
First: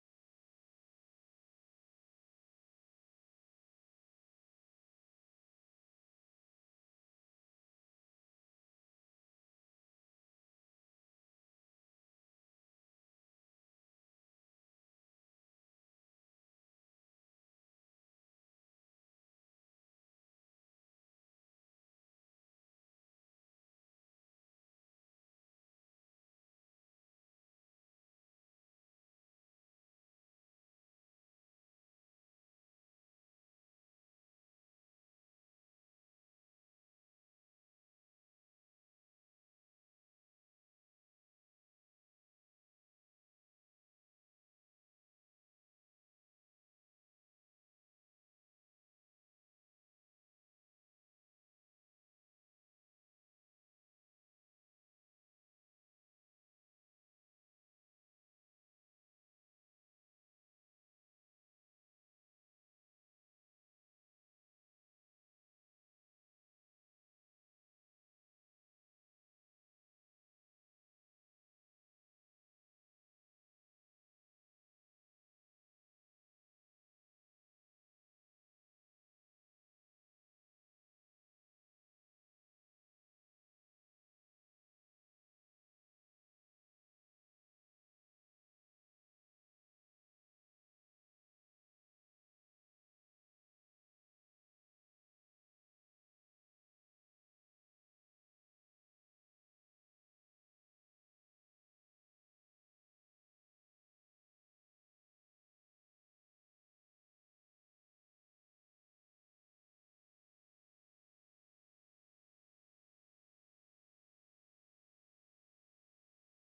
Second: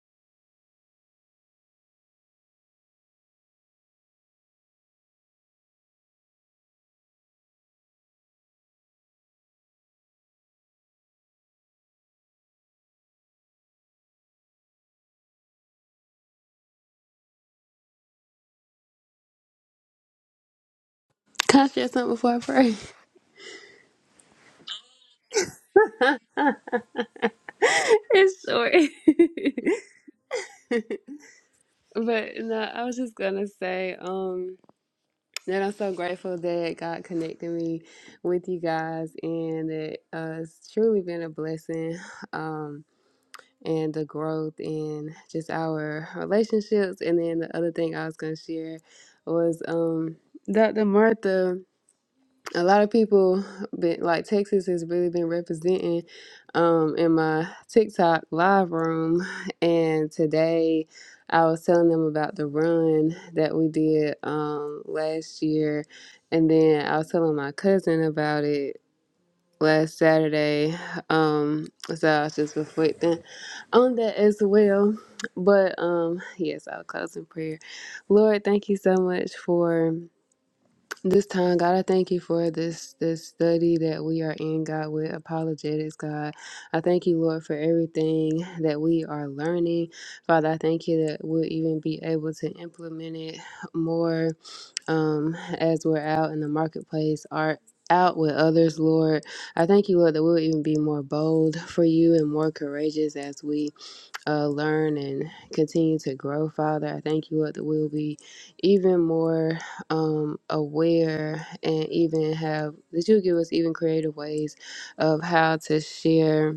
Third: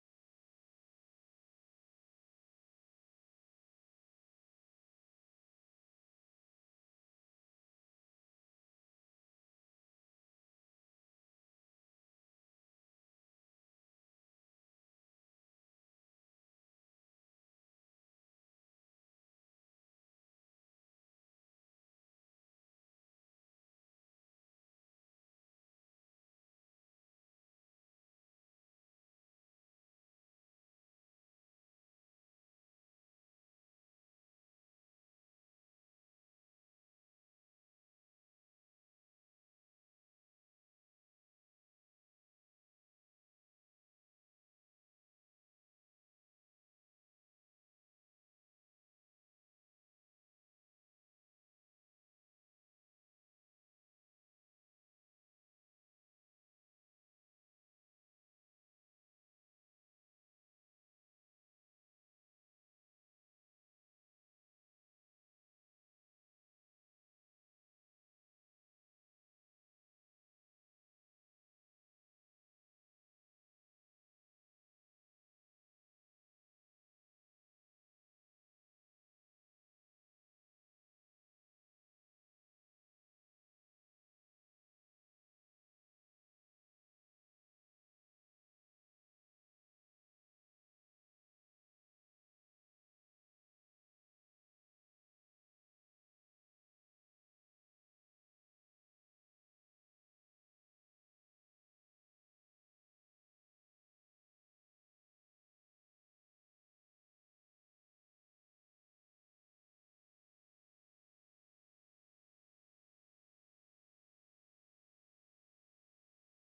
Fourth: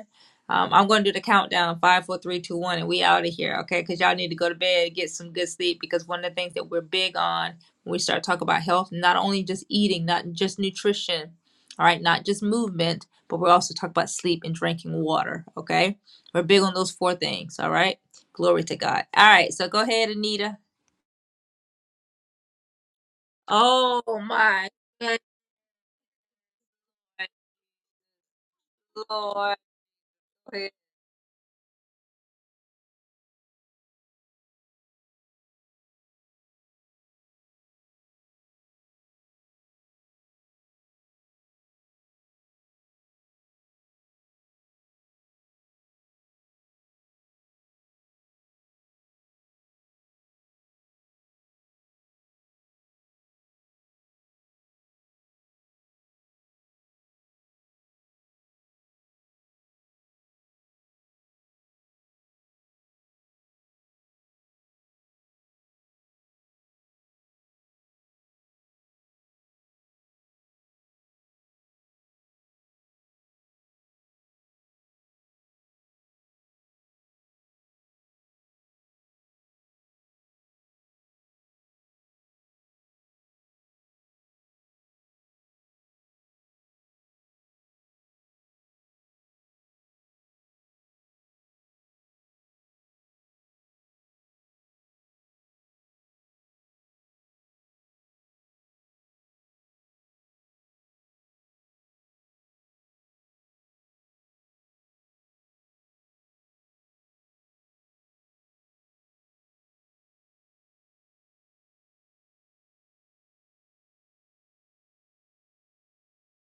um, I'm gonna do the countdown five, four, three, two, one, and we out of here, okay? Because y'all need to go to bed, get some good sleep, because one of the things that we're big on when we start talking about health, not only just eating, not just nutrition, all right, not just movement but we also talk about sleep and drinking water. Okay, we're big on those four things. All right, glory to God. All right, so go ahead, Anita. Can I share something before I pray? Oh my good it's short. Lord. but no, I was just gonna say, um, that I'm so grateful that God connected me with you guys and that uh, it's truly been a blessing. Um and the growth in just our relationships. And then the other thing I was gonna share was um Dr. Martha. a lot of people been like Texas has really been representing um in my TikTok live room and today I was telling them about the run that we did um last year and then I was telling my cousin about it last Saturday. Um so I was just reflecting on that as well. But um yes, I'll close in prayer. Lord, thank you so much for this time, God, I thank you for this this study that we are in, God, with apologetics, God. I thank you, Lord, for everything that we are learning. Father, I thank you that we'll even be able to implement it more um, as we're out in the marketplace, art out with others, Lord. I thank you, Lord, that we'll even be more bold for you and more courageous as we uh, learn and continue to grow, Father. I thank you Lord, that we'll be even more um, aware and even have, that you'll give us even creative ways of how to share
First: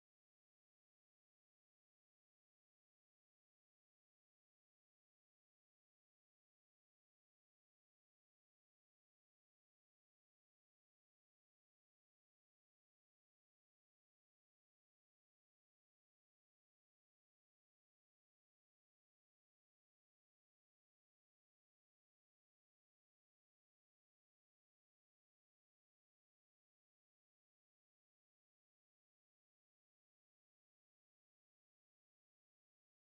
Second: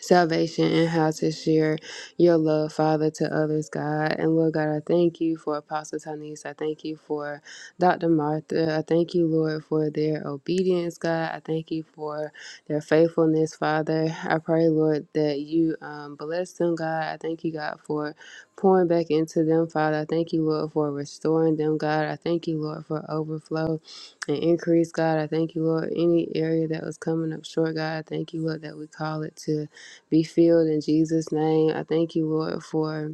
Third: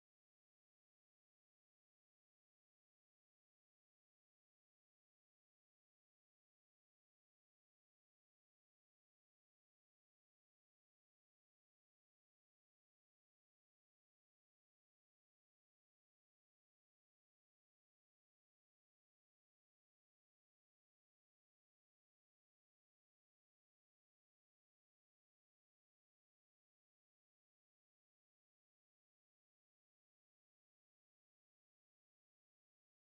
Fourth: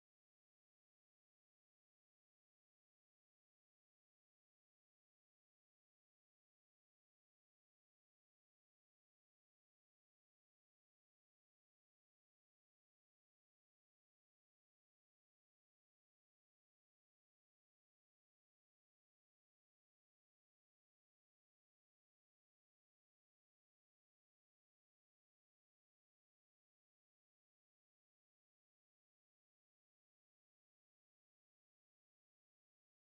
salvation and how to share your love, Father, to others, God. And Lord God, I thank you for Apostle Tanis. I thank you for Dr. Martha. I thank you, Lord, for their obedience, God. I thank you for their faithfulness, Father. I pray, Lord, that you um, bless them, God. I thank you, God, for pouring back into them, Father. I thank you, Lord, for restoring them, God. I thank you, Lord, for overflow and increase, God. I thank you, Lord, any area that was coming up short, God. I thank you, Lord, that we call it to be filled in Jesus' name. I thank you, Lord, for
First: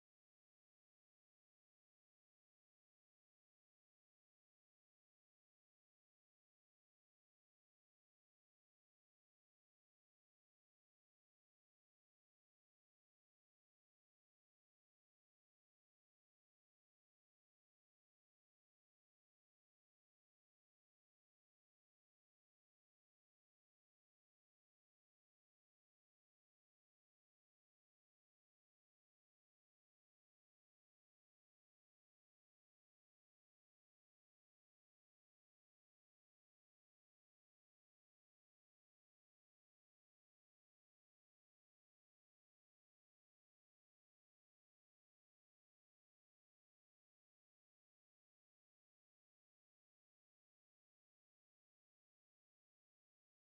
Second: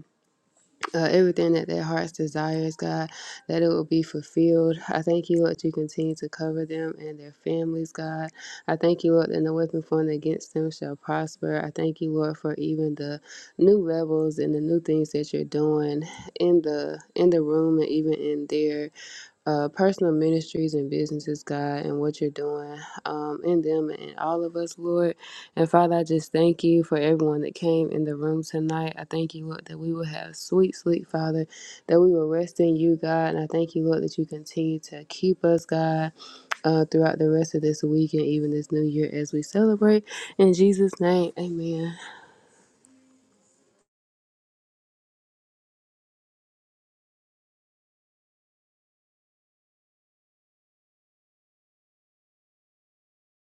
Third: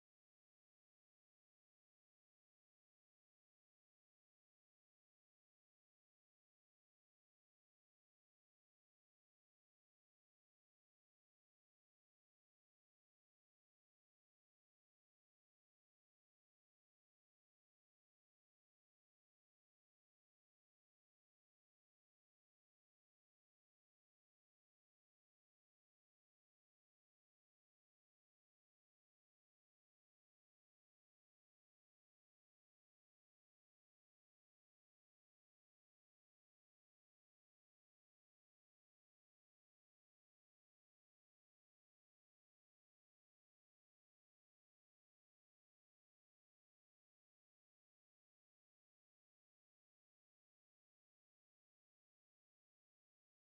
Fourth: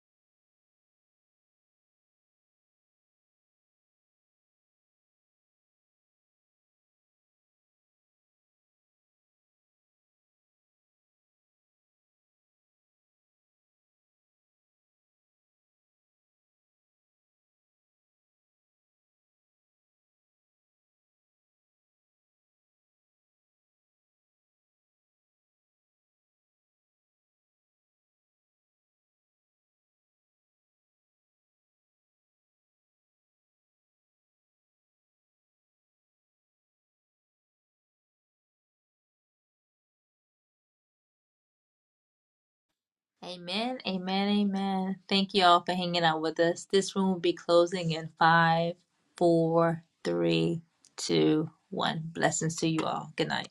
uh, everything that their hearts desires, God, that it will be fulfilled. I thank you, Lord, that you continue to cover them and their families, God. I thank you, Lord, that no weapon formed against them shall prosper. I thank you, Lord, for even the new levels and the new things that you're doing in the in the room and even in there uh, personal ministries and businesses, God, and what you're doing um, in them and in all of us, Lord. And Father, I just thank you for everyone that came in the room tonight. I thank you, Lord, that we will have sweet sleep, Father, that we will rest in you, God. And I thank you, Lord, that you continue to keep us, God, uh, throughout the rest of this week and even this new year as we celebrate. In Jesus' name, amen. Amen, amen, amen. Thank you all for hanging out with us. This room will be closing in five, four, three, two, one. Blessings to you all. Good night.